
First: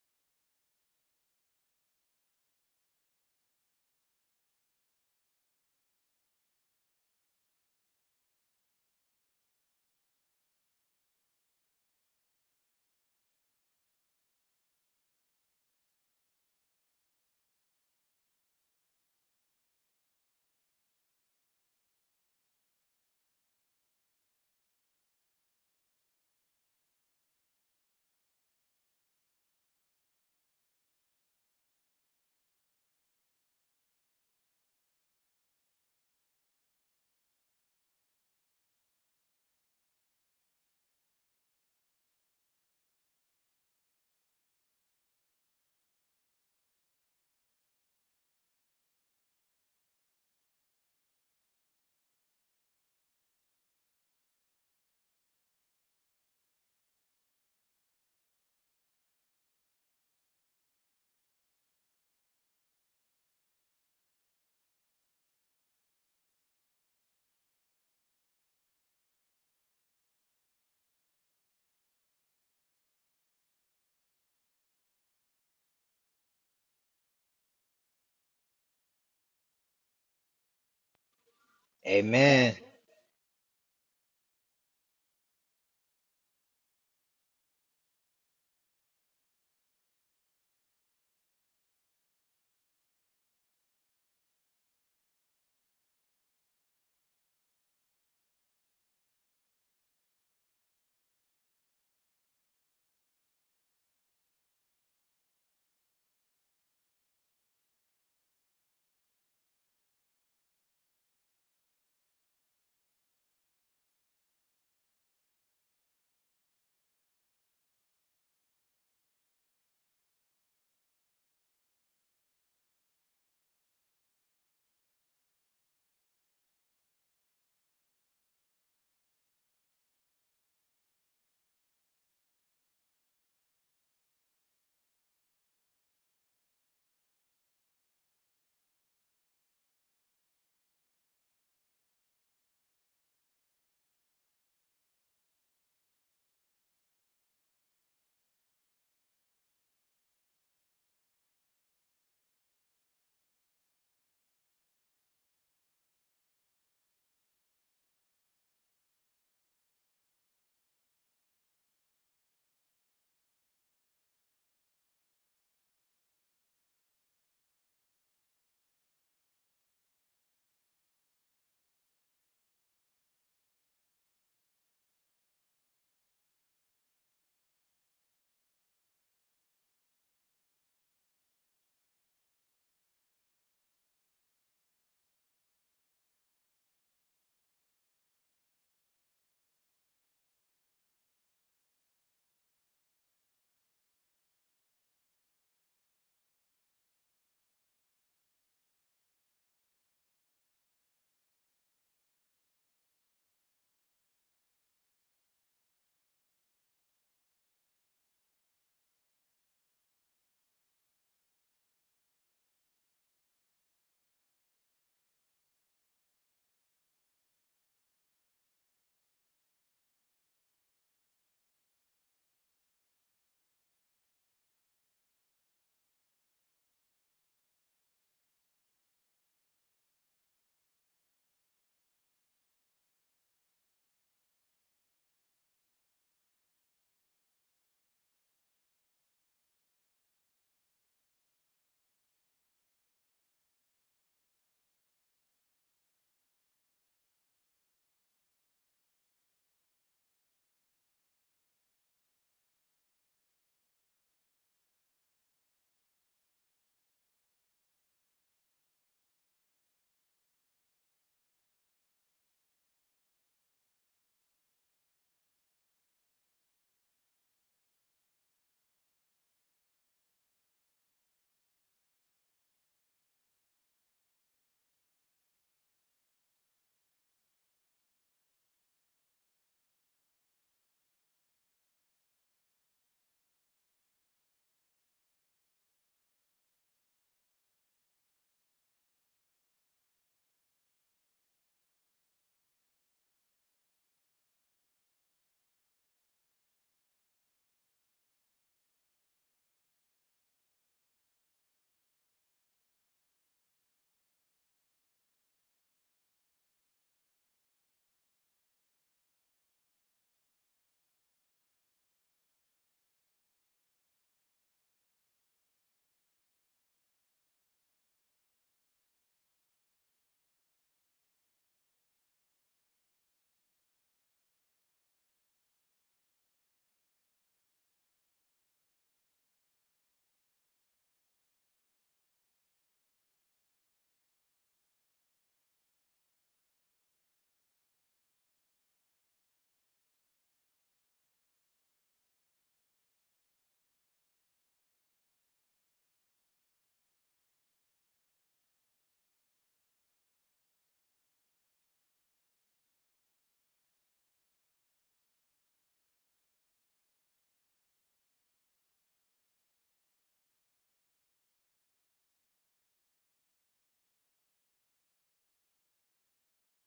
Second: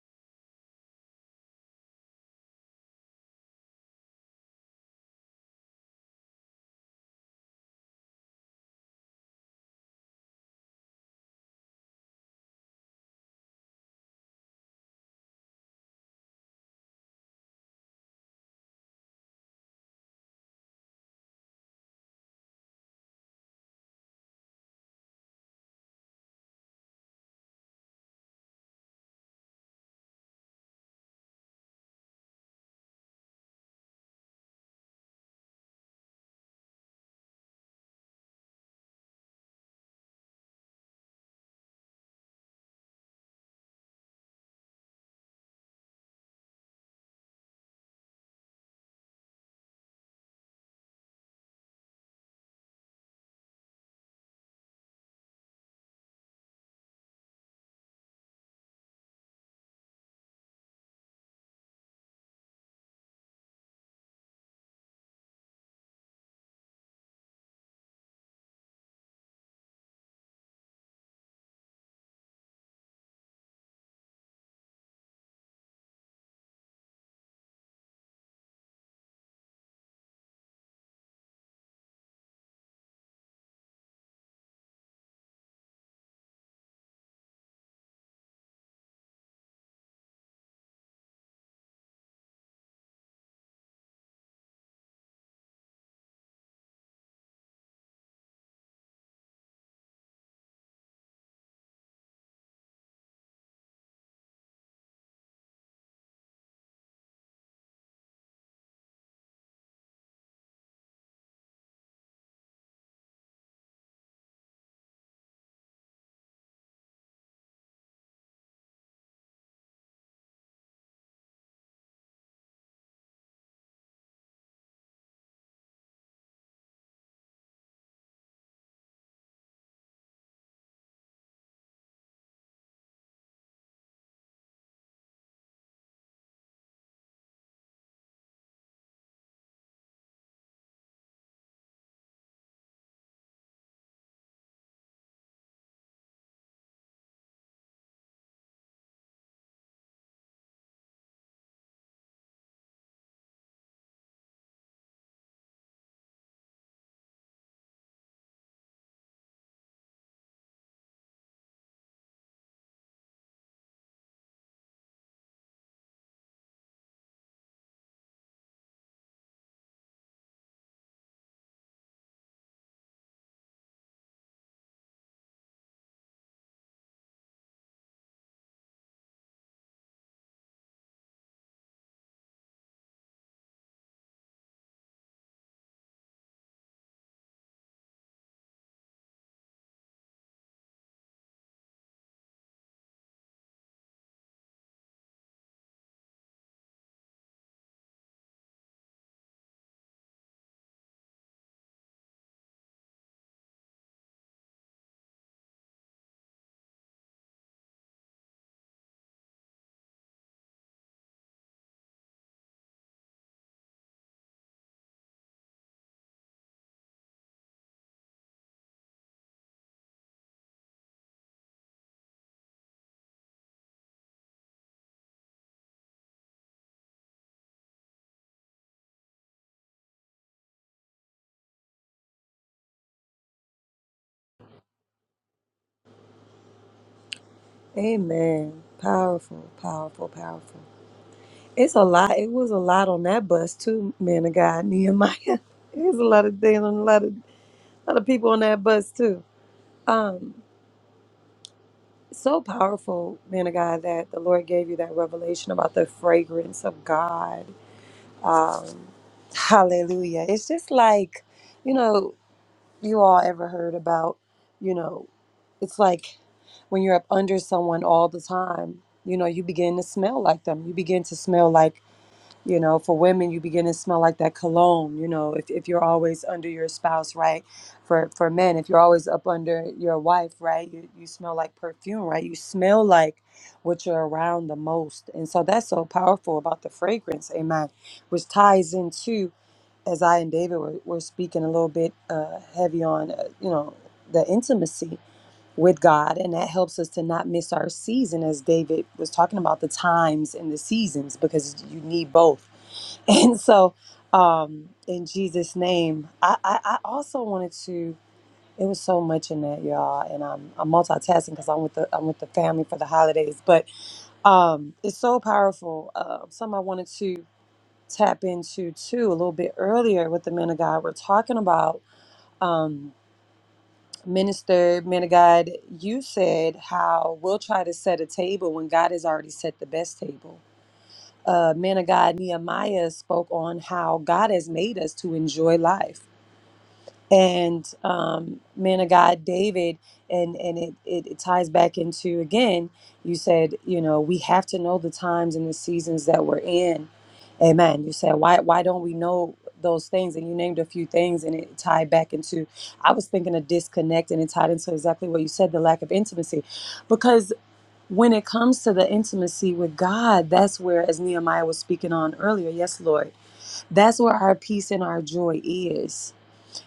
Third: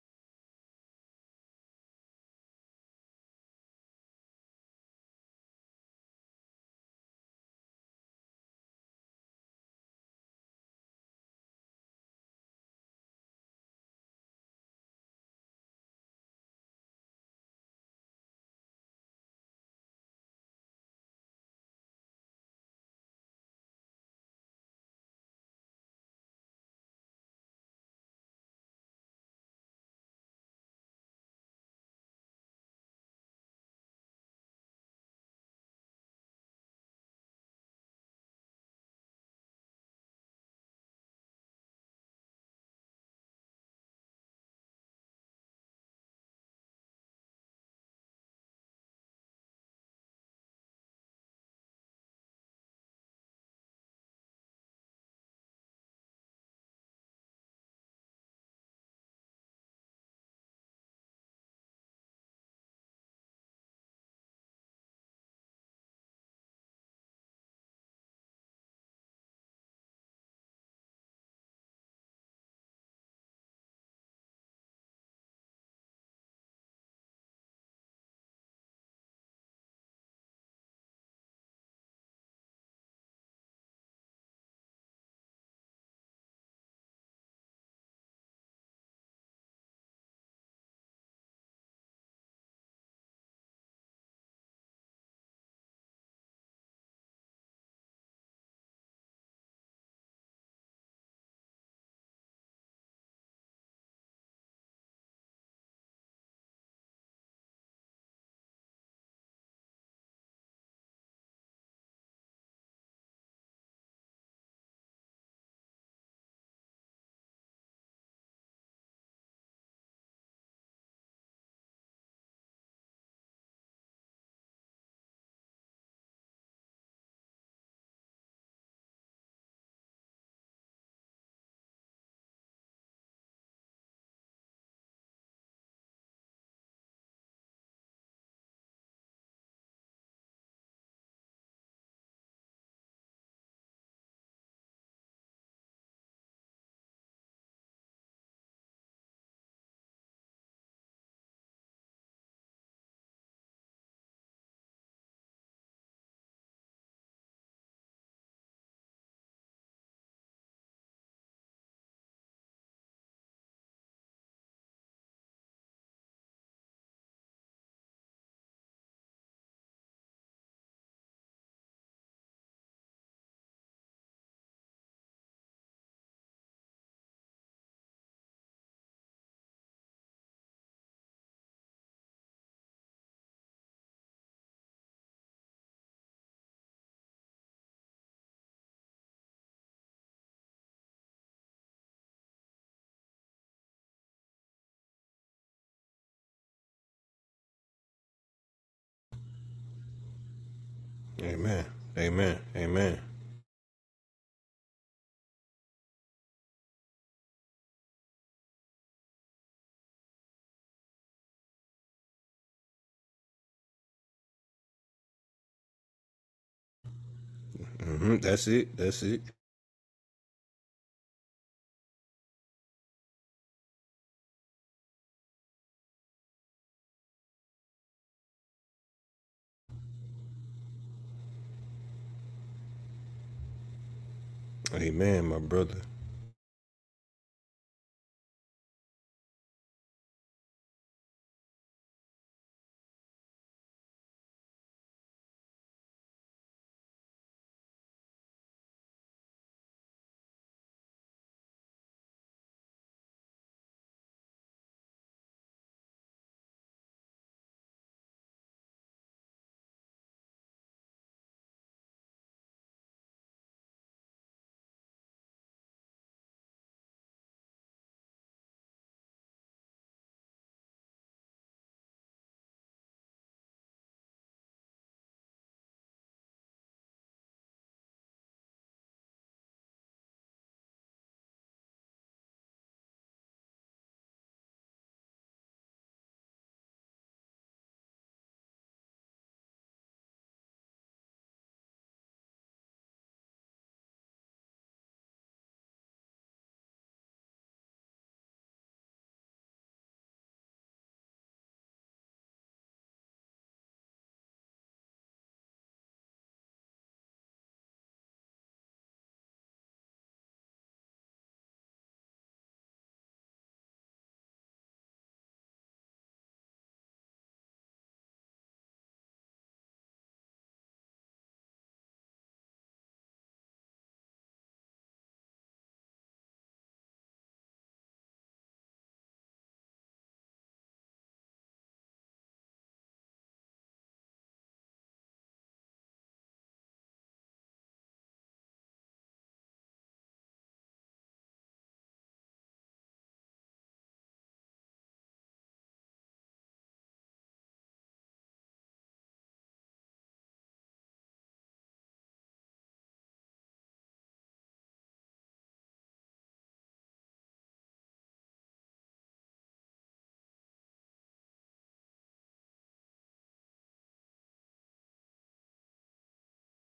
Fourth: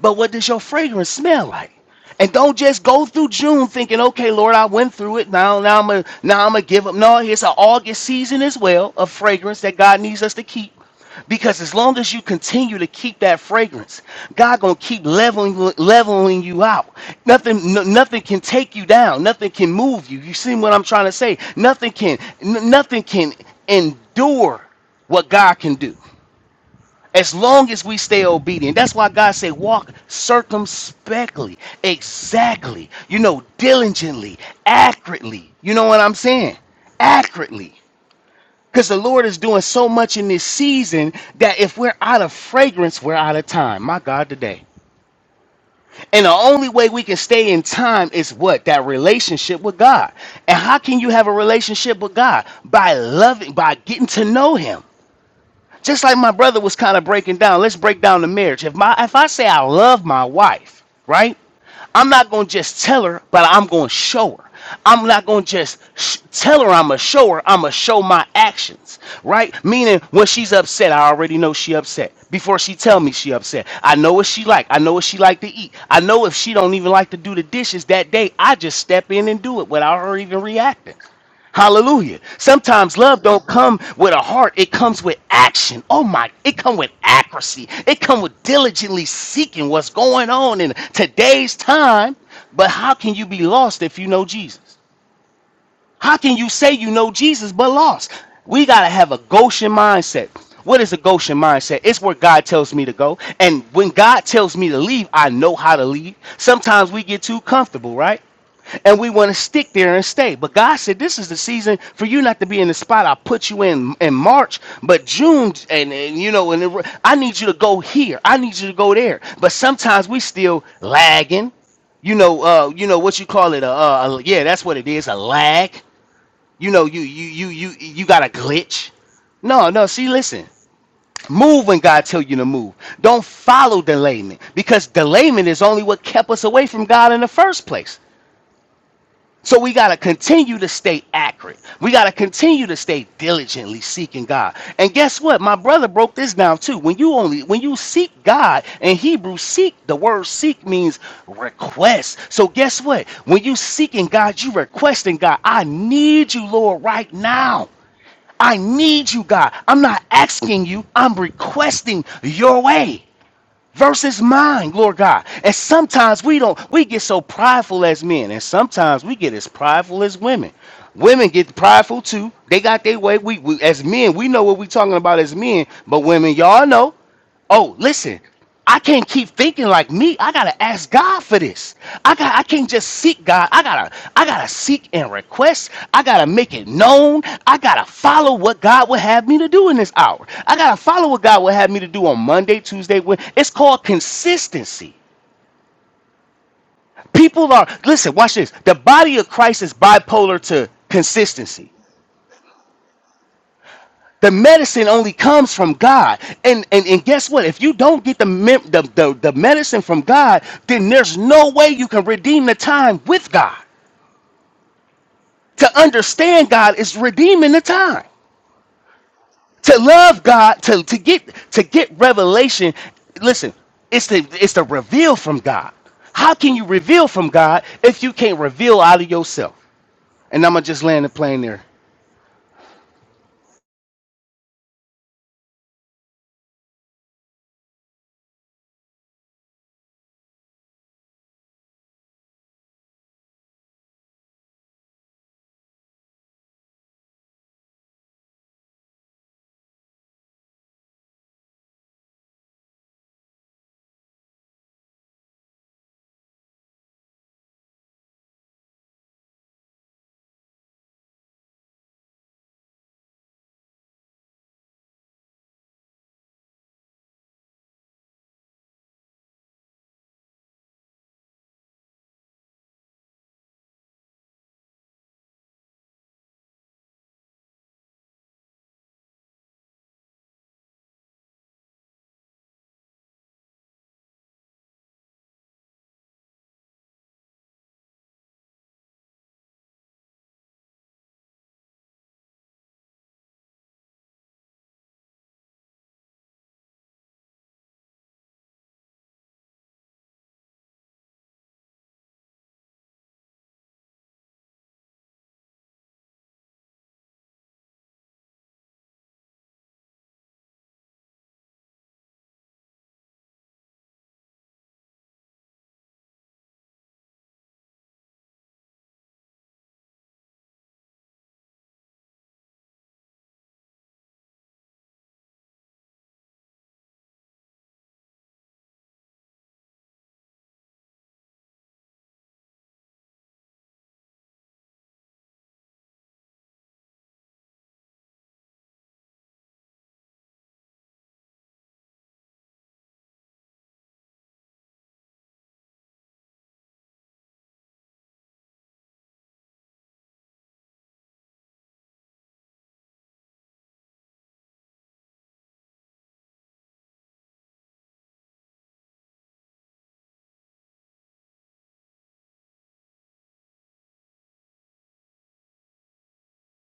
[SPEAKER 1] but what does your fragrance smell like? And don't just go through June thinking, okay, Lord, I went through it. Now, now I'm gonna, now I'm gonna give up. No, it's an August season as well of fragrance that God needs us to keep. Because as long as you continue to keep that fragrance, God gonna keep leveling leveling you out. Nothing no, nothing can take you down. Nothing can move you. You see what I'm trying to say? Nothing can n- nothing can endure what God can do as long as we stay obedient. That's why God said, walk circumspectly, exactly, you know, diligently, accurately. You know what I'm saying? Accurately. Because the Lord is doing so much in this season that if we're out of fragrance, we're out of time. My God, today. And the only way we can stay in time is what? That relationship with God. And how can you have a relationship with God? By loving, by getting to know Him. Just like my brother was kind of breaking down, let's break down the marriage. If my if I say I love my wife, right? I'm not gonna just tell her, but I'm gonna show her. I'm not gonna just sh- tell her I'm going to show her. I'm gonna show my actions, right? Meaning when she's upset, I already know she upset before she tell me she upset. I know what she like. I know what she like to eat. I know if she don't even like to do the dishes that day, I just step in and do it without her even reacting. Hallelujah.
[SPEAKER 4] Amen.
[SPEAKER 1] Sometimes love don't come with a heart, it comes with action. Oh my, it come with accuracy. It come with diligently seeking what's going on in today's time. But how can you be lost if you know Jesus? How can you say you know Jesus but lost? We got to have a Goshen mindset. What is a Goshen mindset? It's where God tells me to go. And when God tells me to leave, I know how to leave. Sometimes we get too comfortable, right? And we want to stick there and stay. But God said, This is the season for you not to be in the spot I put you in in March, but June, and, and you know, and it- I need you to go here. I need you to go there. But sometimes we still lagging you know, uh, you know what you call it, a, uh, a- yeah, that's what it is, a lag. You know, you you you you you got a glitch. No, no. See, listen. Move when God tell you to move. Don't follow delayment because delayment is only what kept us away from God in the first place. So we got to continue to stay accurate. We got to continue to stay diligently seeking God. And guess what? My brother broke this down too. When you only when you seek God in Hebrew seek, the word seek means request. So guess what? When you seeking God, you requesting God, I need you, Lord, right now. I need you, God. I'm not asking you, I'm requesting your way versus mine, Lord God. And sometimes we don't, we get so prideful as men, and sometimes we get as prideful as women. Women get prideful too. They got their way. We, we as men, we know what we are talking about as men, but women, y'all know. Oh, listen, I can't keep thinking like me. I gotta ask God for this. I got I can't just seek God. I gotta I gotta seek and request. I gotta make it known. I gotta follow what God would have me to do in this hour. I gotta follow what God would have me to do on Monday, Tuesday, when it's called consistency. People are listen, watch this. The body of Christ is bipolar to
[SPEAKER 2] amen,
[SPEAKER 1] consistency.
[SPEAKER 2] amen, amen.
[SPEAKER 1] The medicine only comes from God. And, and and guess what? If you don't get the, mem- the the the medicine from God, then there's no way you can redeem the time with God. To understand God is redeeming the time.
[SPEAKER 2] hmm That's it, that's it.
[SPEAKER 1] To love God, to, to get to get revelation, listen, it's the it's the reveal from God. How can you reveal from God if you can't reveal out of yourself? And I'm gonna just land the plane there.
[SPEAKER 2] Amen, my brother.
[SPEAKER 3] Amen. Powerful, powerful, powerful. It's a lot. It was a lot on that bus too, man of God, Nehemiah. It was a lot of things and a lot of a lot of people on that bus too. Um, so powerful, man of God, that the Lord gave you that revelation about the fragrance of God. Um, hallelujah. It's just like, you know, you all ever heard about, you know, it's like when you're up under someone all the time, you know, you begin to smell like them. You begin to smell like you know for women you begin to smell like that cologne you know if, if you're always under your spouse right for for men if you're always up under your wife right you, you smell like perfume right you smell like what you're around the most and so that's so powerful about the fragrance amen which ties into as i and david were, were speaking a little bit uh, heavy on uh, you know the intimacy with god and that helps us to not miss our season as david was talking about the times and the seasons because you need both And so, um, in Jesus' name, I, I, I also wanted to. It was so much in that, y'all, and I'm I'm multitasking because I'm with the I'm with the family for the holidays. But um, it's so powerful. Uh, something I wanted to tap into too a little bit earlier with the men of God. We're talking about um, minister men of God. You said how we'll try to set a table when God has already set the best table uh, man of God Nehemiah spoke on how God has made us to enjoy life. And um, man of God David, and, and it, it, it ties back into again, you said, you know, we have to know the times and the seasons that we're in. Amen. You said, why, why don't we know those things? And you named a few things and it tied back into, I was thinking of disconnect and it tied into exactly what you said, the lack of intimacy when it comes to the intimacy with God, that's where, as Nehemiah was speaking on earlier, yes, Lord, that's where our peace and our joy is.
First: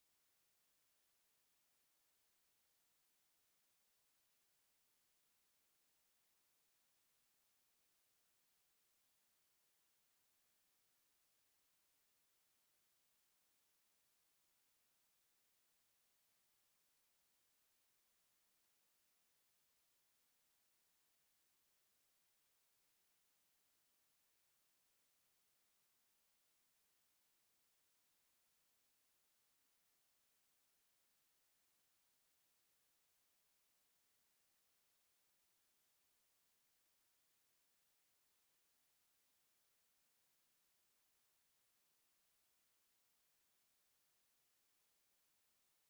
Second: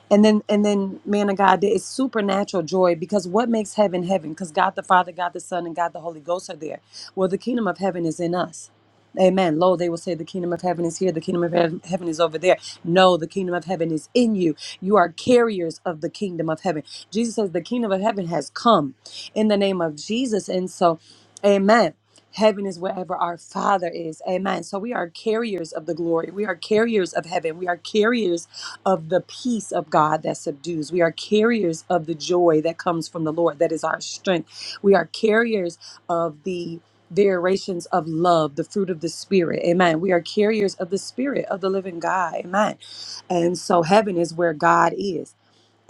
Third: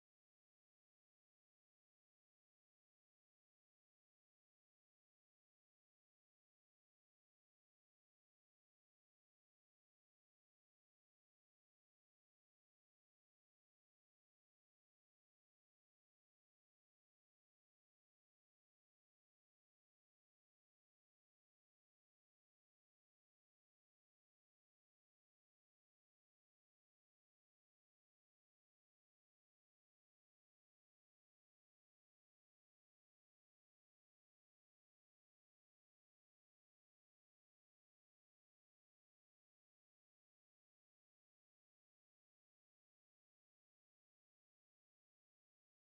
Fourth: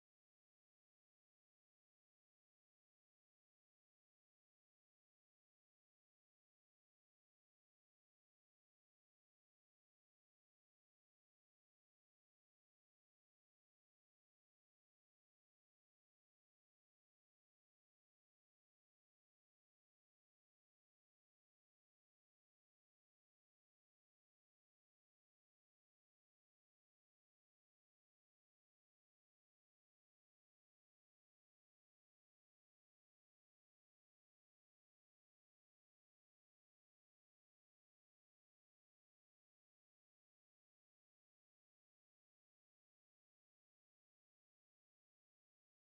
[SPEAKER 3] And then, and then, man of God, there is supernatural joy because what makes heaven heaven? Because God the Father, God the Son, and God the Holy Ghost are there. Well, the kingdom of heaven is in us. Amen. Lo, they will say the kingdom of heaven is here, the kingdom of heav- heaven is over there. No, the kingdom of heaven is in you. You are carriers of the kingdom of heaven. Jesus says the kingdom of heaven has come in the name of Jesus. And so, amen. Heaven is wherever our Father is. Amen. So we are carriers of the glory. We are carriers of heaven. We are carriers of the peace of God that subdues. We are carriers of the joy that comes from the Lord, that is our strength. We are carriers of the variations of love, the fruit of the Spirit. Amen. We are carriers of the Spirit of the living God. Amen. And so heaven is where God is.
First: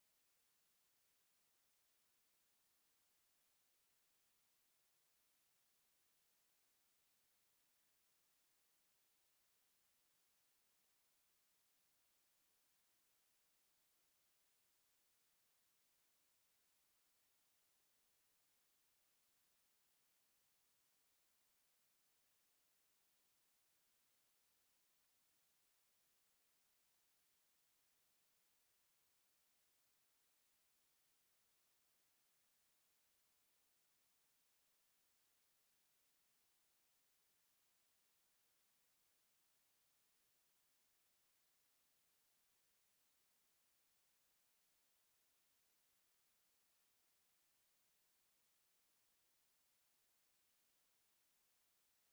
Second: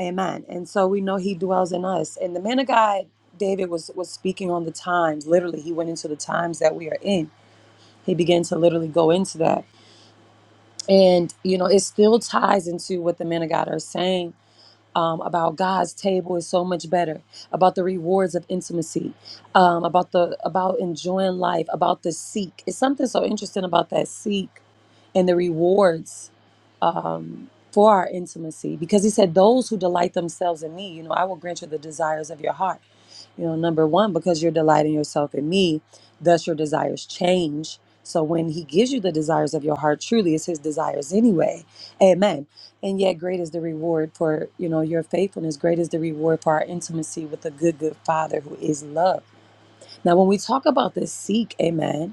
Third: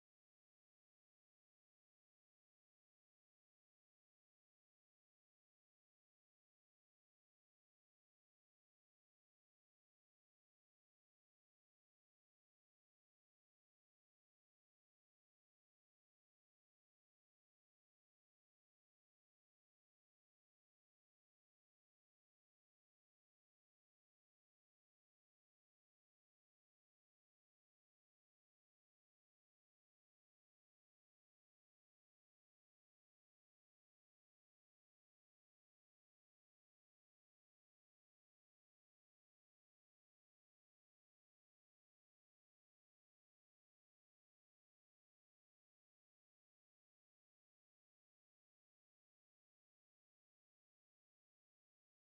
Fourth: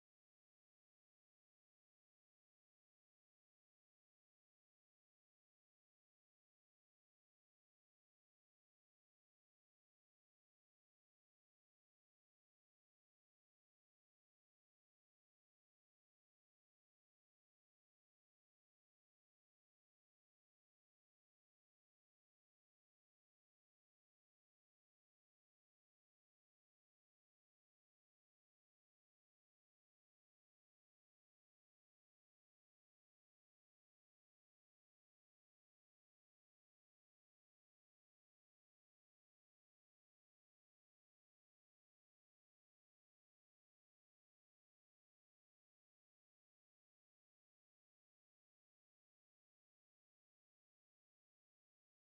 [SPEAKER 3] Amen. And so we know he dwells in us. And the man of God, David was was speaking on the times. Literally, he went into the times that we are in. He began to literally go into that. And you know, it still ties into what the men of God are saying um, about God's table is so much better, about the rewards of intimacy, um, about the about enjoying life, about the seek. It's something so interesting about that seek and the rewards um, for our intimacy, because He said, "Those who delight themselves in Me, you know, I will grant you the desires of your heart." You know, number one, because you're delighting yourself in me, thus your desires change. So when he gives you the desires of your heart, truly it's his desires anyway. Amen. And yet great is the reward for, you know, your faithfulness. Great is the reward for our intimacy with a good, good father who is love. Now, when we talk about this seek, amen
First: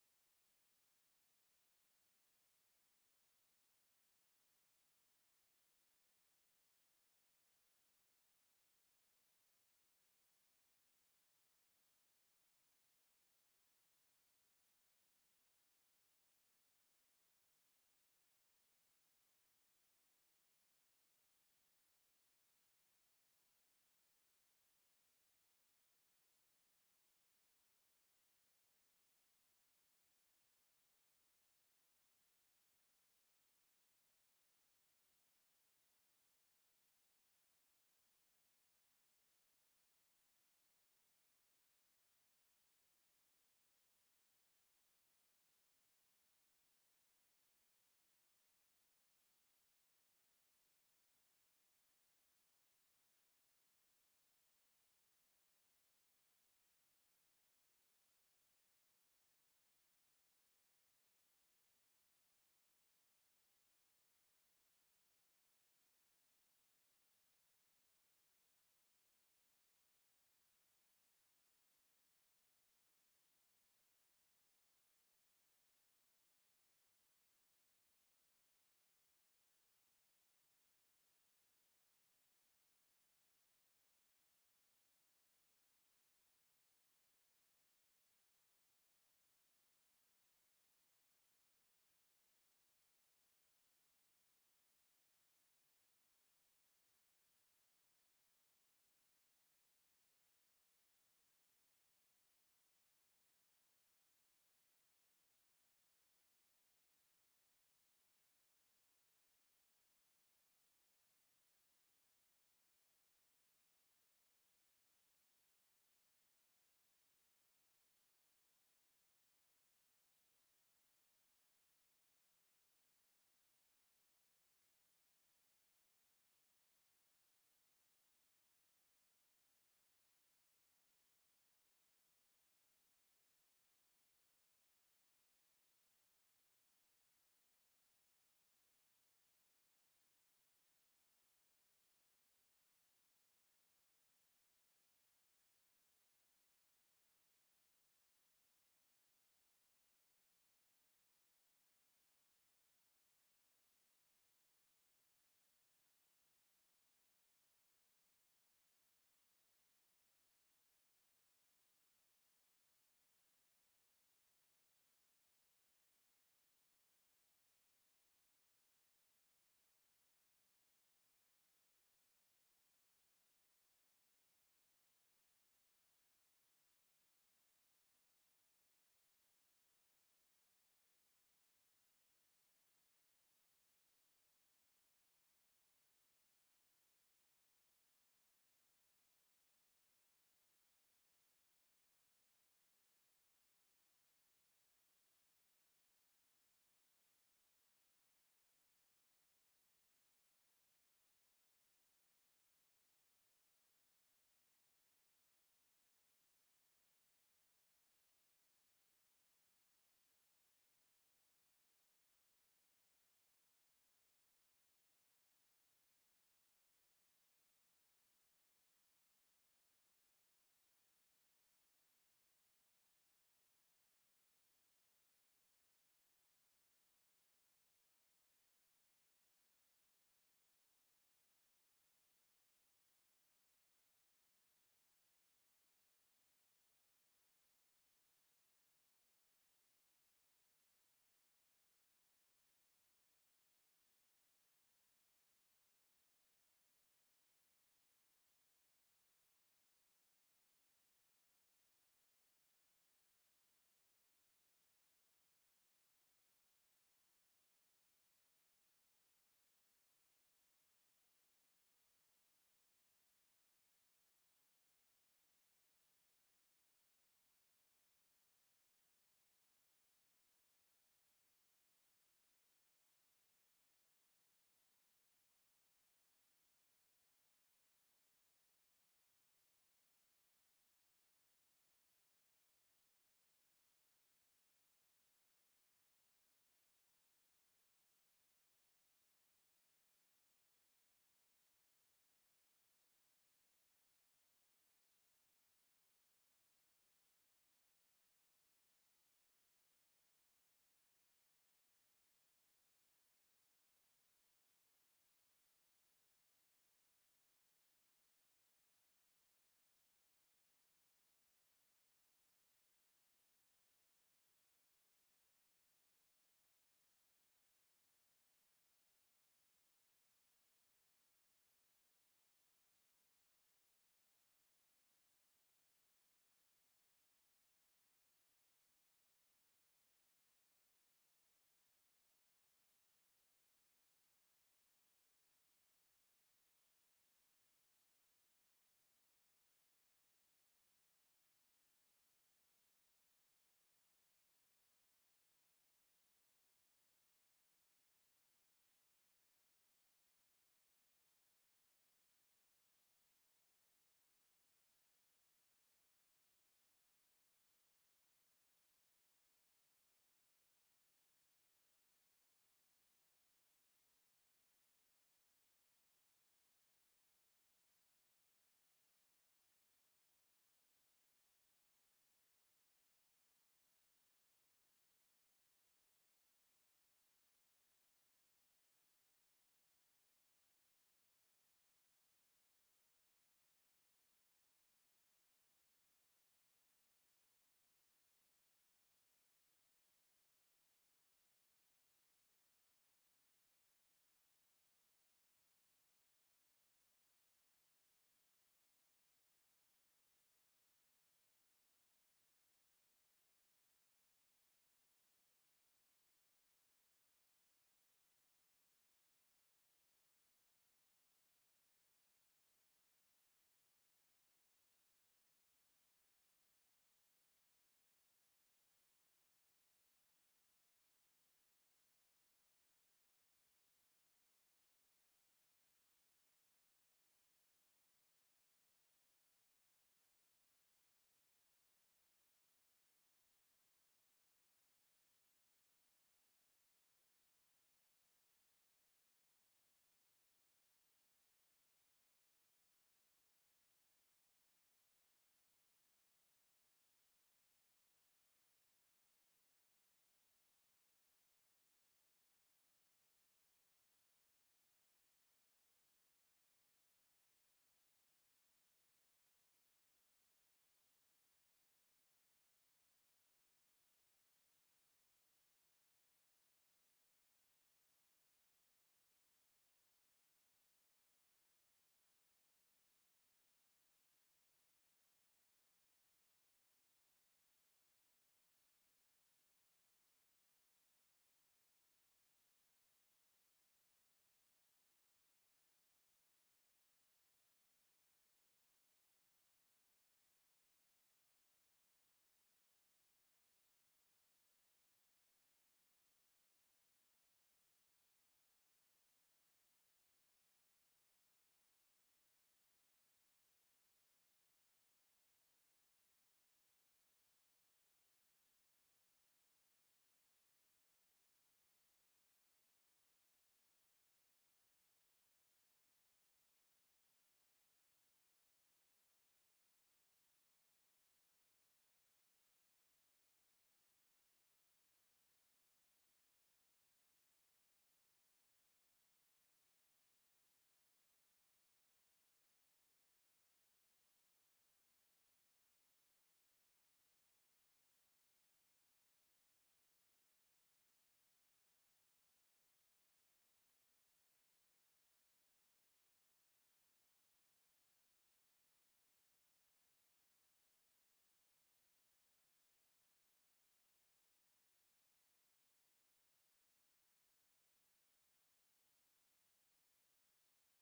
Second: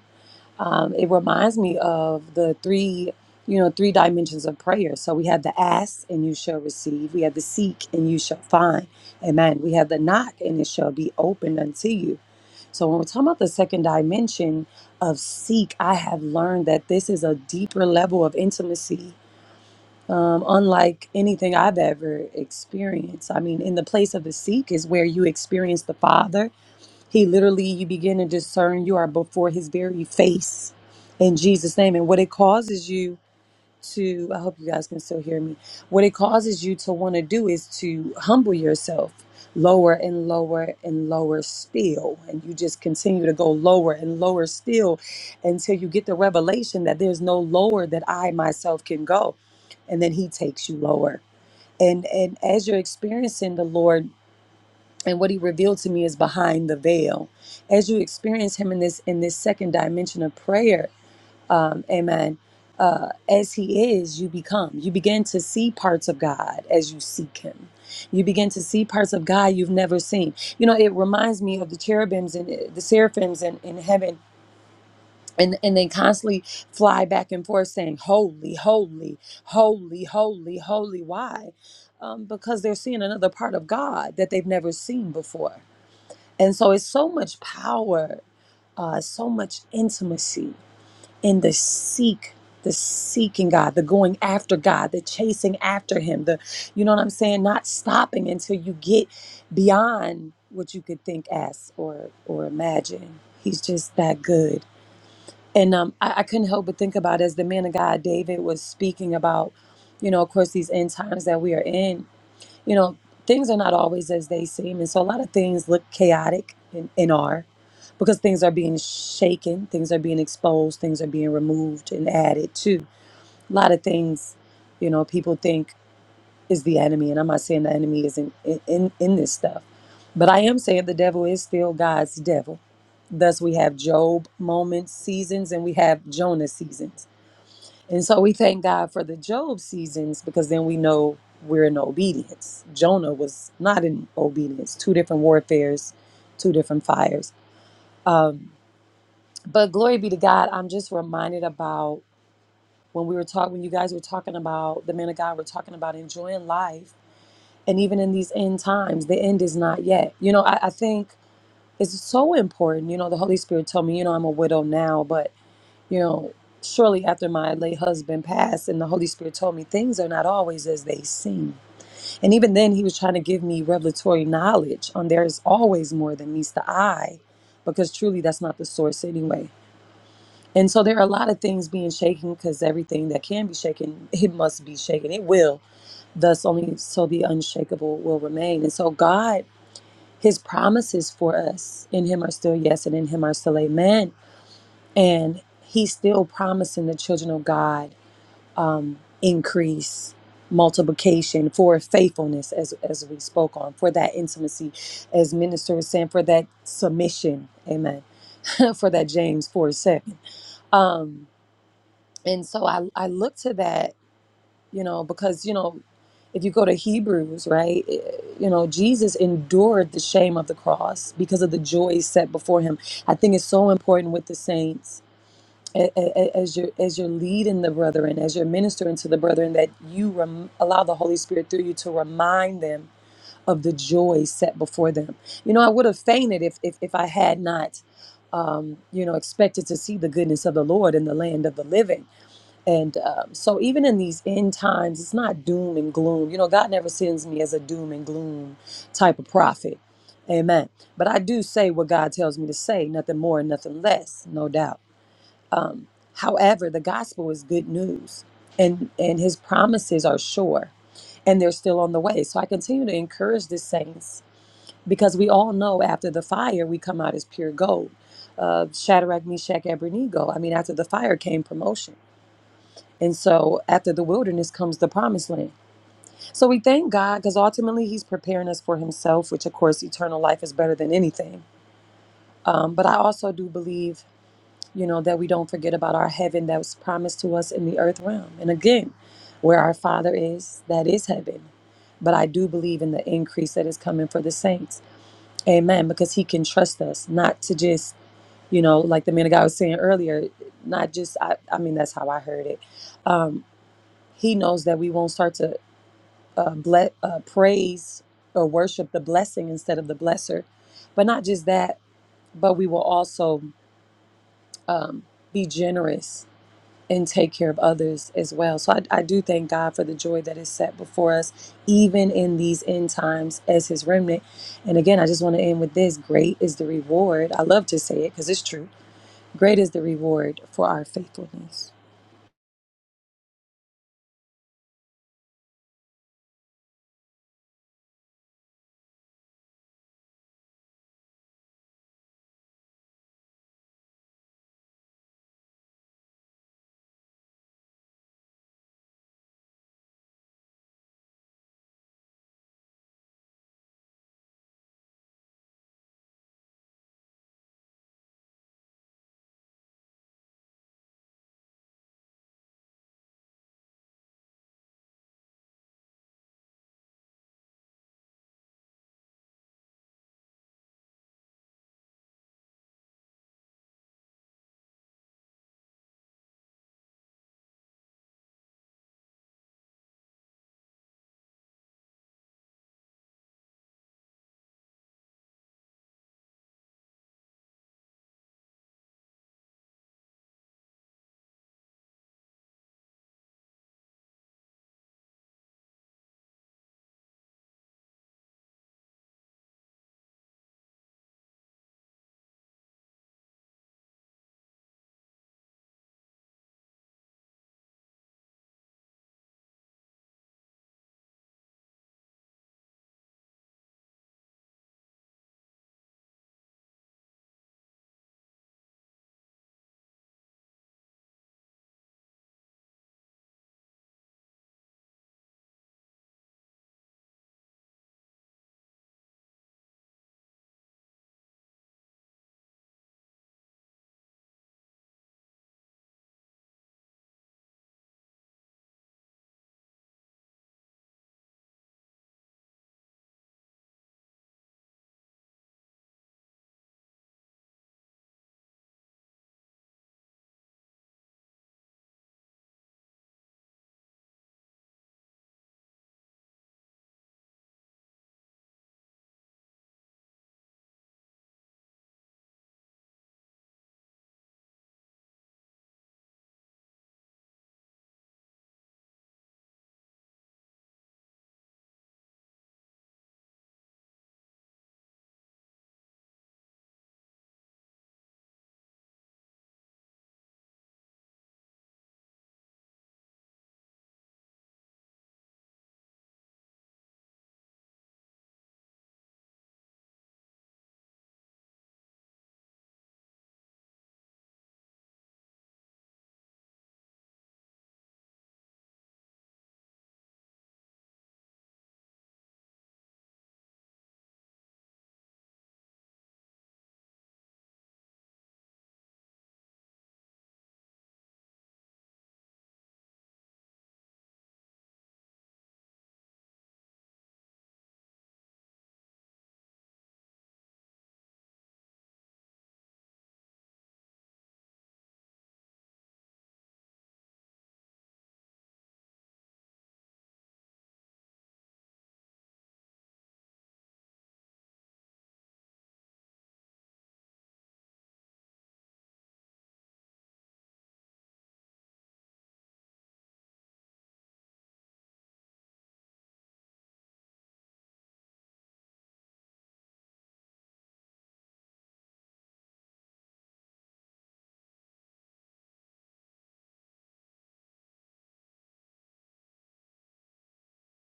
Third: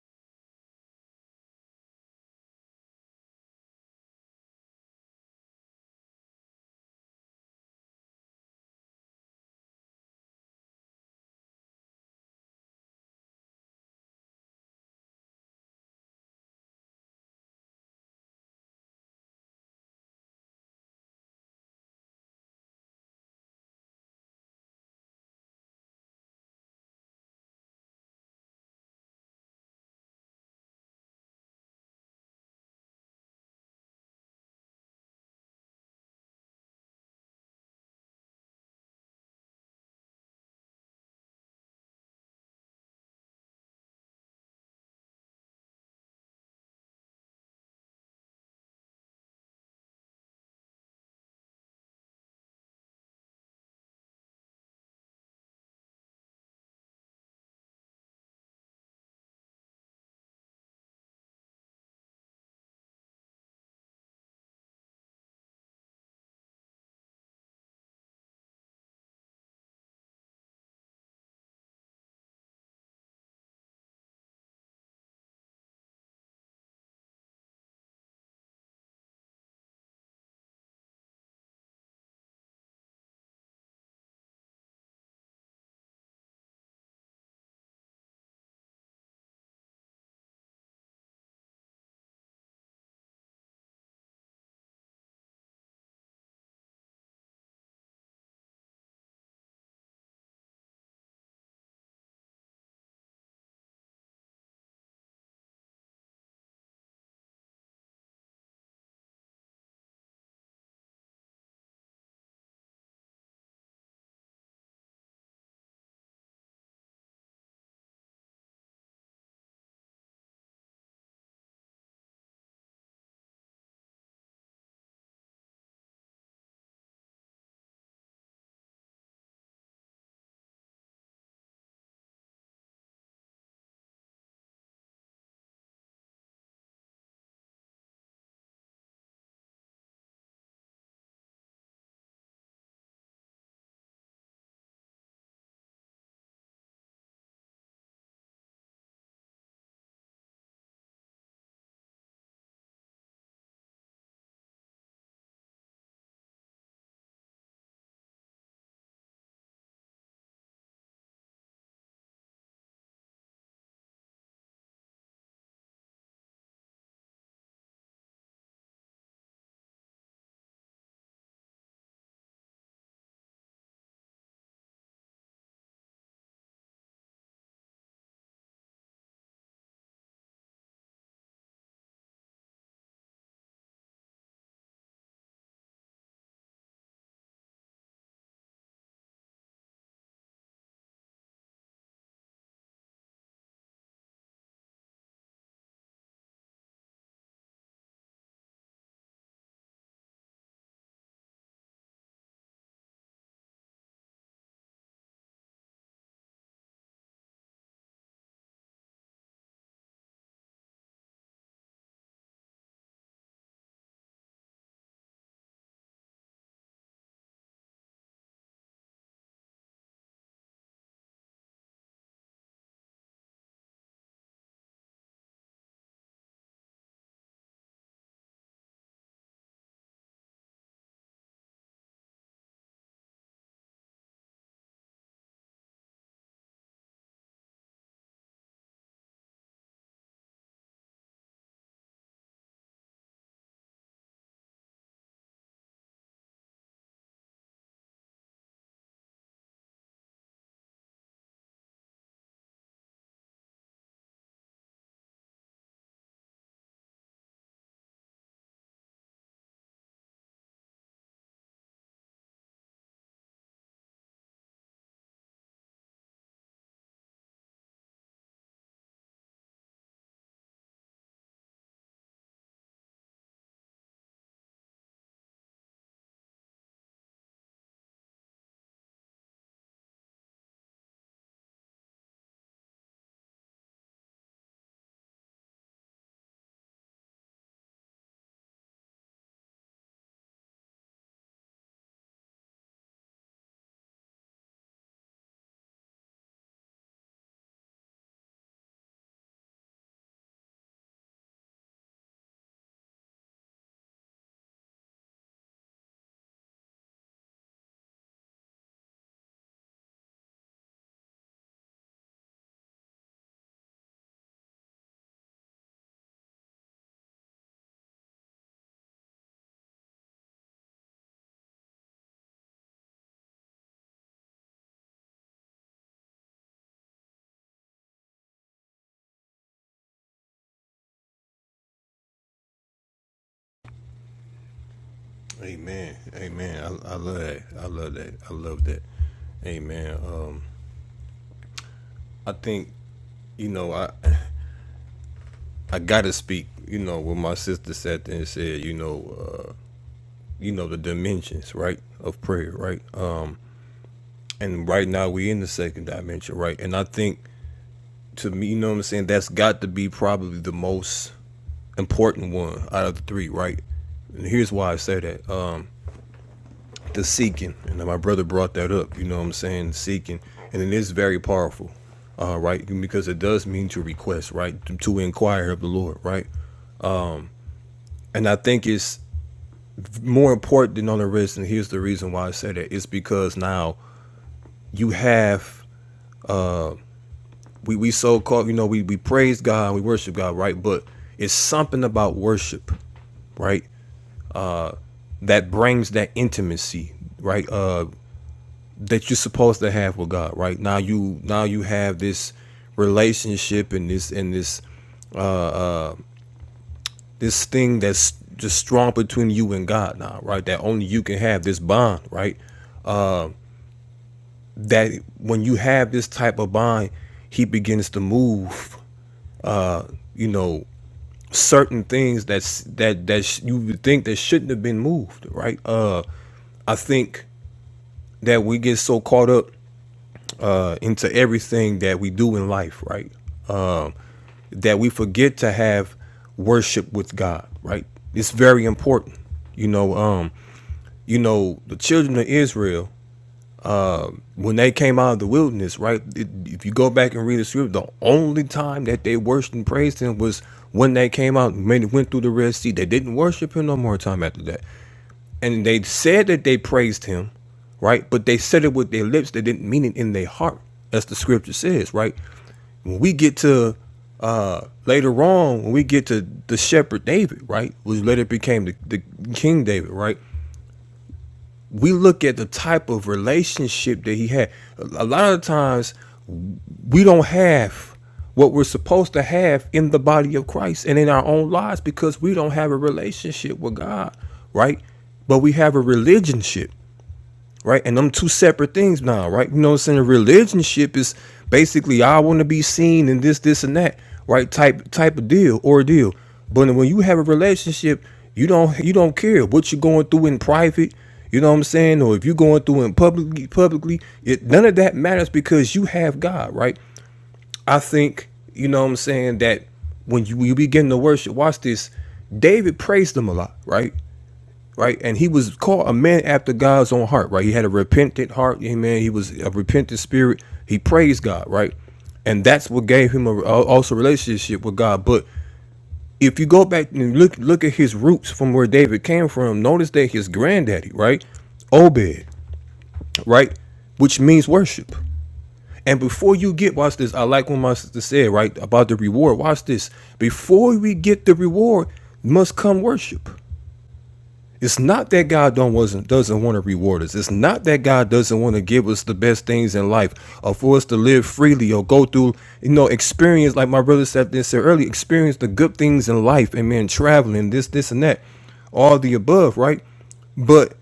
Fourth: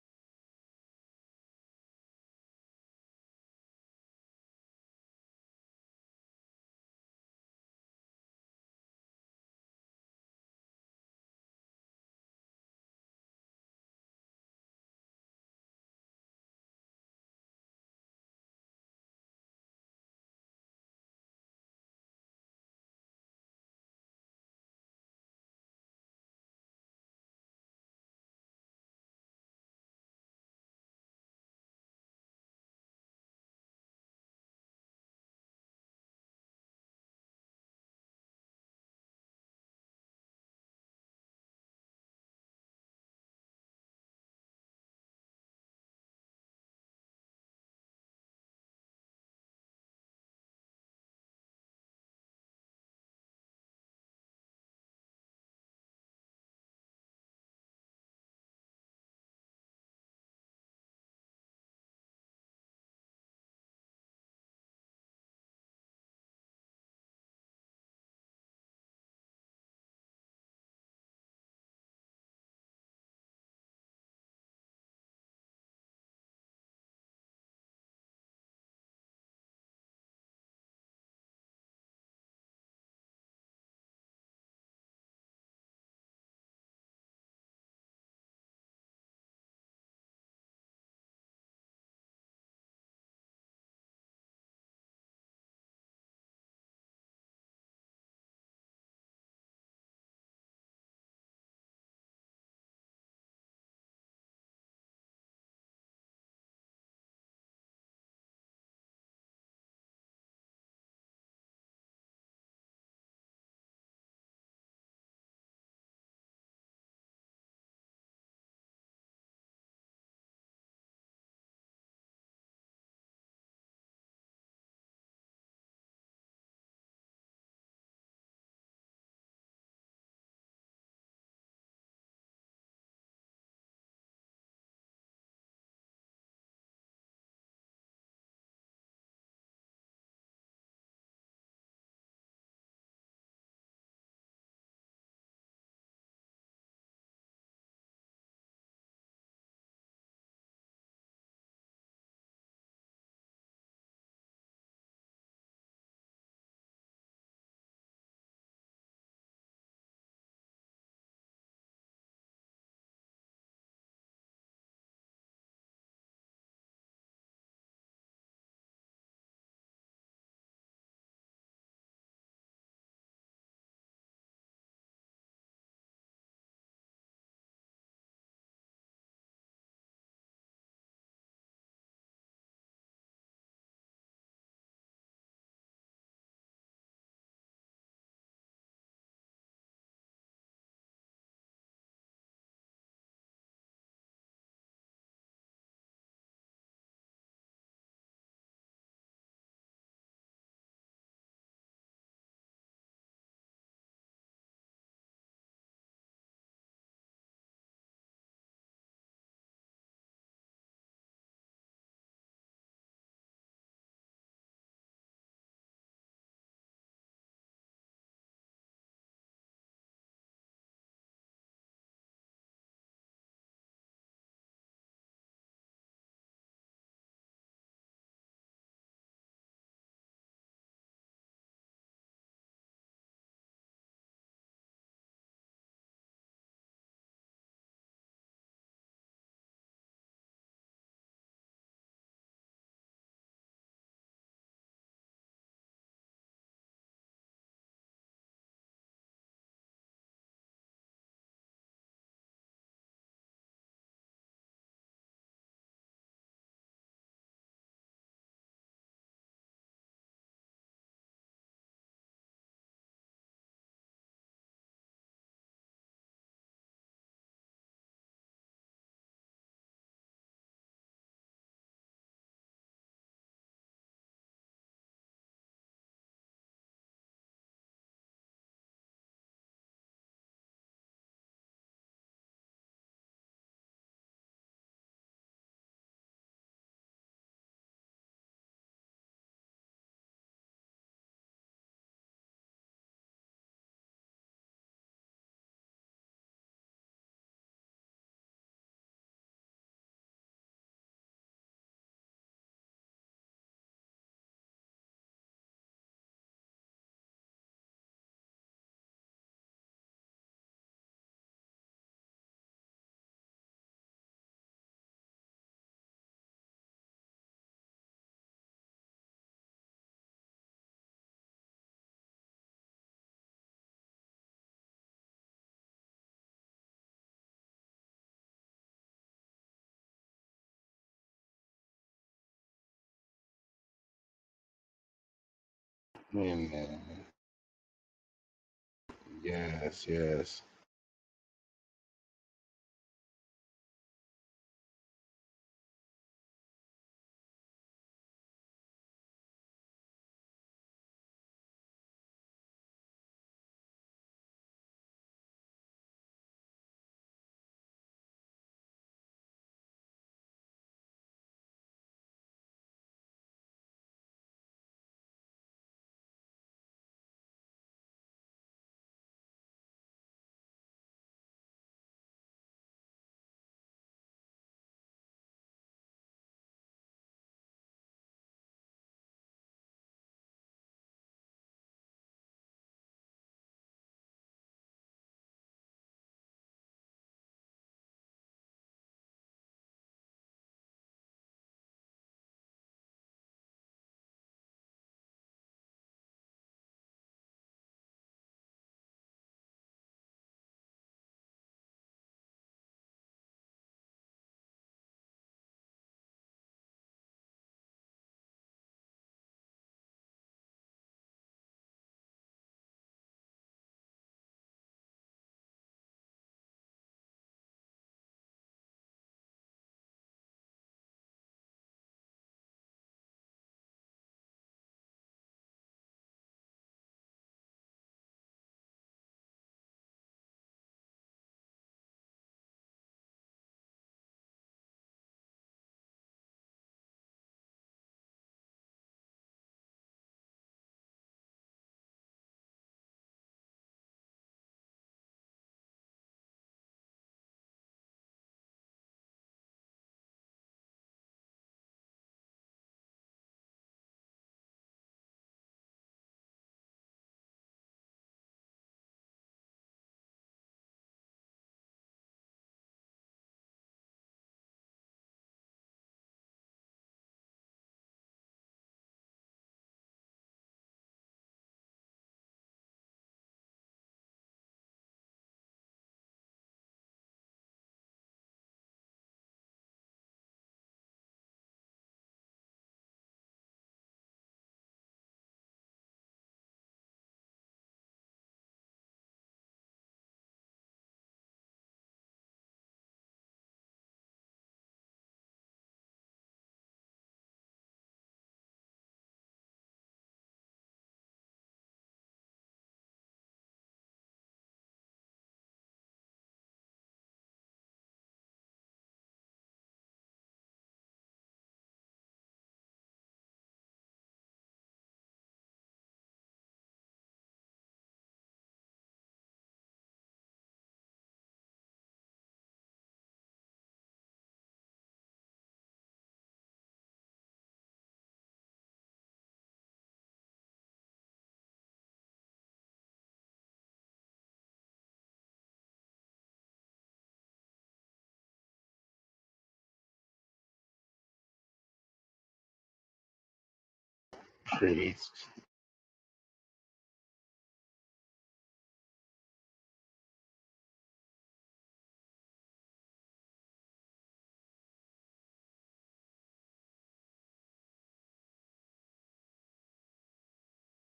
[SPEAKER 3] um, it reminds me of the three you know three dimensions of prayer so we have the ask and you shall receive we have the seek and you shall find amen we have the knock and it shall be opened unto you so when we're talking about the second dimension of seek i have learned that this is a deeper level of intimacy um, unlike anything i've ever experienced i mean in the place of the seek is where you experience the father he literally, you begin to discern you are before his very face in Jesus' name. And what it causes you to, I hope you guys can still hear me. What it causes you to want to do is to humble yourself lower and lower and lower still. And you just continue to go lower and lower still until you get the revelation that there's no lower that I myself can go. And then he takes you lower. And, and as you're experiencing the Lord and what he revealed to me is behind the veil as you experience him in this in this second dimension of prayer um amen uh as he is you become you begin to see parts of god as you seek him you begin to see parts of god you've never seen you know it reminds me of the cherubims and uh, the seraphims in, in heaven and, and they constantly fly back and forth saying holy holy holy holy holy why um, because they're seeing another part of god that they've never seen before and so it's so much power, uh, so much intimacy in the seek, the seeking God, the going after God, the chasing after Him, the, you know what I'm saying, not stopping until you get beyond what you could think, ask, or or imagine. He's just that good. And um, I, I couldn't help but think about as the man of God David was speaking about, you know, of course, these end times that we are in you know, things are not always as they seem. And so a lot of things look chaotic and, and are because things are being shaken, things are being exposed, things are being removed and added to. A lot of things, you know, people think is the enemy. And I'm not saying the enemy isn't in, in, in this stuff, but I am saying the devil is still God's devil. Thus, we have Job moments, seasons, and we have Jonah seasons and so we thank God for the Job seasons because then we know we're in obedience. Jonah was not in obedience. Two different warfares, two different fires. Um, but glory be to God. I'm just reminded about when we were talking, when you guys were talking about the man of God We're talking about enjoying life. And even in these end times, the end is not yet. You know, I, I think it's so important. You know, the Holy Spirit told me, you know, I'm a widow now, but you know, shortly after my late husband passed, and the Holy Spirit told me things are not always as they seem. And even then, He was trying to give me revelatory knowledge on there is always more than meets the eye, because truly that's not the source anyway. And so there are a lot of things being shaken because everything that can be shaken, it must be shaken. It will. Thus, only so the unshakable will remain. And so, God, His promises for us in Him are still yes, and in Him are still amen. And He's still promising the children of God um, increase multiplication for faithfulness as as we spoke on for that intimacy as minister was saying for that submission amen for that james 4 7 um and so i i look to that you know because you know if you go to hebrews right it- you know jesus endured the shame of the cross because of the joy set before him i think it's so important with the saints a- a- as you're as you're leading the brethren, as you're ministering to the brethren, that you rem- allow the Holy Spirit through you to remind them of the joy set before them. You know, I would have fainted if if, if I had not, um, you know, expected to see the goodness of the Lord in the land of the living. And um, so, even in these end times, it's not doom and gloom. You know, God never sends me as a doom and gloom type of prophet. Amen. But I do say what God tells me to say, nothing more and nothing less, no doubt. However, the gospel is good news and and his promises are sure and they're still on the way. So I continue to encourage the saints because we all know after the fire we come out as pure gold. Uh, Shadrach, Meshach, Abednego. I mean, after the fire came promotion. And so after the wilderness comes the promised land. So we thank God because ultimately He's preparing us for Himself, which of course eternal life is better than anything. Um, but I also do believe you know, that we don't forget about our heaven that was promised to us in the earth realm. And again, where our Father is, that is heaven. But I do believe in the increase that is coming for the saints. Amen. Because He can trust us not to just, you know, like the man of God was saying earlier, not just, I, I mean, that's how I heard it. Um, he knows that we won't start to uh, ble- uh, praise or worship the blessing instead of the blesser. But not just that, but we will also um, be generous and take care of others as well. So I, I do thank God for the joy that is set before us, even in these end times as his remnant. And again, I just want to end with this great is the reward. I love to say it because it's true. Great is the reward for our faithfulness.
[SPEAKER 2] Amen, amen.
[SPEAKER 1] Amen.
[SPEAKER 2] I, I love that. I love that. I love that.
[SPEAKER 1] Yes,
[SPEAKER 2] Amen.
[SPEAKER 1] yes.
[SPEAKER 2] Um, I think you know I. I gotta speak, you know, what my sister sat there and said, you know, uh, you know, the dimensions, right, of prayer, right? Uh, and right now we in the second dimension, right? And I think to me, you know what I'm saying, that's got to be probably the most important one out of the three, right? And here's why I say that. Uh, the seeking, and my brother brought that up, you know what I'm saying, seeking. And it is very powerful, uh, right? Because it does mean to request, right? To, to inquire of the Lord, right? And I think it's more important than on the wrist, and here's the reason why I say that, is because now you have we, we so called you know, we, we praise God, we worship God, right? But it's something about worship, right, that brings that intimacy, right? Uh that you're supposed to have with God, right? Now you now you have this relationship and this and this this thing that's just strong between you and God now, right? That only you can have this bond, right? That when you have this type of bond, he begins to move you know certain things that's that that sh- you would think that shouldn't have been moved right uh i think that we get so caught up uh into everything that we do in life right that we forget to have worship with god right it's very important you know um you know the children of israel when they came out of the wilderness right it- if you go back and read the scripture the only time that they worshiped and praised him was when they came out and made, went through the red sea they didn't worship him no more time after that And they said that they praised him, right? But they said it with their lips. They didn't mean it in their heart, as the scripture says, right? When we get to uh later on, when we get to the shepherd David, right? Which later became the, the King David, right? We look at the type of relationship that he had. A a lot of times we don't have what we're supposed to have in the body of Christ and in our own lives because we don't have a relationship with God, right? But we have a religionship right? And them two separate things now, right? You know what I'm saying? Religionship is basically I want to be seen and this, this, and that, right? Type type of deal ordeal. But when you have a relationship, you don't you don't care what you're going through in private, you know what I'm saying, or if you're going through in publicly publicly, it none of that matters because you have God, right? I think you know what I'm saying that when you, you begin to worship, watch this. David praised him a lot, right? right? And he was called a man after God's own heart, right? He had a repentant heart, amen. He was a repentant spirit. He praised God, right? And that's what gave him a, also relationship with God. But if you go back and look look at his roots from where David came from, notice that his granddaddy, right, Obed, right, which means worship. And before you get, watch this. I like what my sister said, right, about the reward. Watch this. Before we get the reward, must come worship It's not
[SPEAKER 1] Praise
[SPEAKER 2] that God don't wasn't doesn't want to reward us. It's not that God doesn't want to give us the best things in life, or for us to live freely, or go through, you know, experience like my brother said this earlier, experience the good things in life, and man, traveling, this, this, and that, all the above, right? But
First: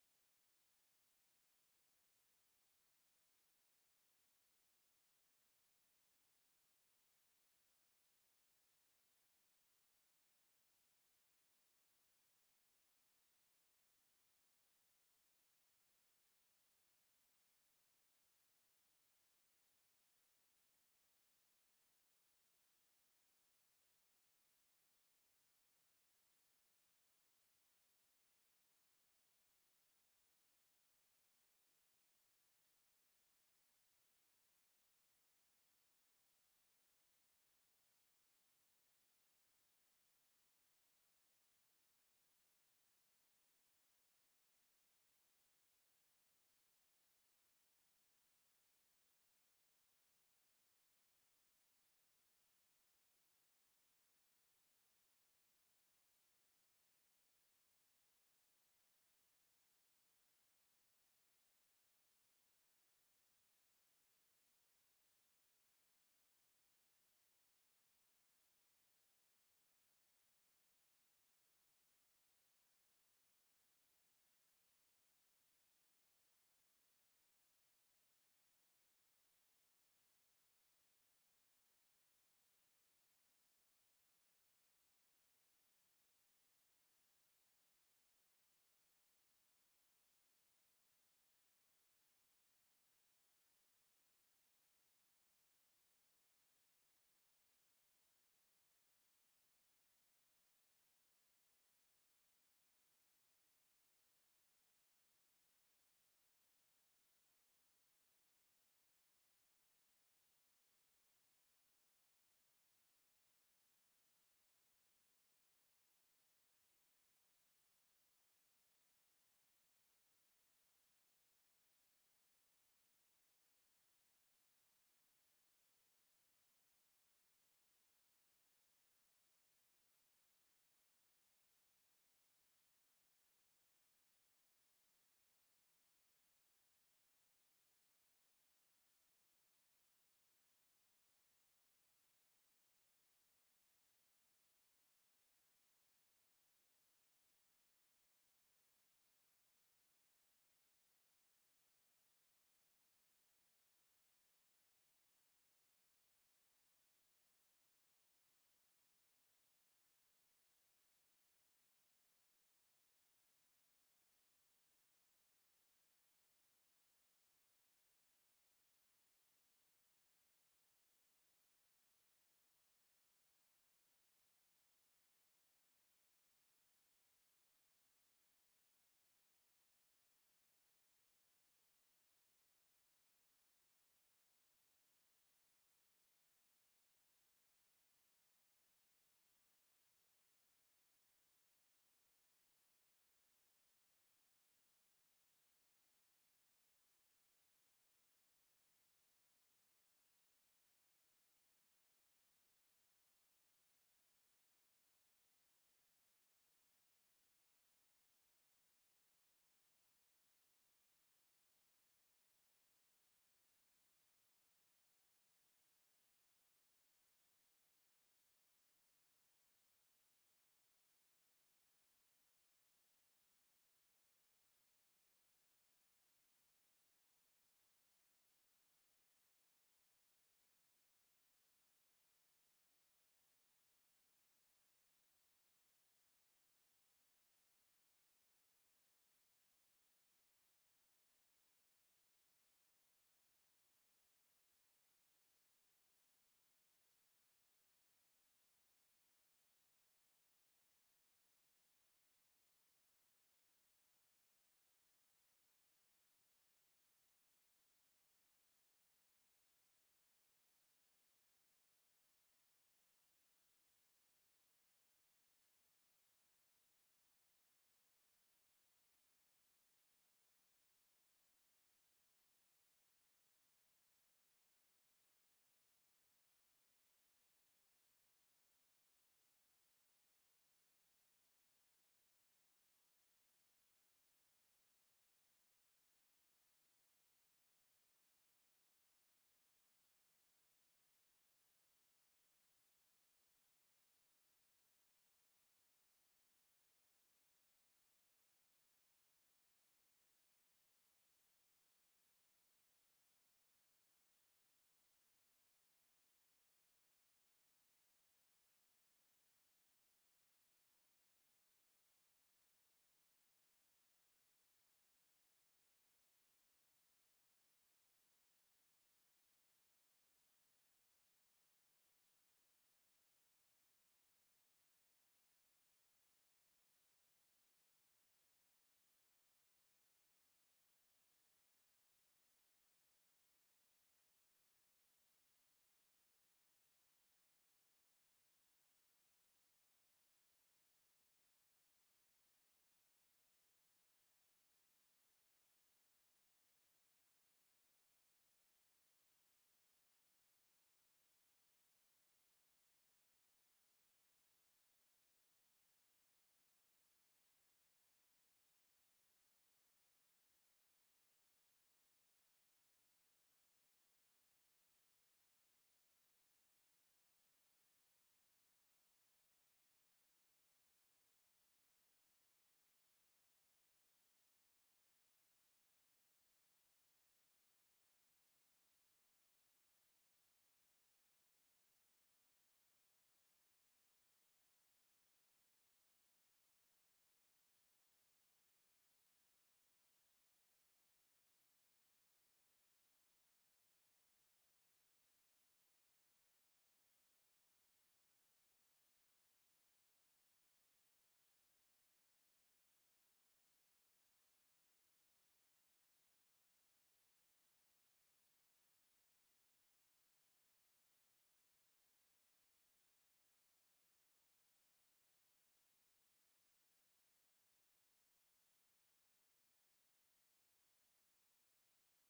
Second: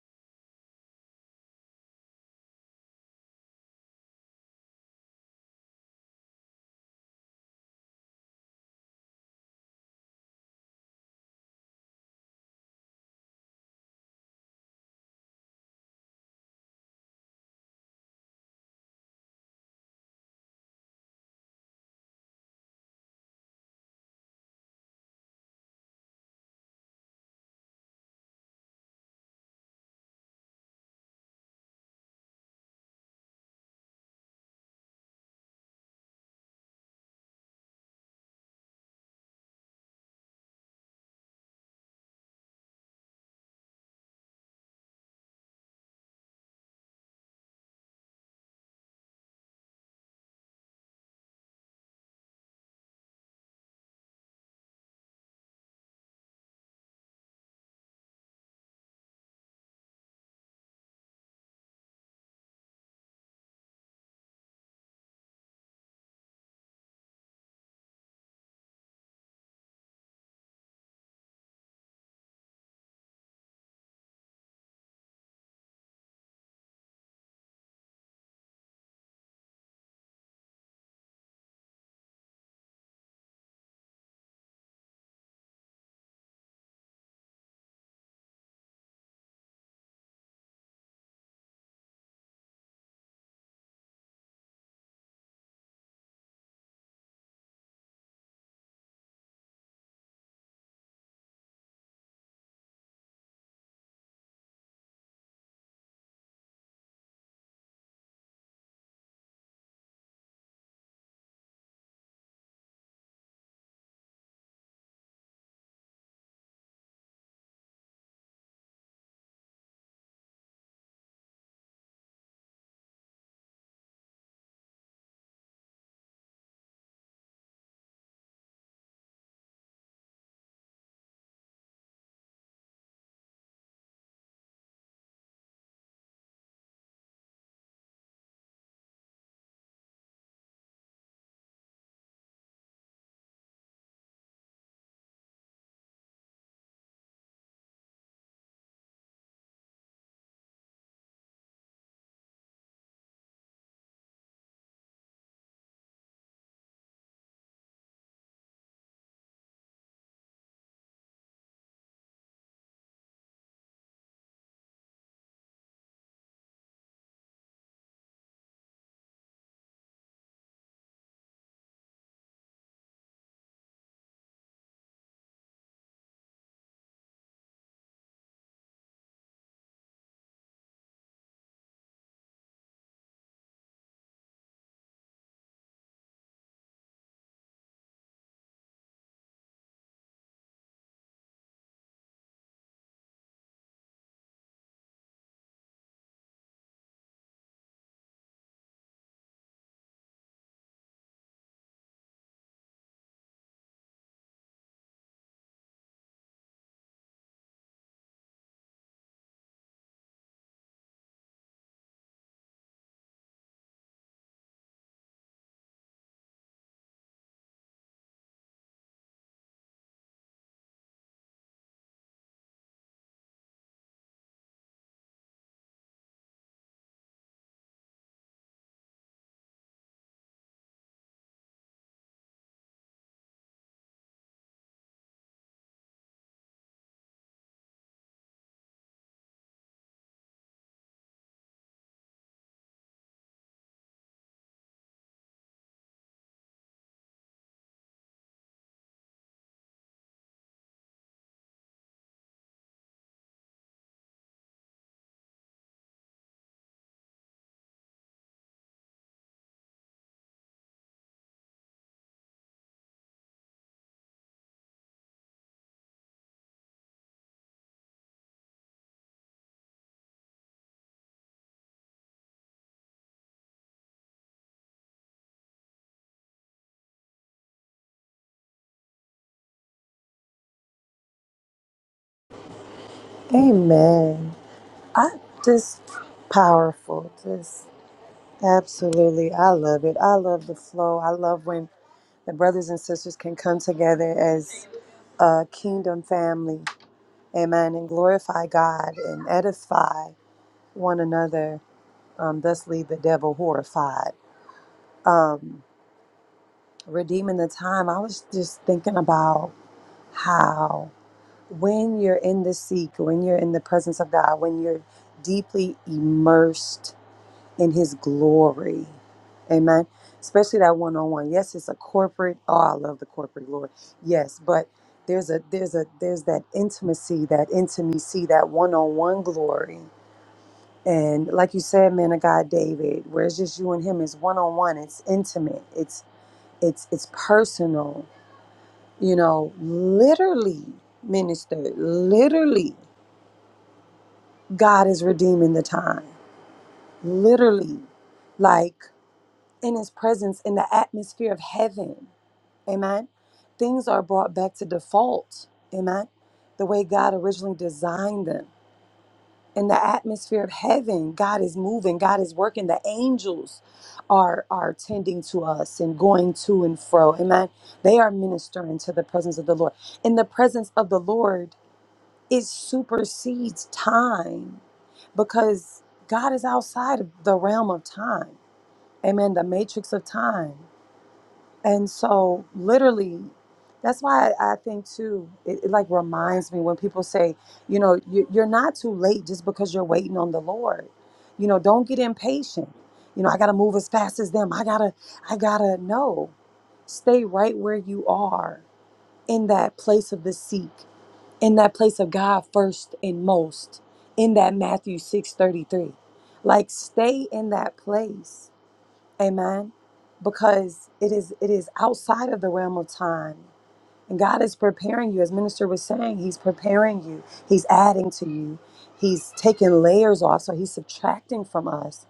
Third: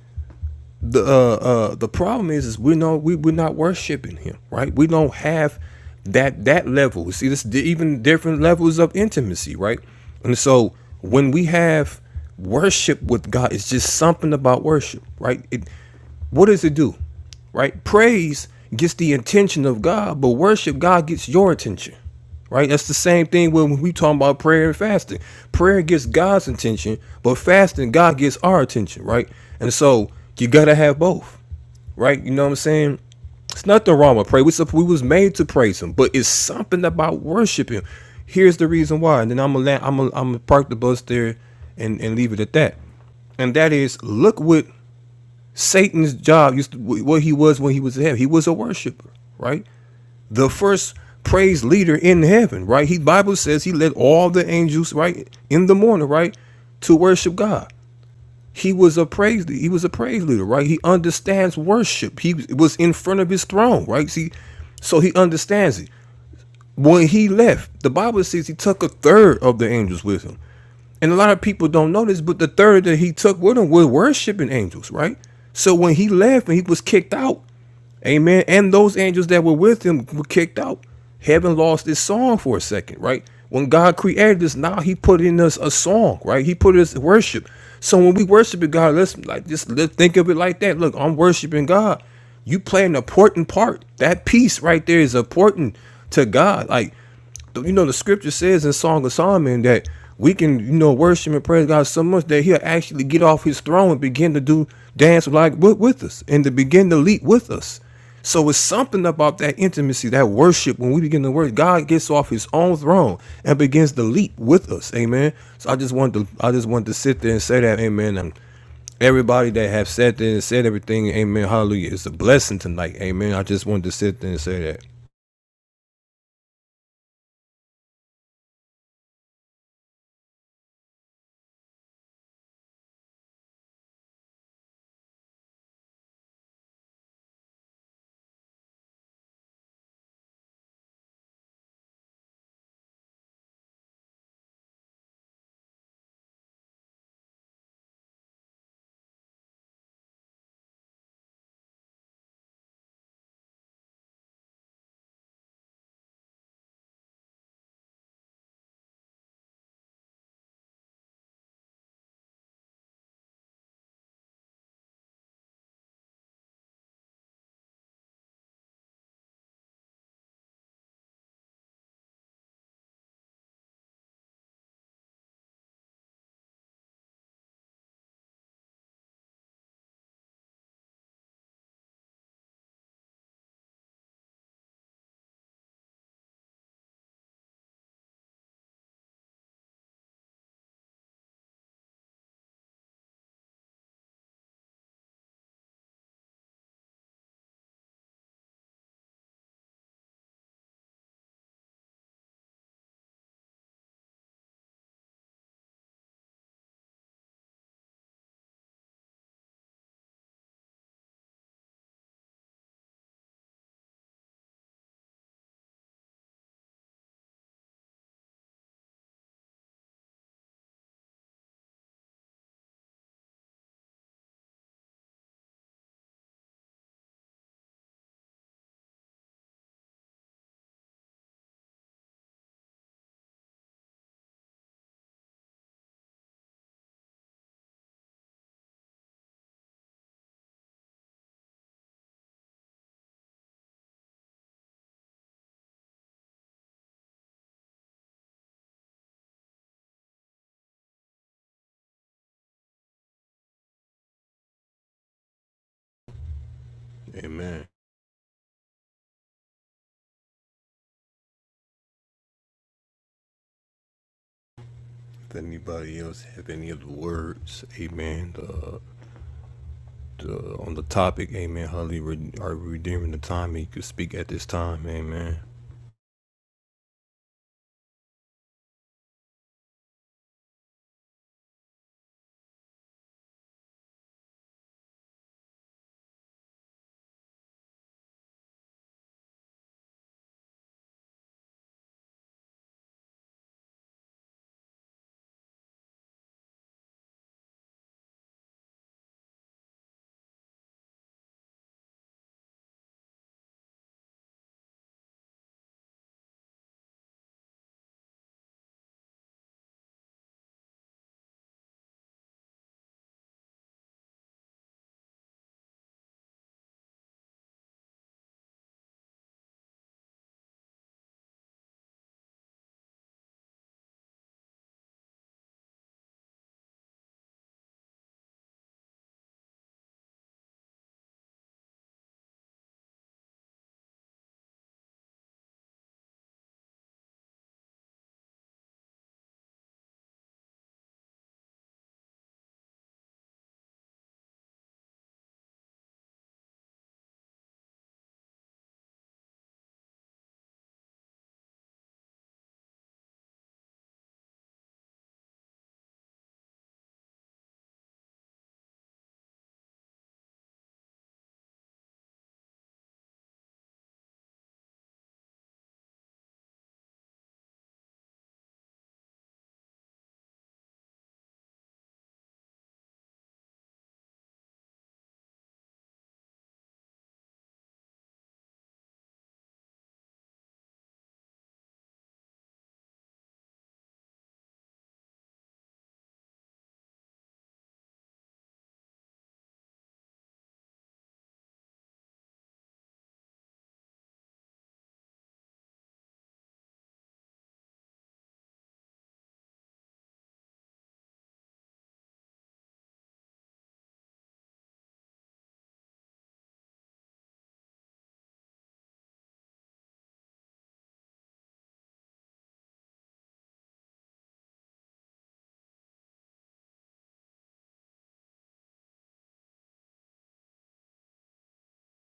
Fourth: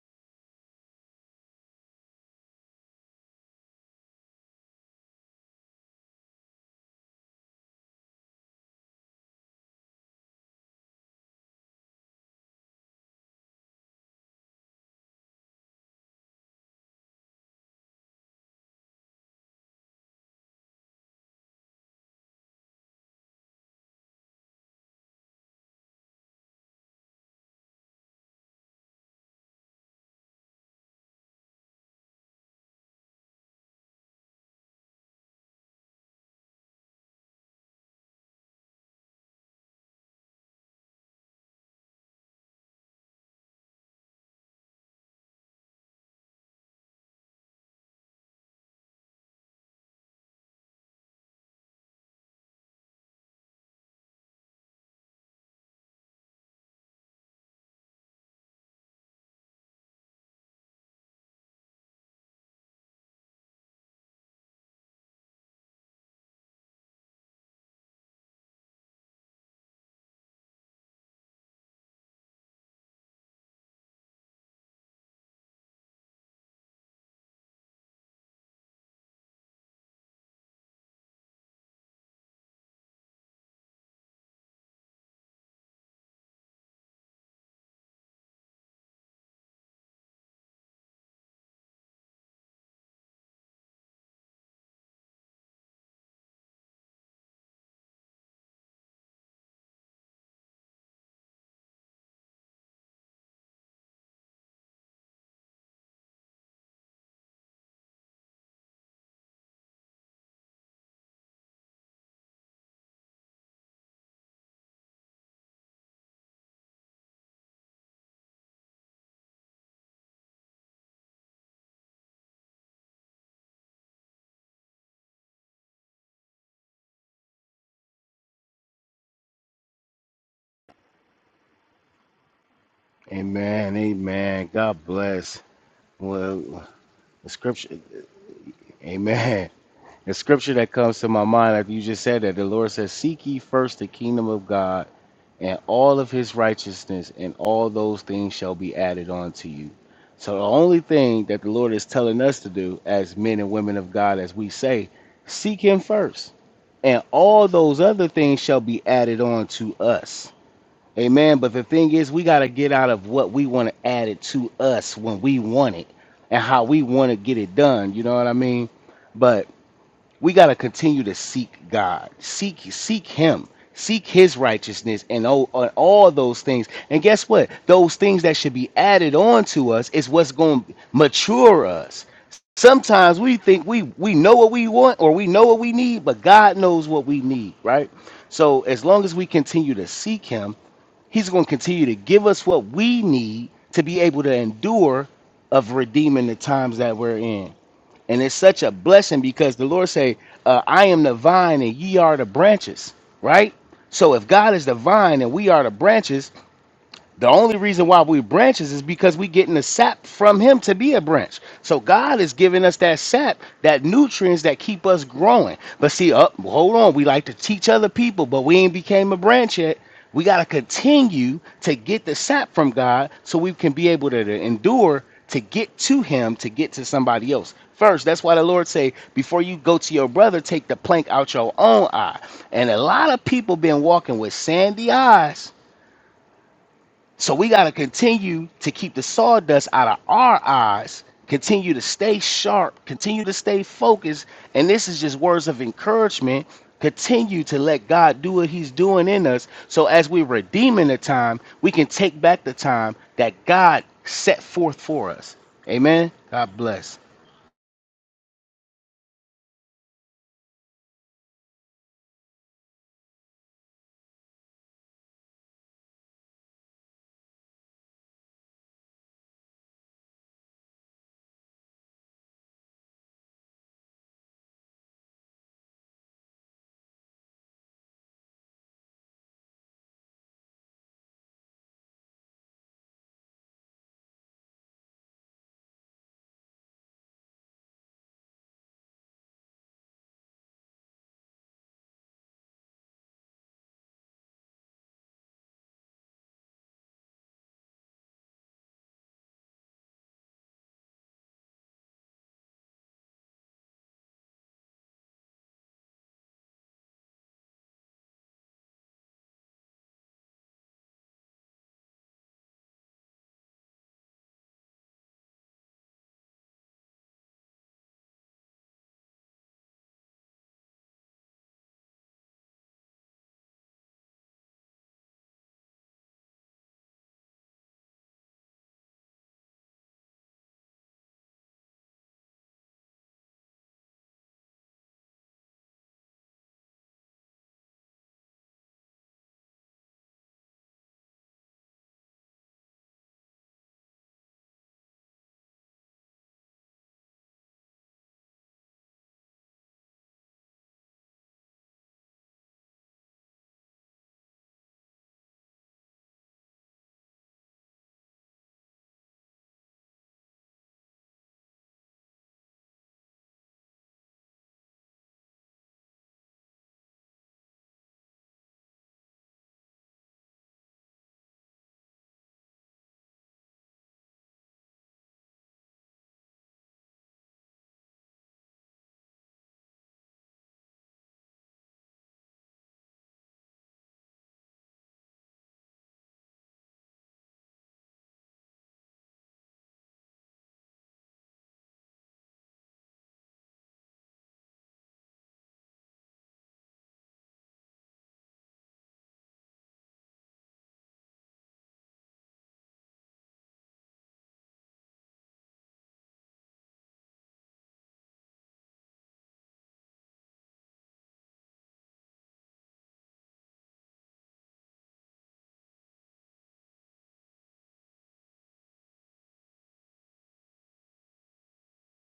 [SPEAKER 2] the uh, uh, the problem is is we know we we're not worshiping him, right? We don't have that that level. See, this even different levels of intimacy, right? And so when we have worship with God, it's just something about worship, right? It, what does it do? Right? Praise gets the intention of God, but worship God gets your attention. Right? That's the same thing when we talk about prayer and fasting. Prayer gets God's attention, but fasting God gets our attention, right? And so you gotta have both, right? You know what I'm saying? It's nothing wrong with prayer. We we was made to praise Him, but it's something about worshiping. Here's the reason why, and then I'm gonna I'm gonna, I'm gonna park the bus there, and and leave it at that. And that is, look what Satan's job used to, what he was when he was in heaven. He was a worshiper, right? The first praise leader in heaven, right? He Bible says he led all the angels, right, in the morning, right, to worship God. He was a praise leader. he was a praise leader, right? He understands worship. He was in front of his throne, right? See, so he understands it. When he left, the Bible says he took a third of the angels with him. And a lot of people don't know this, but the third that he took with him were worshiping angels, right? So when he left and he was kicked out, amen, and those angels that were with him were kicked out, heaven lost its song for a second, right? When God created us, now he put in us a song, right? He put us worship. So when we worship God, let's like just let, think of it like that. Look, I'm worshiping God. You play an important part. That piece right there is important to God. Like you know the scripture says in Song of Solomon that we can you know worship and praise God so much that He'll actually get off His throne and begin to do dance like with, us and to begin to leap with us. So it's something about that intimacy, that worship. When we begin to worship, God gets off His own throne and begins to leap with us. Amen. So I just wanted to I just wanted to sit there and say that. Amen. And everybody that have sat there and said everything. Amen. Hallelujah. It's a blessing tonight. Amen. I just wanted to sit there and say that.
[SPEAKER 1] Amen. Amen. God bless. Well, the scripture, amen. The scripture that comes to my mind, like you just said, that the Lord says, Seek ye first the kingdom of God and all of his righteousness, and all those things shall be added unto you. So, the only thing that the Lord is telling us to do as men and women of God, as we say, seek him first, and all those other things shall be added on to us Amen. But the thing is, we got to get out of what we want to add it to us when we want it and how we want to get it done. You know what I mean? But we got to continue to seek God, seek seek Him, seek His righteousness, and all, and all those things. And guess what? Those things that should be added on to us is what's going to mature us. Sometimes we think we we know what we want or we know what we need, but God knows what we need, right? So as long as we continue to seek Him He's going to continue to give us what we need to be able to endure of redeeming the times that we're in. And it's such a blessing because the Lord say, uh, "I am the vine, and ye are the branches." Right. So if God is the vine and we are the branches, the only reason why we're branches is because we're getting the sap from him to be a branch. So God is giving us that sap, that nutrients that keep us growing. But see, up hold on, we like to teach other people, but we ain't became a branch yet. We gotta continue to get the sap from God so we can be able to, to endure to get to him to get to somebody else first that's why the lord say before you go to your brother take the plank out your own eye and a lot of people been walking with sandy eyes so we got to continue to keep the sawdust out of our eyes, continue to stay sharp, continue to stay focused. And this is just words of encouragement. Continue to let God do what He's doing in us. So as we're redeeming the time, we can take back the time that God set forth for us. Amen. God bless.
[SPEAKER 2] Amen. Does anybody else have any other words? Amen. The, the, on the topic, amen. Holly, re- are we redeeming the time? He could speak at this time, amen.
[SPEAKER 3] Amen. I just powerful. Just absolutely. I love it. I love the flow. I love when the brothers and sisters can come together as a kingdom family Amen. And glorify God and edify one another. Um, thus leave the devil horrified. Redeeming the time, I was just thinking about how when you're in the seek, when you're in the presence of God, when you're deeply immersed in his glory, amen. Especially that one on one. Yes, it's a corporate. Oh, I love the corporate glory. Yes, but there's a there's a there's that intimacy, that intimacy, that one on one glory And like you said, man of God, David, where it's just you and him, it's one on one, it's intimate, it's it's it's personal. You know, literally, minister, literally, God is redeeming the time. Literally, like in His presence, in the atmosphere of heaven. Amen. Things are brought back to default. Amen. The way God originally designed them. in the atmosphere of heaven god is moving god is working the angels are are tending to us and going to and fro amen they are ministering to the presence of the lord and the presence of the lord it supersedes time because god is outside of the realm of time amen the matrix of time and so, literally, that's why I, I think too. It, it like reminds me when people say, you know, you, you're not too late just because you're waiting on the Lord. You know, don't get impatient. You know, I gotta move as fast as them. I gotta, I gotta no. Stay right where you are in that place of the seek, in that place of God first and most, in that Matthew six thirty three. Like, stay in that place Amen. Because it is it is outside of the realm of time. And God is preparing you, as Minister was saying, He's preparing you. He's adding to you. He's taking layers off. So He's subtracting from us.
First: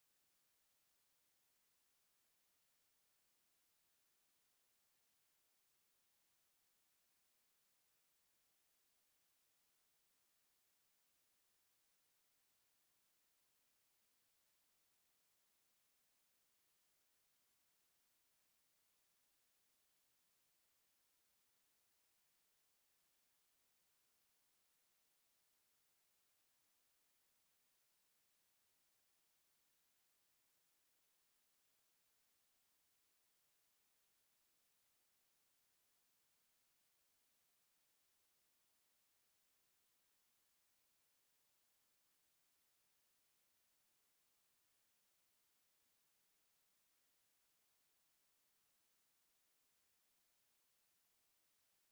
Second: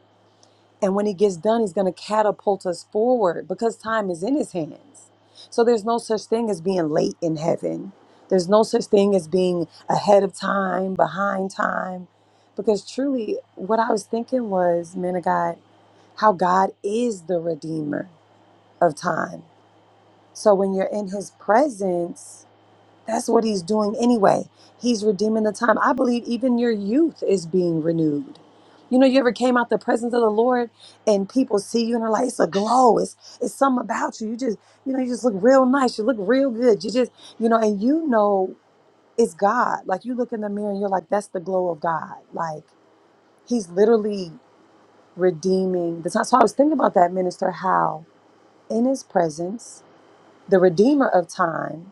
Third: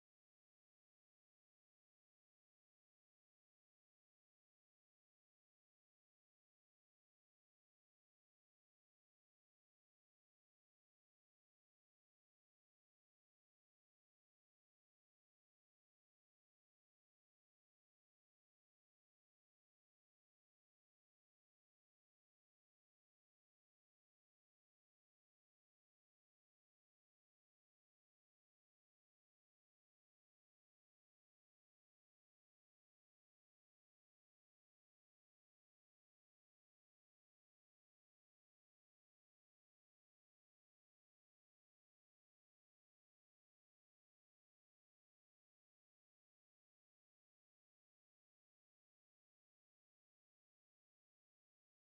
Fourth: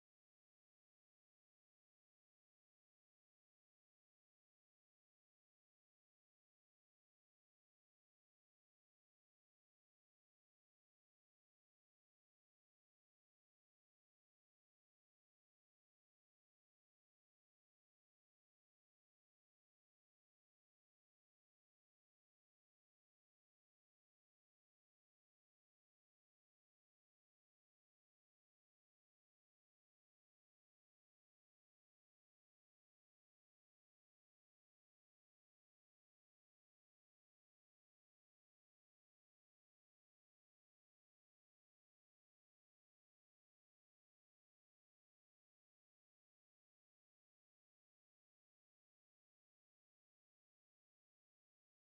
[SPEAKER 3] And when He gets done, He's going to catapult us forward because time is in His hands. So there's no such thing as being late in heaven. There's no such thing as being ahead of time, behind time. Because truly, what I was thinking was, man of God, how God is the redeemer of time. So when you're in his presence, that's what he's doing anyway. He's redeeming the time. I believe even your youth is being renewed. You know, you ever came out the presence of the Lord and people see you and are like, it's a glow. It's it's something about you. You just, you know, you just look real nice. You look real good. You just, you know, and you know it's God. Like you look in the mirror and you're like, that's the glow of God. Like he's literally redeeming the time. So I was thinking about that, minister, how in his presence. The redeemer of time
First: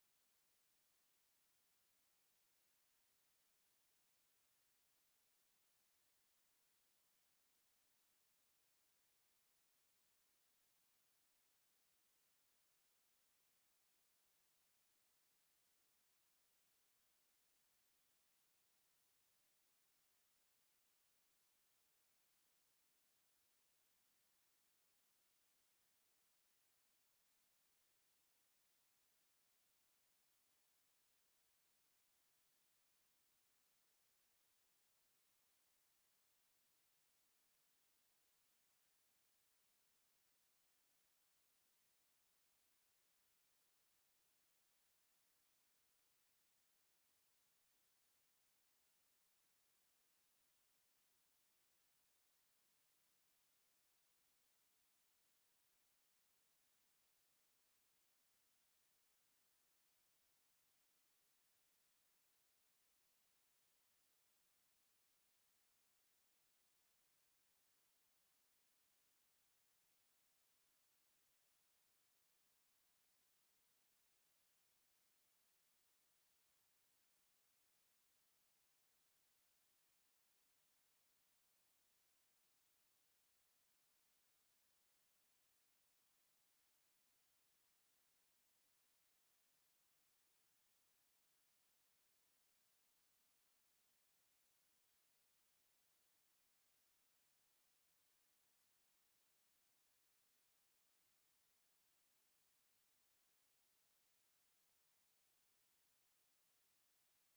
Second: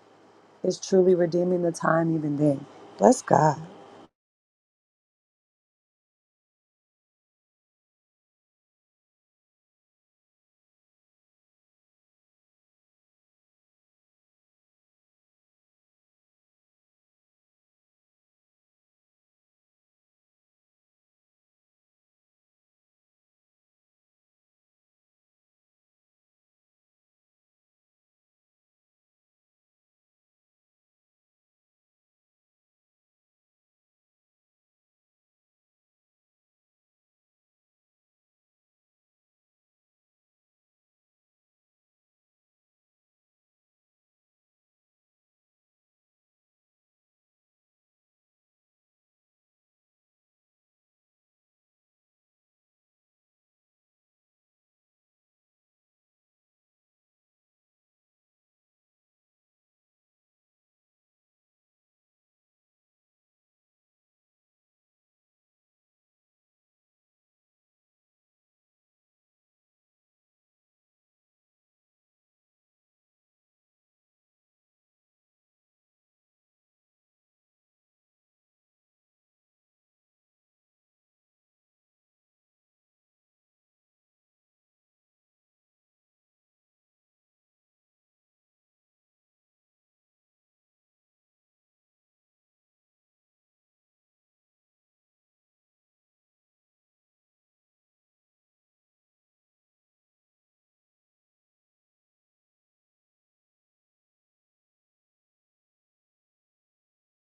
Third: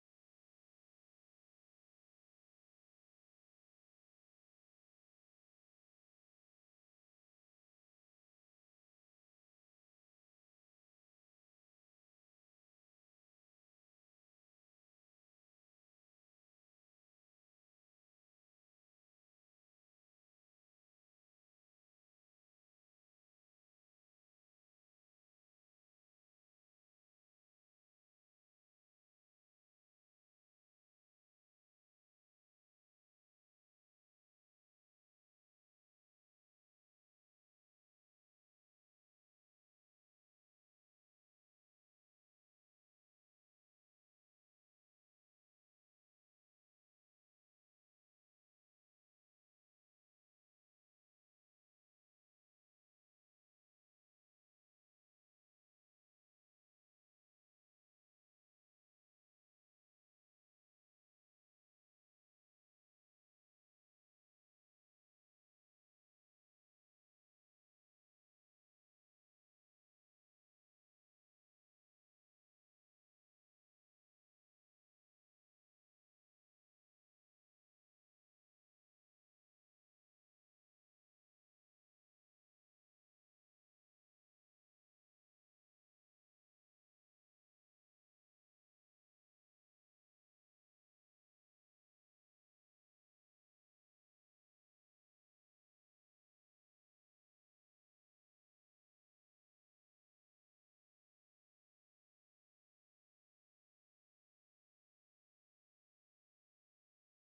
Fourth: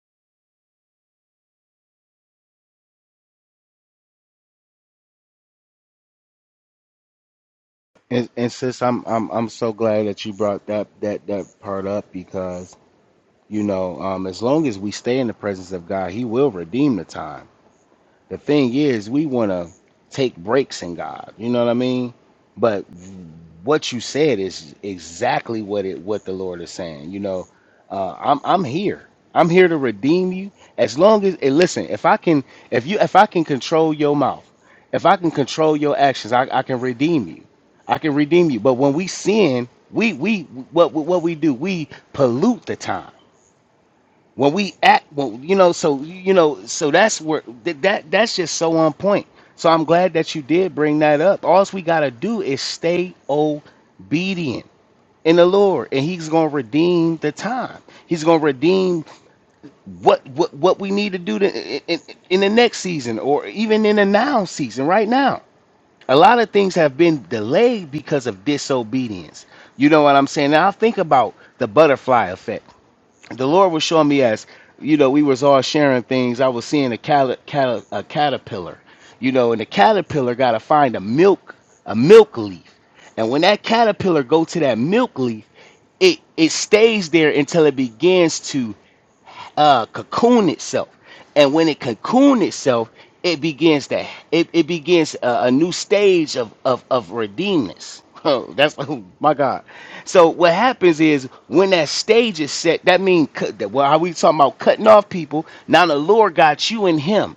[SPEAKER 3] is truly redeeming the time even then. Bless God.
[SPEAKER 1] And, and sis, I'm I'm I'm so glad that you brought that that that part up because you know um, as long as we stay in the presence of God, He will redeem the time The thing is, we want to take breaks in God. You know what I mean? But what you said is exactly what it what the Lord is saying. You know, uh, I'm I'm here. I'm here to redeem you. As long as and listen, if I can, if you, if I can control your mouth, if I can control your actions, I, I can redeem you. I can redeem you. But when we sin, we we what what we do, we pollute the time when we act well you know so you know so that's where th- that that's just so on point so i'm glad that you did bring that up all we got to do is stay obedient in the lord and he's going to redeem the time he's going to redeem what what what we need to do to, in, in the next season or even in the now season right now a lot of things have been delayed because of disobedience you know what i'm saying now I think about the butterfly effect the Lord was showing me as you know we was all sharing things. I was seeing a cat, cat, a caterpillar, you know, and the caterpillar got to find a milk a milk leaf, and when that caterpillar go to that milk leaf, it it stays there until it begins to uh, cocoon itself. And when it cocoon itself, it begins to it, it begins a, a new stage of of of redeemness. Oh, that's oh my God. So what happens is when that stage is set, that means well, are we talking about cutting off people? Now the Lord got you in Him.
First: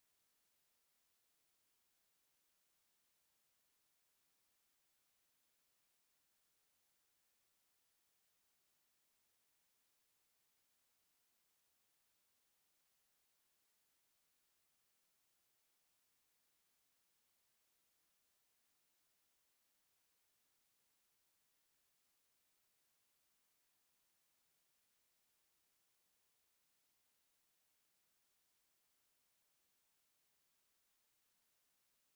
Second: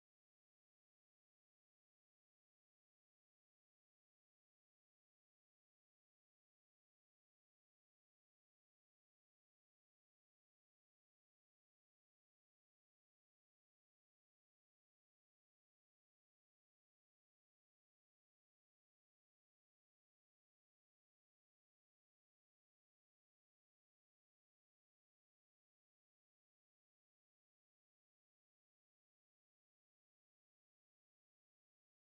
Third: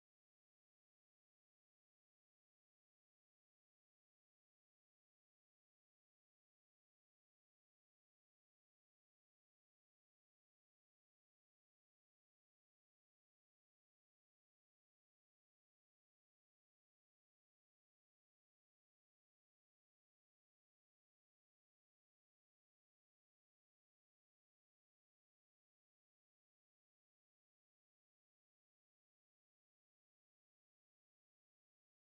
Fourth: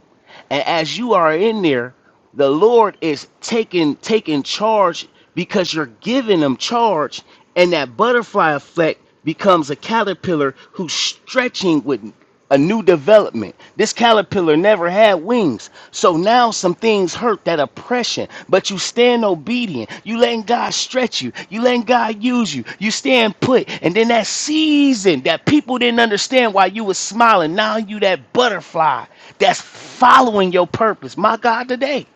[SPEAKER 1] And as you are in there, the Lord is taking taking charge because you're giving him charge, and that butterfly effect becomes a caterpillar who's stretching with a new development. This caterpillar never had wings, so now some things hurt that oppression, but you stand obedient. You letting God stretch you. You letting God use you. You stand put. And then that season that people didn't understand why you was smiling. Now you that butterfly that's following your purpose. My God today.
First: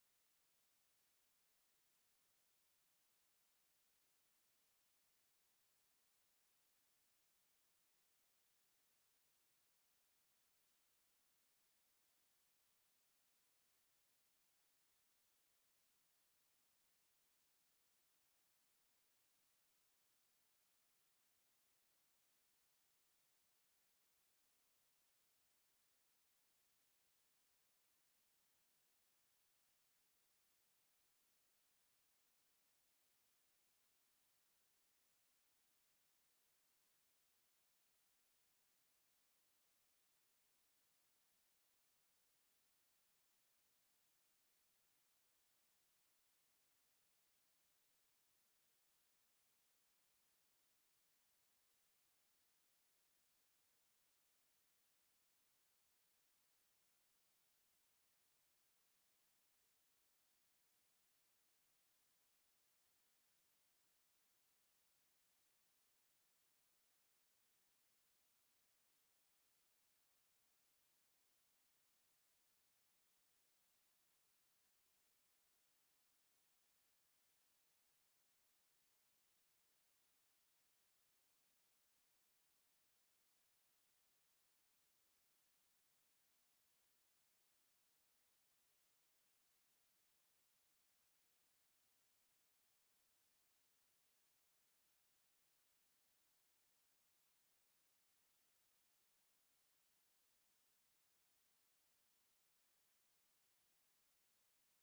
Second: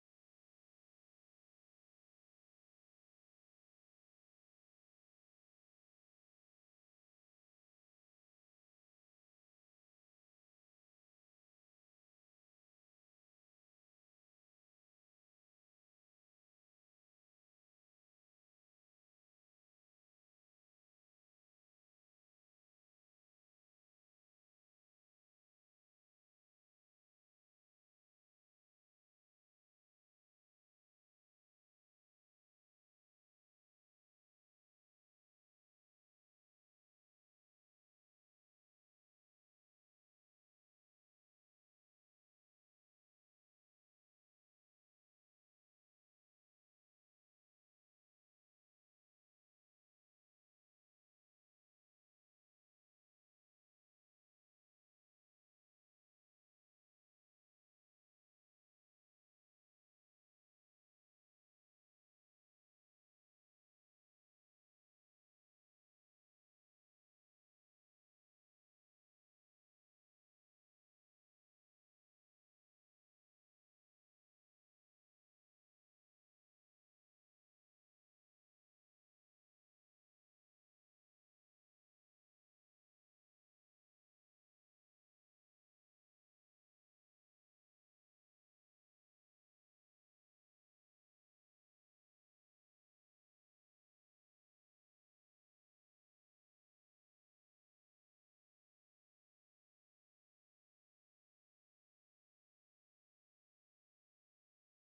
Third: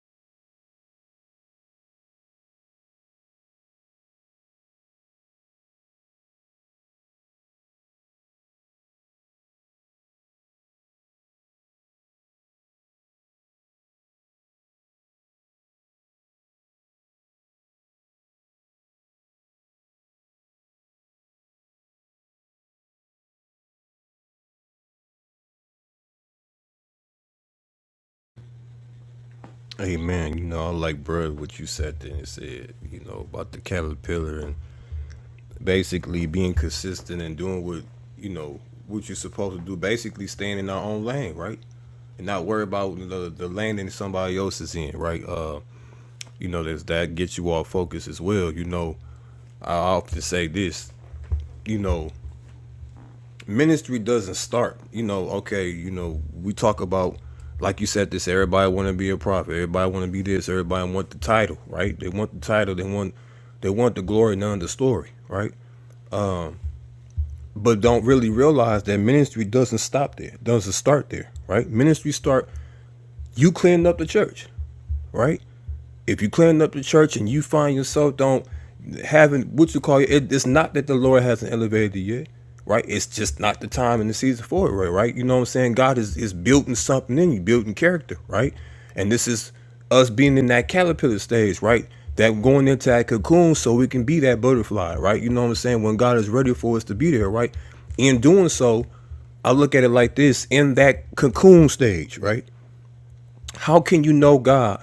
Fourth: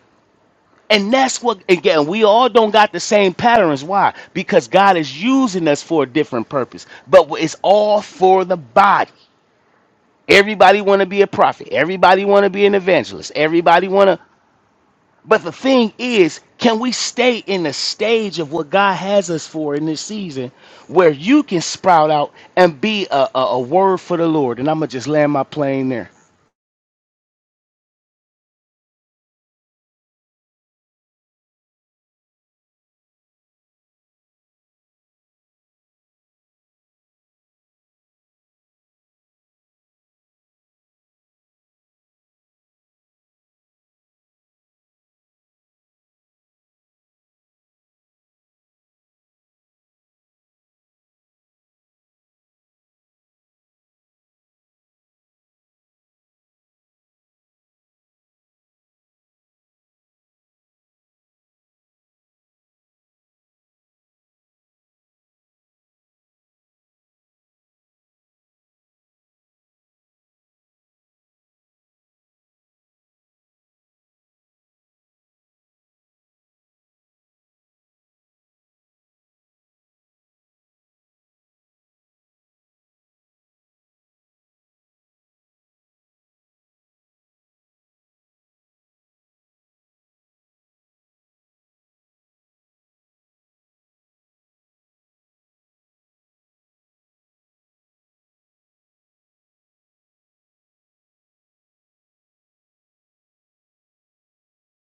[SPEAKER 1] And that's what again, we all don't got the same patterns. Why? Because God is using us for a different purpose. But it's all for the body. Everybody want to be a prophet. Everybody want to be an evangelist. Everybody want to but the thing is, can we stay in the stage of what God has us for in this season where you can sprout out and be a, a, a word for the Lord? And I'm going to just land my plane there.
[SPEAKER 2] Amen. You know, I like, bruh, what you said there and said, you know, about the caterpillar and basically being consistent and doing what, you know, what you're supposed to do. Basically staying in our own lane, right? and not worry about the the lane that somebody else is in, right? Uh, you know, there's that gets you all focused as well. You know, I often say this, you know, ministry doesn't start you know okay you know we talk about like you said this everybody want to be a prophet everybody want to be this everybody want the title right they want the title they want they want the glory none the story right but don't really realize that ministry doesn't stop there doesn't start there right ministry start you cleaning up the church right If you clean up the church and you find yourself don't having what you call it, it's not that the Lord hasn't elevated you yet, right? It's just not the time and the season for it, right? Right? You know what I'm saying? God is is building something in you, building character, right? And this is us being in that caterpillar stage, right? That going into that cocoon so we can be that butterfly, right? You know what I'm saying? When God is ready for us to be there, right? In doing so, I look at it like this in that cocoon stage, right? How can you know God?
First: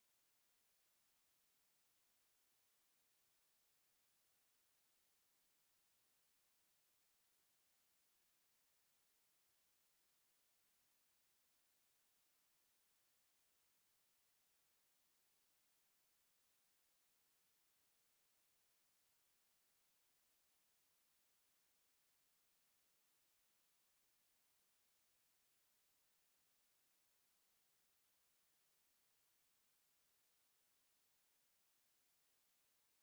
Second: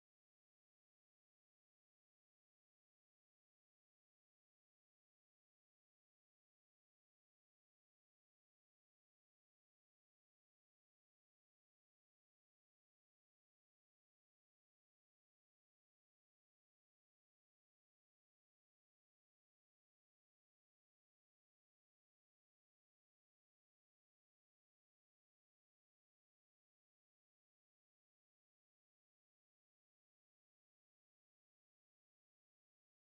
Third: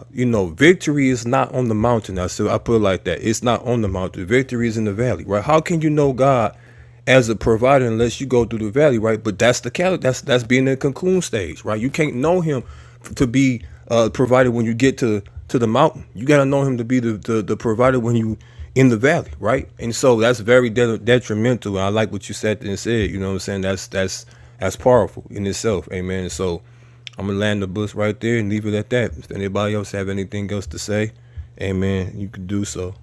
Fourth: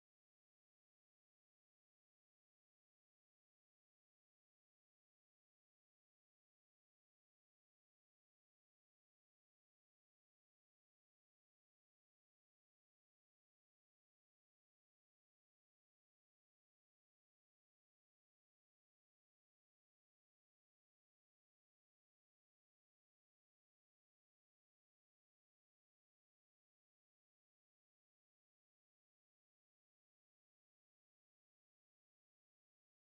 [SPEAKER 2] uh, you know, victory is not on the mountain. I said, I put it like that. It's not on the mountain. Victory is in the valley, right? How can you know God as a provider unless you go through the valley, right? But that's the cal- that's that's being in the cocoon stage, right? You can't know Him to be uh, provider when you get to to the mountain. You got to know Him to be the, the the provider when you in the valley, right? And so that's very de- detrimental. And I like what you said and said. You know what I'm saying? That's that's that's powerful in itself. Amen. So I'm gonna land the bus right there and leave it at that. If anybody else have anything else to say, amen, you can do so.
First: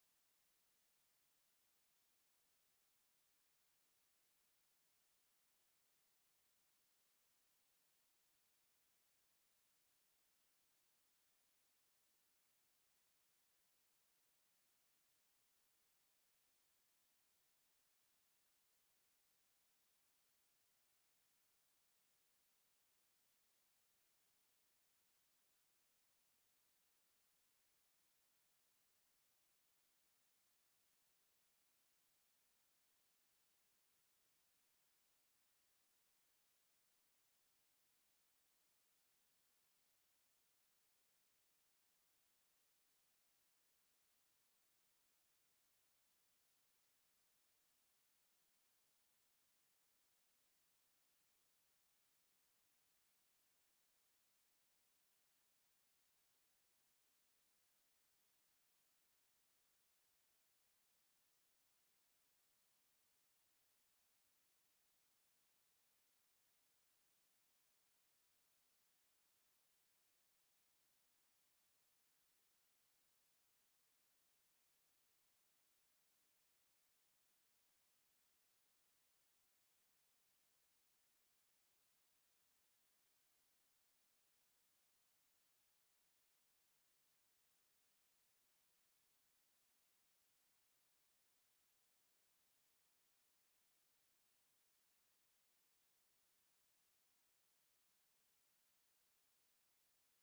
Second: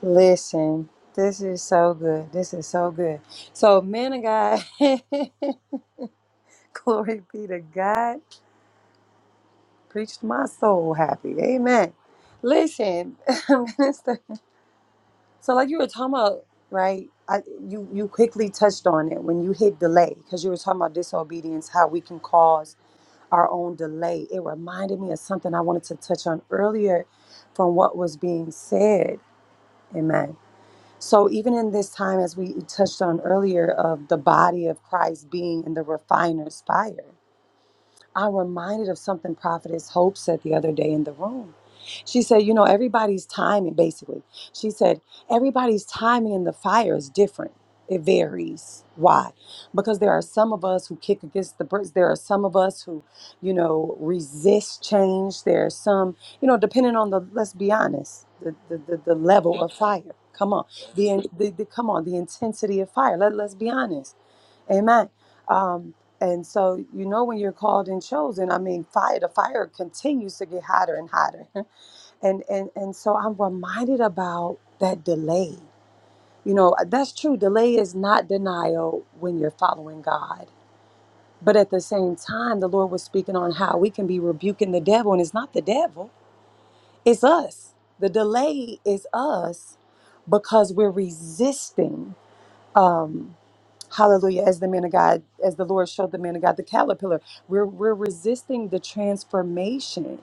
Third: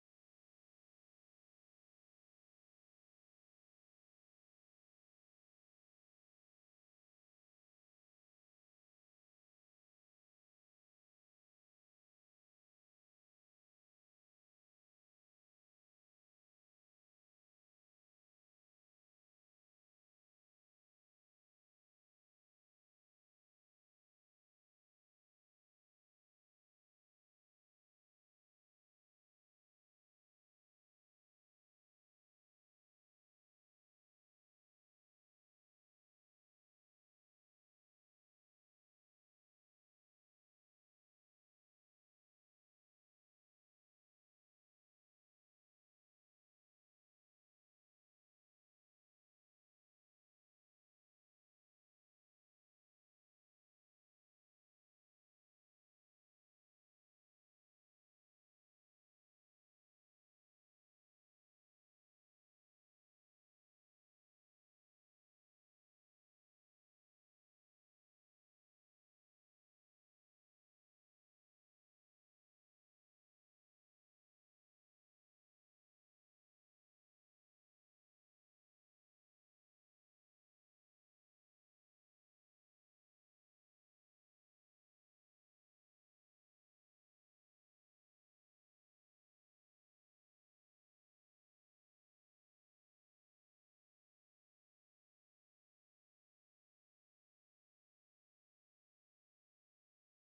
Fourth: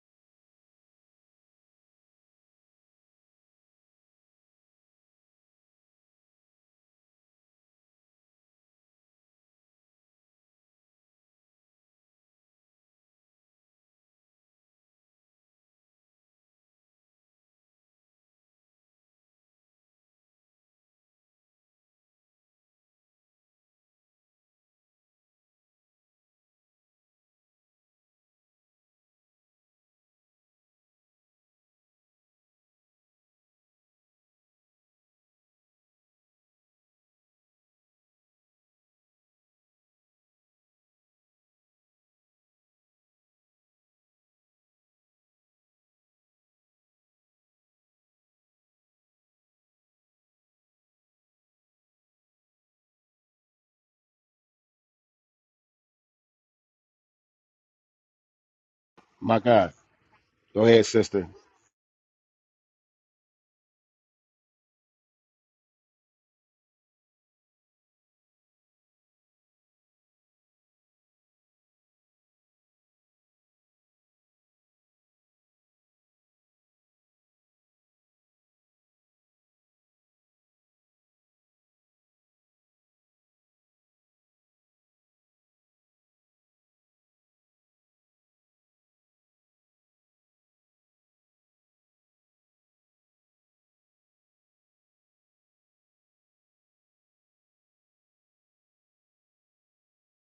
[SPEAKER 3] Listen, this is so good. This is so good. So, man of God, glory be to God, preached my soul happy. Amen. Listen, minister. So, like you were talking about, right? I, you you quickly touched on it when you hit delay because you were talking about disobedience, how we can cause our own delay. It reminded me of something I wanted to touch on earlier from what was being said. Amen. So, even in this time, as we touched on earlier, of the body of Christ being in the refiner's fire, I'm reminded of something Prophetess Hope said the other day in the room. She said, You know, everybody's timing, basically. She said, Everybody's timing in the fire is different. It varies. Why? Because there are some of us who kick against the bricks. There are some of us who, you know, resist change. There are some, you know, depending on the, let's be honest, the, the, the, the
[SPEAKER 1] My
[SPEAKER 3] level
[SPEAKER 1] God.
[SPEAKER 3] of fire. Come
[SPEAKER 1] Go
[SPEAKER 3] on.
[SPEAKER 1] ahead, sister.
[SPEAKER 3] The, the, the, come on, the intensity of fire. Let, let's be honest Amen. Um, and so you know when you're called and chosen, I mean, fire the fire continues to get hotter and hotter. And and and so I'm reminded about that delay. You know, uh, that's true. Delay is not denial when you're following God. But at the same time, the Lord was speaking on how we can be rebuking the devil, and it's not the devil, it's us. The delay is us because we're resisting. Um, Hallelujah. As the man of God, as the Lord showed the man of God, the caterpillar, we're, we're resisting the transformation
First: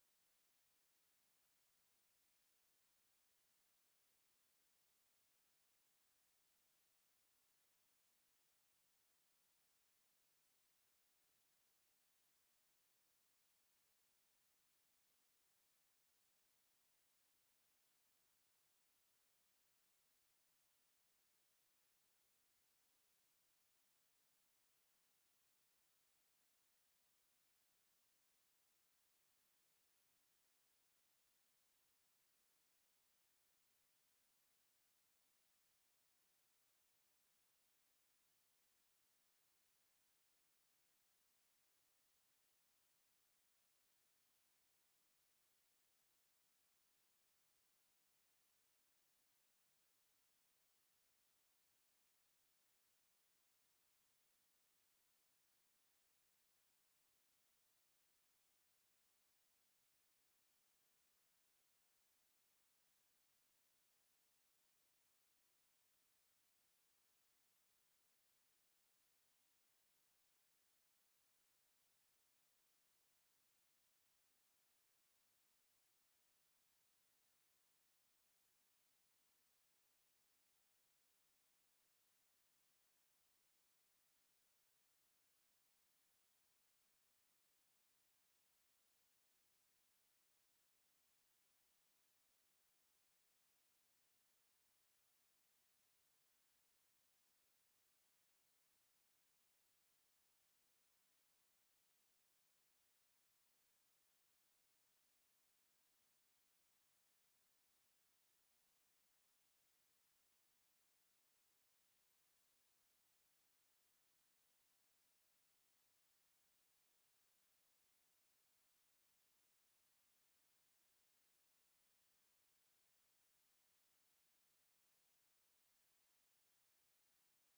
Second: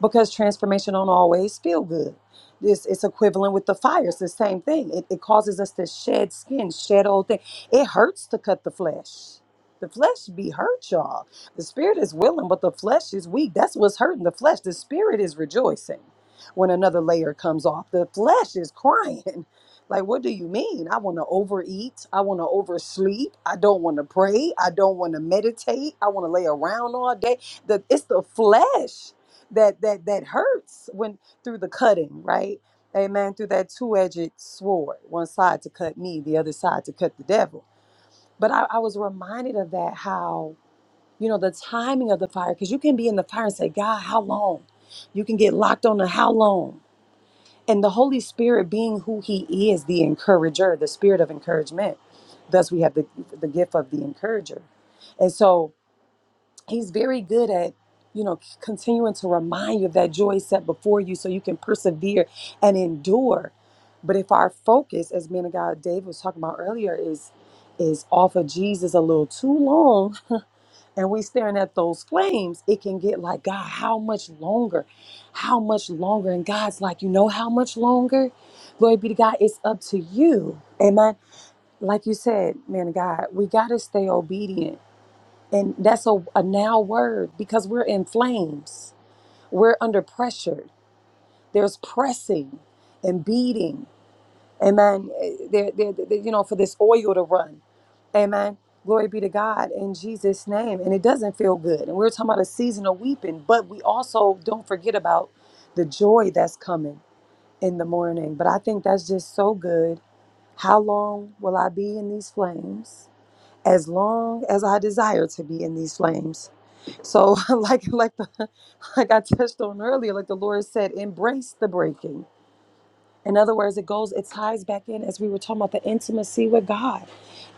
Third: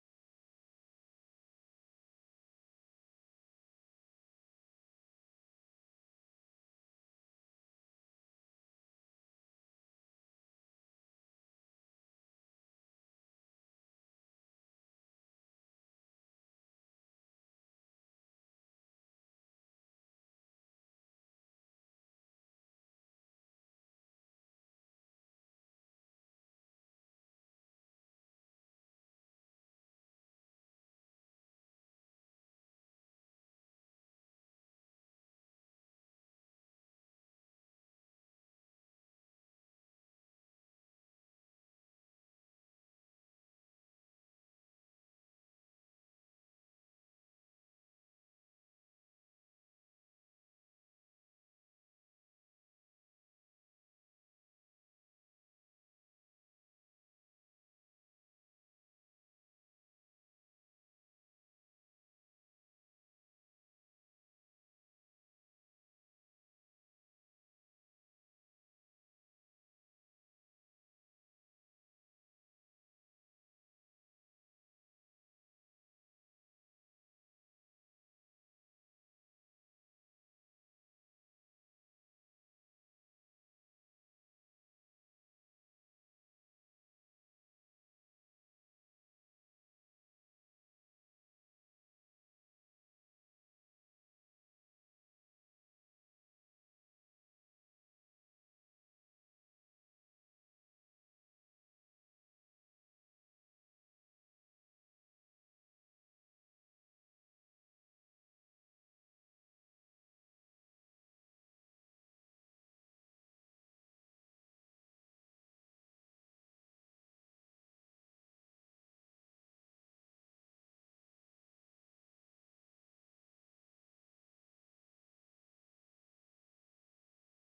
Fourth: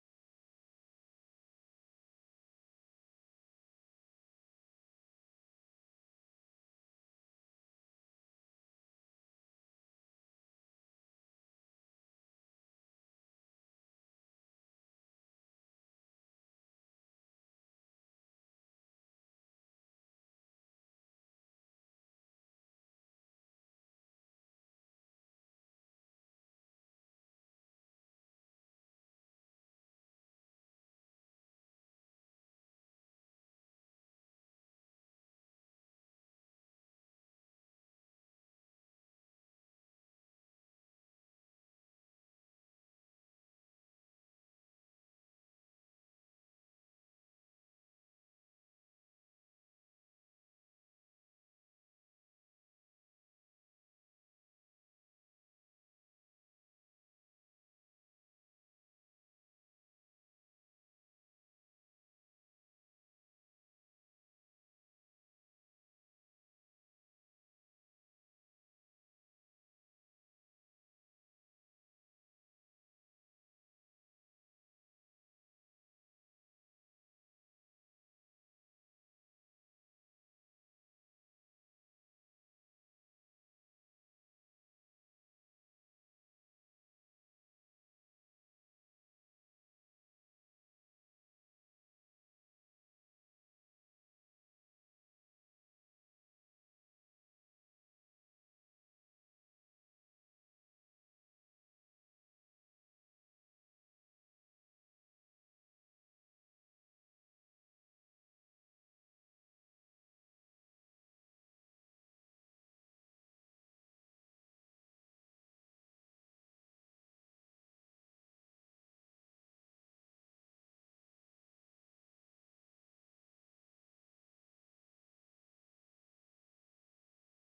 [SPEAKER 3] because transformation don't always feel good. This it's equivalent with the fire. It's the same thing. It, it causes us to shed skin, shed old thing. It hurts to cut the flesh. The flesh be hurt, y'all. The spirit is willing, but the flesh is weak. That's what's hurting the flesh. The spirit is rejoicing when another layer comes off. The flesh is crying Like, what do you mean? I want to overeat. I want to oversleep. I don't want to pray. I don't want to meditate. I want to lay around all day. The, it's the flesh that that that hurts when through the cutting, right? Amen. Through that two-edged sword, one side to cut me, the other side to cut the devil. But I, I was reminded of that how you know the timing of the fire, because you can be in the fire and say, God, how long? You can get locked on to how long and the Holy Spirit being who He is, the encourager, the spirit of encouragement. Thus, we have the, the gift of the encourager. And so, He's very good at, you know, continuing to remind you of that joy set before you so you can persevere and endure. But if our focus, as man of God David was talking about earlier, is is off of Jesus a little too long, and we staring at those flames, it can get like, God, how much longer? How much longer? And God's like, you know how much longer? Glory be to God. It's up to you. Amen. Like you said, man of God, we got to stay obedient. And that's a, a now word because we're in flames. We're under pressure. There's pressing and beating. Amen. Eh, There, there, there- you know, for this oil to run. Amen. Glory be to God in Jesus' name. And it doesn't feel good. And we are talking about a season of weeping, but we also don't forget about the joy that's coming in the morning. But I think that's just so good. How long will I be in these flames? As long as I desire to be in these flames. So, like like the, like I touched on earlier, like the Lord said, embrace the breaking in other words, it goes, it ties back in as we were talking about the intimacy with God.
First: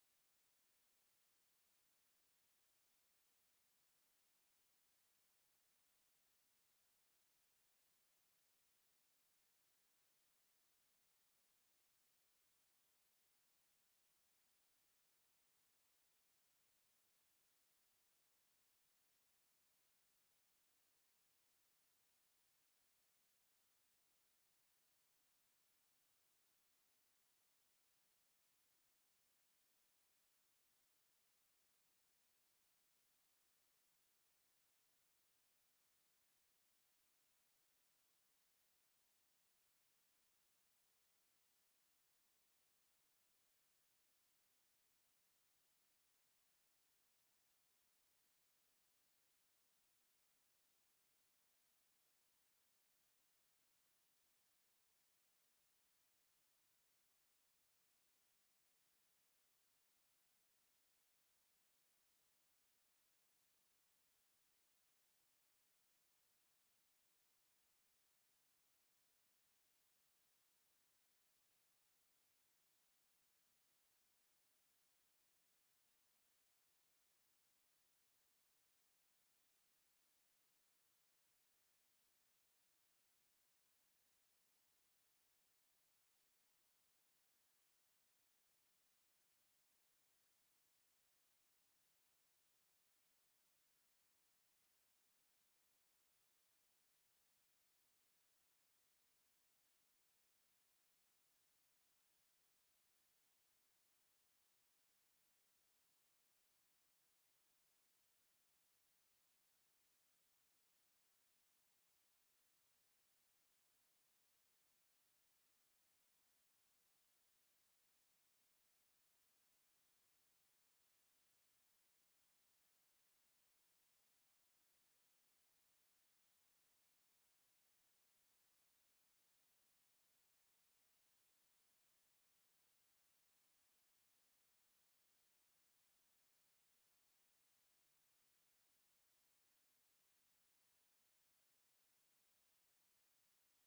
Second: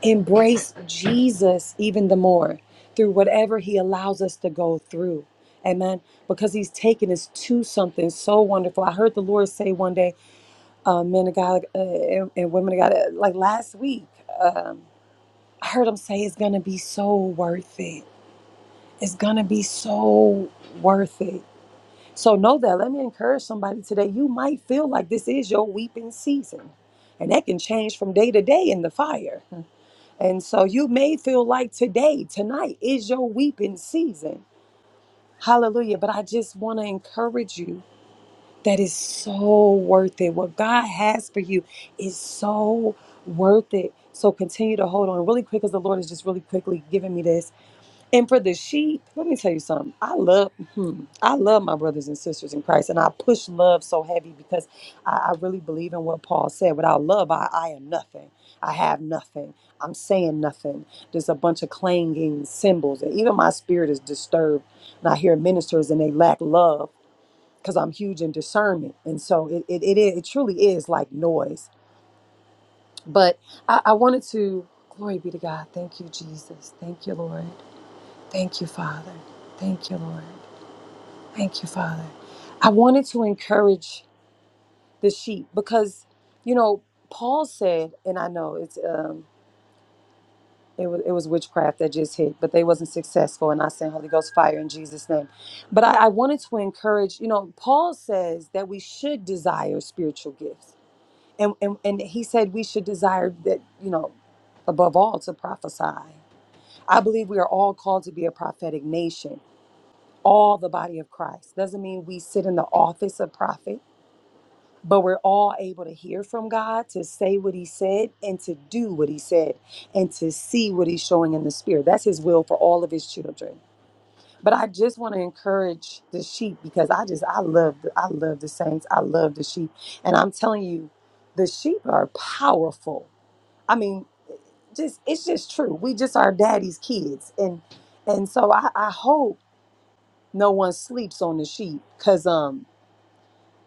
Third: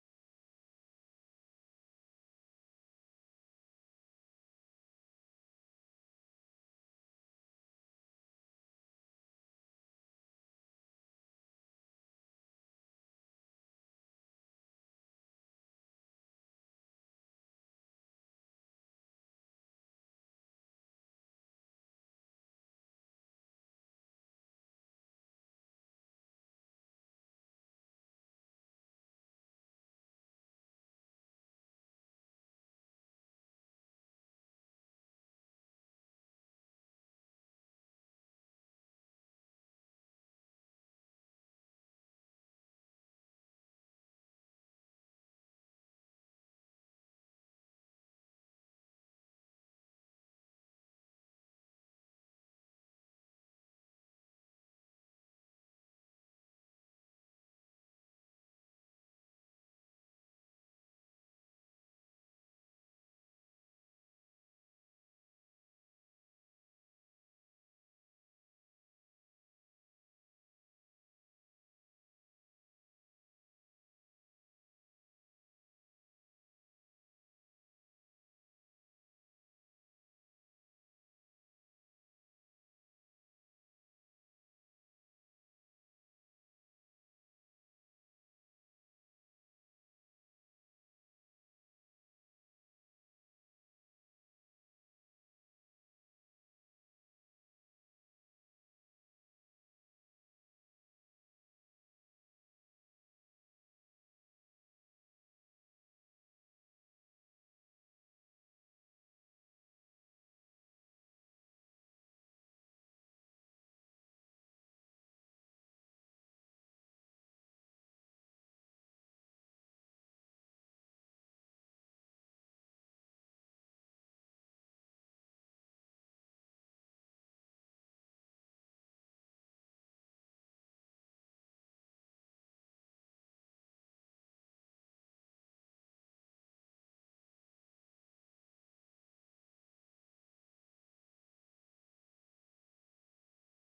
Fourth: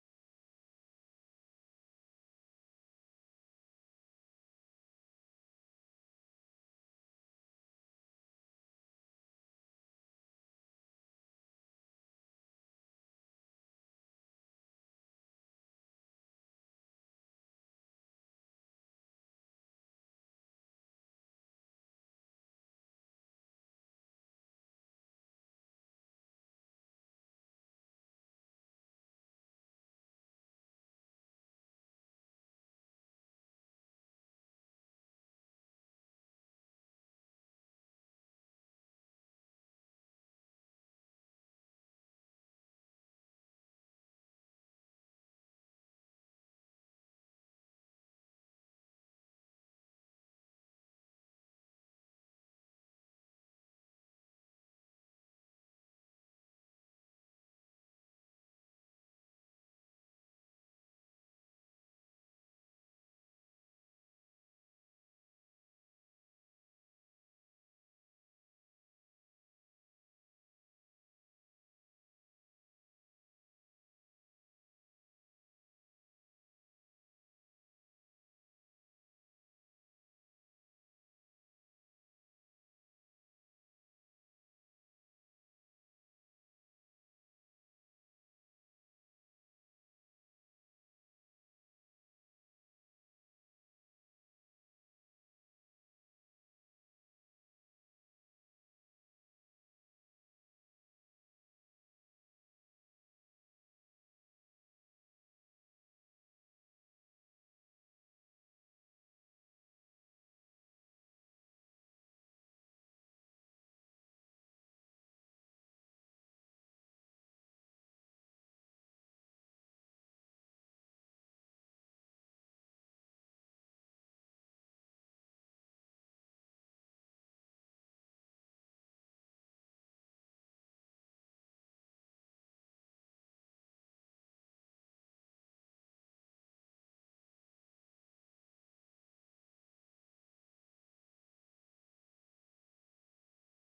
[SPEAKER 3] Embrace Jesus even the more through whatever He allows us to go through. Amen. Because He's taken us to something so wonderful. I heard the Lord say one day, uh, men of God uh, and, and women of God, uh, like last week, um, I heard Him say, it's going to be so worth it. It's going to be so worth it. So know that. Let me encourage somebody today. You might feel like this is your weeping season. And that can change from day to day in the fire. And so you may feel like today, tonight is your weeping season. Hallelujah. But I just want to encourage you that it's so worth it. What God has for you is so worth it. So continue to hold on really quick because the Lord is just really quickly giving me this. And for the sheep, let me tell you something. I love, hmm, I love my brothers and sisters in Christ, and I push love so heavy because I, I really believe in what Paul said. Without love, I, I am nothing. I have nothing. I'm saying nothing. There's a bunch of clanging cymbals, and even my spirit is disturbed. And I hear ministers, and they lack love because I'm huge in discernment, and so it it, it, is, it truly is like noise. But I, I wanted to. Glory be to God. Thank you, Jesus. Thank you, Lord. Thank you, Father. Thank you, Lord. Thank you, Father. I wanted to encourage the sheep because, you know, Paul said, and I know it's um, it was it was witchcraft that just hit, but they wasn't successful, and I sent Holy Ghost fire in Jesus' name. But I, I wanted to encourage, you know, Paul says that we should desire spiritual gifts, and and and he said we should desire that, you know, above all to prophesy. I believe we are all called to be a prophetic nation all the body of Christ. Doesn't mean we sit in the office of prophet, but we're all able to hear from God, to say what he said, and to do what he said, and to see what he's showing in the spirit. That's his will for all of his children. But I just want to encourage the sheep because I just I love the, I love the saints. I love the sheep. And I'm telling you, the sheep are powerful. I mean, just it's just true. We just are daddy's kids. And and so I, I hope no one sleeps on the sheep because um.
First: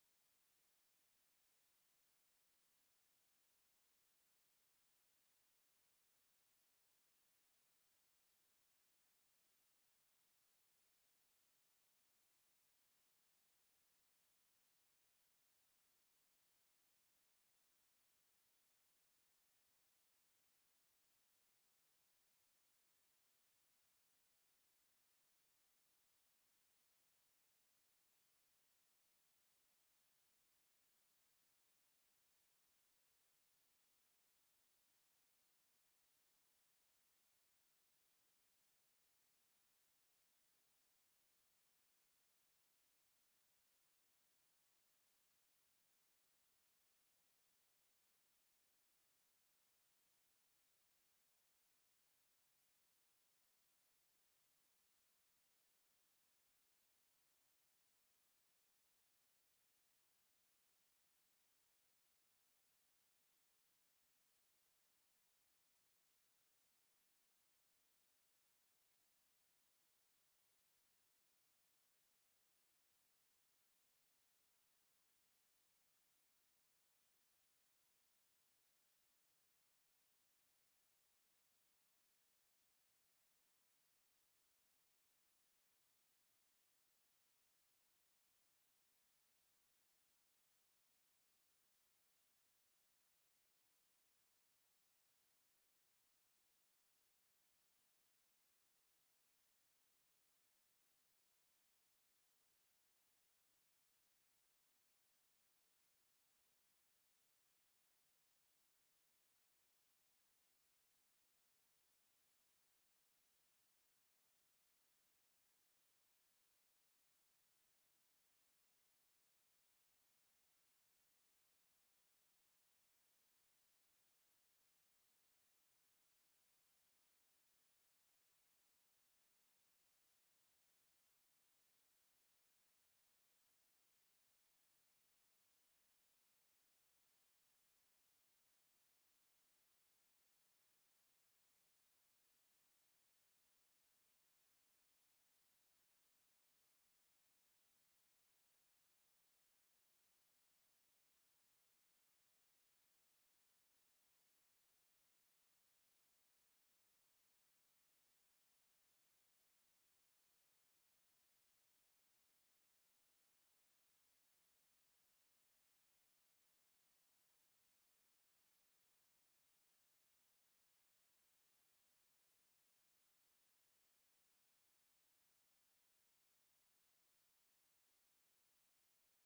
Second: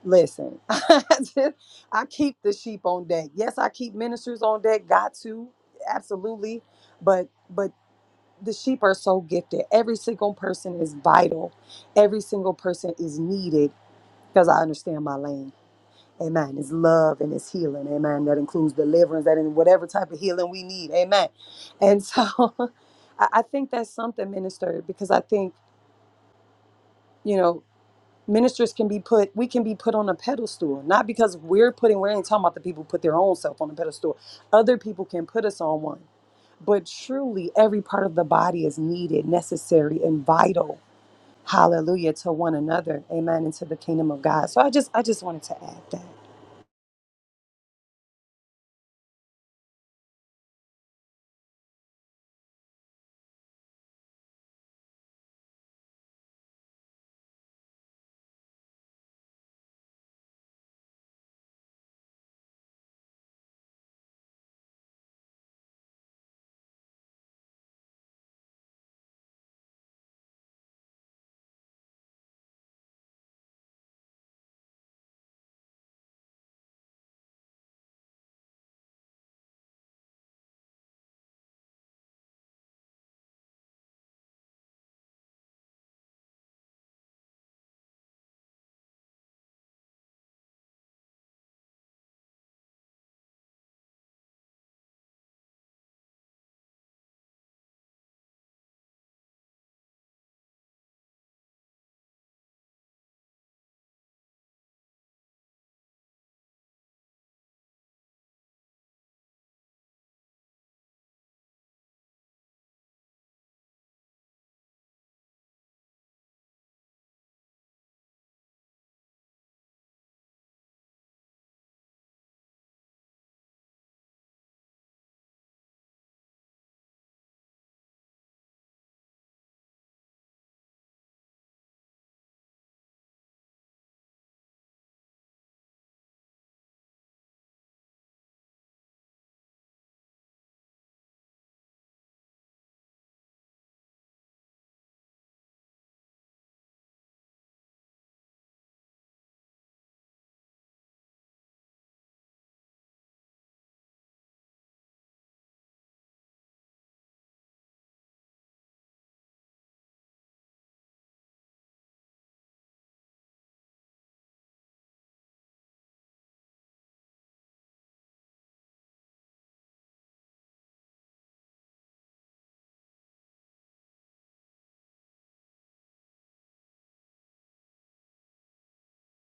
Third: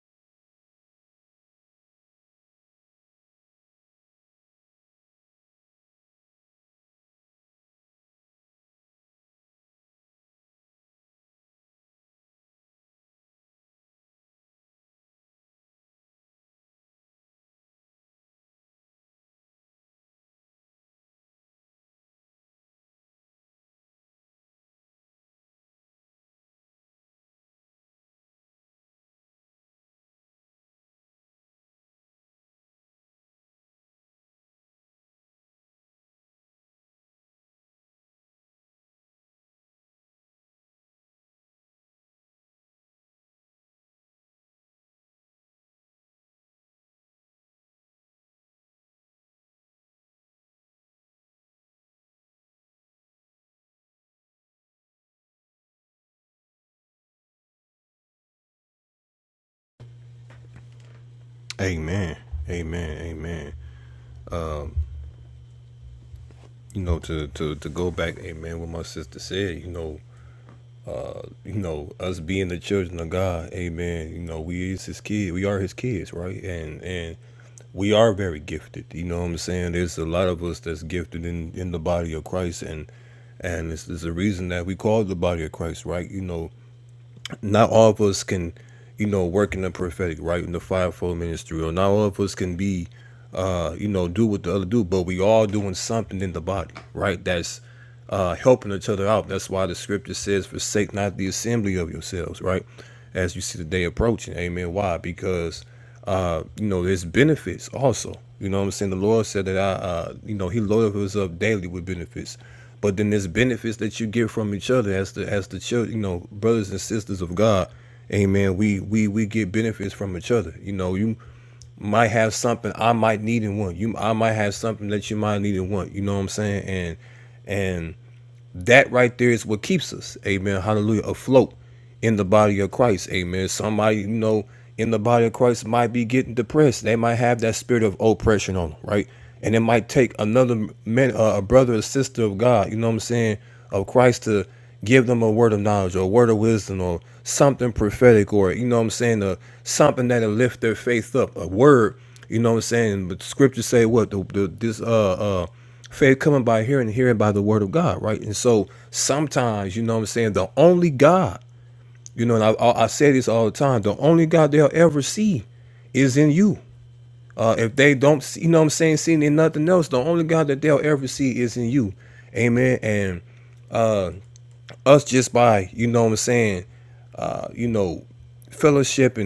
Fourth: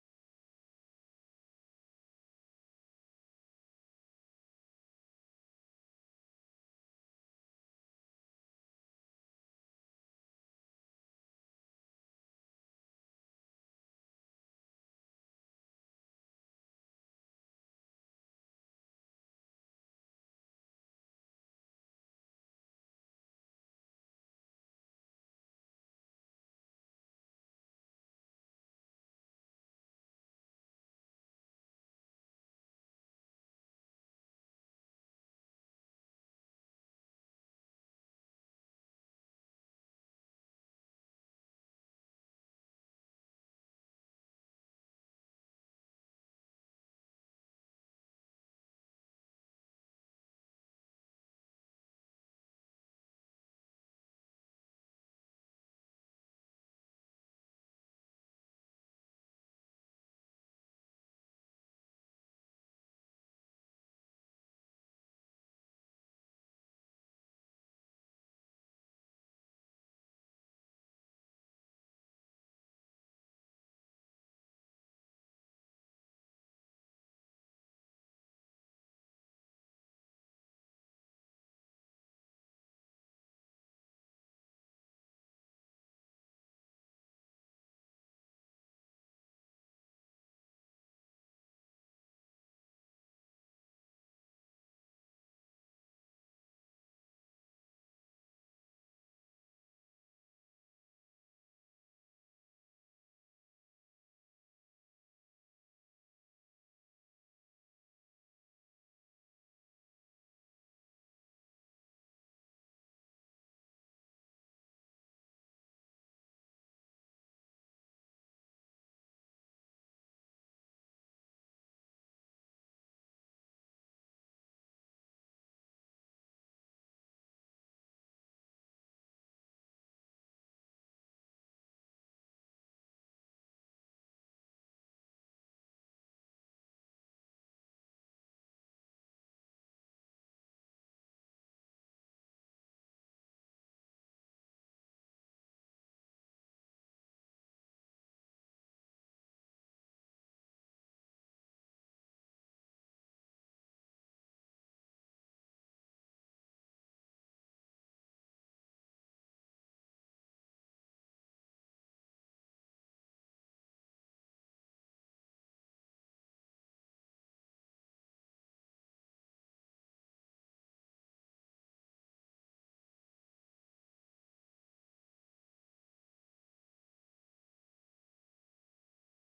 [SPEAKER 3] Listen, I just, I keep the sheep on deck. Yes, I keep ministers on deck. Got to, absolutely. But but the sheep are so gifted. Every single person is vital. Every single person is needed because I understand my lane. Amen. It's love and it's healing. Amen. That includes deliverance. That in whatever type of healing we need. Amen. And so, I I think that's something, minister, because I think you know. ministers can be put we can be put on a pedestal not because we're putting we ain't talking about the people who put their own self on a pedestal other people can put us on one but truly every part of the body is needed necessary and vital hallelujah to one another amen and to the kingdom of god so i just i just wanted to add that
[SPEAKER 2] Amen. Amen. Amen. Um, you know, to to to go back, amen, what my sister said, you know, uh, you know, us being the children of God, amen, you know, we is his kid. We are his kids, right? And and we are very gifted. You know what I'm saying? There's a lot of us that's gifted in in the body of Christ and and it's, it's a reason that we call it the body of Christ, right? You know, not all of us can, you know, work in the prophetic, right? In the fivefold ministry, or not all of us can be, uh, you know, do what the other do, but we all doing something in the body, right? That's uh, helping each other out. That's why the scripture says, "Forsake not the assembly of yourselves," right? As you see the day approaching, Amen. Why? Because uh, you know, there's benefits also. You know what I'm saying? The Lord said that I, uh, you know, He loaded us up daily with benefits. But then there's benefits that you get from each other as the as the church, you know, brothers and sisters of God. Amen. We we we get benefits from each other. You know, you might have something I might need in one. You I might have something that you might need in one. You know what I'm saying? And and that right there is what keeps us, amen, hallelujah, afloat in the body of Christ, amen. Somebody, you know, in the body of Christ might be getting depressed. They might have that spirit of oppression on them, right? And it might take another man, uh, a brother or sister of God, you know what I'm saying, of Christ to give them a word of knowledge or a word of wisdom or something prophetic or, you know what I'm saying, uh, something that'll lift their faith up, a word, you know what I'm saying? But scriptures say what? The, the, this, uh, uh, Faith coming by hearing, and hearing by the word of God, right? And so sometimes, you know what I'm saying, the only God, you know, and I, I I say this all the time, the only God they'll ever see is in you. Uh, if they don't, see, you know what I'm saying, seeing in nothing else, the only God that they'll ever see is in you. Amen. And us just by, you know what I'm saying, uh, you know, fellowship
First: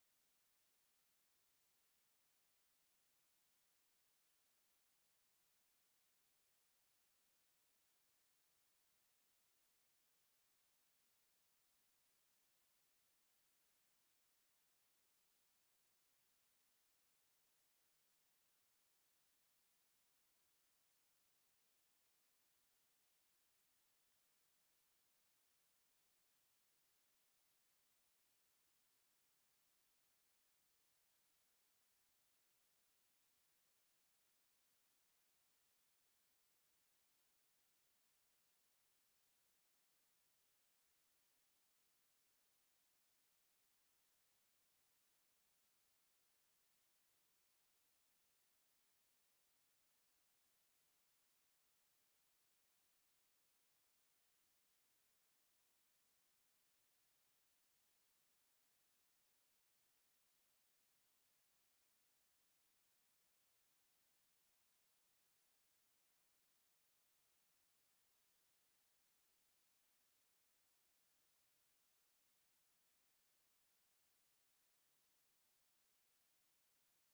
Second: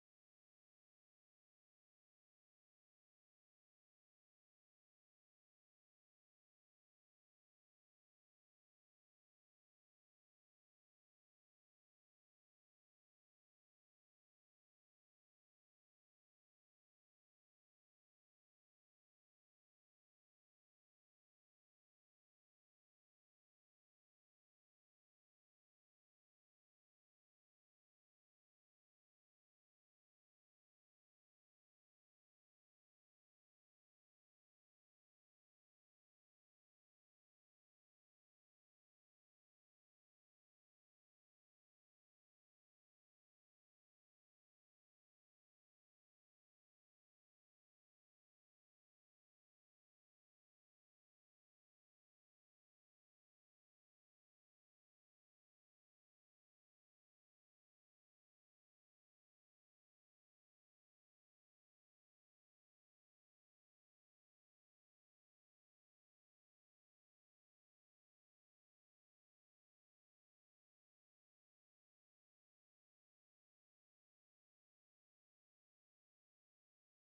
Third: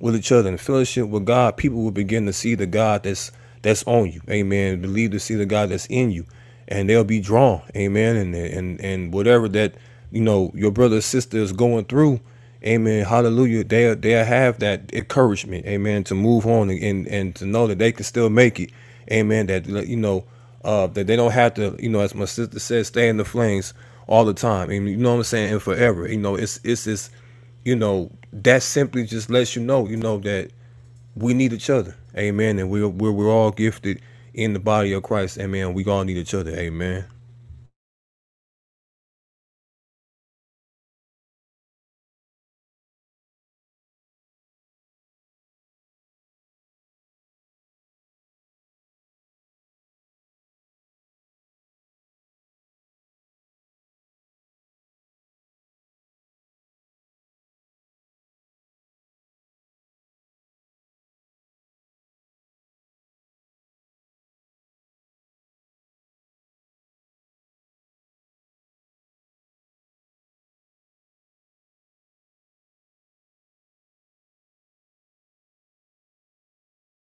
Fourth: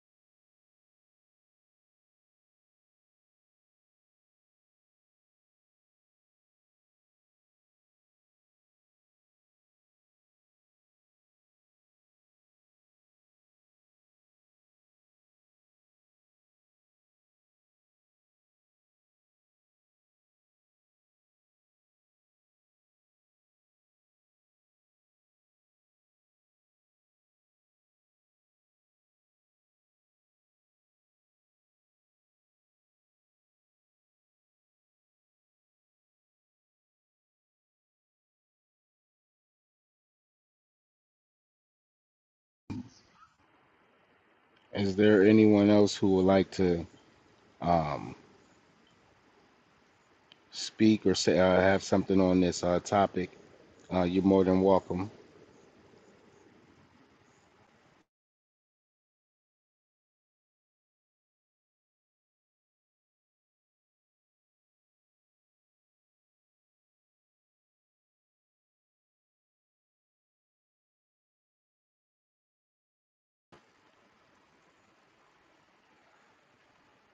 [SPEAKER 2] with each other and fellowship with God, people will begin to see the God that's that's on you. Amen. Believe to see the God that's in you, and they'll be drawn. Amen. And and and whatever that you know your brother or sister is going through. Amen. Hallelujah. They they have that encouragement. Amen. To move on and and to know that they can still make it. Amen. That you know uh, that they don't have to, you know, as my sister said, stay in the flames all the time. And you know what I'm saying? And forever. You know, it's it's this you know, that simply just lets you know, you know, that we need each other. Amen. And we're, we're, we're all gifted in the body of Christ. Amen. We all need each other. Amen.
[SPEAKER 1] Is there anyone else who would like to um, speak or say uh, have something on this uh, topic? Uh, you're more than welcome.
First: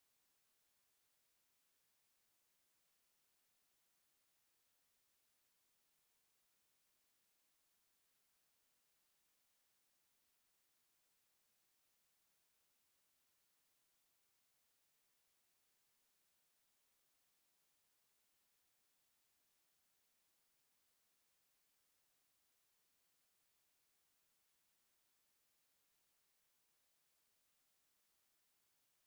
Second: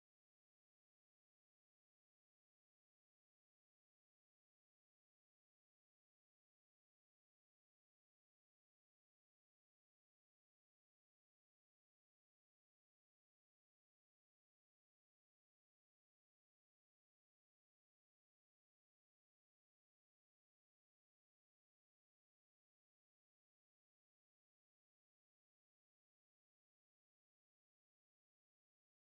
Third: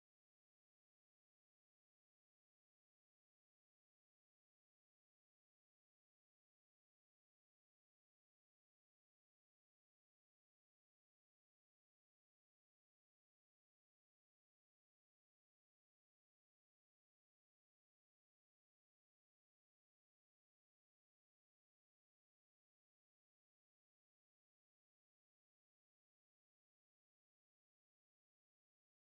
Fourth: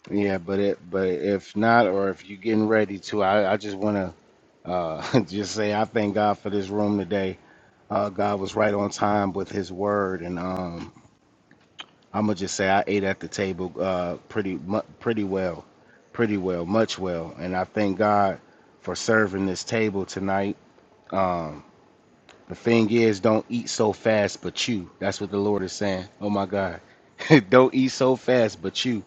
[SPEAKER 1] Yeah, but it, but if not, or if you're getting ready to, I, I just want to uh, just say I thank God for this room today. Uh, God was right on time with His word, and um, I'm gonna just say I ate at the table uh, pretty mu- pretty well, pretty well, much well, and I thank God for serving this table tonight. Um, the thing is, don't eat so fast, but you. That's what the Lord is saying. Oh my God. don't eat so fast, but you.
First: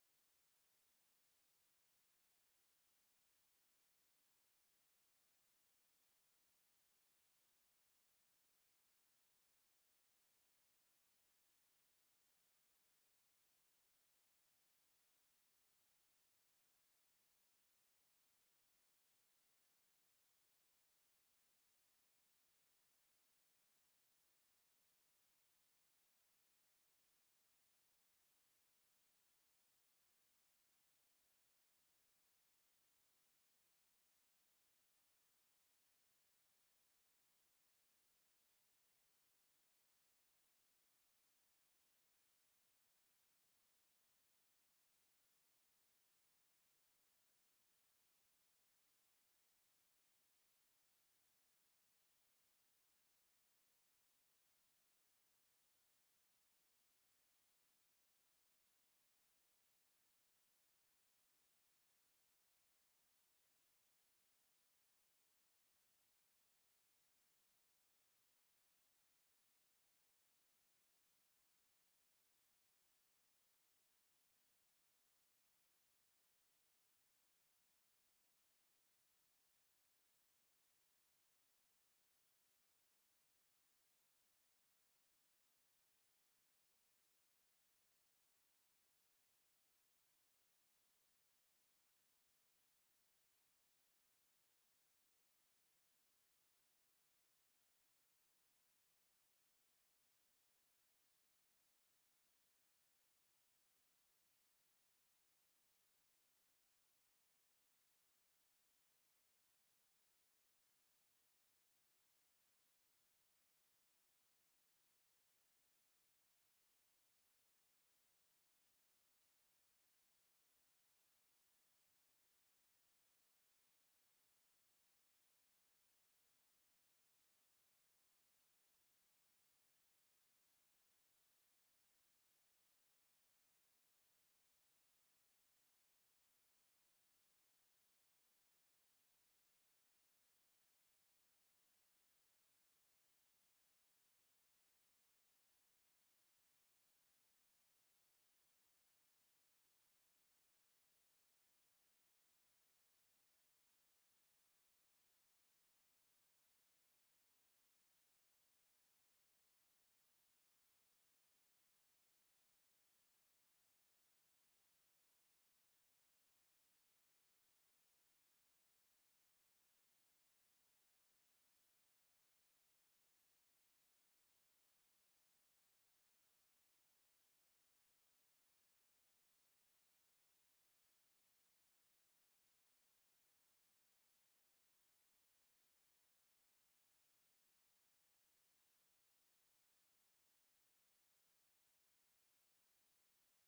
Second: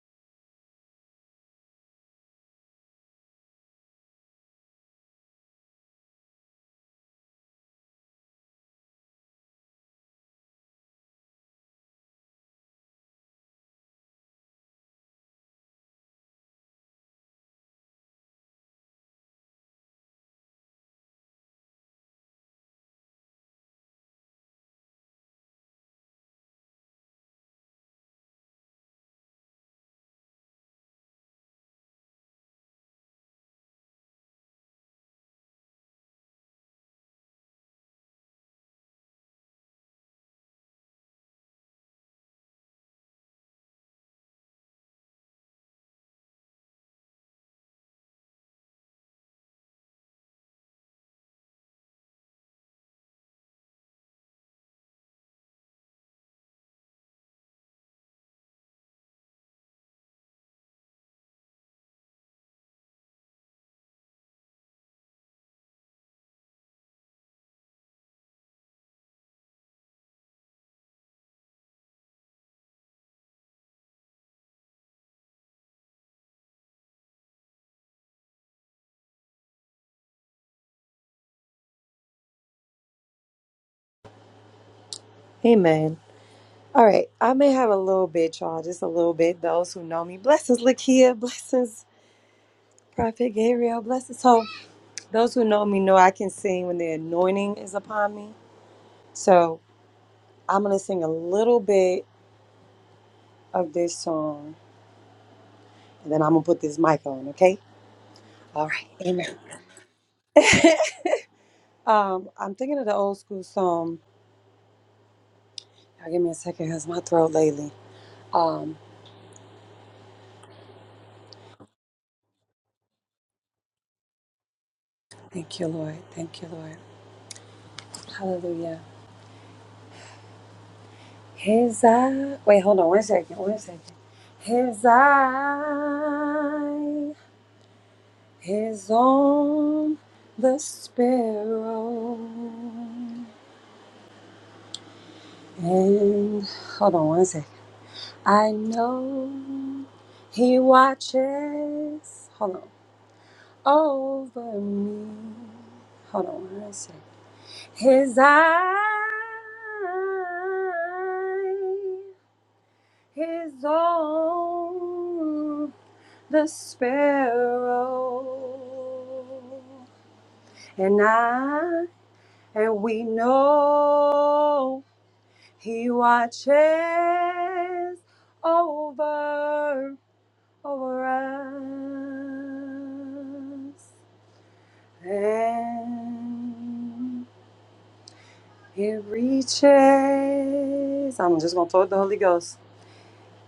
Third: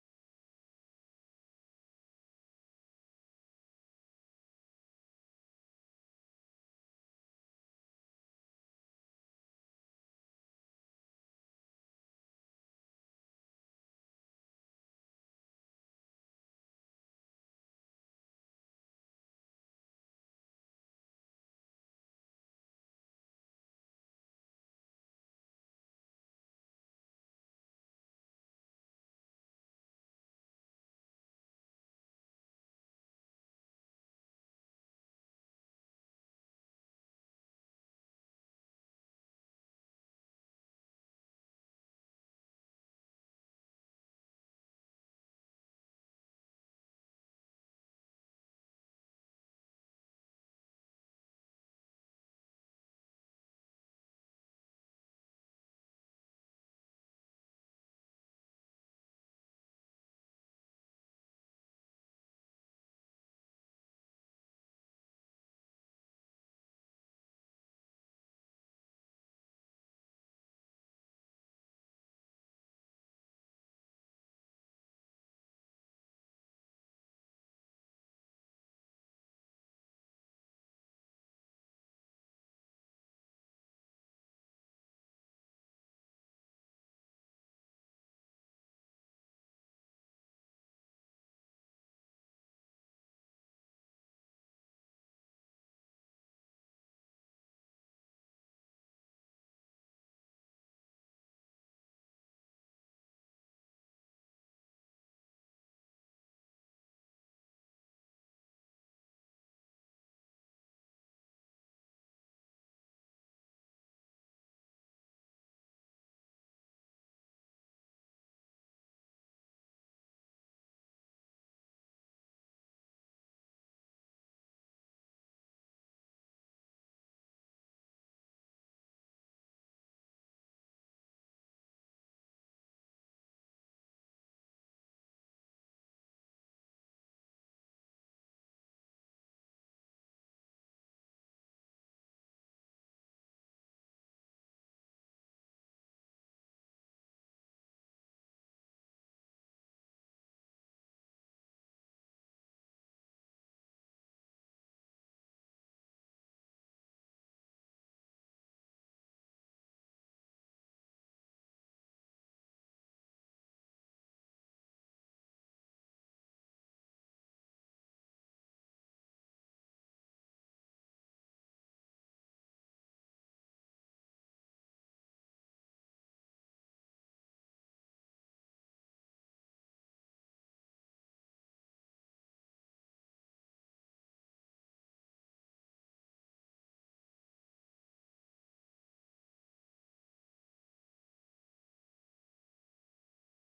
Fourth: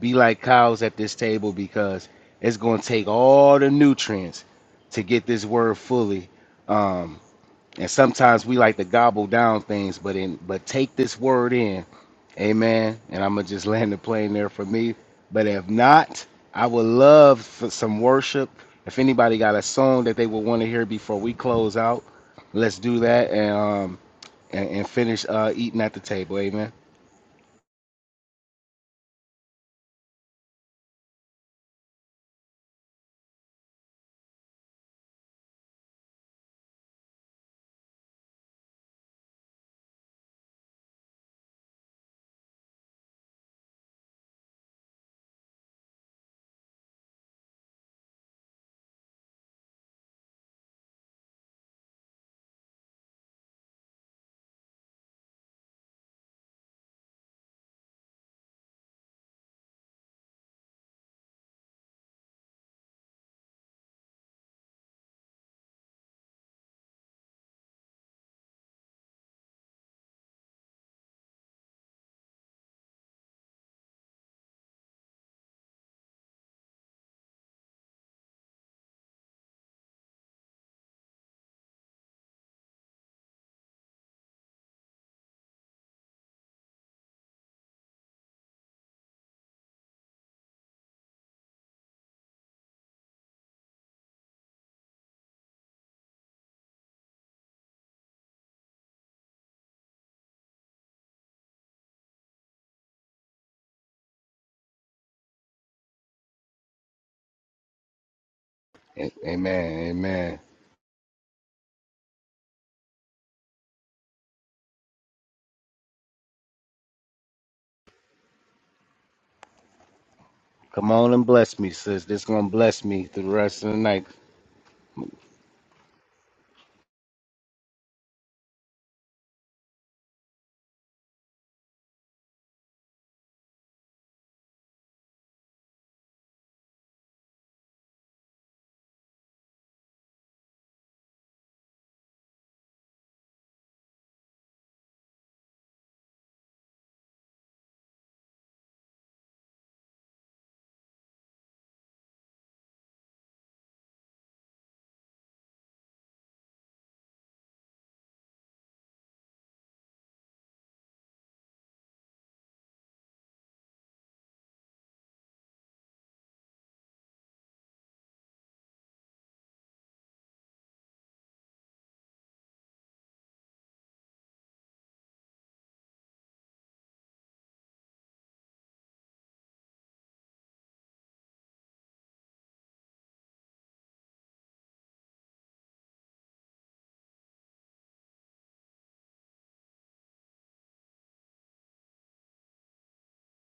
[SPEAKER 1] Be like cows at this table because it's going to take all the nutrients to get this word fully. um, and sometimes we like to gobble down things but in but take this word in amen and i'm gonna just land the plane there for me but if not i would love for some worship if anybody got a song that they would want to hear before we close out let's do that and um and, and finish uh eating at the table amen
[SPEAKER 3] Amen. All right. I may have a little bit, y'all, just a little bit. Those who know me, blessings, Lakia, blessings, Prophet Gabriel, blessings. So, those who know me know I can sing when the anointing is upon me. So, I'm gonna sing a little bit of this song, and then I'm gonna put this mic on. Okay. All right.
[SPEAKER 1] A-
[SPEAKER 3] Amen.
[SPEAKER 1] amen amen
[SPEAKER 3] um, I'm thinking of the old school song. Now give me a second, cause my throat lately. Um,
[SPEAKER 1] come on and bless me sis this gonna bless me through the rest of the night
[SPEAKER 3] thank you, Lord. Thank you, Lord. Hallelujah. His eye. Wait, hold on. One second. One second. His eye is on the sparrow. And hold on one second. I know he watches. Hold on. Over me. Hold on one second. His eye is on the sparrow. And I, and we know he watches over over us, and it reaches. I'm just gonna throw the Holy Ghost.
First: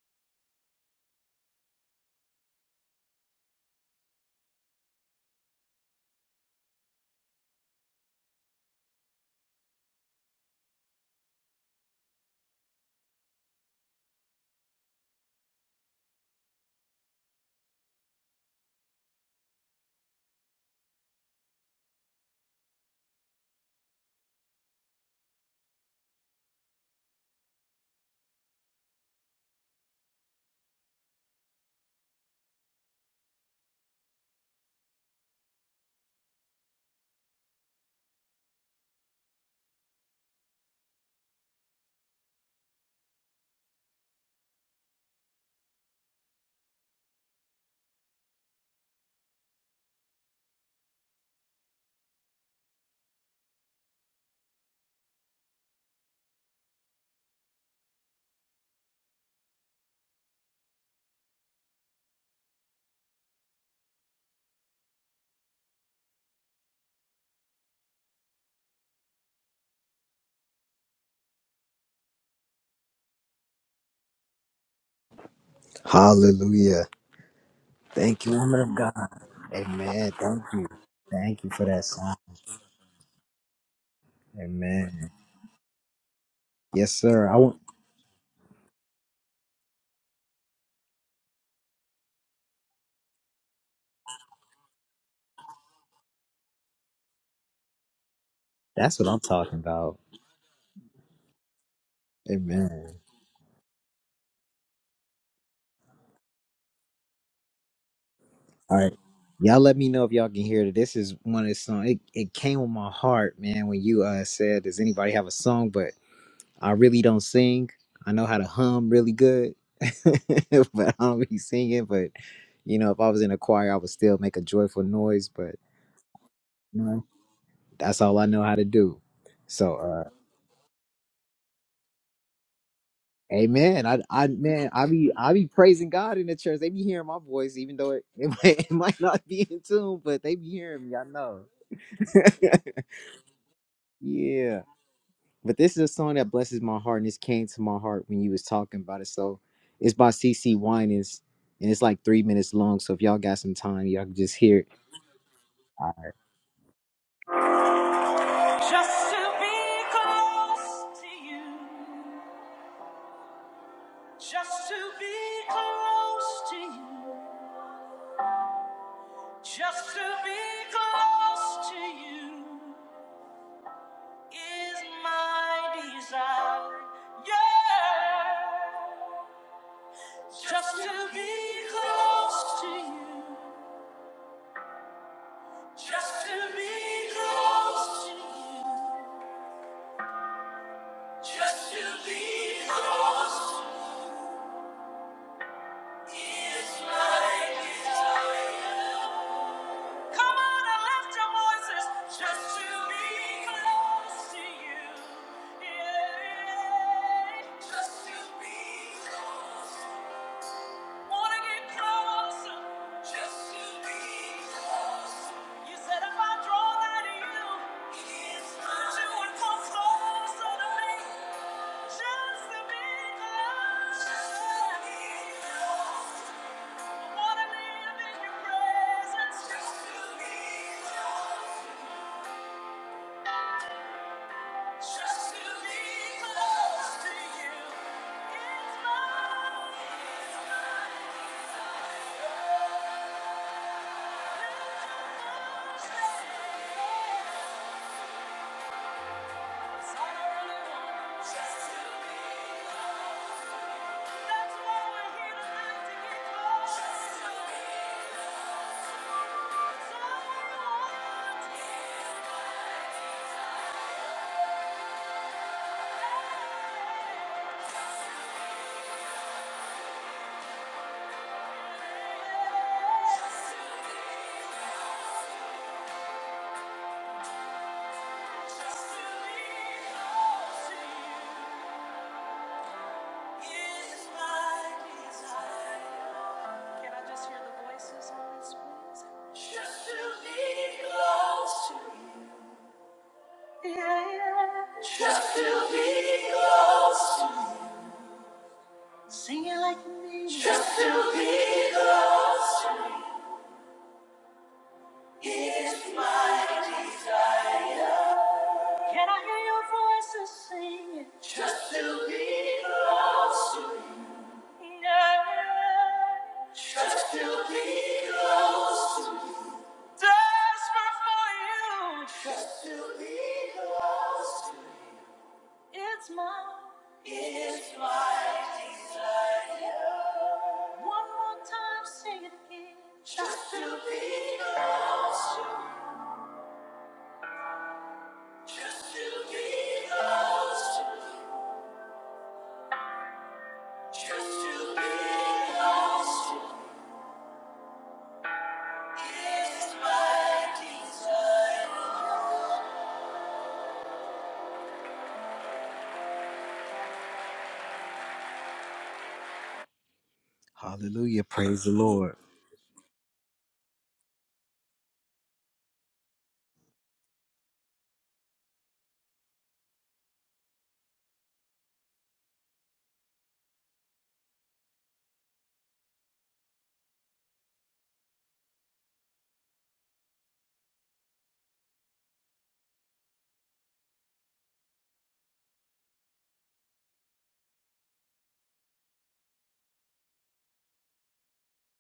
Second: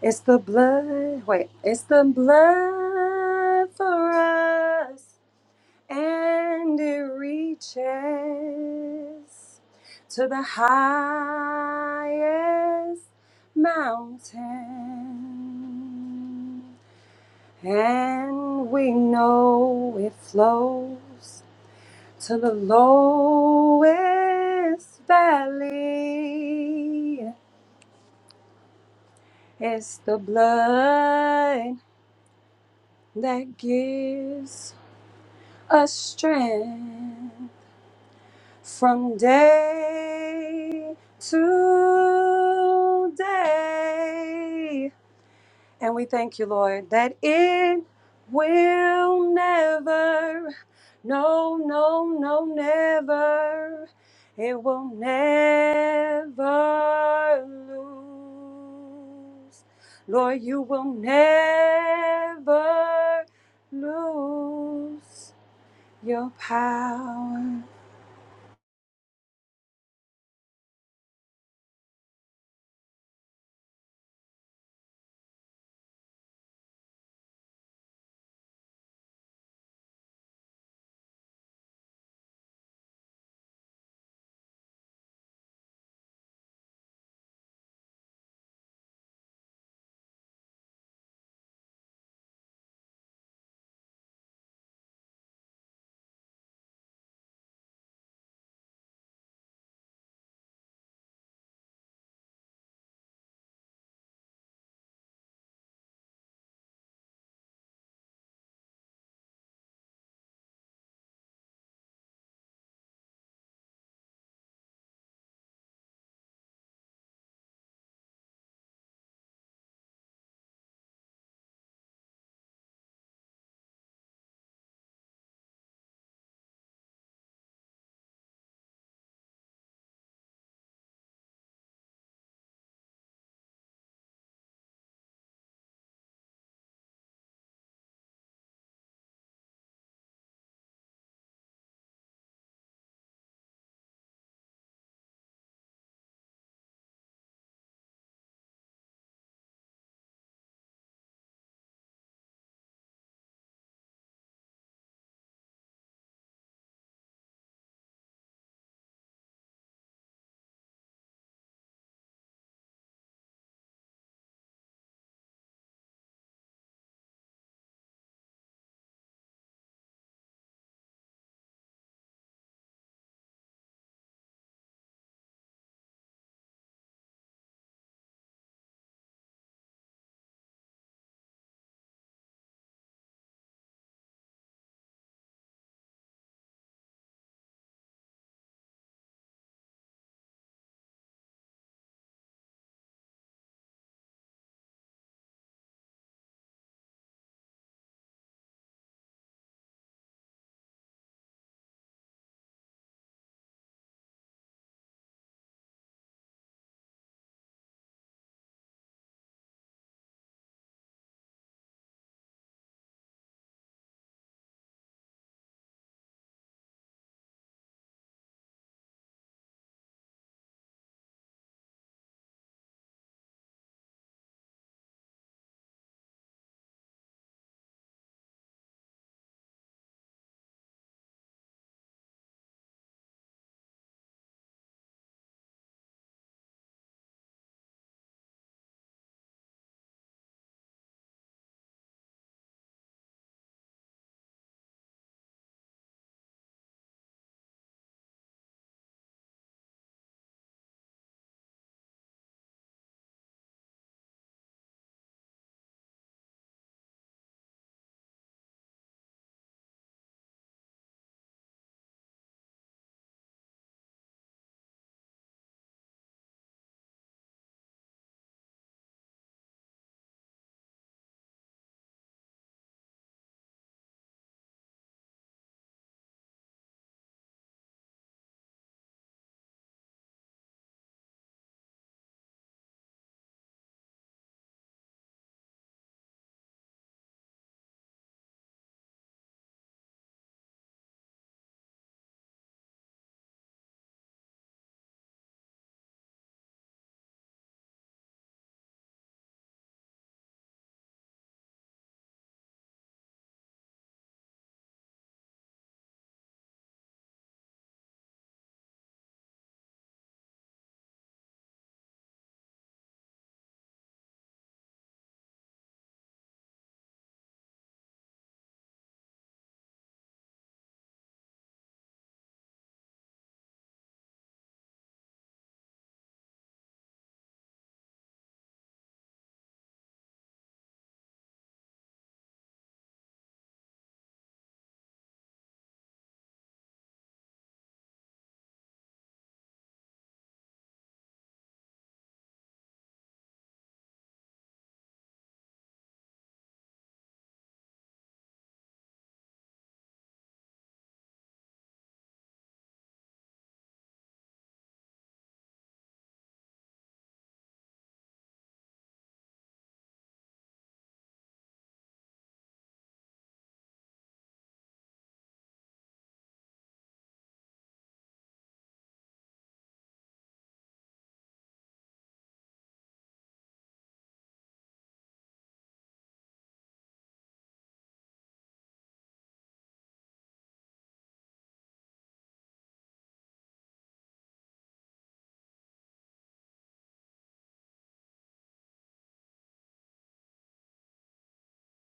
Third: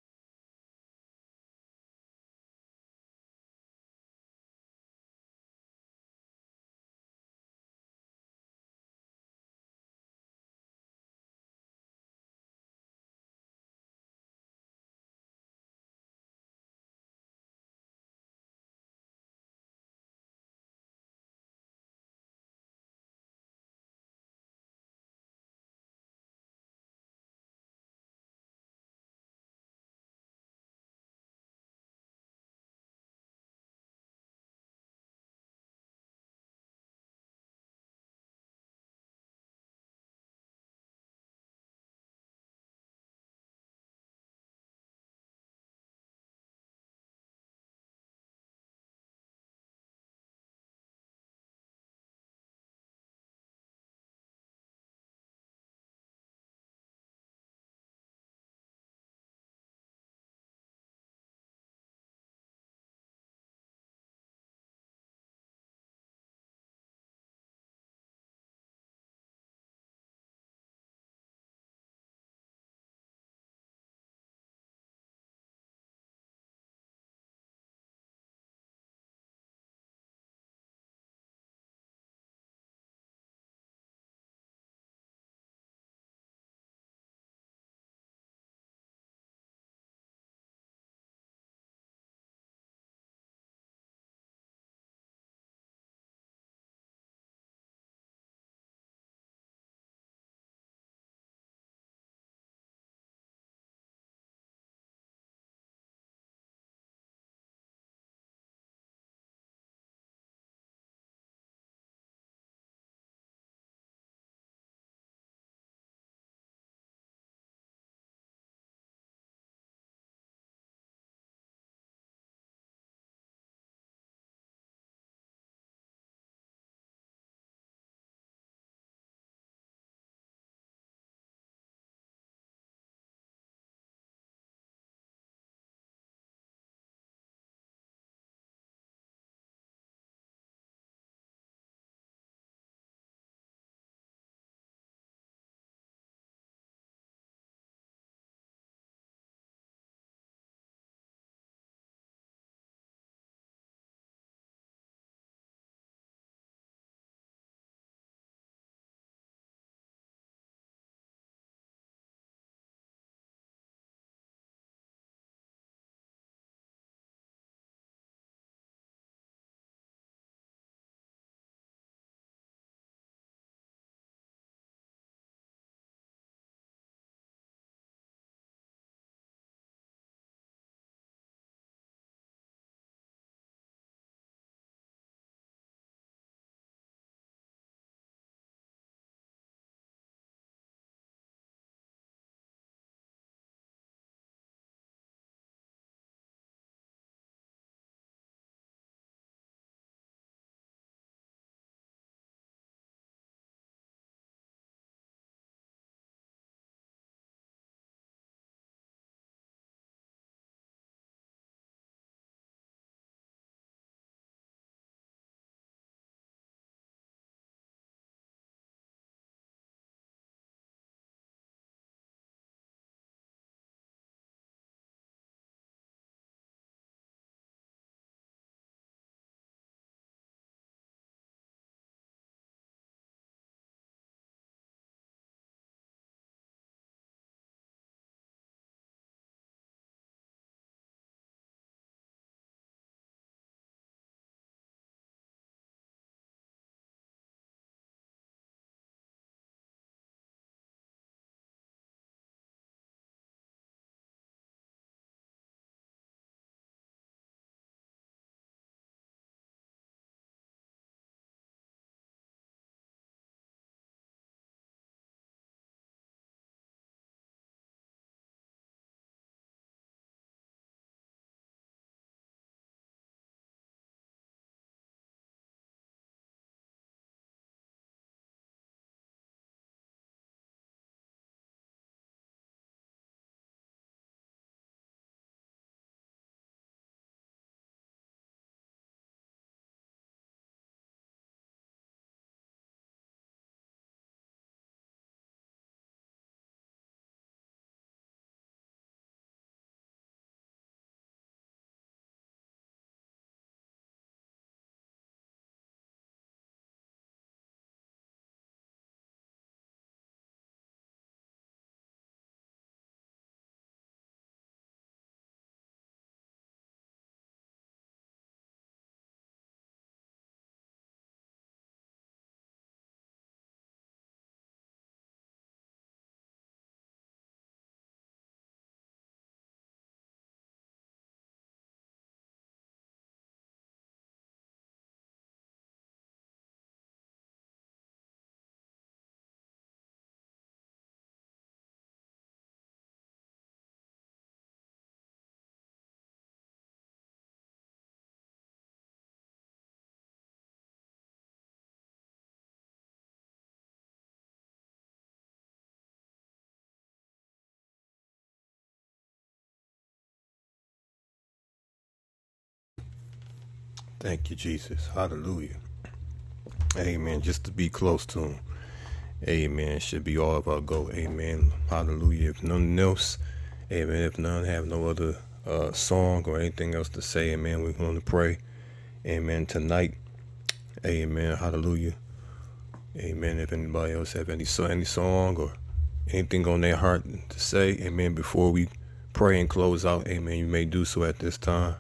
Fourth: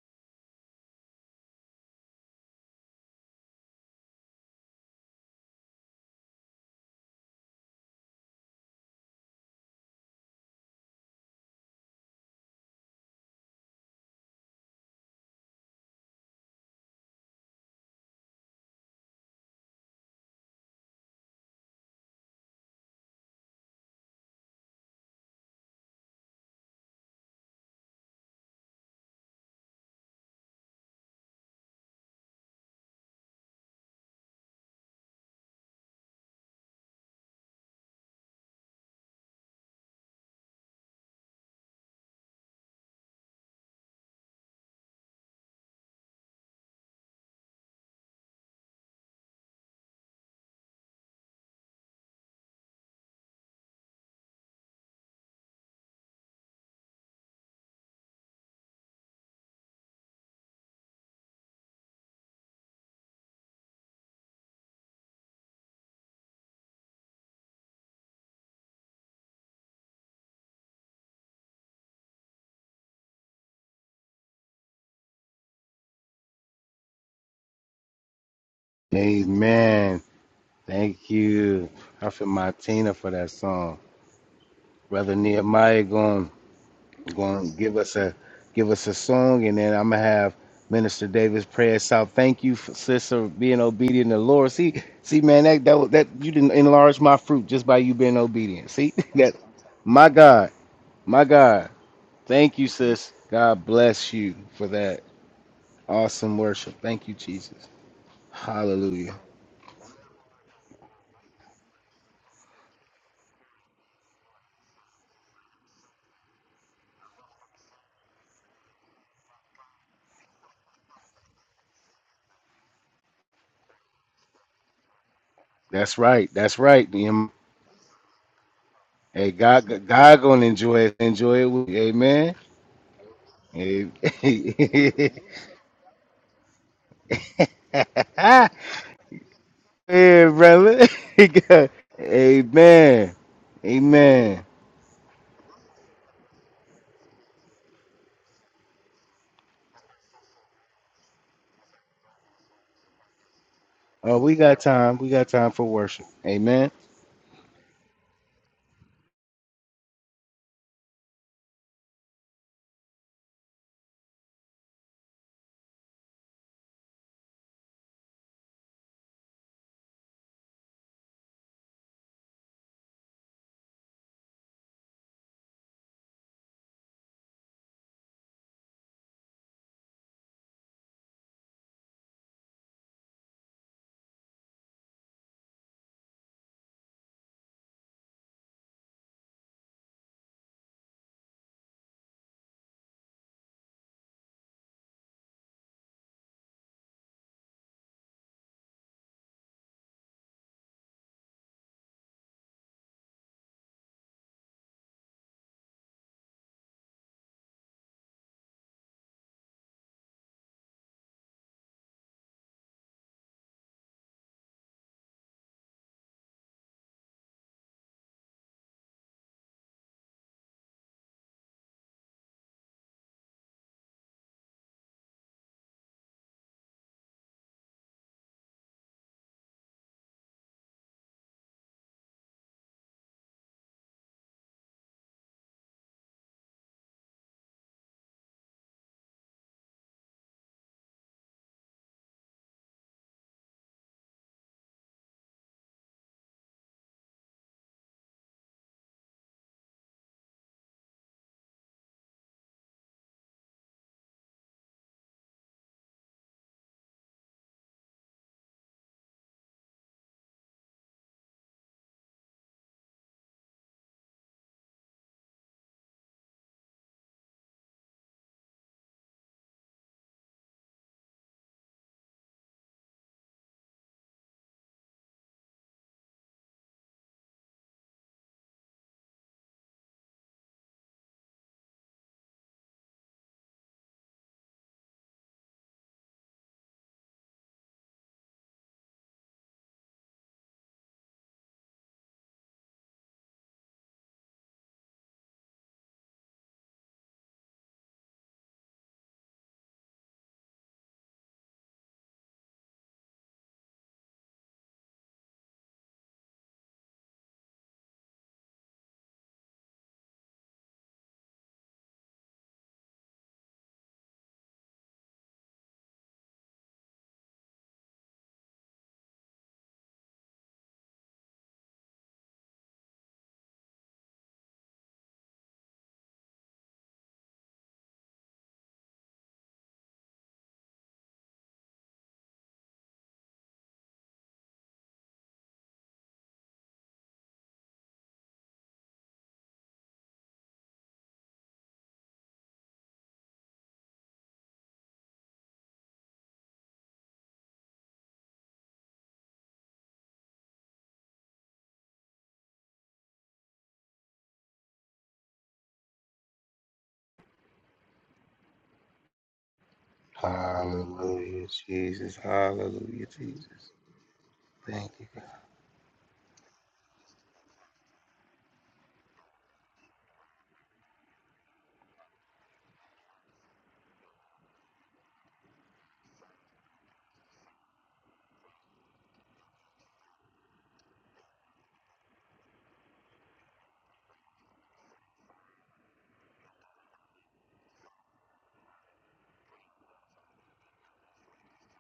[SPEAKER 3] It's the blood. Wait, it's the blood for us, and it reaches to the highest mountain. And we know it flows to the lowest valley. It's the blood that gives us strength from day to day. And we thank you, Lord, that it will never, no, no, no, never, it will never lose. Lord, you will never lose your power.
[SPEAKER 4] Hallelujah. Thank you, woman of God.
[SPEAKER 1] amen
[SPEAKER 4] Amen. Thank you.
[SPEAKER 1] thank
[SPEAKER 4] Thank you for
[SPEAKER 1] you
[SPEAKER 4] that song.
[SPEAKER 1] prophet martina for that song
[SPEAKER 4] Amen.
[SPEAKER 1] Brother Nehemiah going
[SPEAKER 4] Yes, sir. I
[SPEAKER 1] going to
[SPEAKER 4] want
[SPEAKER 1] give us a give us a song, and then I'm gonna have Minister Davis pray us out. Thank you, for, sis, for being obedient to the Lord. See, see, man, that that was- that you didn't enlarge my fruit just by you being obedient. See
[SPEAKER 4] that's what I'm
[SPEAKER 1] that,
[SPEAKER 4] talking about.
[SPEAKER 1] my God, my God. Thank you,
[SPEAKER 4] Amen.
[SPEAKER 1] sis. God bless you for that awesome worship. Thank you, Jesus.
[SPEAKER 4] All right.
[SPEAKER 1] Hallelujah.
[SPEAKER 4] Y'all let me know if y'all can hear it. This is one of the songs. It, it came on my heart, man, when you uh said, Does anybody have a song? But I really don't sing. I know how to hum really good, but I don't be singing. But, you know, if I was in a choir, I would still make a joyful noise. But,
[SPEAKER 1] That's right. That's
[SPEAKER 4] you
[SPEAKER 1] right.
[SPEAKER 4] know,
[SPEAKER 1] Nehemiah.
[SPEAKER 4] that's all I know how to do.
[SPEAKER 1] Hey,
[SPEAKER 4] So,
[SPEAKER 1] God,
[SPEAKER 4] uh,
[SPEAKER 1] God gonna enjoy it. Enjoy it. With you. Amen.
[SPEAKER 4] Amen. I, I, man, I
[SPEAKER 1] Hey.
[SPEAKER 4] be, I be praising God in the church. They be hearing my voice, even though it, it,
[SPEAKER 1] yeah,
[SPEAKER 4] might, it might not be in tune, but they be
[SPEAKER 1] brother.
[SPEAKER 4] hearing me. I know.
[SPEAKER 1] Amen. Amen.
[SPEAKER 4] Yeah. But this is a song that blesses my heart, and this came to my heart when you was talking about it. So it's by CC Winans, and it's like three minutes long. So if y'all got some time, y'all can
[SPEAKER 1] Oh,
[SPEAKER 4] just
[SPEAKER 1] we
[SPEAKER 4] hear
[SPEAKER 1] got
[SPEAKER 4] it.
[SPEAKER 1] time. We got time for worship. Amen.
[SPEAKER 4] Just to be close to you, just to be close to you, just to be close to you is my desire. Yeah, just to be close to you. Just to be close to you, just to be close to you is my desire. Come on and lift your voices, just to be close to you. Yeah. Just to be close. Wanna get closer? Just to be close. You said if I draw nigh to you, Yes, Lord. you would closer to me. Just to be close. Just Wanna live in your presence. Just to be close. Just to be close to you. It's my, it's Can I just hear the voices on this, please? Just to be close to you. Just to be close. Just to be. Can I hear your voices singing? Just to be close. Yeah. Just to be close. Desperate for you. Just to be close. It's my. It's my desire. One more time, sing it again. Just to be close. Just to be lost, just to be lost is my desire. Hallelujah,
[SPEAKER 1] Hallelujah,
[SPEAKER 4] praise the Lord.
[SPEAKER 1] Jesus. Hallelujah, Jesus.
[SPEAKER 2] Thank you, Jesus.
[SPEAKER 1] Thank you, God.
[SPEAKER 2] Hallelujah. Amen. Just to be close to Him. Amen. Should be all of our goal. Amen. Hallelujah. If nothing else, amen. If none have no other uh, song or anything else to say, amen, we're going to pray. Amen. Tonight. Amen. Hallelujah. Amen. If anybody else have any so any song or anything on their heart to say, Amen. Before we pray and close out, Amen. You may do so at this time.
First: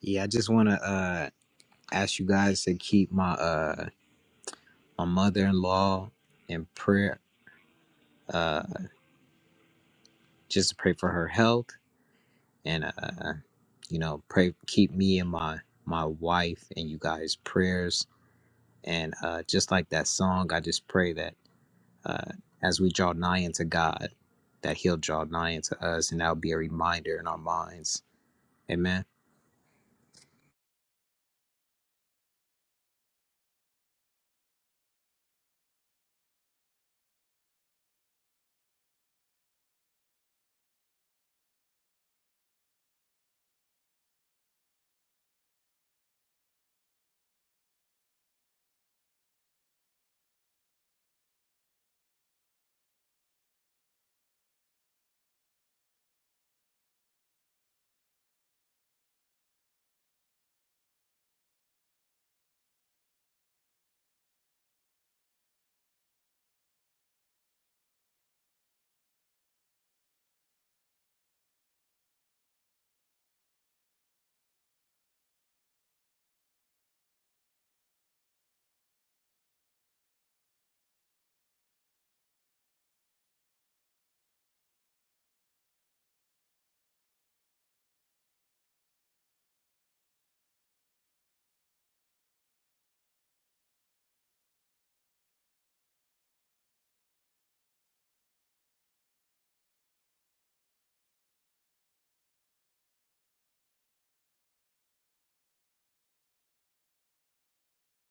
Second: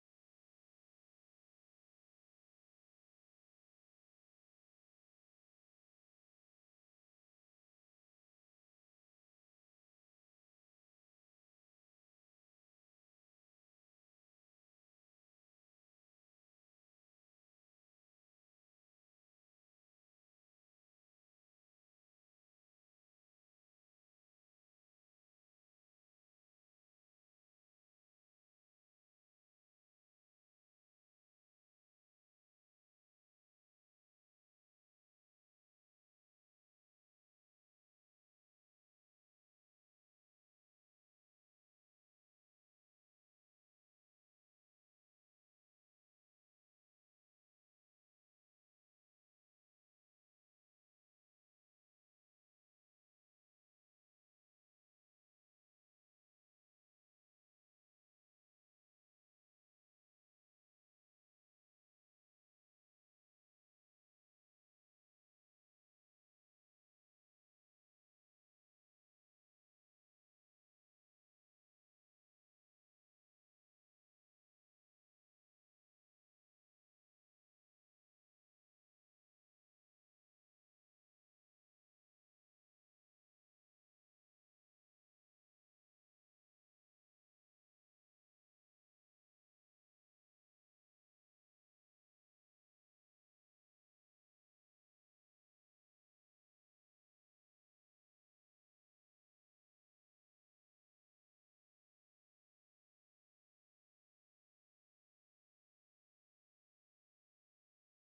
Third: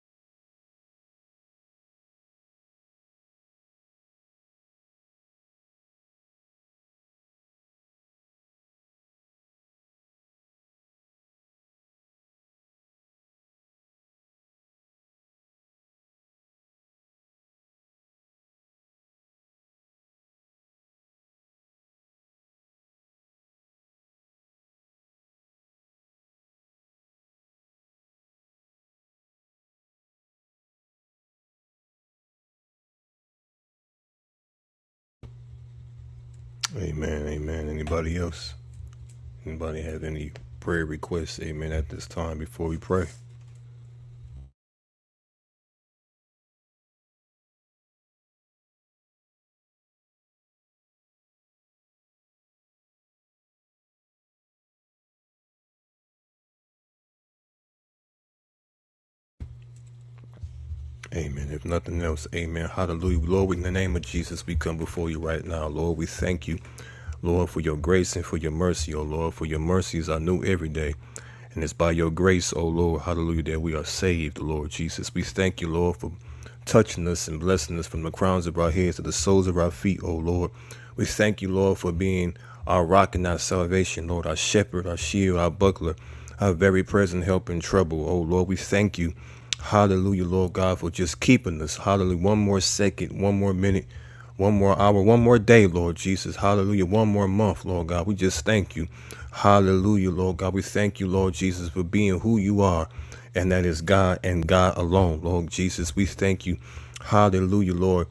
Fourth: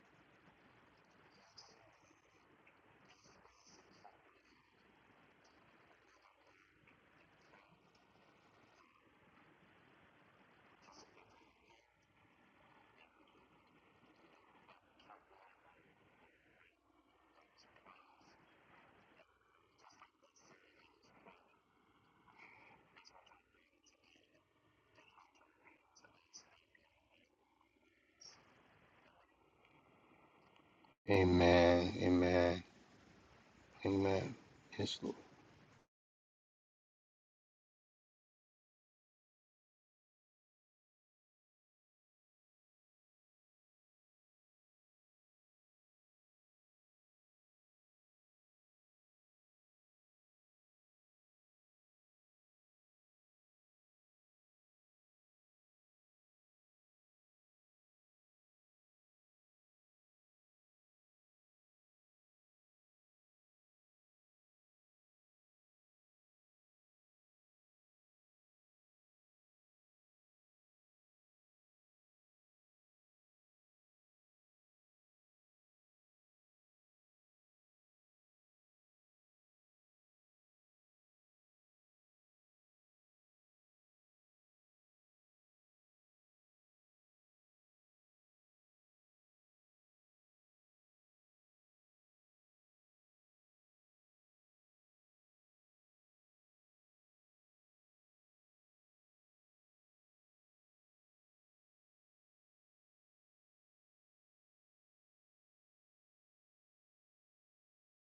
[SPEAKER 4] Yeah, I just want to uh ask you guys to keep my uh my mother-in-law in prayer. Uh just to pray for her health and uh you know, pray keep me and my my wife and you guys prayers and uh just like that song, I just pray that uh, as we draw nigh unto God, that He'll draw nigh unto us, and that'll be a reminder in our minds. Amen.
[SPEAKER 1] Amen. Amen. Amen. Yes, Lord.
[SPEAKER 2] Amen. Amen. Anybody else? Anybody have any prayer requests? Amen. At this time, before we pray. Amen. If nothing else, amen. Hallelujah. Lord, in the name of Jesus, we come before you right now. Lord, we thank you, Lord, for your grace and for your mercy, oh Lord, for your mercies are new every day. And it's by your grace, O Lord, hallelujah, that we are saved, Lord Jesus. We thank you, Lord, for touching us and blessing us from the crowns of our heads to the soles of our feet, O Lord. We thank you, Lord, for being our rock and our salvation, Lord, our shepherd, our shield, our buckler, our very present help in trouble, O Lord. We thank you Hallelujah, Lord God, for just keeping us. Hallelujah. One more second, one more minute, one more hour, one more day, Lord Jesus. Hallelujah. One more month, Lord God. We just thank you. Hallelujah, Lord God. We thank you, Lord Jesus, for being who you are, and that is God and God alone, Lord Jesus. We thank you. Hallelujah, Lord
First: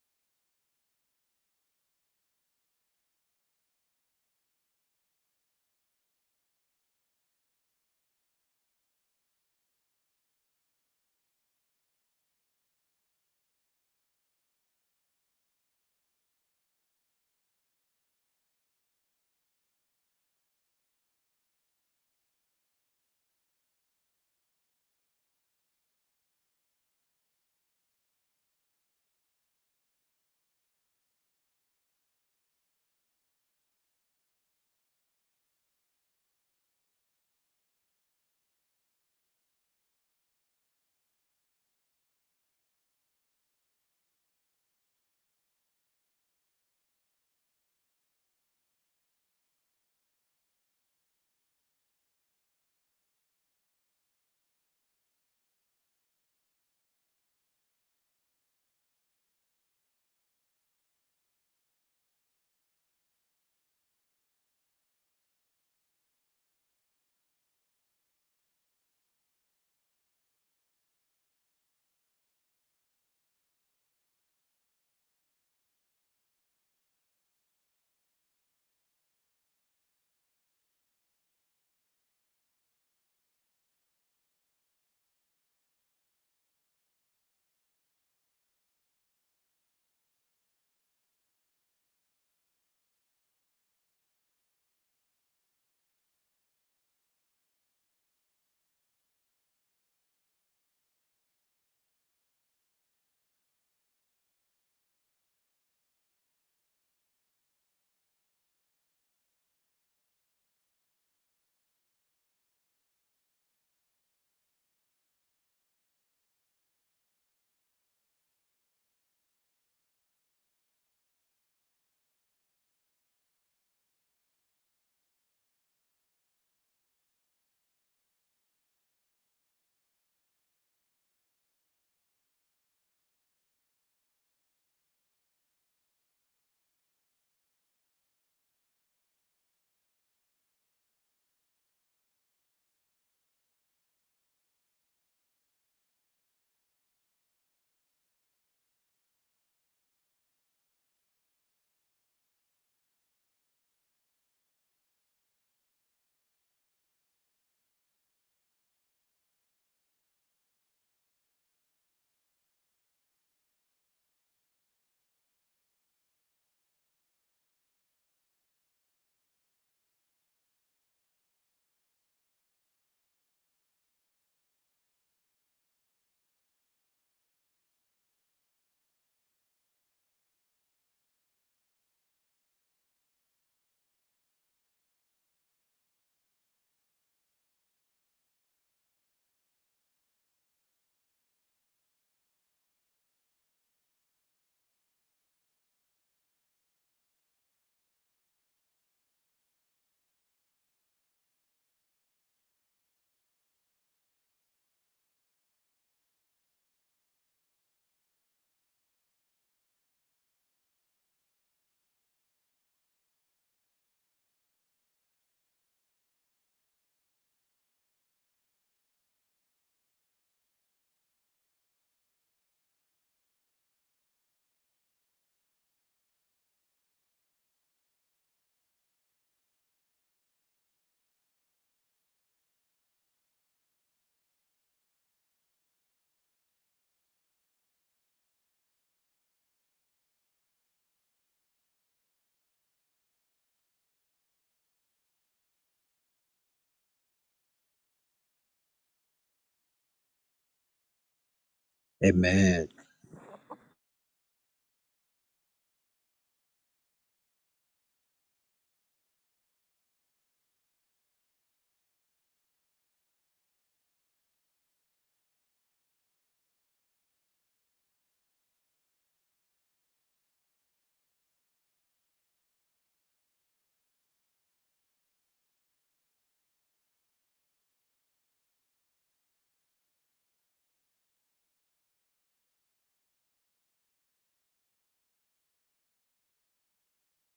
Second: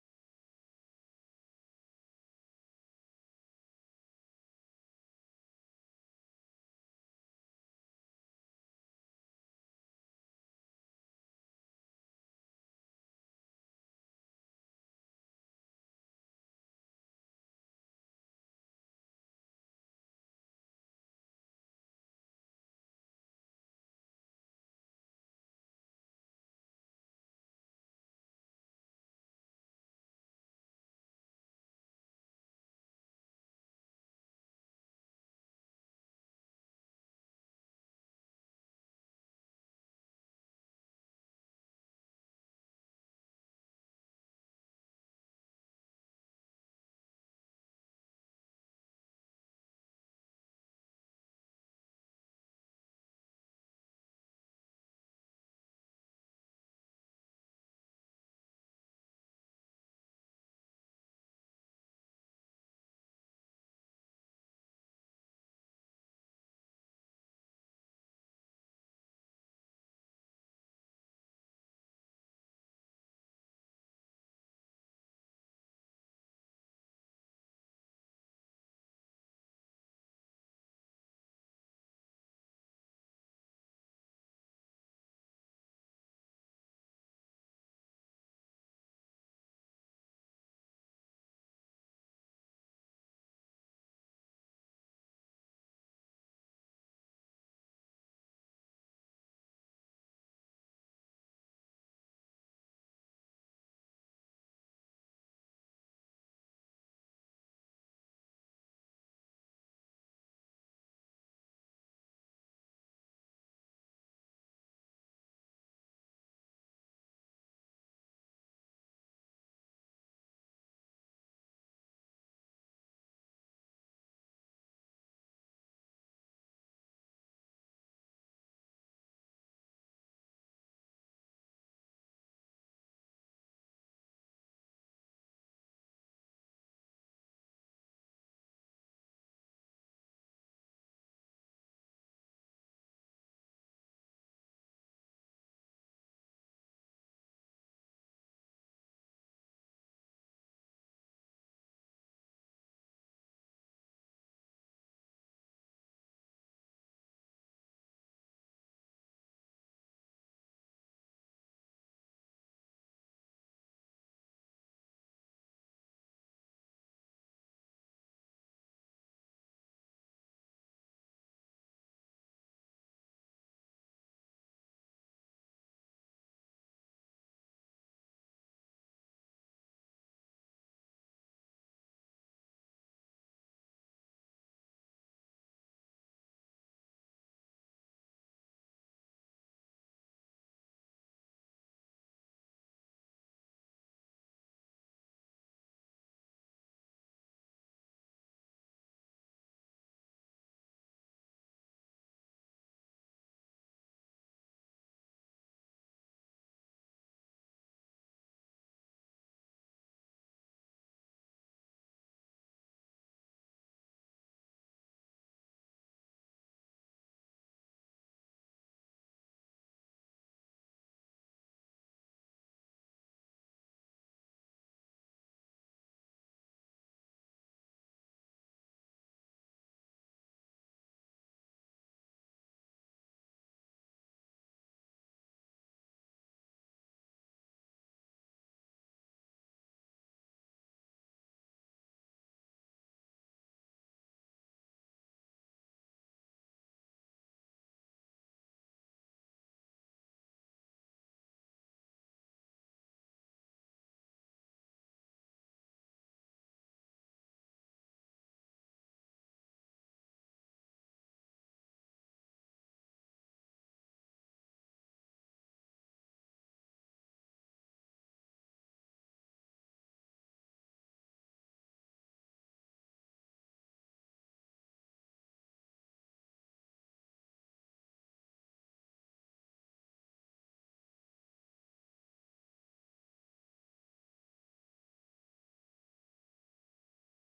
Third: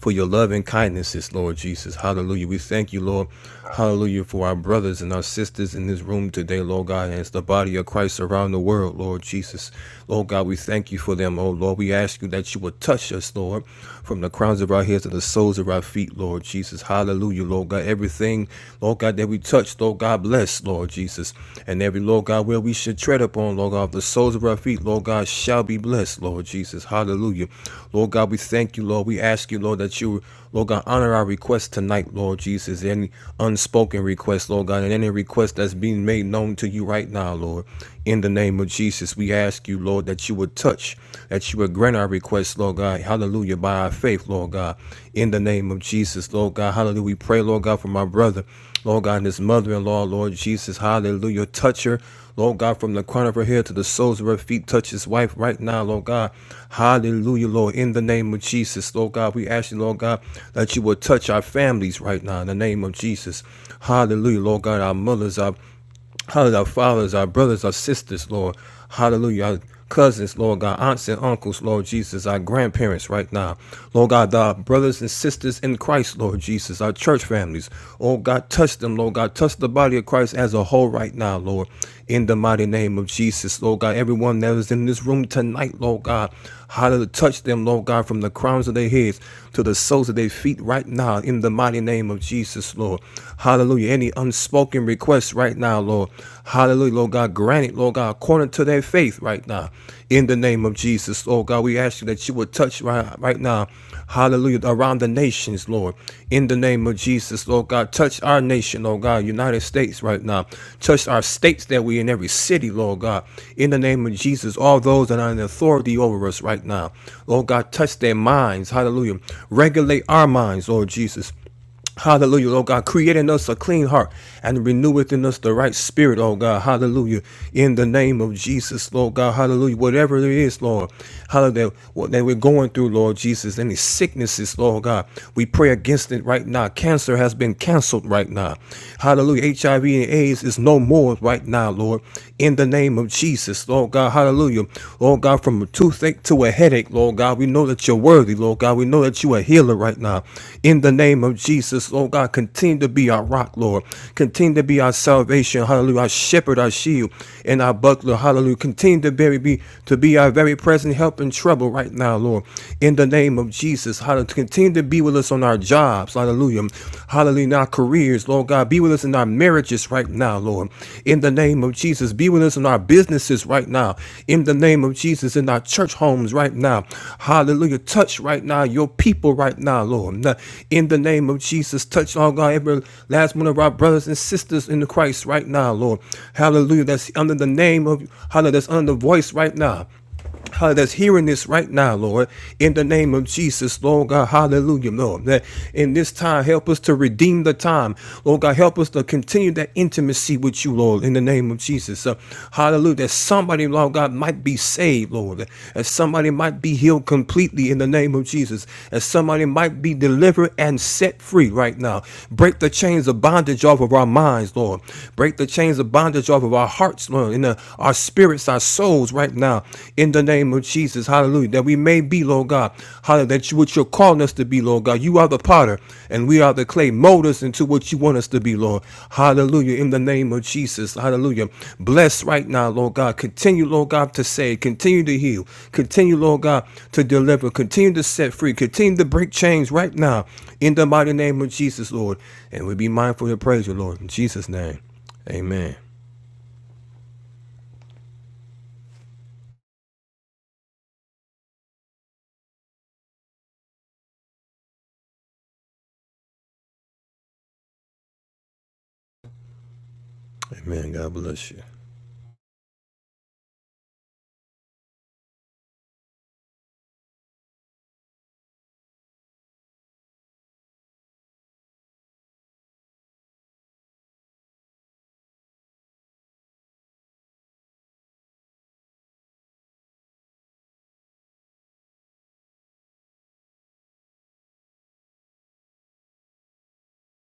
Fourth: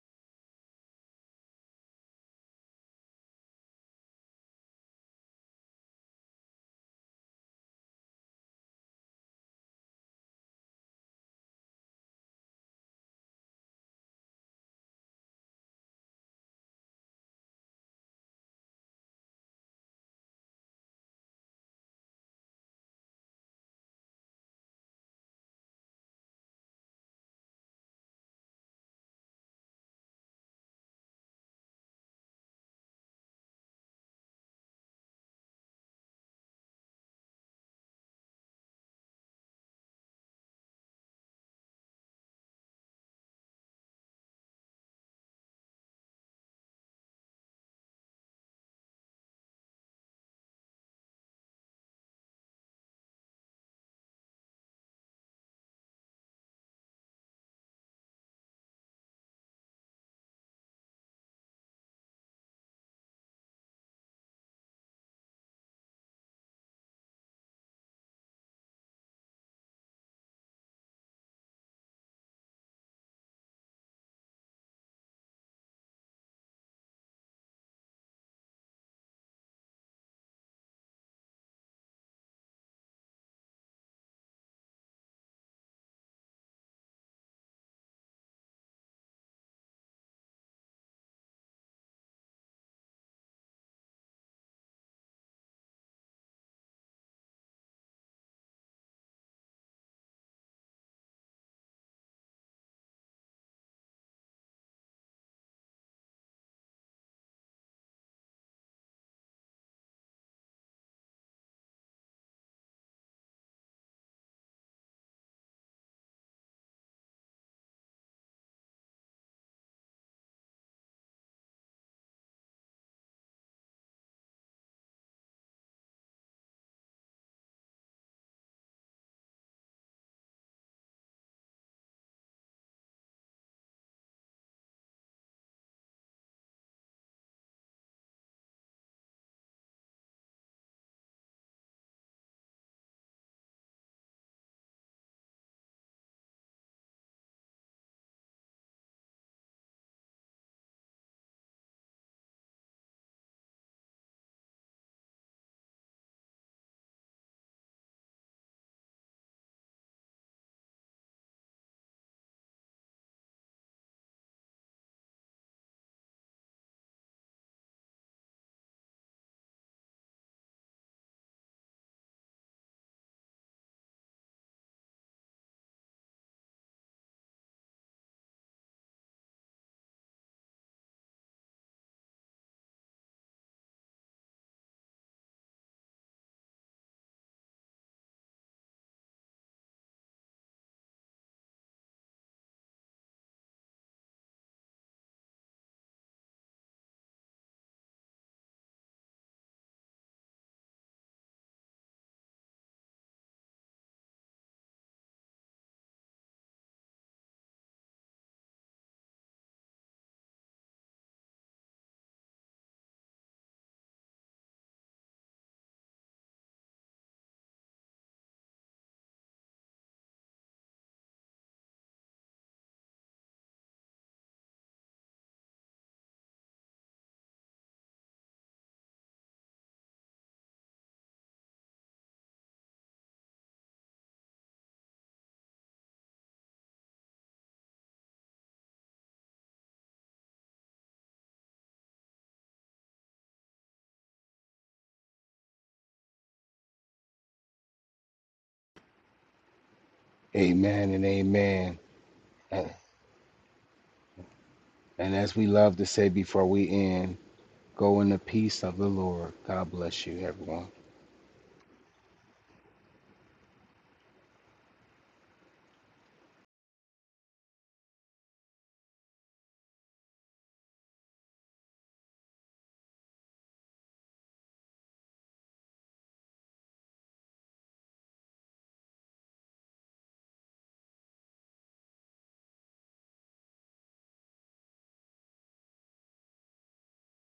[SPEAKER 2] for your love and kindnesses, Lord Jesus. Hallelujah. We thank you, Lord. Hallelujah. For our brothers and our sisters in this room today, Lord God, and as the body of Christ around the world, Lord Jesus. Lord God, we thank you for them, oh Lord. We ask you that you would touch us, Lord, from the crowns of our heads to the soles of our feet, Lord Jesus. Hallelujah, Lord God. Everything, Lord God, that we touch, Lord God, bless, Lord Jesus. And every, Lord God, where we should tread upon, Lord God, the soles of our feet, Lord God, shall be blessed, Lord Jesus. Hallelujah. Lord God, we thank you, Lord. We ask you, Lord, that you, Lord God, honor our request tonight, Lord Jesus. Any unspoken request, Lord God, and any request that's being made known to you right now, Lord. In the name of Jesus, we ask you, Lord, that you would touch, that you would grant our requests, Lord God. Hallelujah. By our faith, Lord God. In the name of Jesus, Lord God. Hallelujah. We pray, Lord God, for my brother. Lord God, and his mother in law, Lord Jesus, hallelujah. Touch her, Lord God, from the crown of her head to the soles of her feet. Touch his wife right now, Lord God. Hallelujah, Lord. In the name of Jesus, Lord God, we ask you, Lord God, that you will touch our families right now in the name of Jesus. Hallelujah, Lord God, our mothers, our Hallelujah. Our fathers, our brothers, our sisters, Lord. Hallelujah. Our cousins, Lord God, aunts and uncles, Lord Jesus, our grandparents right now. Lord God, our brothers and sisters in Christ, Lord Jesus, our church families. Oh God, touch them, Lord God. Touch the body of Christ as a whole right now, Lord. In the mighty name of Jesus, Lord God. Everyone that is in this room tonight, Lord God. Hallelujah. Touch them, Lord God, from the crowns of their heads to the soles of their feet right now, in the mighty name of Jesus, Lord. Hallelujah. Any unspoken requests right now, Lord. Hallelujah, Lord God. Grant it, Lord God, according to their faith right now. In the name of Jesus, Lord God, we ask you that you would touch right, right now. Hallelujah, around the nations, Lord. In the name of Jesus, Lord God, touch our nation, Lord God, United States right now. Touch our states that we in every city, Lord God. In the name of Jesus, all those that are in authority over us right now. Lord God, touch their minds. Hallelujah. Regulate our minds, Lord Jesus. Hallelujah, Lord God, create in us a clean heart and renew God, hallelujah. In the name of Jesus, Lord God, hallelujah. Whatever it is, Lord, hallelujah, what that we're going through, Lord Jesus, any sicknesses, Lord God, we pray against it right now. Cancer has been canceled right now. Hallelujah. HIV and AIDS is no more right now, Lord. In the name of Jesus, Lord God, hallelujah. Lord God, Lord God, worthy, Lord God. We know that healer right now. In the name of Jesus, Lord God, continue to be our rock, Lord. Continue to be our salvation, hallelujah, our shepherd, our shield, and our buckler, hallelujah. Continue to very be to be our very present help in trouble right now, Lord. In the name of Jesus, hallelujah. Continue to be with us on our jobs, hallelujah. Hallelujah, in our careers, Lord God. Be with us in our marriages right now, Lord in the name of Jesus. Be with us in our businesses right now, in the name of Jesus, in our church homes right now. Hallelujah. Touch right now your people right now, Lord. Now, In the name of Jesus, touch, all God, every last one of our brothers and sisters in the Christ right now, Lord. Hallelujah. That's under the name of, hallelujah, that's under the voice right now uh, that's hearing this right now, Lord, in the name of Jesus, Lord God, hallelujah, Lord, that in this time, help us to redeem the time, Lord God, help us to continue that intimacy with you, Lord, in the name of Jesus, uh, hallelujah, that somebody, Lord God, might be saved, Lord, that that somebody might be healed completely in the name of Jesus, that somebody might be delivered and set free right now. Break the chains of bondage off of our minds, Lord, break the chains of bondage off of our hearts, Lord, in the our spirits, our souls right now in the name of Jesus. Hallelujah. That we may be, Lord God. Hallelujah. That you, what you're calling us to be, Lord God. You are the potter and we are the clay. Mold us into what you want us to be, Lord. Hallelujah. In the name of Jesus. Hallelujah. Bless right now, Lord God. Continue, Lord God, to save. Continue to heal. Continue, Lord God, to deliver. Continue to set free. Continue to break chains right now in the mighty name of Jesus, Lord. And we be mindful to praise you, Lord. In Jesus' name. Amen.
[SPEAKER 1] Amen and amen.
[SPEAKER 4] Amen.
[SPEAKER 1] And and as we love to say before we end, go in the peace of the Lord. God bless you, everyone.
[SPEAKER 2] Amen. God bless you.